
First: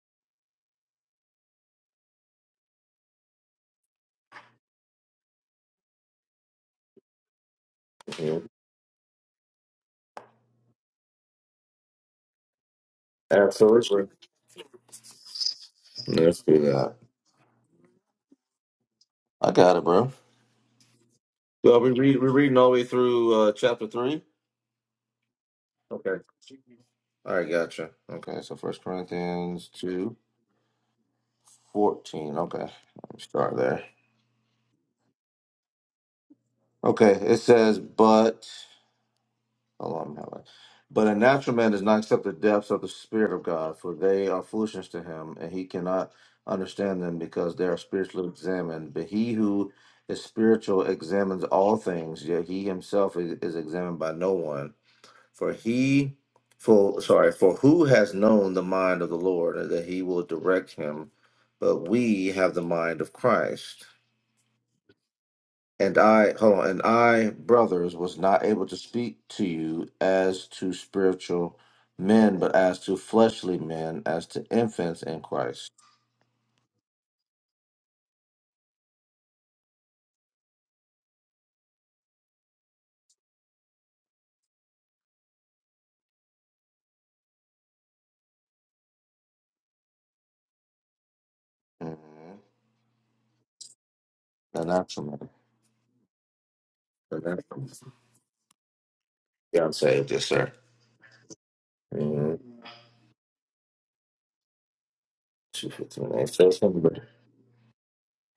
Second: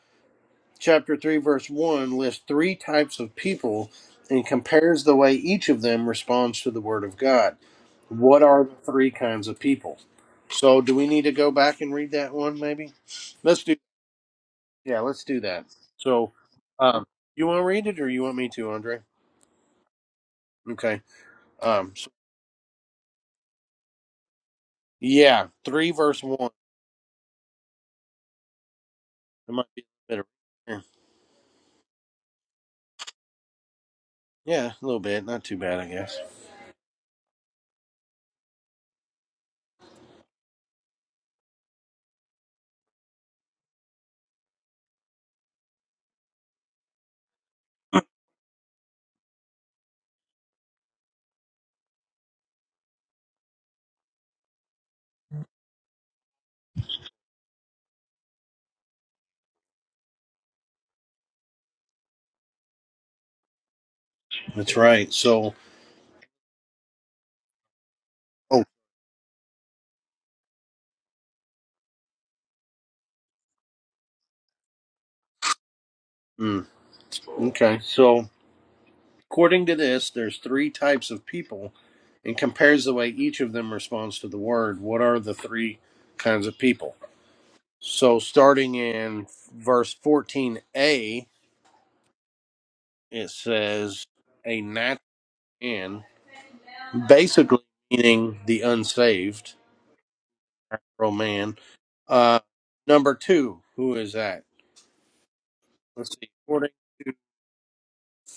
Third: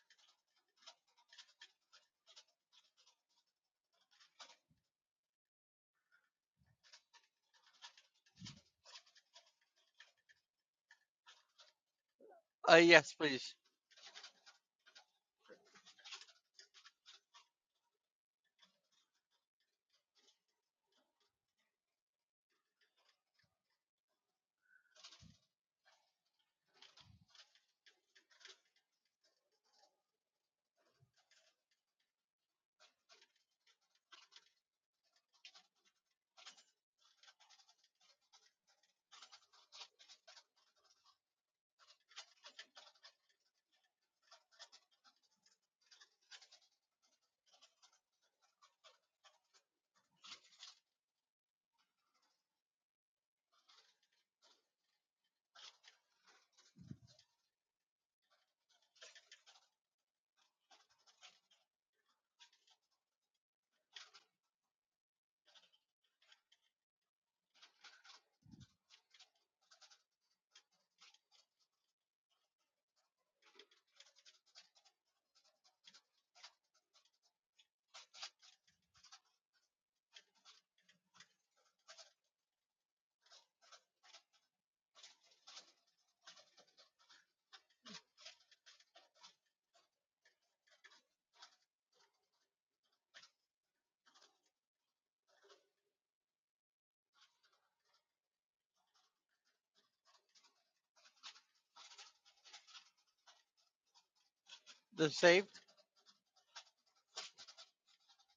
Speaker 2: chapter three, verse one lists three types of people and compares the way each of them responds to the word of God. What are the three kinds of people? So do we need to go back and read that one
Speaker 1: Uh,
Speaker 2: maybe?
Speaker 1: yes, please.
Speaker 2: Let's do
Speaker 3: Absolutely.
Speaker 2: yeah, let's do that. So
Speaker 3: Let's do that.
Speaker 2: um you want to read it or you want me to, Andre?
Speaker 3: I got it, bro.
Speaker 2: Okay.
Speaker 3: Well, we
Speaker 2: Um,
Speaker 3: read, we're reading all the way through uh, chapter 3.
Speaker 2: Yeah, three
Speaker 3: Okay.
Speaker 2: verse one.
Speaker 3: All right, gotcha. Okay, so First
Speaker 2: It might
Speaker 3: Corinthians
Speaker 2: be a
Speaker 3: 2
Speaker 2: little bit. of-
Speaker 3: 14. Okay, let me start there.
Speaker 2: Yeah, a little bit. Not too bad, I guess.
Speaker 3: Okay, it says, but, hold on, hold on. But a natural man does not accept the depths of the Spirit of God, for they are foolishness to him, and he cannot understand them because they are spiritually examined. But he who is spiritual examines all things, yet he himself is, is examined by no one. For he, for sorry, for who has known the mind of the Lord that he will direct him? But we have the mind of Christ.
Speaker 2: That's right. So,
Speaker 3: And I, hold on, and I, brothers, was not
Speaker 2: oh,
Speaker 3: able to speak to you as to spiritual men, but as to fleshly men, as to infants in Christ.
Speaker 2: mm, okay. So, according to this, there's three types of people, and compares the way each of them responds to the word. What are the three kinds of people? So, starting in verse 14a,
Speaker 3: Mm-hmm.
Speaker 2: it says a
Speaker 3: The
Speaker 2: natural
Speaker 3: natural man.
Speaker 2: man,
Speaker 3: The
Speaker 2: basically
Speaker 3: natural man.
Speaker 2: meaning the unsaved,
Speaker 3: Yeah, saved yes, sir.
Speaker 2: natural man.
Speaker 3: Mm-hmm.
Speaker 2: Uh, number two, who is that?
Speaker 1: The saved,
Speaker 2: Let's
Speaker 3: 259.
Speaker 2: see.
Speaker 3: Says
Speaker 2: According
Speaker 3: him, but
Speaker 2: to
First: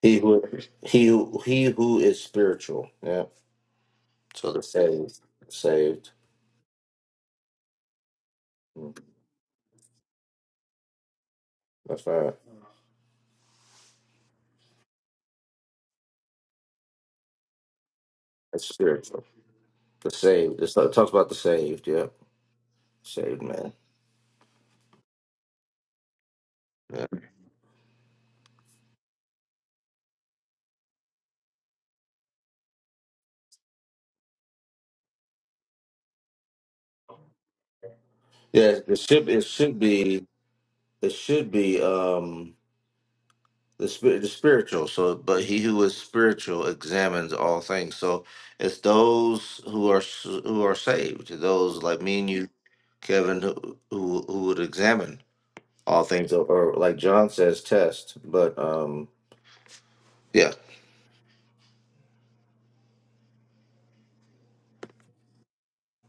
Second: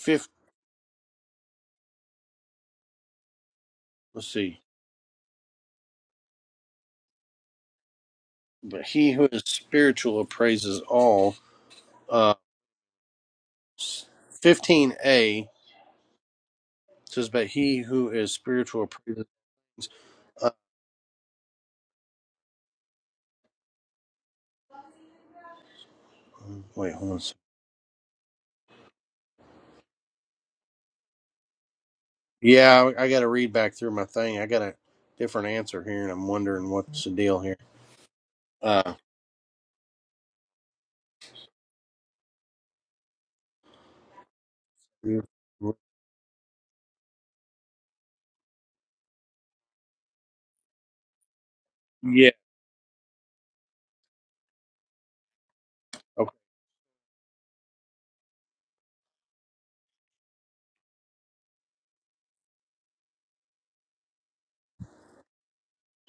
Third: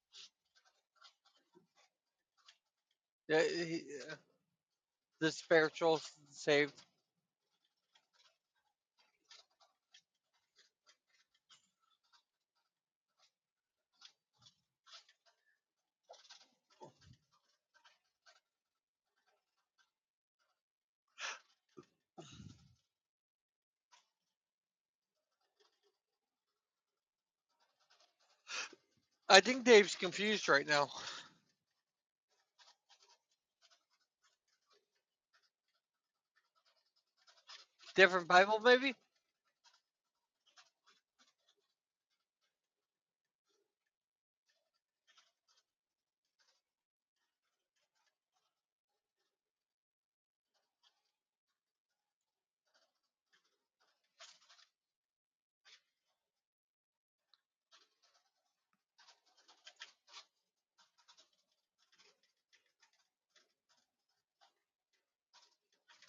Speaker 3: he who he who- he who is spiritual. Yeah.
Speaker 1: Yeah, he- uh,
Speaker 2: let's
Speaker 3: So the
Speaker 2: see.
Speaker 3: saved.
Speaker 1: the spiritual
Speaker 3: Saved.
Speaker 1: saved.
Speaker 2: But
Speaker 3: Mm,
Speaker 2: he who is spiritual appraises all.
Speaker 3: That's
Speaker 2: Uh,
Speaker 3: right.
Speaker 2: fifteen a says, but he who is
Speaker 3: It's
Speaker 2: spiritual
Speaker 3: spiritual.
Speaker 2: appraises.
Speaker 3: The
Speaker 2: Uh,
Speaker 3: saved. It's- like, It talks about the saved. Yep, saved man.
Speaker 2: wait,
Speaker 3: Yeah,
Speaker 2: hold on. A second.
Speaker 1: I think Dave's confused right now.
Speaker 2: Yeah, I, I got to read back through my thing. I got a different answer here, and I'm wondering what's the deal here.
Speaker 1: Different Bible,
Speaker 3: yeah.
Speaker 2: Uh,
Speaker 1: maybe.
Speaker 3: It should. It should be. It should be. Um, the spirit, the spiritual. So, but he who is spiritual examines all things. So, it's those who are s- who are saved. Those like me and
Speaker 2: yeah.
Speaker 3: you, Kevin, who who, who would examine all things,
Speaker 2: Okay.
Speaker 3: or, or like John says, test. But um, yeah.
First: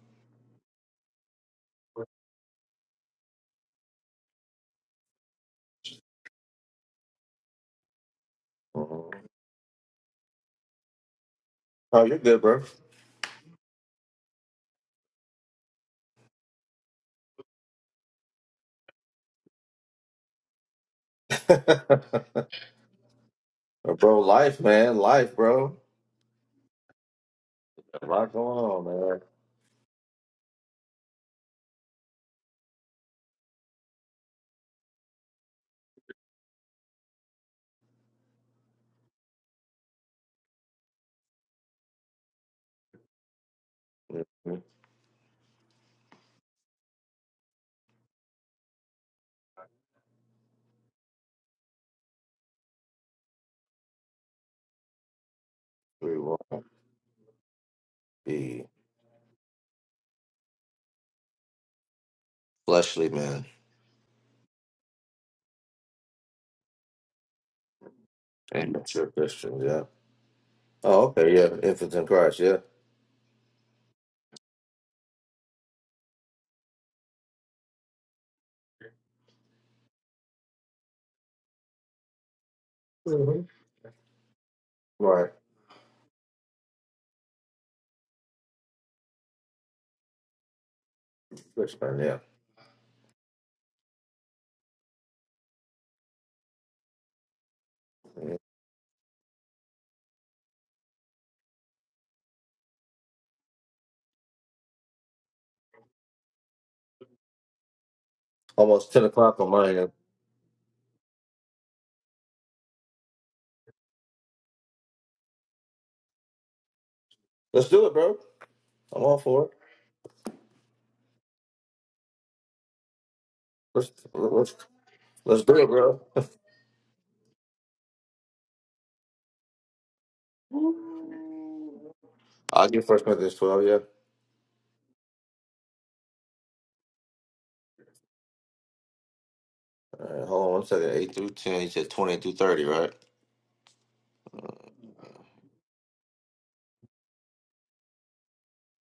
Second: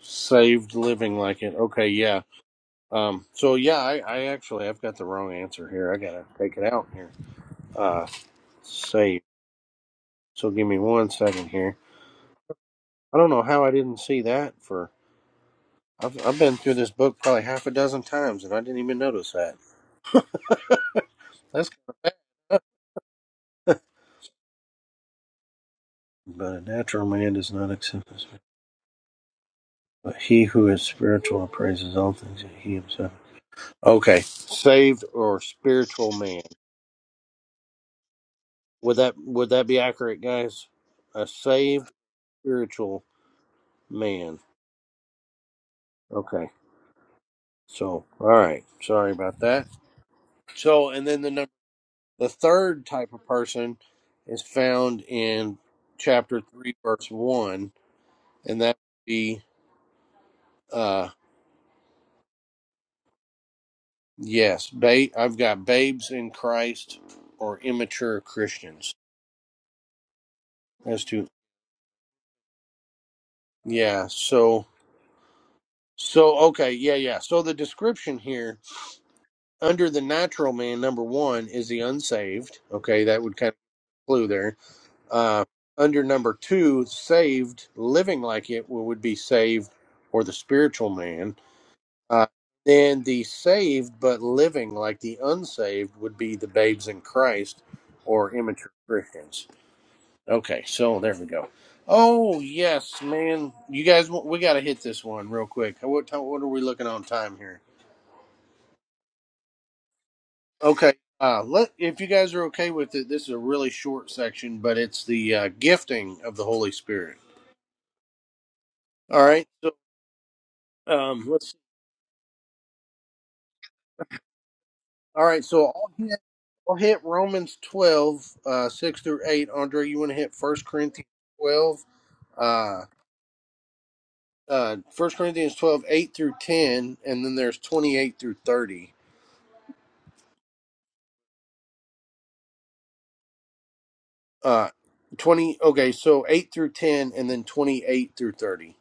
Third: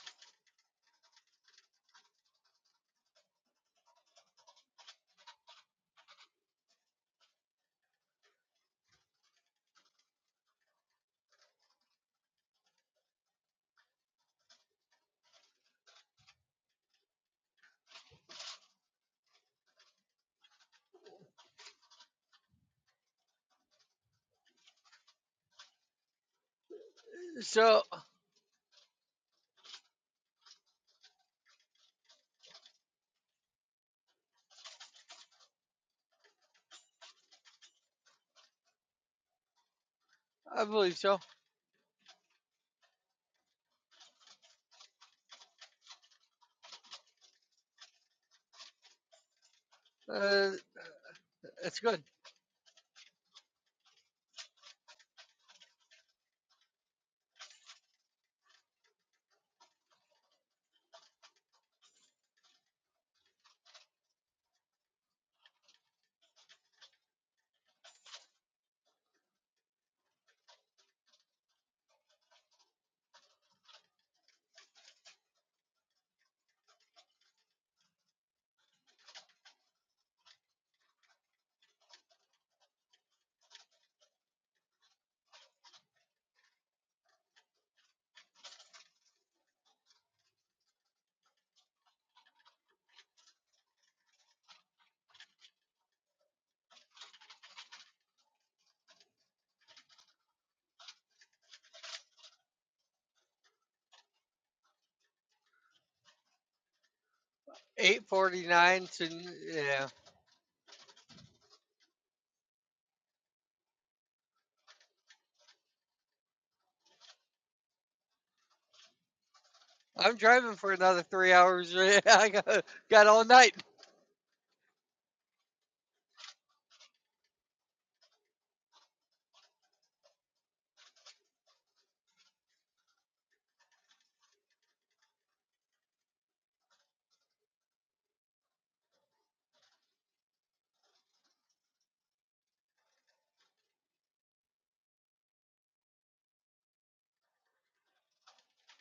Speaker 2: Saved living like it. Okay. Yeah. Um. So yeah, I, I actually I've got the wrong answer here. I gotta take it out here. Uh, saved.
Speaker 3: Mhm.
Speaker 2: So give me one second here.
Speaker 3: Oh, you're good, bro.
Speaker 2: I don't know how I didn't see that for. I've, I've been through this book probably half a dozen times and I didn't even notice that. That's kind of bad.
Speaker 3: bro, life, man, life, bro.
Speaker 2: But a natural man does not
Speaker 1: So
Speaker 3: A
Speaker 2: accept this.
Speaker 3: lot going on, man.
Speaker 2: But he who is spiritual appraises all things that he himself. Okay, saved or spiritual man. Would that would that be accurate,
Speaker 1: I
Speaker 2: guys?
Speaker 1: believe so.
Speaker 2: A saved spiritual man.
Speaker 3: Mhm.
Speaker 2: Okay. So all right. Sorry about that.
Speaker 1: Uh,
Speaker 2: So and then the number.
Speaker 1: that's good.
Speaker 2: The third type of person is found in
Speaker 3: We won't
Speaker 2: chapter 3, verse 1, and
Speaker 3: be
Speaker 2: that would be, uh,
Speaker 3: fleshly men
Speaker 2: yes, ba- I've got babes in Christ or immature
Speaker 3: and
Speaker 2: Christians.
Speaker 3: mature Christians. Yeah.
Speaker 2: As
Speaker 3: Oh,
Speaker 2: to,
Speaker 3: okay. Yeah. Infants in Christ. Yeah.
Speaker 2: yeah, so, so, okay, yeah, yeah. So the description here under the natural man, number one, is the unsaved. Okay, that would
Speaker 3: hmm
Speaker 2: kind of clue there.
Speaker 3: Right.
Speaker 2: Uh, under number two, saved, living like it would be saved or the spiritual man
Speaker 3: Christian. Yeah.
Speaker 2: Uh, then the saved but living like the unsaved would be the babes in Christ or
Speaker 3: Mhm.
Speaker 2: immature Christians. Okay, so there we go. Oh yes, man, you guys, we got to hit this one real quick. What time, what are we looking on time here?
Speaker 1: Eight forty nine.
Speaker 3: Almost ten
Speaker 1: So
Speaker 3: o'clock on mine. yeah.
Speaker 1: yeah,
Speaker 2: Okay, uh, let if you guys are okay with it, this is a really short section, but it's the uh, gifting of the Holy Spirit.
Speaker 3: Let's do it, bro. I'm all
Speaker 2: All
Speaker 3: for
Speaker 2: right,
Speaker 3: it.
Speaker 2: so
Speaker 1: I'm driving for another
Speaker 2: um,
Speaker 1: three
Speaker 2: let's
Speaker 1: hours. I got got all night.
Speaker 3: Let's let's
Speaker 2: All
Speaker 3: let's
Speaker 2: right,
Speaker 3: do
Speaker 2: so
Speaker 3: it,
Speaker 2: I'll
Speaker 3: bro.
Speaker 2: hit, I'll hit Romans 12, uh, 6 through 8. Andre, you want to hit First Corinthians 12,
Speaker 3: I'll
Speaker 2: uh,
Speaker 3: get First Corinthians twelve. Yeah.
Speaker 2: uh, 1 Corinthians 12 8 through 10, and then there's 28 through 30.
Speaker 3: All right, hold on one second. Eight through ten. You said twenty through thirty, right?
Speaker 2: Uh, 20, okay, so 8 through 10, and then 28 through 30.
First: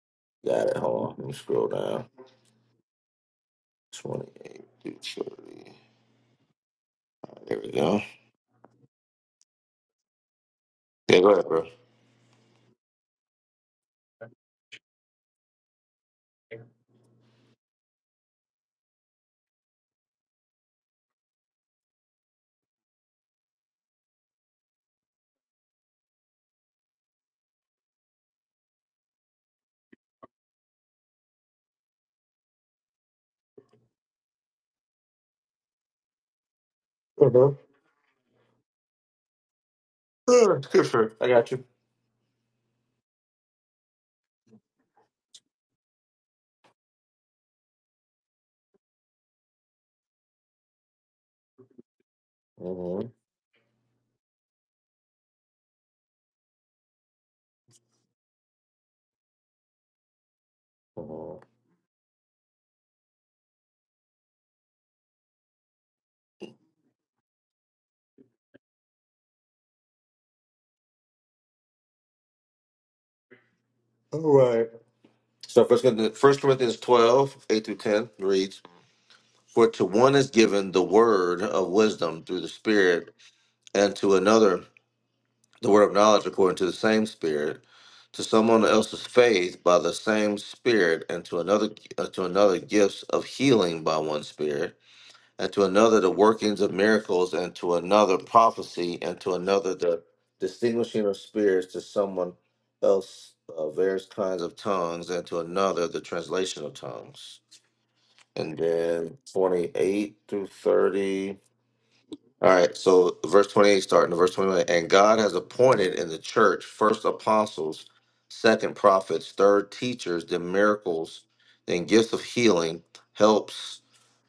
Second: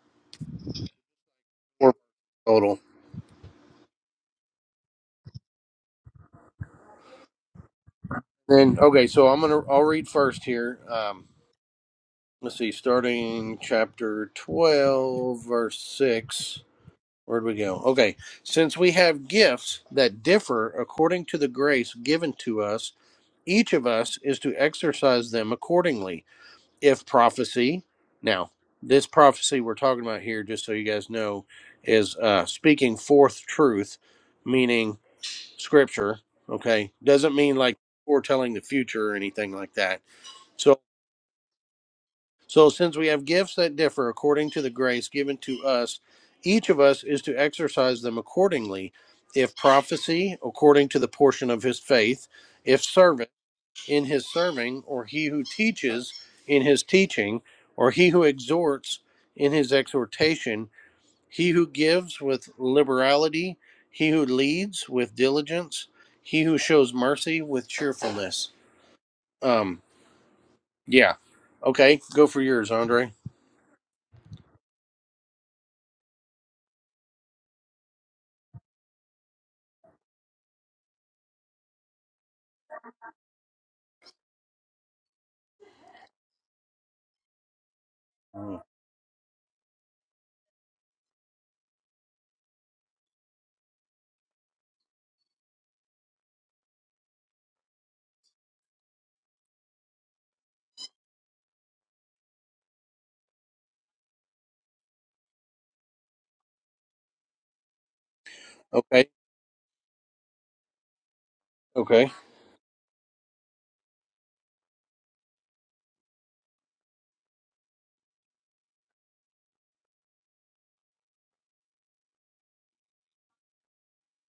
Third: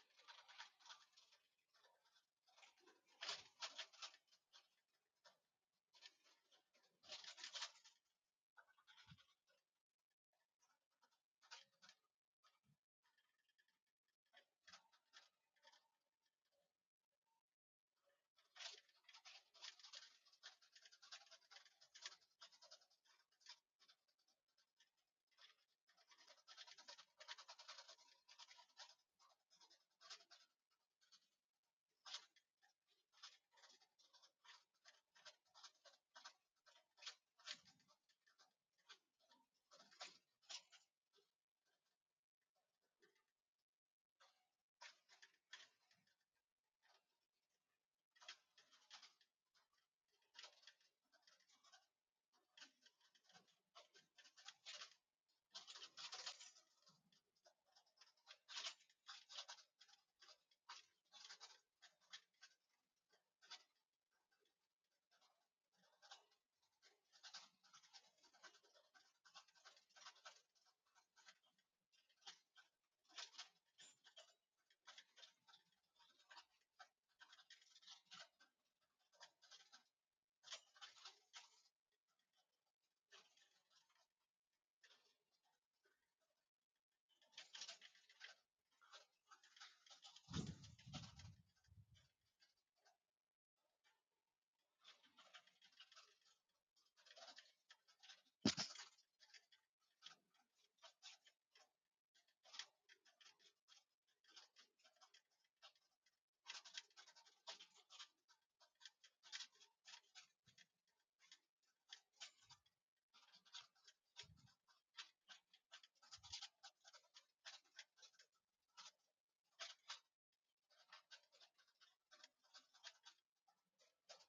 Speaker 3: Got it. Hold on. Let me scroll
Speaker 2: Four
Speaker 3: down.
Speaker 2: total.
Speaker 3: Twenty-eight through thirty. There we go.
Speaker 2: Then, okay, so I'm going to, I'll read first here.
Speaker 3: Yeah,
Speaker 2: Um,
Speaker 3: go ahead, bro.
Speaker 2: let's see, starting chapter 12, verse 6. Where'd we go? Okay. Since we have gifts that differ according to the grace given to us, each of us is to exercise them accordingly. If prophecy, now, this prophecy we're talking about here, just so you guys know, is uh, speaking forth truth, meaning scripture. Okay. Doesn't mean
Speaker 3: Uh-huh.
Speaker 2: like foretelling the future or anything like that.
Speaker 3: Uh,
Speaker 2: So.
Speaker 3: Scripture. I got you.
Speaker 2: So, since we have gifts that differ according to the grace given to us, each of us is to exercise them accordingly. If prophecy, according to the portion of his faith, if
Speaker 3: Mm-hmm.
Speaker 2: servant, in his serving, or he who teaches, in his teaching, or he who exhorts, in his exhortation, he who gives with liberality, he who leads with diligence, he who shows mercy with cheerfulness. Um, yeah. Okay, go for yours, Andre.
Speaker 3: All right. So first Corinthians, first Corinthians 12, eight through 10 reads, For to one is given the word of wisdom through the Spirit, and to another the word of knowledge according to the same Spirit, to someone else's faith by the same Spirit, and to another uh, to another gifts of healing by one Spirit and to another the workings of miracles, and to another prophecy, and to another the distinguishing of spirits, to someone else uh, various kinds of tongues, and to another the translation of tongues. And
Speaker 2: Okay.
Speaker 3: then 28 through 30.
Speaker 2: Okay.
Speaker 3: All right, so verse 28, starting to verse 21. And God has appointed in the church first apostles, second prophets, third teachers, then miracles, then gifts of healing, helps,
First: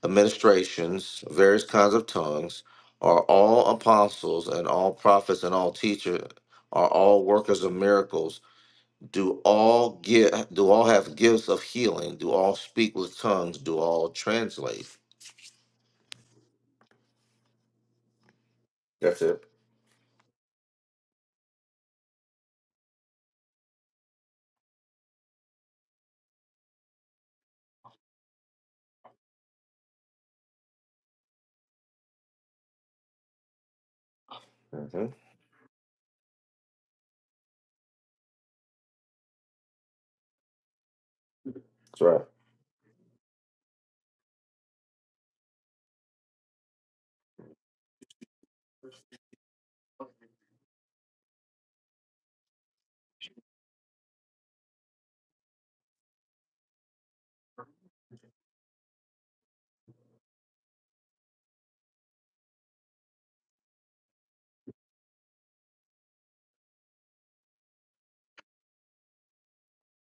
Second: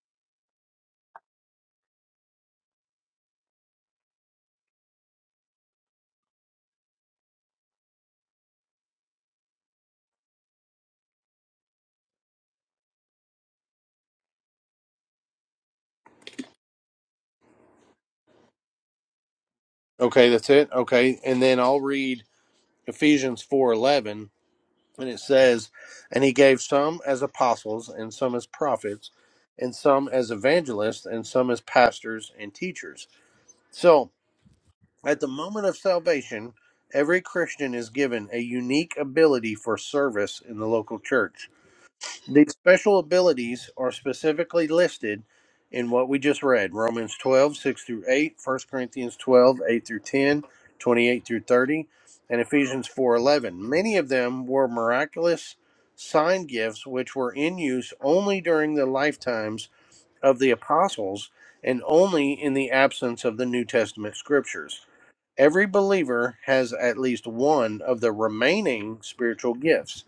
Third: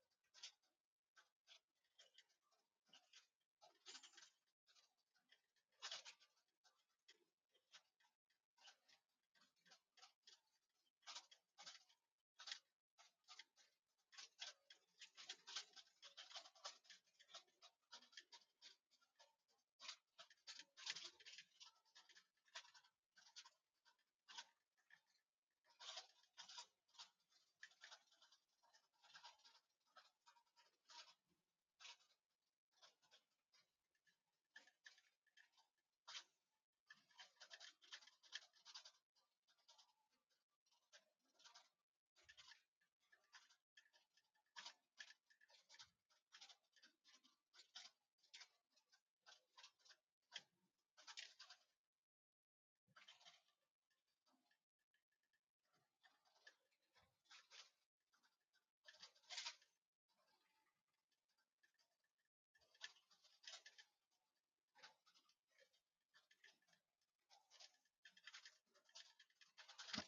Speaker 3: administrations, various kinds of tongues. Are all apostles and all prophets and all teachers are all workers of miracles? Do all get do all have gifts of healing? Do all speak with tongues? Do all translate? That's it.
Speaker 2: Okay, that's it. Okay. And then I'll read Ephesians 4:11 and it says, "And he gave some as apostles and some as prophets and some as evangelists and some as pastors and teachers." So,
Speaker 3: hmm
Speaker 2: at the moment of salvation, every Christian is given a unique ability for service in the local church.
Speaker 3: That's right.
Speaker 2: These special abilities are specifically listed in what we just read Romans 12 6 through 8, First Corinthians 12 8 through 10, 28 through 30, and Ephesians 4 11. Many of them were miraculous sign gifts which were in use only during the lifetimes of the apostles and only in the absence of the New Testament scriptures. Every believer has at least one of the remaining spiritual gifts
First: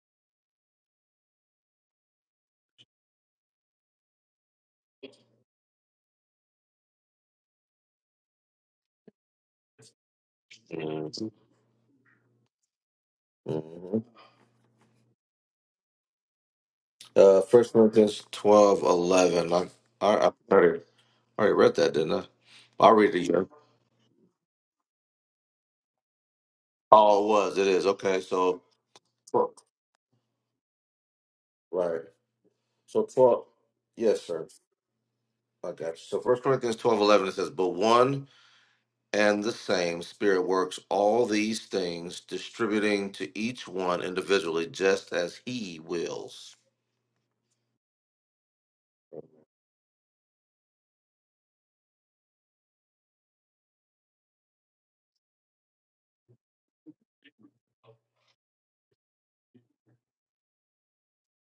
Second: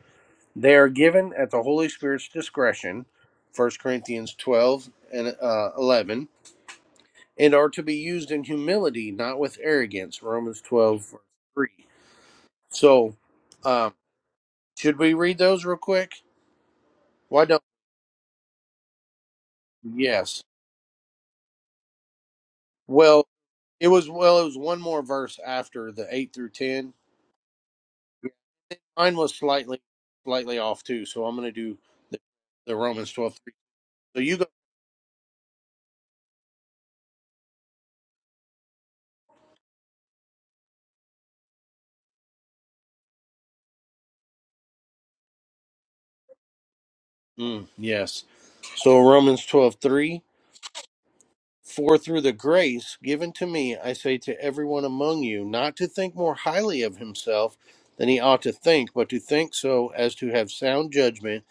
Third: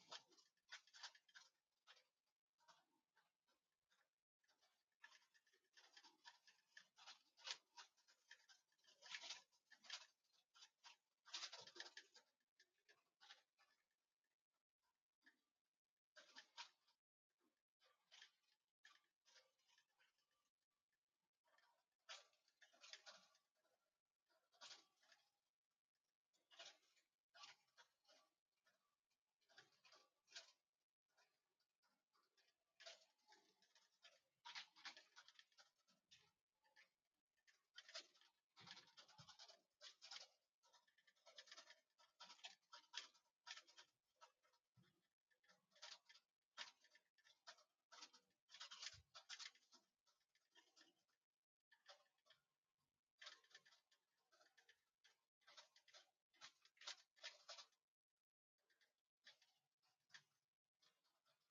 Speaker 2: they are given at the Holy Spirit's discretion, First Corinthians 12 and uh, 11, and are to be used in humility, not with arrogance, Romans 12, verse 3. So,
Speaker 3: Mhm.
Speaker 2: um, should we read those real quick?
Speaker 3: Uh,
Speaker 2: Why don't
Speaker 3: First Corinthians twelve eleven. I, I, I
Speaker 2: Yes.
Speaker 3: already, I already read that, didn't I? I read
Speaker 2: Well,
Speaker 3: it. Yeah.
Speaker 2: it was, well, it was one more verse after the 8 through 10.
Speaker 3: Oh, it was. It is okay. So
Speaker 2: Yeah, Mine was
Speaker 3: twelve.
Speaker 2: slightly, slightly off too, so I'm going to do
Speaker 3: right.
Speaker 2: the, the
Speaker 3: So
Speaker 2: Romans 12
Speaker 3: twelve.
Speaker 2: 3.
Speaker 3: Yes,
Speaker 2: So you go,
Speaker 3: sir. I got you. So First Corinthians twelve eleven. It says, "But one and the same Spirit works all these things, distributing to each one individually, just as He wills."
Speaker 2: mm, yes. So Romans 12 3. For through the grace given to me, I say to everyone among you, not to think more highly of himself than he ought to think, but to think so as to have sound judgment,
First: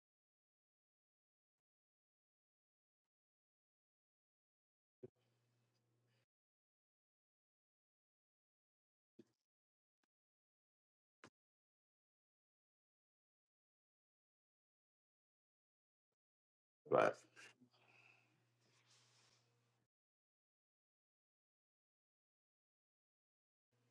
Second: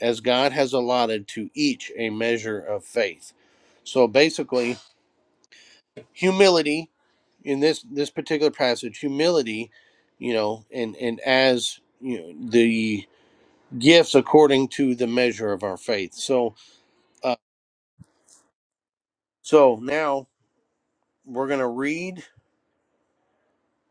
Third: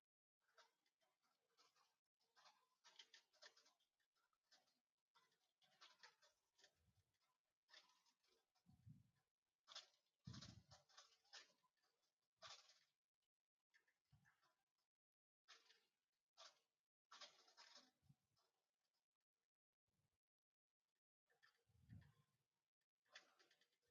Speaker 2: as God has allotted to each a measure of faith. So basically, humility in this this particular passage, humility, you know, and and as you know, the gifts according to the measure of our faith. So,
Speaker 3: Right.
Speaker 2: uh, so now we're gonna read.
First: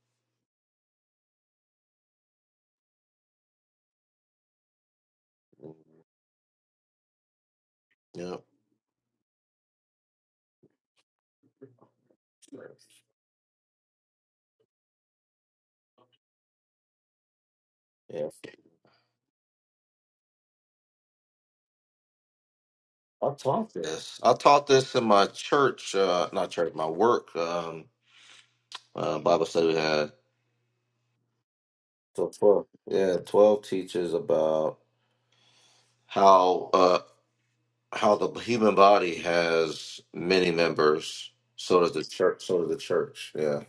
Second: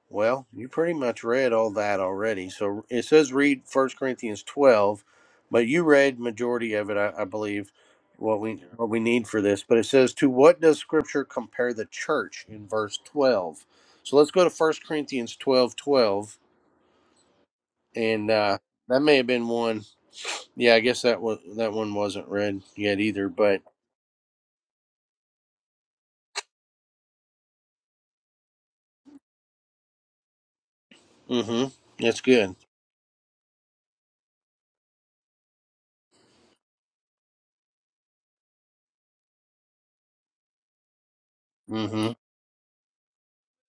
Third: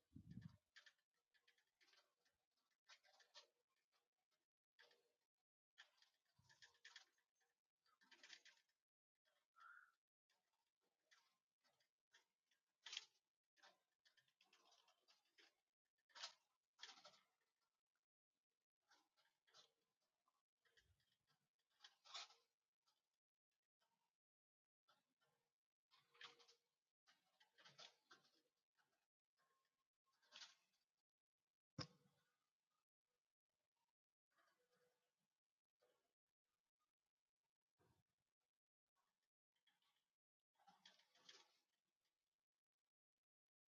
Speaker 2: Well, you pretty much read all that already. So it says read First Corinthians 12, but you read majority of it, I, I believe,
Speaker 3: Yeah.
Speaker 2: what we what we need for this. But it says to what does scripture compare the church in verse 12? So let's go to First Corinthians 12:12,
Speaker 3: Yeah.
Speaker 2: and uh that may have been one. Yeah, I guess that was that one wasn't read yet either,
Speaker 3: I
Speaker 2: but
Speaker 3: taught this. I taught this in my church, uh, not church, my work um, uh, Bible study we had.
Speaker 2: mhm. That's
Speaker 3: So
Speaker 2: good.
Speaker 3: twelve, yeah, twelve teaches about how uh, how the human body has many members. So does the
Speaker 2: Mhm.
Speaker 3: church. So does the church. Yeah,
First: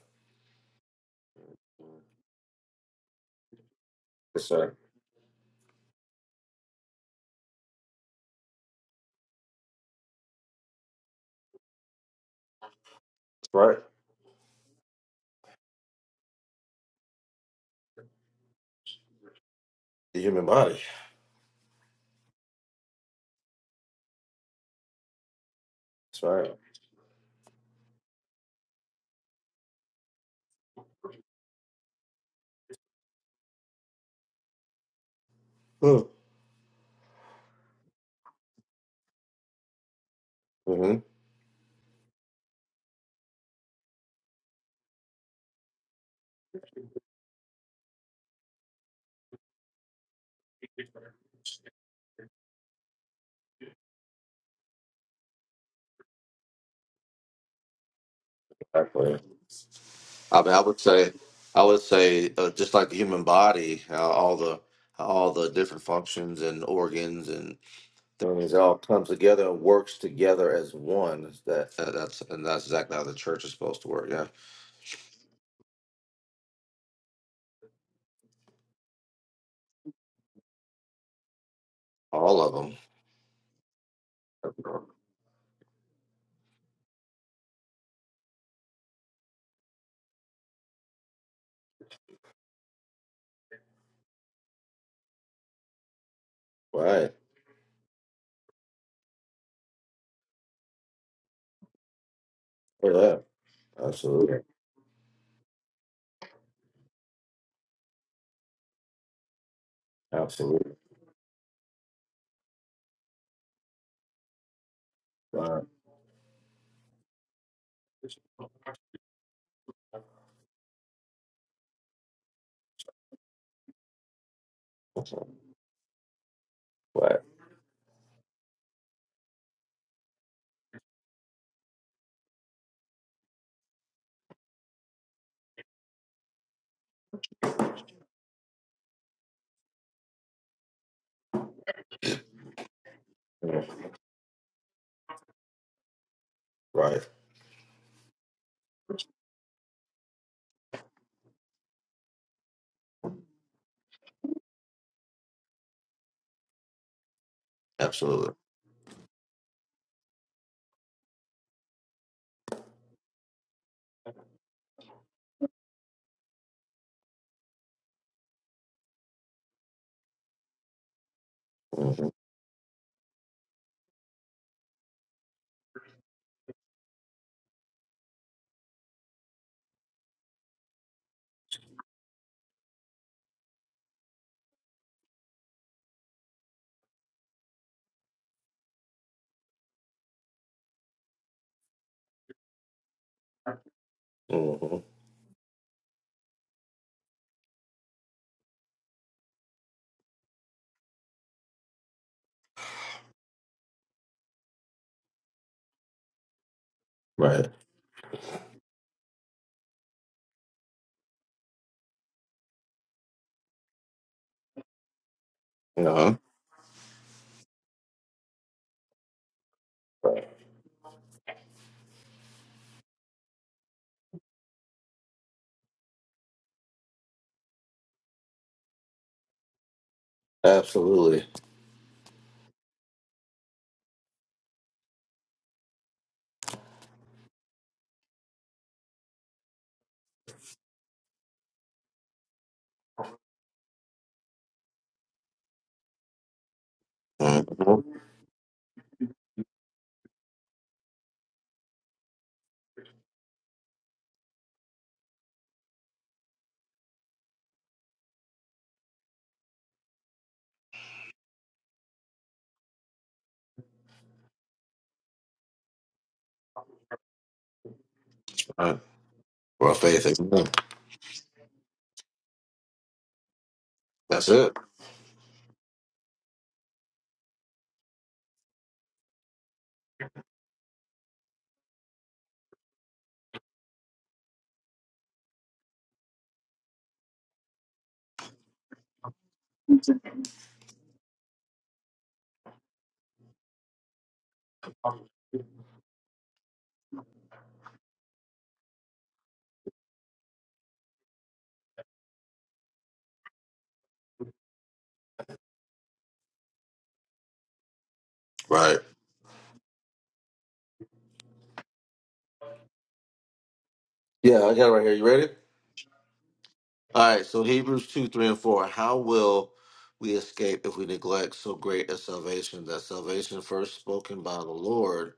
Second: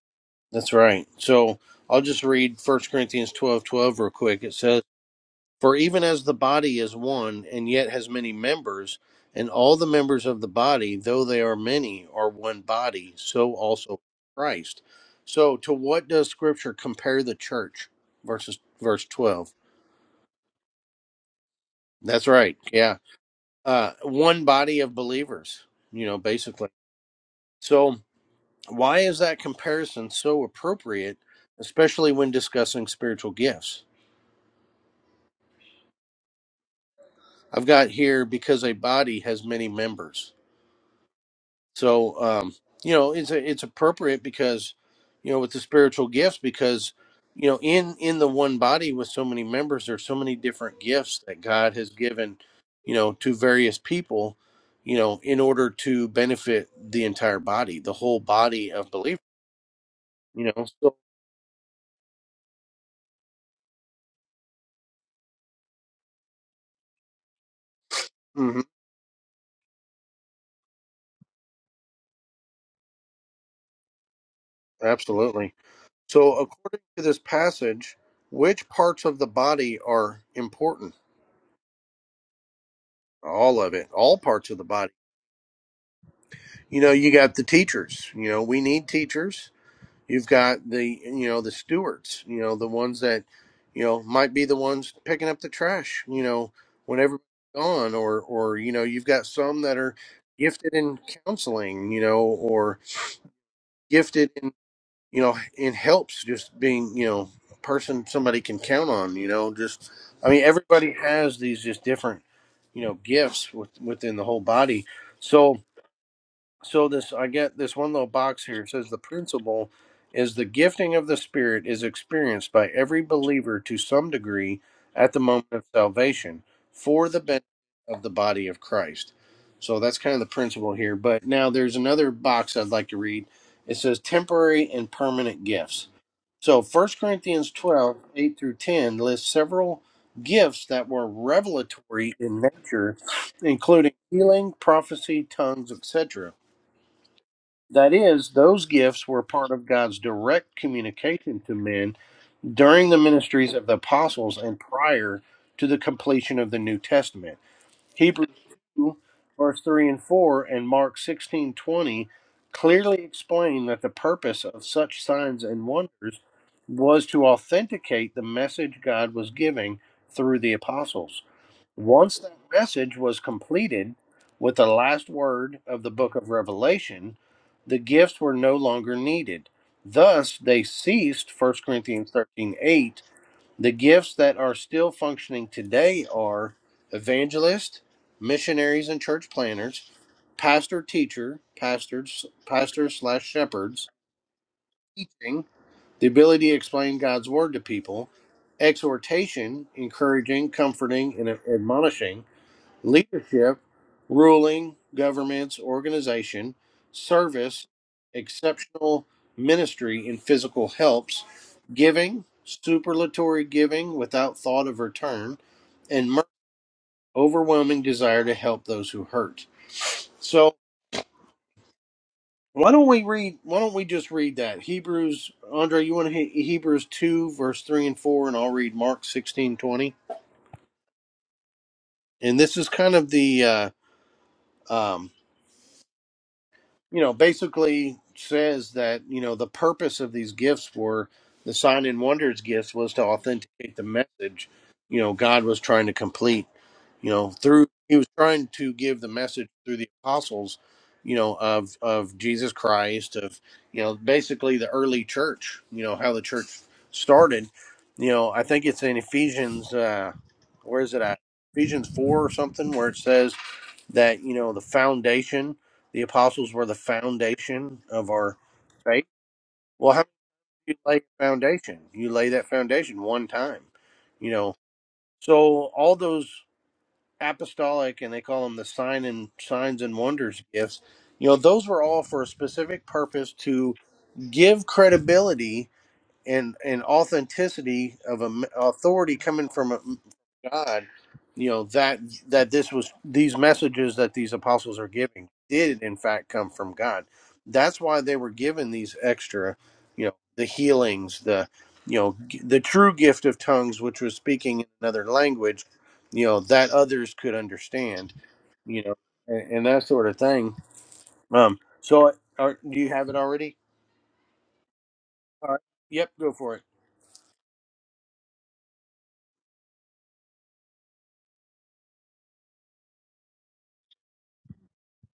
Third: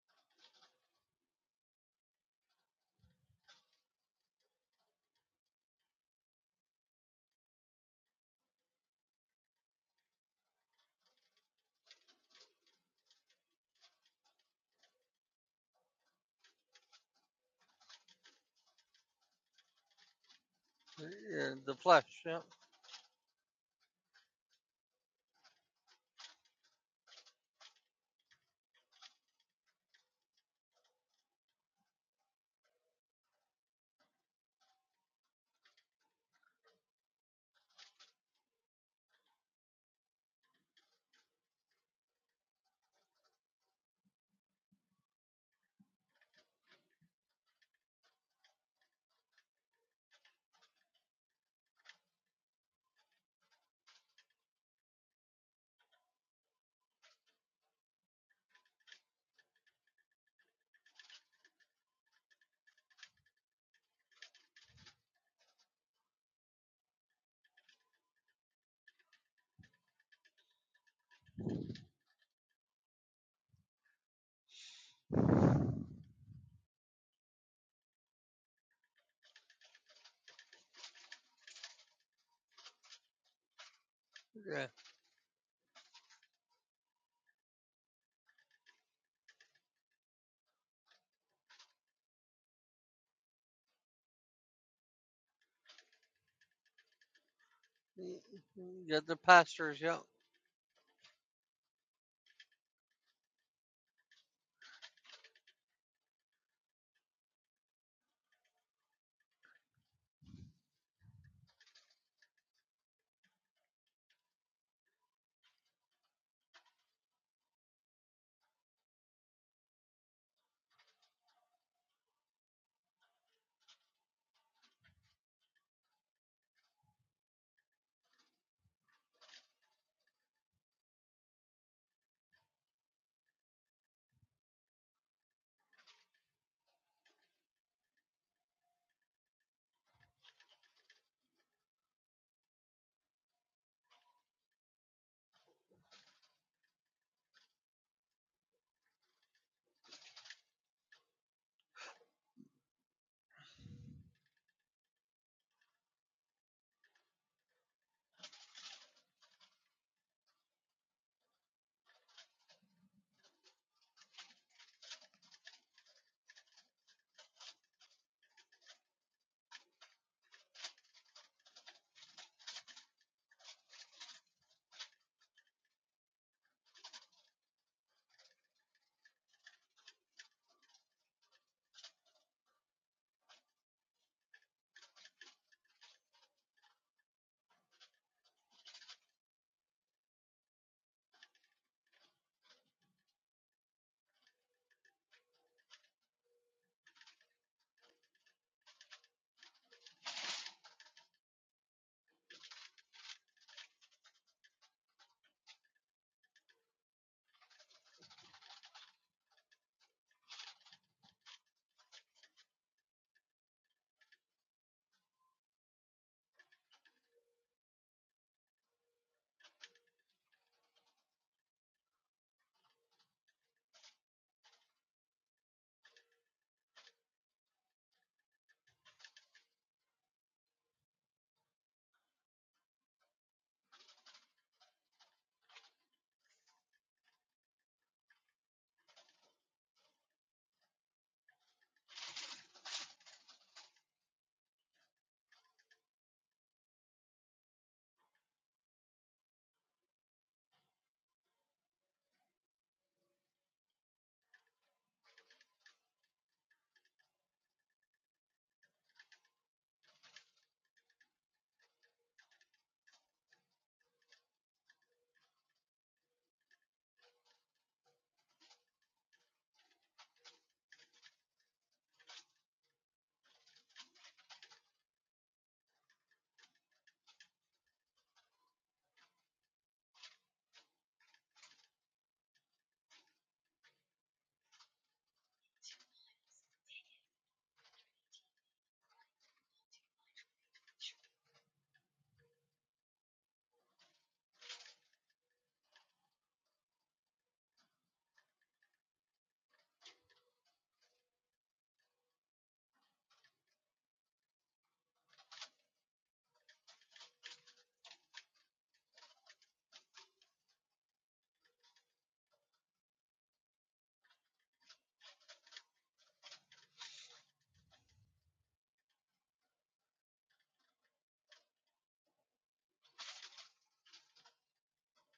Speaker 2: That's right. So I'll just read First Corinthians 12:12 real quick.
Speaker 3: that's
Speaker 2: It
Speaker 3: right.
Speaker 2: says For even as the body is one, and yet has many members, and all the members of the body, though they are many, are one body,
Speaker 3: That's
Speaker 2: so
Speaker 3: right.
Speaker 2: also Christ. So, to what does Scripture compare the church? Verses verse twelve.
Speaker 3: The human body.
Speaker 1: Yeah, the flesh.
Speaker 2: That's
Speaker 1: Yeah.
Speaker 2: right. Yeah, uh, one body of believers. You know,
Speaker 3: That's right.
Speaker 2: basically. So, why is that comparison so appropriate, especially when discussing spiritual gifts? I've got here because a body has many members
Speaker 3: Mm-hmm.
Speaker 2: So um, you know, it's a, it's appropriate because you know with the spiritual gifts because you know in in the one body with so many members there's so many different gifts that God has given you know to various people you know in order to benefit the entire body the whole body of
Speaker 3: Exactly.
Speaker 2: believers
Speaker 3: I
Speaker 2: you
Speaker 3: mean, I
Speaker 2: know
Speaker 3: would
Speaker 2: so
Speaker 3: say, I would say, uh, just like the human body, how all the how all the different functions and organs and things it
Speaker 2: mhm,
Speaker 3: all comes together and works together as one. That that- that's and that's exactly how the church is supposed to work. Yeah,
Speaker 2: absolutely so according to this passage which parts of the body are important
Speaker 3: all of them.
Speaker 2: all of it all parts of the
Speaker 1: Yeah.
Speaker 2: body you know you got the teachers you know we need teachers you've got the you know the stewards you know the ones that you know might be the ones picking up the trash you know when
Speaker 3: Right.
Speaker 2: everybody's gone or or you know
Speaker 1: Yeah,
Speaker 2: you've
Speaker 1: the
Speaker 2: got some that
Speaker 1: pastors,
Speaker 2: are
Speaker 1: yeah.
Speaker 2: gifted in counseling you know or
Speaker 3: For that.
Speaker 2: gifted
Speaker 3: Absolutely.
Speaker 2: in you know in helps just being you know a person somebody can count on you know just i mean
Speaker 3: Absolutely.
Speaker 2: everybody has these just different you know gifts with, within the whole body So
Speaker 3: Right.
Speaker 2: so this i get this one little box here it says the principle is the gifting of the spirit is experienced by every believer to some degree at the moment of salvation for
Speaker 3: Right.
Speaker 2: the benefit of the body of christ so that's kind of the principle here but now there's another box i'd like to read it says temporary and permanent gifts so First corinthians 12 8 through 10 lists several gifts that were revelatory in nature including healing prophecy tongues etc
Speaker 3: Right.
Speaker 2: that is, those gifts were part of God's direct communication to men during the ministries of the apostles and prior to the completion of the New Testament. Hebrews
Speaker 3: Absolutely.
Speaker 2: 2, verse 3 and 4, and Mark sixteen twenty clearly explain that the purpose of such signs and wonders was to authenticate the message God was giving through the apostles. Once that message was completed with the last word of the book of Revelation, the gifts were no longer needed. Thus, they ceased, First Corinthians 13 8. The gifts that are still functioning today are evangelists, missionaries and church planners, pastor teacher, pastors, pastors slash shepherds,
Speaker 3: Mm-hmm.
Speaker 2: teaching, the ability to explain God's word to people, exhortation, encouraging, comforting, and admonishing leadership, ruling, governments, organization,
Speaker 3: Right.
Speaker 2: service, exceptional ministry in physical helps, giving, superlatory giving without thought of return, and
Speaker 3: Uh-huh.
Speaker 2: mer- overwhelming desire to help those who hurt.
Speaker 3: Right.
Speaker 2: So why don't we read? Why don't we just read that Hebrews? Andre, you want to hit Hebrews two verse three and four, and I'll read Mark sixteen twenty.
Speaker 3: Absolutely.
Speaker 2: And this is kind of the uh, um, you know, basically says that, you know, the purpose of these gifts were the sign and wonders gifts was to authenticate the message, you know, God was trying to complete, you know,
Speaker 3: hmm
Speaker 2: through he was trying to give the message through the apostles, you know, of of Jesus Christ, of you know, basically the early church, you know, how the church started. You know, I think it's in Ephesians uh where is it at? Ephesians four or something where it says that you know the foundation the apostles were the foundation of our
Speaker 3: Right.
Speaker 2: faith
Speaker 3: Well,
Speaker 2: well how
Speaker 3: faith.
Speaker 2: do
Speaker 3: is-
Speaker 2: you lay a foundation you lay that foundation one time
Speaker 3: That's
Speaker 2: you know
Speaker 3: it.
Speaker 2: so all those apostolic and they call them the sign and signs and wonders gifts you know those were all for a specific purpose to give credibility and and authenticity of a m- authority coming from a, God, you know that that this was these messages that these apostles are giving did in fact come from God. That's why they were given these extra, you know, the healings, the you know g- the true gift of tongues, which was speaking in another language, you know, that others could understand,
Speaker 3: Right.
Speaker 2: you know, and, and that sort of thing. Um, so, are, do you have it already?
Speaker 3: Yeah, I got it right here. You ready?
Speaker 2: All right. Yep, go for it.
Speaker 3: All right, so Hebrews 2, 3, and 4. How will we escape if we neglect so great a salvation? That salvation first spoken by the Lord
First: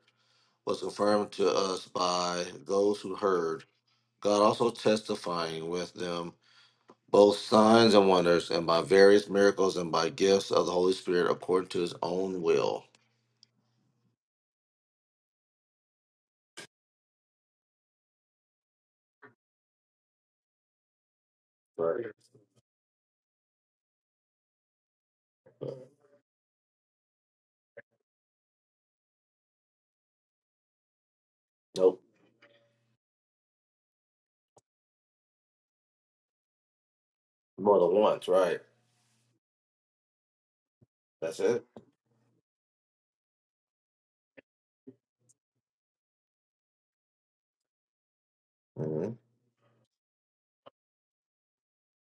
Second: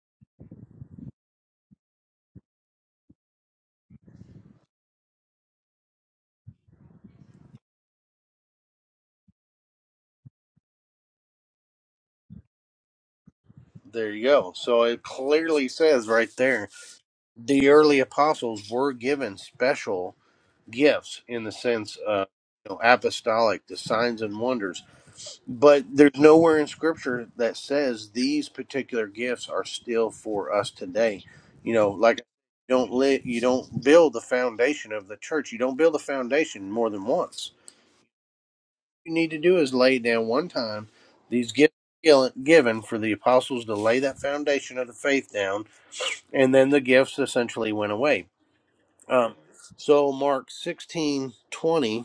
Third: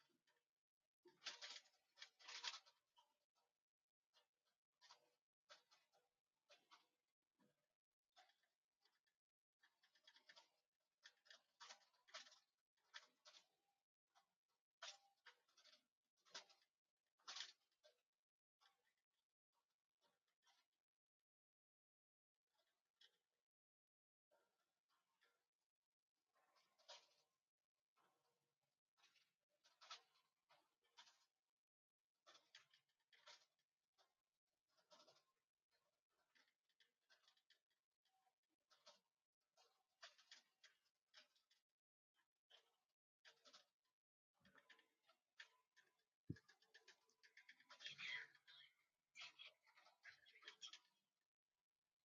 Speaker 3: was confirmed to us by those who heard, God also testifying with them both signs and wonders, and by various miracles and by gifts of the Holy Spirit according to his own will.
Speaker 2: There you go. So it clearly says right there the early apostles were given special gifts in the sense
Speaker 3: Right.
Speaker 2: of you know, apostolic, the signs and wonders. But there's nowhere in scripture that says these particular gifts are still for us today. You know,
Speaker 3: Nope.
Speaker 2: like you don't live, you don't build the foundation of the church. You don't build a foundation more than once.
Speaker 3: More than once, right.
Speaker 2: What you need to do is lay down one time.
Speaker 3: That's
Speaker 2: These
Speaker 3: it.
Speaker 2: gifts given for the apostles to lay that foundation of the faith down and then the gifts essentially went away.
Speaker 3: Mm-hmm.
Speaker 2: Um, so Mark sixteen twenty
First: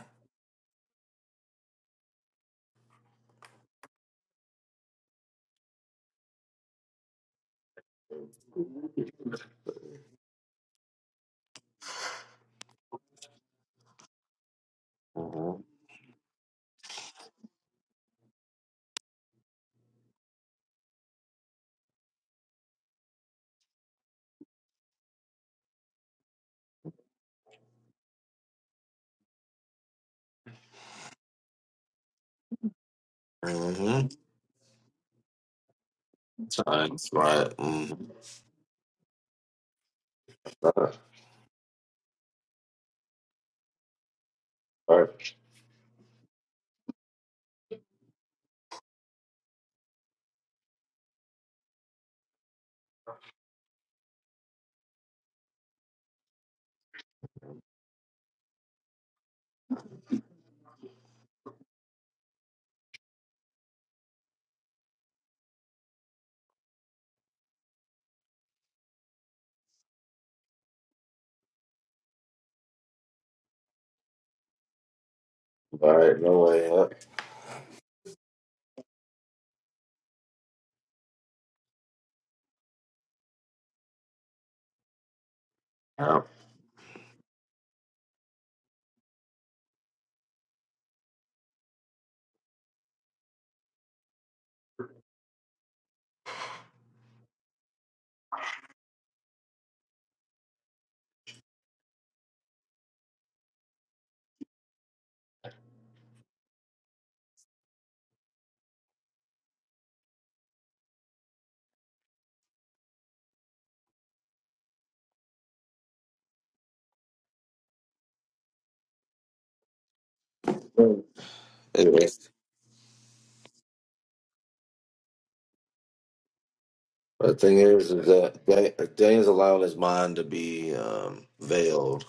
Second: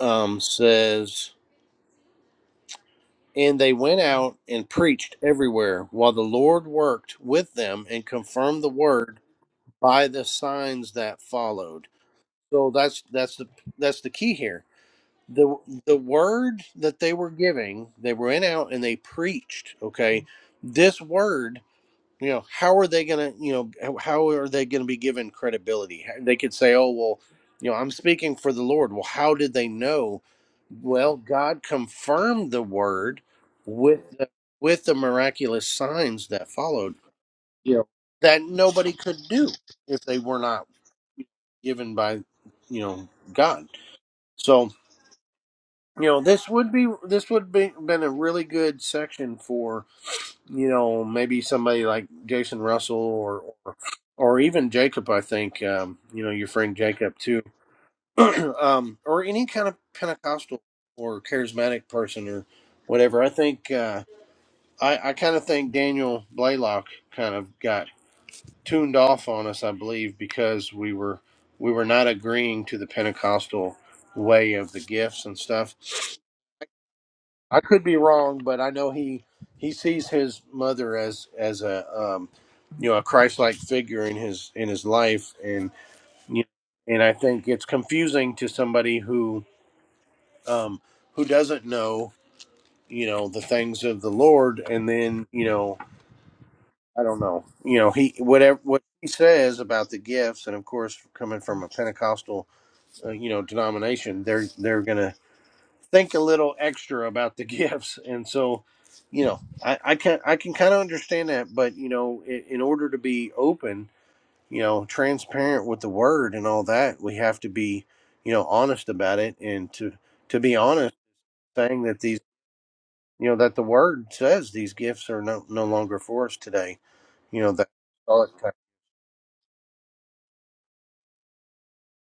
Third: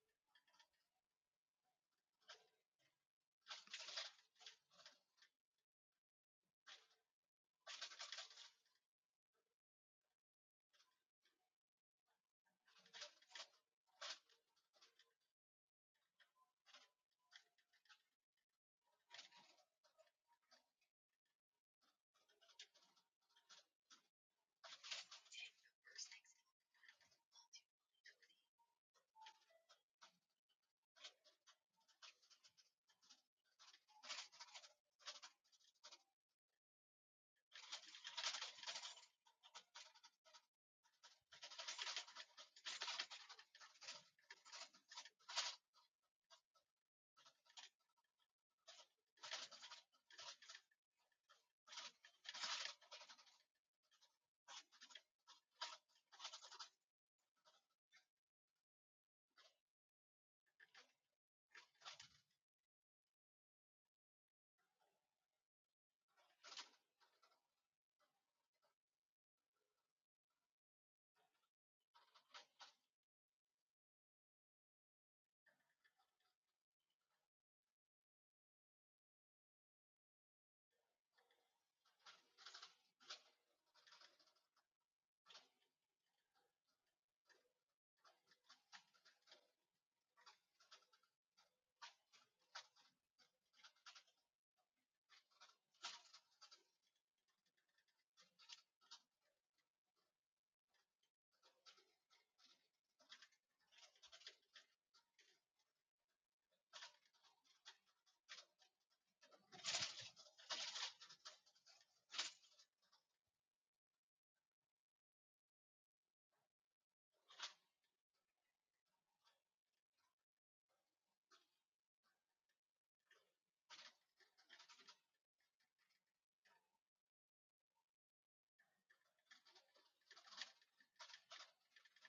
Speaker 2: um, says, And they went out and preached everywhere, while the Lord worked with them and confirmed the word by the signs that followed. So that's that's the that's the key here. The
Speaker 3: Mm-hmm.
Speaker 2: the word that they were giving, they went out and they preached, okay? This word you know how are they going to you know how are they going to be given credibility they could say oh well you know i'm speaking for the lord well how did they know well god confirmed the word with
Speaker 3: Mm-hmm.
Speaker 2: the, with the miraculous signs that followed
Speaker 3: Signs, right. Mm-hmm.
Speaker 2: that nobody could do if they were not
Speaker 3: Right.
Speaker 2: given by you know god so
Speaker 3: Right.
Speaker 2: you know this would be this would be been a really good section for you know, maybe somebody like Jason Russell or or, or even Jacob. I think um, you know your friend Jacob too, um, or any kind of Pentecostal or charismatic person or whatever. I think uh, I, I kind of think Daniel Blaylock kind of got tuned off on us. I believe because we were we were not agreeing to the Pentecostal way of the gifts and stuff.
Speaker 3: All right, no way.
Speaker 2: I could be wrong, but I know he he sees his mother as as a um, you know a Christ-like figure in his in his life, and
Speaker 3: Yep.
Speaker 2: you and I think it's confusing to somebody who um, who doesn't know you know the things of the Lord, and then you know I don't know you know he whatever what he says about the gifts, and of course coming from a Pentecostal uh, you know denomination, they're they're gonna think a little extra about the gifts and so you know i, I can i can kind of understand that but you know in, in order to be open you know transparent with the word and all that we have to be you know honest about it and to to be honest
Speaker 3: Yep.
Speaker 2: saying that
Speaker 3: Anyway,
Speaker 2: these you know that the word says these gifts are no, no longer for us today
Speaker 3: the
Speaker 2: you know
Speaker 3: thing
Speaker 2: that
Speaker 3: is, is that Dan- Dan's allowing his mind to be um, veiled.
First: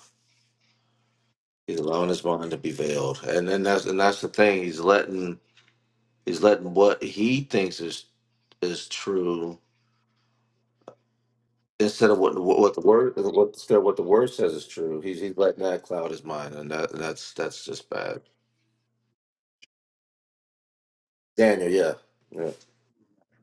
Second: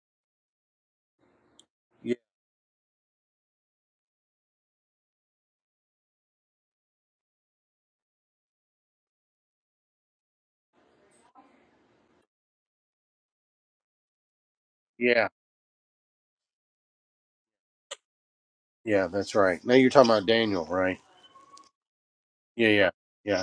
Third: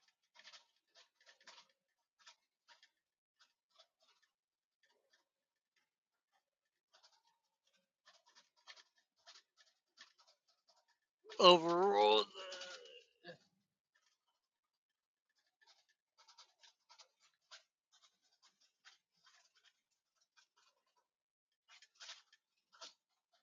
Speaker 3: He's allowing
Speaker 2: yeah
Speaker 3: his mind to be veiled, and then that's and that's the thing. He's letting he's letting what he thinks is is true instead of
Speaker 1: Overruled.
Speaker 3: what what, what the word what instead of what the word says is true. He's
Speaker 2: yeah
Speaker 3: he's letting that cloud his mind, and that that's that's just bad.
Speaker 2: yeah that's right now you're talking about daniel right
Speaker 3: Daniel, yeah, yeah,
Speaker 2: yeah yeah yeah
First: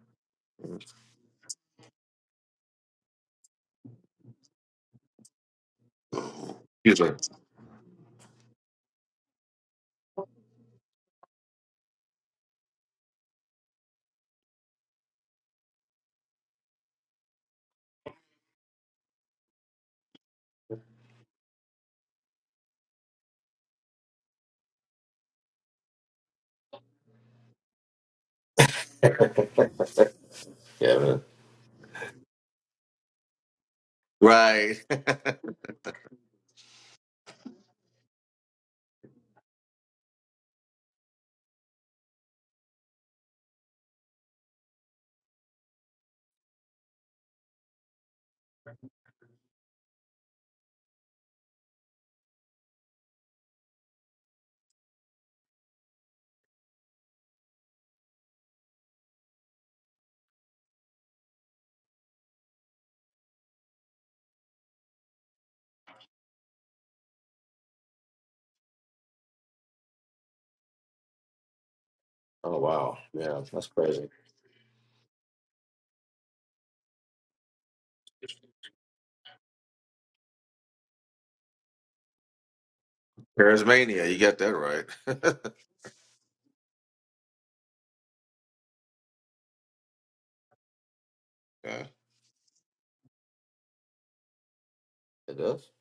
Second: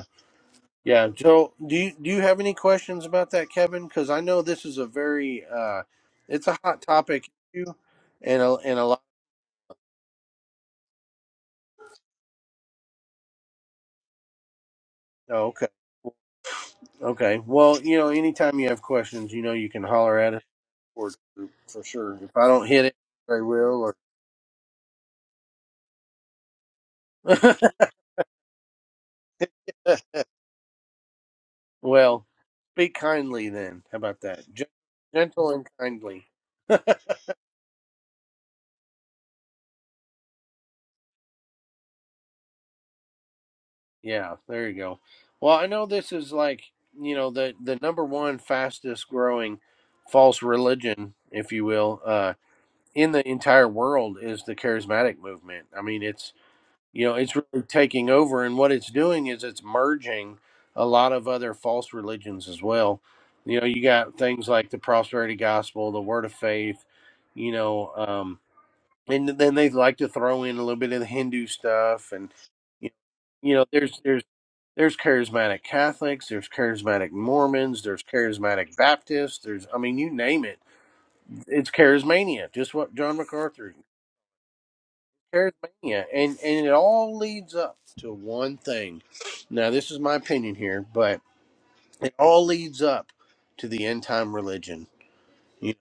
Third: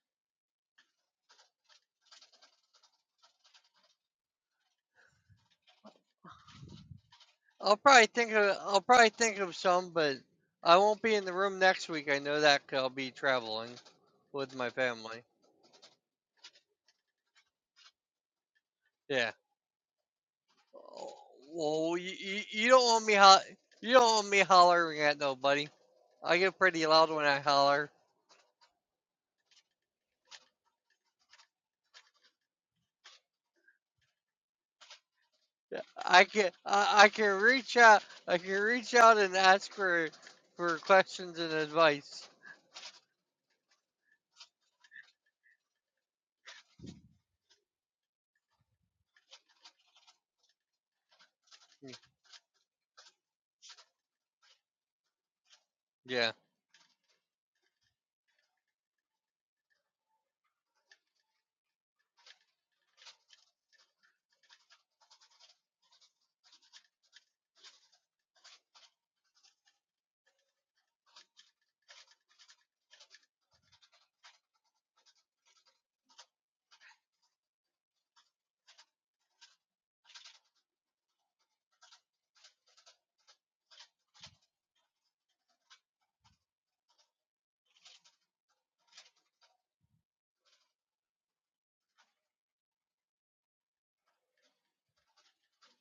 Speaker 2: Yeah, Joe, do you do you have any questions about that, Kevin? Because I know this is a very uh, it's a hot
Speaker 3: excuse
Speaker 2: topic issue,
Speaker 1: I'll probably think
Speaker 2: and a,
Speaker 1: of
Speaker 2: and
Speaker 1: I'll
Speaker 2: a lot.
Speaker 1: probably think of some, but I won't be in the room next week. I know that 'cause I'll be traveling with my family.
Speaker 2: Oh, okay, okay. Well, you know, anytime you have questions,
Speaker 1: Yeah.
Speaker 2: you know, you can holler at us or
Speaker 1: Oh,
Speaker 2: for
Speaker 1: Well, you,
Speaker 2: sure. If
Speaker 1: you,
Speaker 2: I don't
Speaker 1: you
Speaker 2: hit
Speaker 1: don't
Speaker 2: it,
Speaker 1: want me
Speaker 2: I
Speaker 1: ho-
Speaker 2: will.
Speaker 1: you don't want me hollering at nobody. I get pretty loud when I
Speaker 2: Or
Speaker 1: holler.
Speaker 3: me, yeah, man.
Speaker 2: well, speak kindly then. How about that? Gen-
Speaker 3: right.
Speaker 2: Gentle and
Speaker 1: Yeah, I
Speaker 2: kindly.
Speaker 1: can I, I can reach out I can reach out and ask for for questions and advice.
Speaker 2: Yeah, there you go. Well, I know this is like you know the the number one fastest growing false religion, if you
Speaker 1: Hmm.
Speaker 2: will, uh, in the entire world is the charismatic movement. I mean,
Speaker 1: Yeah.
Speaker 2: it's you know, it's really taking over, and what it's doing is it's merging a lot of other false religions as well. You know, you got things like the prosperity gospel, the word of faith, you know, um, and then they like to throw in a little bit of the Hindu stuff, and
Speaker 3: Oh
Speaker 2: you
Speaker 3: wow, yeah,
Speaker 2: you know,
Speaker 3: that's
Speaker 2: there's
Speaker 3: crazy.
Speaker 2: there's there's charismatic Catholics, there's charismatic Mormons, there's charismatic Baptists, there's I mean, you name it, it's charismania, just what John MacArthur
Speaker 3: Charismania, you got that right.
Speaker 2: charismania, and and it all leads up to one thing. Now, this is my opinion here, but
Speaker 3: yeah,
Speaker 2: it all leads up to the end time religion.
Speaker 3: it does.
Speaker 2: You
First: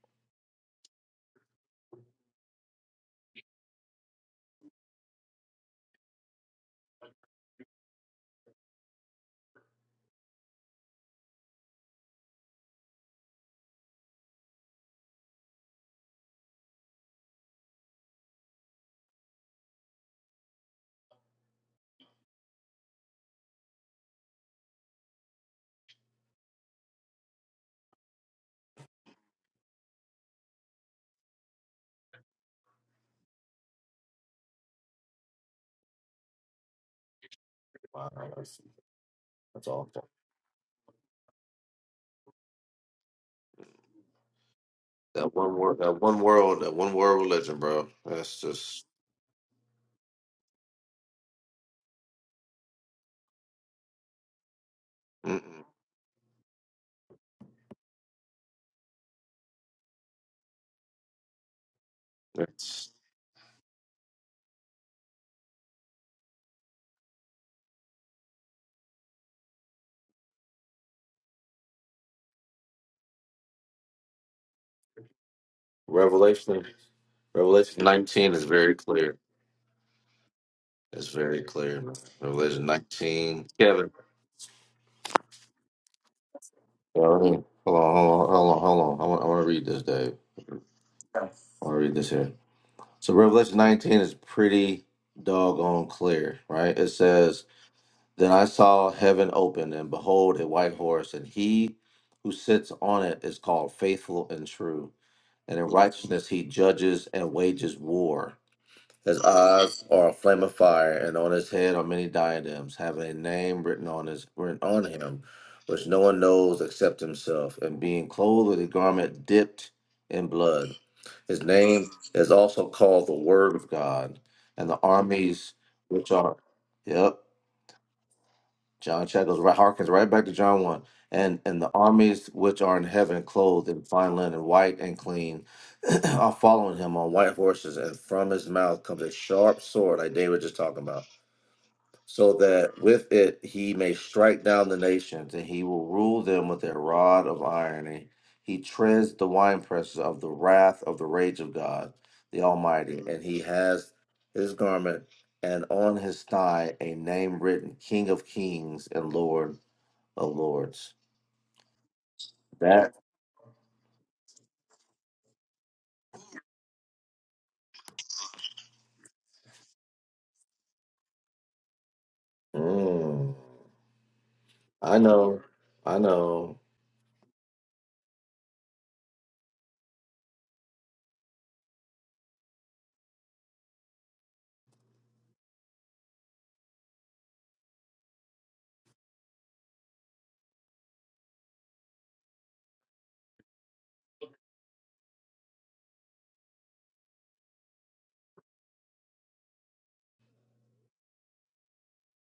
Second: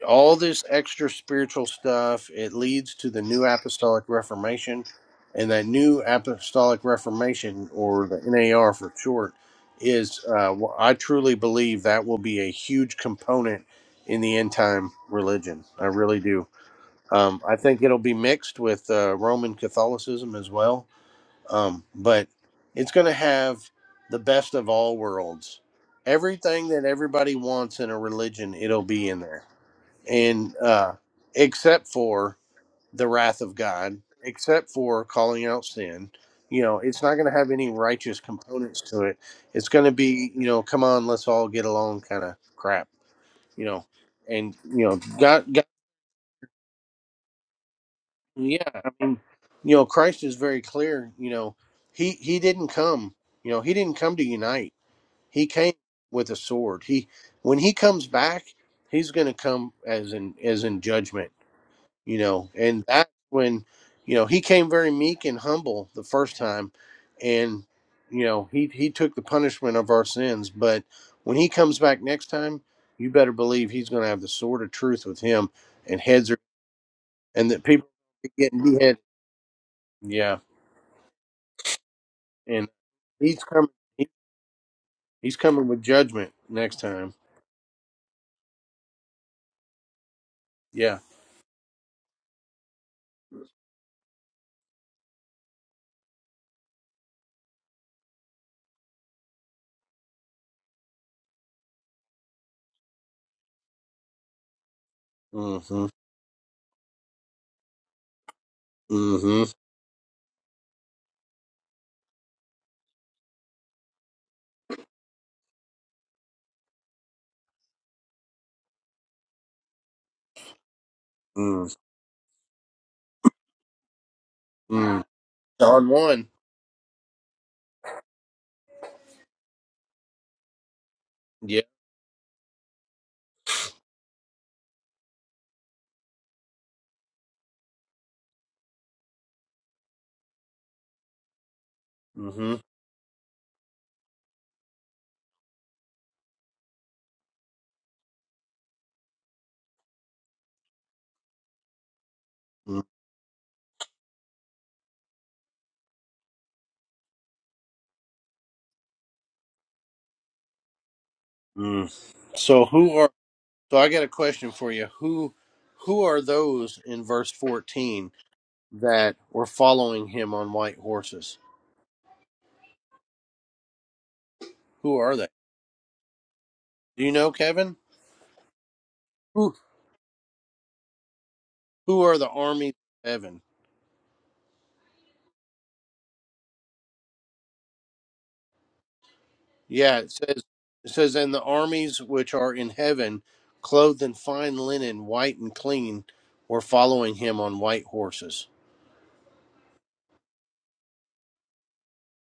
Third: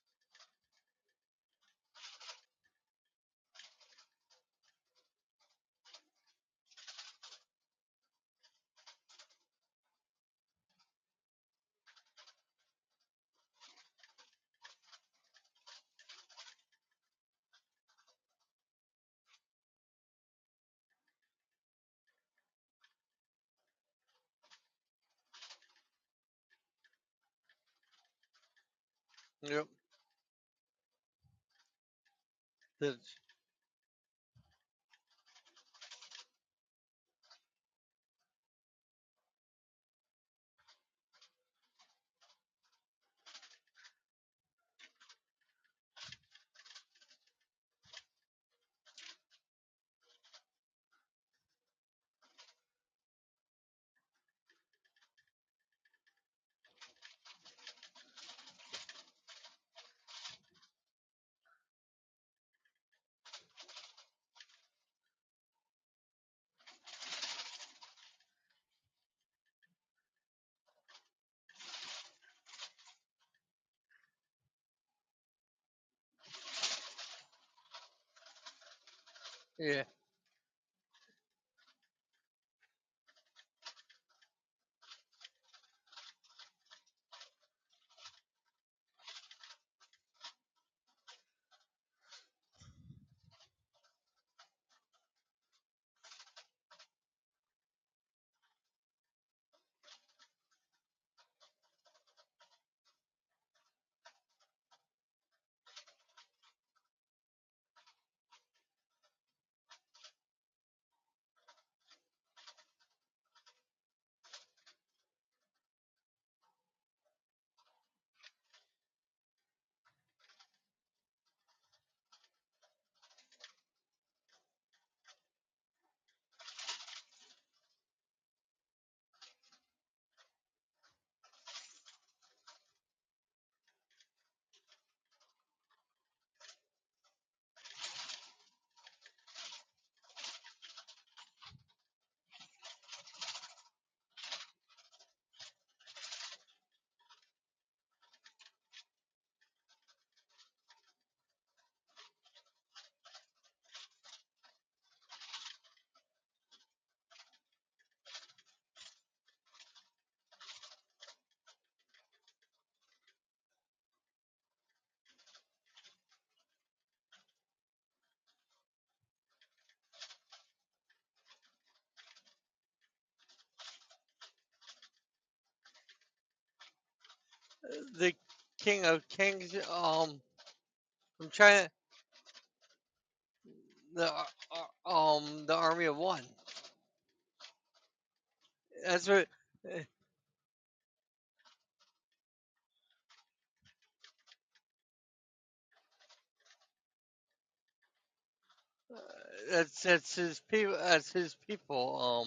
Speaker 2: know, all this extra spiritual stuff it leads to the New Apostolic Reformation, and that New Apostolic Reformation, or the NAR for short, is uh, wh- I truly believe that will be a huge component in the end time religion. I really do. Um, I think it'll be mixed with uh, Roman Catholicism as well, um, but it's going to have the best of all worlds. Everything that everybody wants in a religion, it'll be in there,
Speaker 1: Yep.
Speaker 2: and uh, except for the
Speaker 1: That's-
Speaker 2: wrath of God, except for calling out sin. You know, it's not going to have any
Speaker 3: Wow,
Speaker 2: righteous
Speaker 3: that's,
Speaker 2: components to it.
Speaker 3: that's
Speaker 2: It's going to
Speaker 3: awful.
Speaker 2: be, you know, come on, let's all get along kind of crap. You know, and you know,
Speaker 3: That
Speaker 2: God,
Speaker 3: one
Speaker 2: God
Speaker 3: world, that one world, that one world religion, bro. That's just,
Speaker 2: yeah. You know, Christ is very clear. You know, he he didn't come. You know, he didn't come to unite. He
Speaker 3: mm-mm.
Speaker 2: came with a sword. He when he comes back, he's going to come as in as in judgment. You know, and
Speaker 3: it's
Speaker 2: that's when you know he came very meek and humble the first time, and you know he he took the punishment of our sins. But when he comes back next time, you better believe he's going to have the sword of truth with him, and heads are
Speaker 3: Revelation.
Speaker 2: and that
Speaker 3: Revelation
Speaker 2: people are
Speaker 3: nineteen is
Speaker 2: getting
Speaker 3: very
Speaker 2: beheaded.
Speaker 3: clear.
Speaker 1: Yeah.
Speaker 2: Yeah.
Speaker 3: It's very clear. Revelation
Speaker 2: and he's
Speaker 3: nineteen.
Speaker 2: coming.
Speaker 3: Kevin,
Speaker 2: He, he's coming with judgment next
Speaker 3: hold
Speaker 2: time.
Speaker 3: on, hold on, hold on, hold on. I want, I want to read this, Dave.
Speaker 2: Yeah.
Speaker 3: I want to read this here. So Revelation nineteen is pretty doggone clear, right? It says. Then I saw heaven open, and behold, a white horse, and he who sits on it is called Faithful and True. And in
Speaker 2: Mm-hmm.
Speaker 3: righteousness he judges and wages war. His
Speaker 2: Mm-hmm.
Speaker 3: eyes are a flame of fire, and on his head are many diadems, having a name written on his written on him, which no one knows except himself. And being clothed with a garment dipped in blood, his name is also called the Word of God. And the
Speaker 2: Mm-hmm.
Speaker 3: armies
Speaker 2: John
Speaker 3: which
Speaker 2: one.
Speaker 3: are, yep, John chapter goes right harkens right back to John one. And
Speaker 2: Yeah.
Speaker 3: and the armies which are in heaven, clothed in fine linen, white and clean, are following him on white horses, and from his mouth comes a sharp sword, like David just talking about, so
Speaker 2: Mm-hmm.
Speaker 3: that with it he may strike down the nations, and he will rule them with a rod of iron. he treads the winepresses of the wrath of the rage of God, the Almighty. And he has his garment and on his thigh a name written, King of Kings and Lord of Lords.
Speaker 2: Mm-hmm. So
Speaker 3: That
Speaker 2: who are? So I got a question for you. Who? Who are those in verse fourteen that were following him on white horses?
Speaker 3: mm, I
Speaker 2: Who are they?
Speaker 3: know, I know.
Speaker 2: Do you know, Kevin?
Speaker 1: the King of
Speaker 2: Who?
Speaker 1: Kings. Um, from China,
Speaker 2: Who are the armies of heaven?
Speaker 1: the ar- um the Army of One. That's what. eh,
Speaker 2: Yeah, it says it says, And the armies which are in heaven, clothed in fine linen, white and clean, were following him on white horses.
Speaker 1: uh, That's that's his people. That's his people.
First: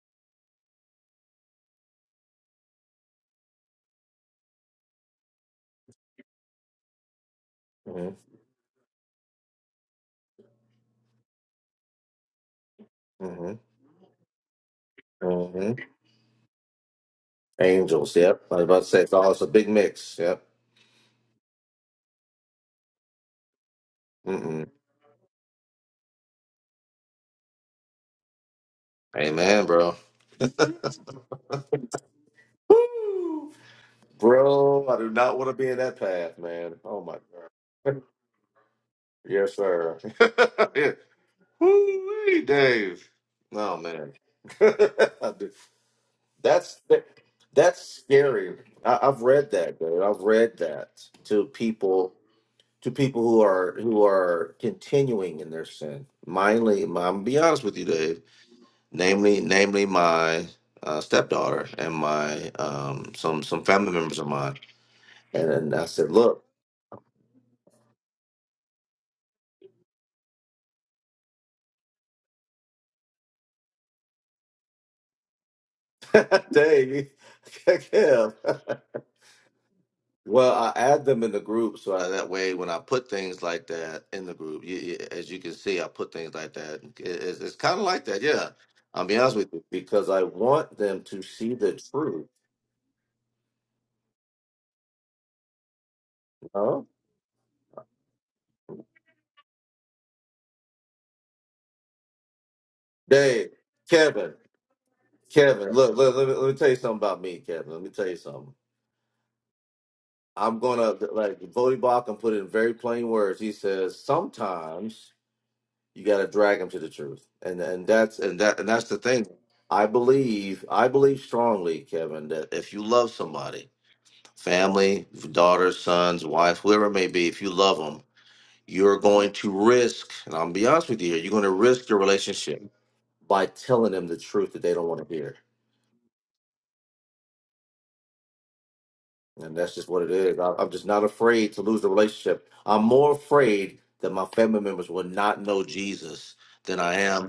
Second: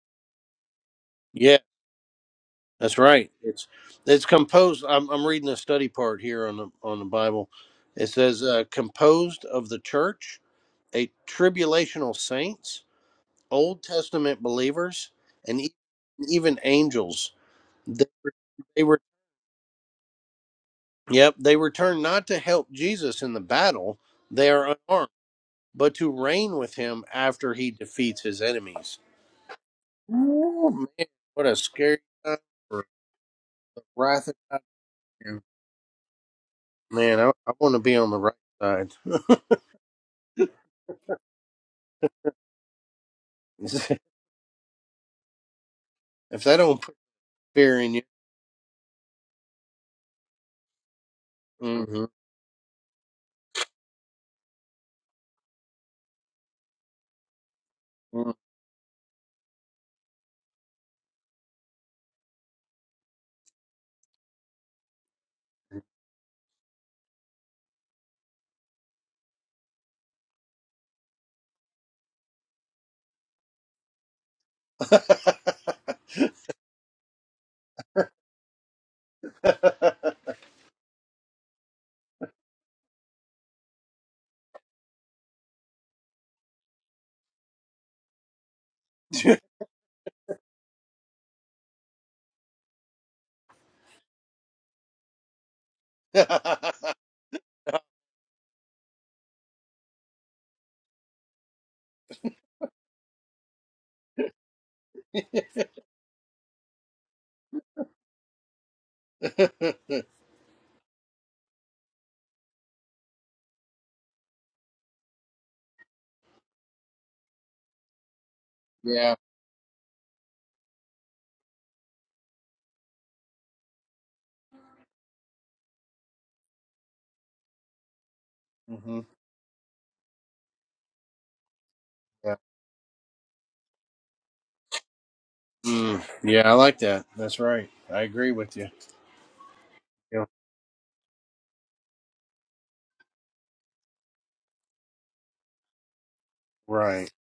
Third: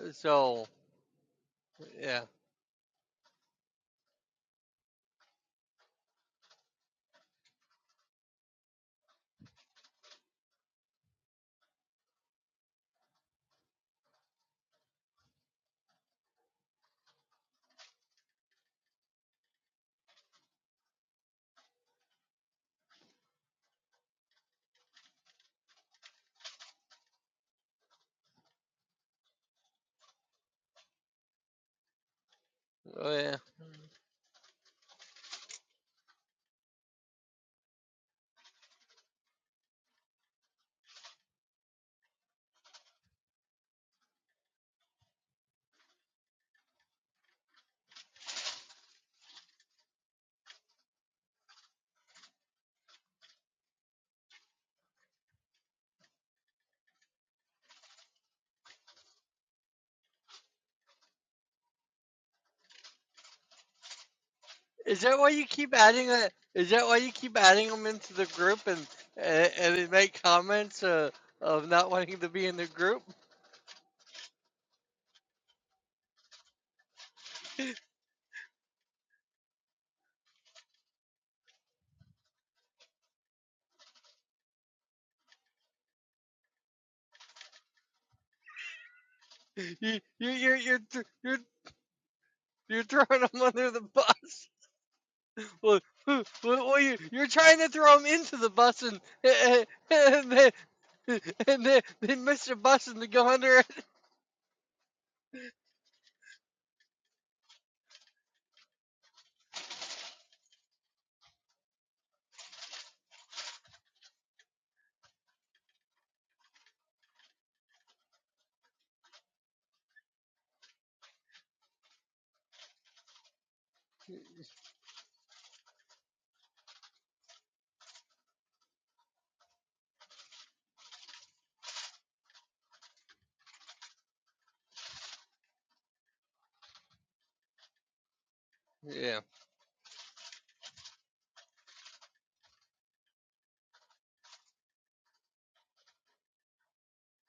Speaker 1: Um. So
Speaker 2: Yeah,
Speaker 1: yeah.
Speaker 2: that's right. It's it's composed I'm I'm reading the study part here on the on the Bible.
Speaker 3: hmm
Speaker 2: It says uh, composed of the church, a tribulational saints,
Speaker 3: hmm
Speaker 2: Old Testament believers, and
Speaker 3: hmm
Speaker 2: e- even angels. They
Speaker 3: Angels,
Speaker 2: were,
Speaker 3: yep. I was about
Speaker 2: they
Speaker 3: to say,
Speaker 2: were
Speaker 3: it's all it's a big mix. Yep.
Speaker 2: yep, they return not to help Jesus in the battle. They
Speaker 3: Mm-mm.
Speaker 2: are unarmed but to reign with him after he defeats his enemies.
Speaker 3: Amen, bro.
Speaker 2: Oh man, what a scary time for
Speaker 1: Oh yeah.
Speaker 3: Woo!
Speaker 2: wrath of God.
Speaker 3: Bro, I do not want to be in that path, man. Oh my
Speaker 2: Man, I, I want to be
Speaker 3: god.
Speaker 2: on the right side.
Speaker 3: Yes, sir. yeah. woo Dave. Oh man.
Speaker 2: if that
Speaker 3: that's
Speaker 2: don't put fear
Speaker 3: that's
Speaker 2: in you,
Speaker 3: scary. I, I've read that, dude. I've read that to
Speaker 2: hmm
Speaker 3: people to people who are who are continuing in their sin. Mainly, I'm gonna be honest with you, Dave. Namely, namely my uh, stepdaughter and my um, some some family members of mine.
Speaker 1: Is that why you
Speaker 3: And
Speaker 1: keep
Speaker 3: then I
Speaker 1: adding
Speaker 3: said,
Speaker 1: that?
Speaker 3: look,
Speaker 1: Is that why you keep adding them into the group and and, and they make comments uh, of not wanting to be in the group?
Speaker 3: Dave, Kev. Well, I add them in the group so I, that way when I put things like that in the group, you, you- as you can see, I put things like that. It- it's it's kind of like that, yeah. I'll be honest with you
Speaker 1: You
Speaker 3: because I
Speaker 1: you you're
Speaker 3: want
Speaker 1: you're
Speaker 3: them
Speaker 1: th-
Speaker 3: to
Speaker 1: you're,
Speaker 3: see the truth.
Speaker 1: you're throwing them under the bus. Well, well, well,
Speaker 3: Huh?
Speaker 1: you, you're trying to throw him into the bus, and, and, then, and then, then Mr. Bus and to go
Speaker 3: Dave,
Speaker 1: under it.
Speaker 3: Kevin, Kevin, look, look let, me, let me tell you something about me, Kevin. Let me tell you something. I'm gonna like Vody Bach and put it in very plain words. He says sometimes You got to drag them to the truth, and and that's and that and that's the
Speaker 2: yeah,
Speaker 3: thing. I believe I believe strongly, Kevin, that if you love somebody, family, daughters, sons, wife, whoever it may be, if you love them, you're
Speaker 2: hmm
Speaker 3: going to risk. And I'm be honest with you here. You're going to risk your
Speaker 2: yeah,
Speaker 3: relationship by telling them the truth that they don't want to hear.
Speaker 2: mm, yeah. I like that. That's right. I agree with you.
Speaker 1: Yeah,
Speaker 3: And that's just what it
Speaker 2: Yeah,
Speaker 3: is. I, I'm just not afraid to lose the relationship. I'm more afraid that my family members will not know Jesus than I
Speaker 2: right.
Speaker 3: am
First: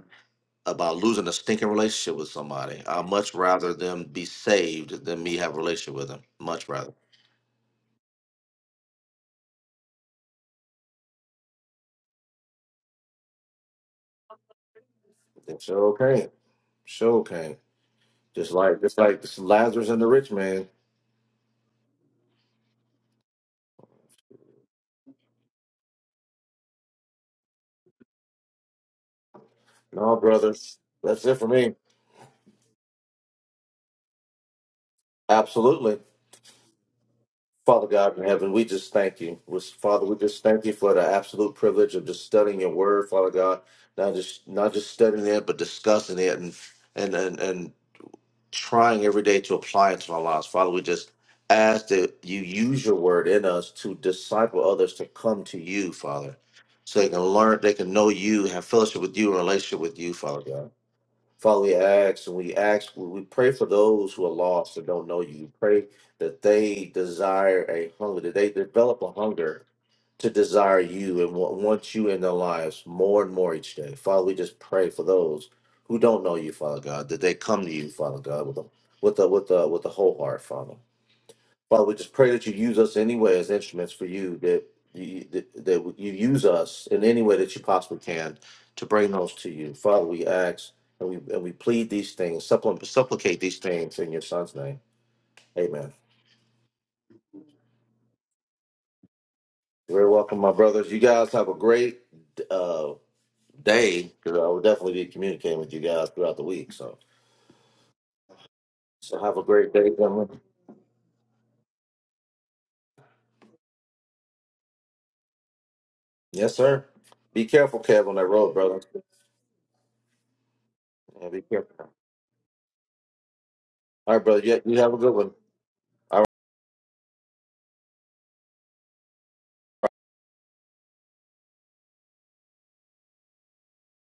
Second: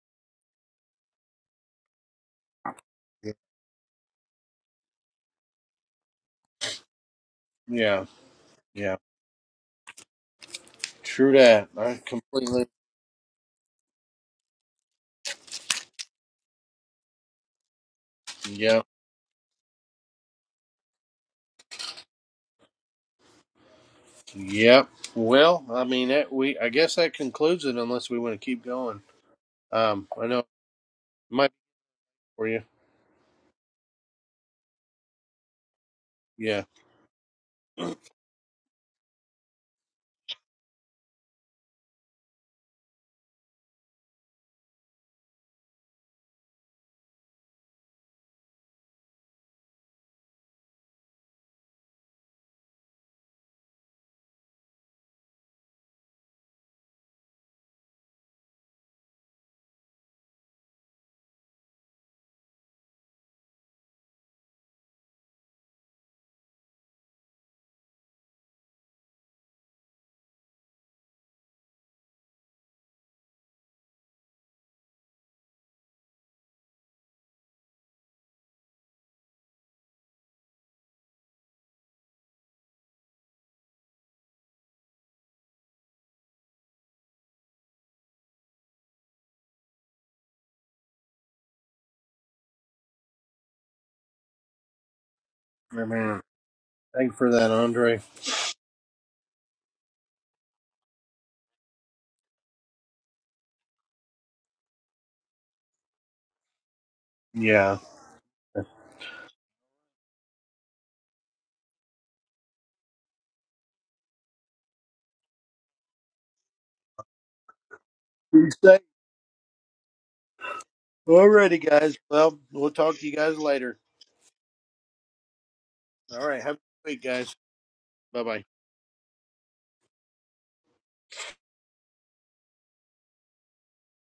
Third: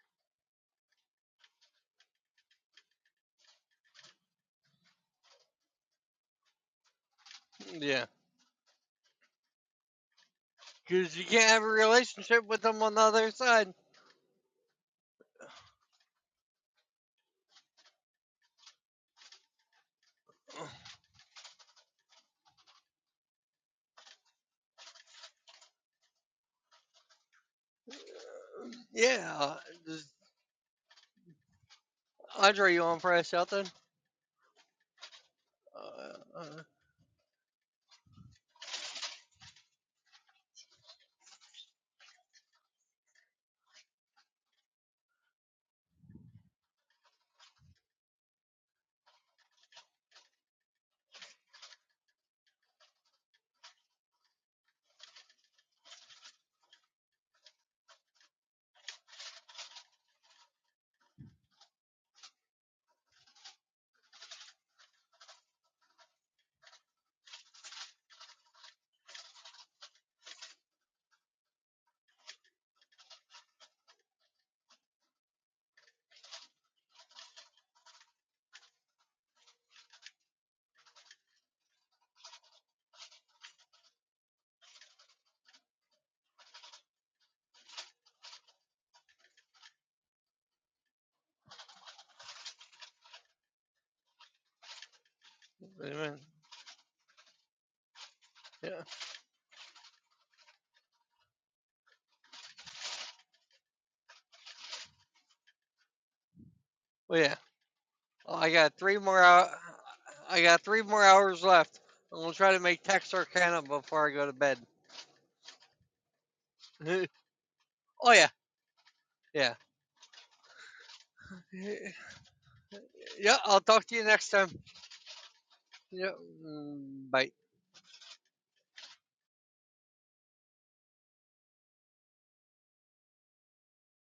Speaker 3: about losing a stinking relationship with somebody. I'd
Speaker 2: Yeah,
Speaker 3: much rather them be saved than me have a relationship with them. Much rather.
Speaker 1: yeah.
Speaker 2: yeah. Yeah.
Speaker 1: Because you
Speaker 2: True
Speaker 1: can't have a
Speaker 2: that. I
Speaker 1: relationship with
Speaker 2: completely.
Speaker 1: them on the other side.
Speaker 3: It Sure can. Sure can. Just
Speaker 2: Yeah.
Speaker 3: like just like this Lazarus and the rich man.
Speaker 2: Yep. Well, I mean that we I guess that concludes it unless we want to keep going.
Speaker 1: Yeah. Does,
Speaker 2: Um
Speaker 3: No,
Speaker 2: I know it
Speaker 3: brothers. That's it for
Speaker 2: might be
Speaker 3: me.
Speaker 2: for you.
Speaker 1: Andre, you on for us out
Speaker 3: Absolutely.
Speaker 1: Uh, uh,
Speaker 2: Yeah.
Speaker 3: Father God in heaven, we just thank you. We- Father, we just thank you for the absolute privilege of just studying your word, Father God. Not just not just studying it, but discussing it and and and, and trying every day to apply it to our lives. Father, we just ask that you use your word in us to disciple others to come to you, Father, so they can learn, they can know you, have fellowship with you, and relationship with you, Father God. Father, we ask and we ask, we we pray for those who are lost and don't know you. We pray that they desire a hunger, that they develop a hunger to desire you and wa- want you in their lives more and more each day. Father, we just pray for those who don't know you, Father God, that they come to you, Father God, with a with a with a with a whole heart, Father. Father, we just pray that you use us anyway as instruments for you, that you that, that you use us in any way that you possibly can to bring those to you. Father, we ask and we and we plead these things, supplicate, supplicate these things in your son's name. Amen.
Speaker 2: Amen. Thanks for that, Andre.
Speaker 1: yeah.
Speaker 3: You're very welcome, my brothers. You guys have a great uh day because I will definitely be communicating with you guys throughout the week. So,
Speaker 1: Well, yeah.
Speaker 2: Yeah.
Speaker 1: Oh, I got three more.
Speaker 3: so have a
Speaker 1: hou-
Speaker 3: great day, gentlemen.
Speaker 1: I got three more hours left. I'm gonna try to make Texarkana before I go to bed.
Speaker 3: Yes, sir.
Speaker 1: oh
Speaker 3: Be careful, Kev, on that
Speaker 1: yeah,
Speaker 2: Be
Speaker 3: road, brother.
Speaker 2: safe.
Speaker 1: yeah.
Speaker 3: Yeah, be
Speaker 2: Alrighty
Speaker 3: careful. All
Speaker 2: guys. Well, we'll talk to you
Speaker 1: Yeah,
Speaker 2: guys
Speaker 1: I'll
Speaker 2: later.
Speaker 1: talk to you
Speaker 3: right,
Speaker 1: next
Speaker 3: brother.
Speaker 1: time.
Speaker 3: Yeah, you have a good one.
Speaker 1: Yeah,
Speaker 2: All right.
Speaker 1: know,
Speaker 2: Have a good week,
Speaker 1: mm, by
Speaker 2: guys. Bye bye.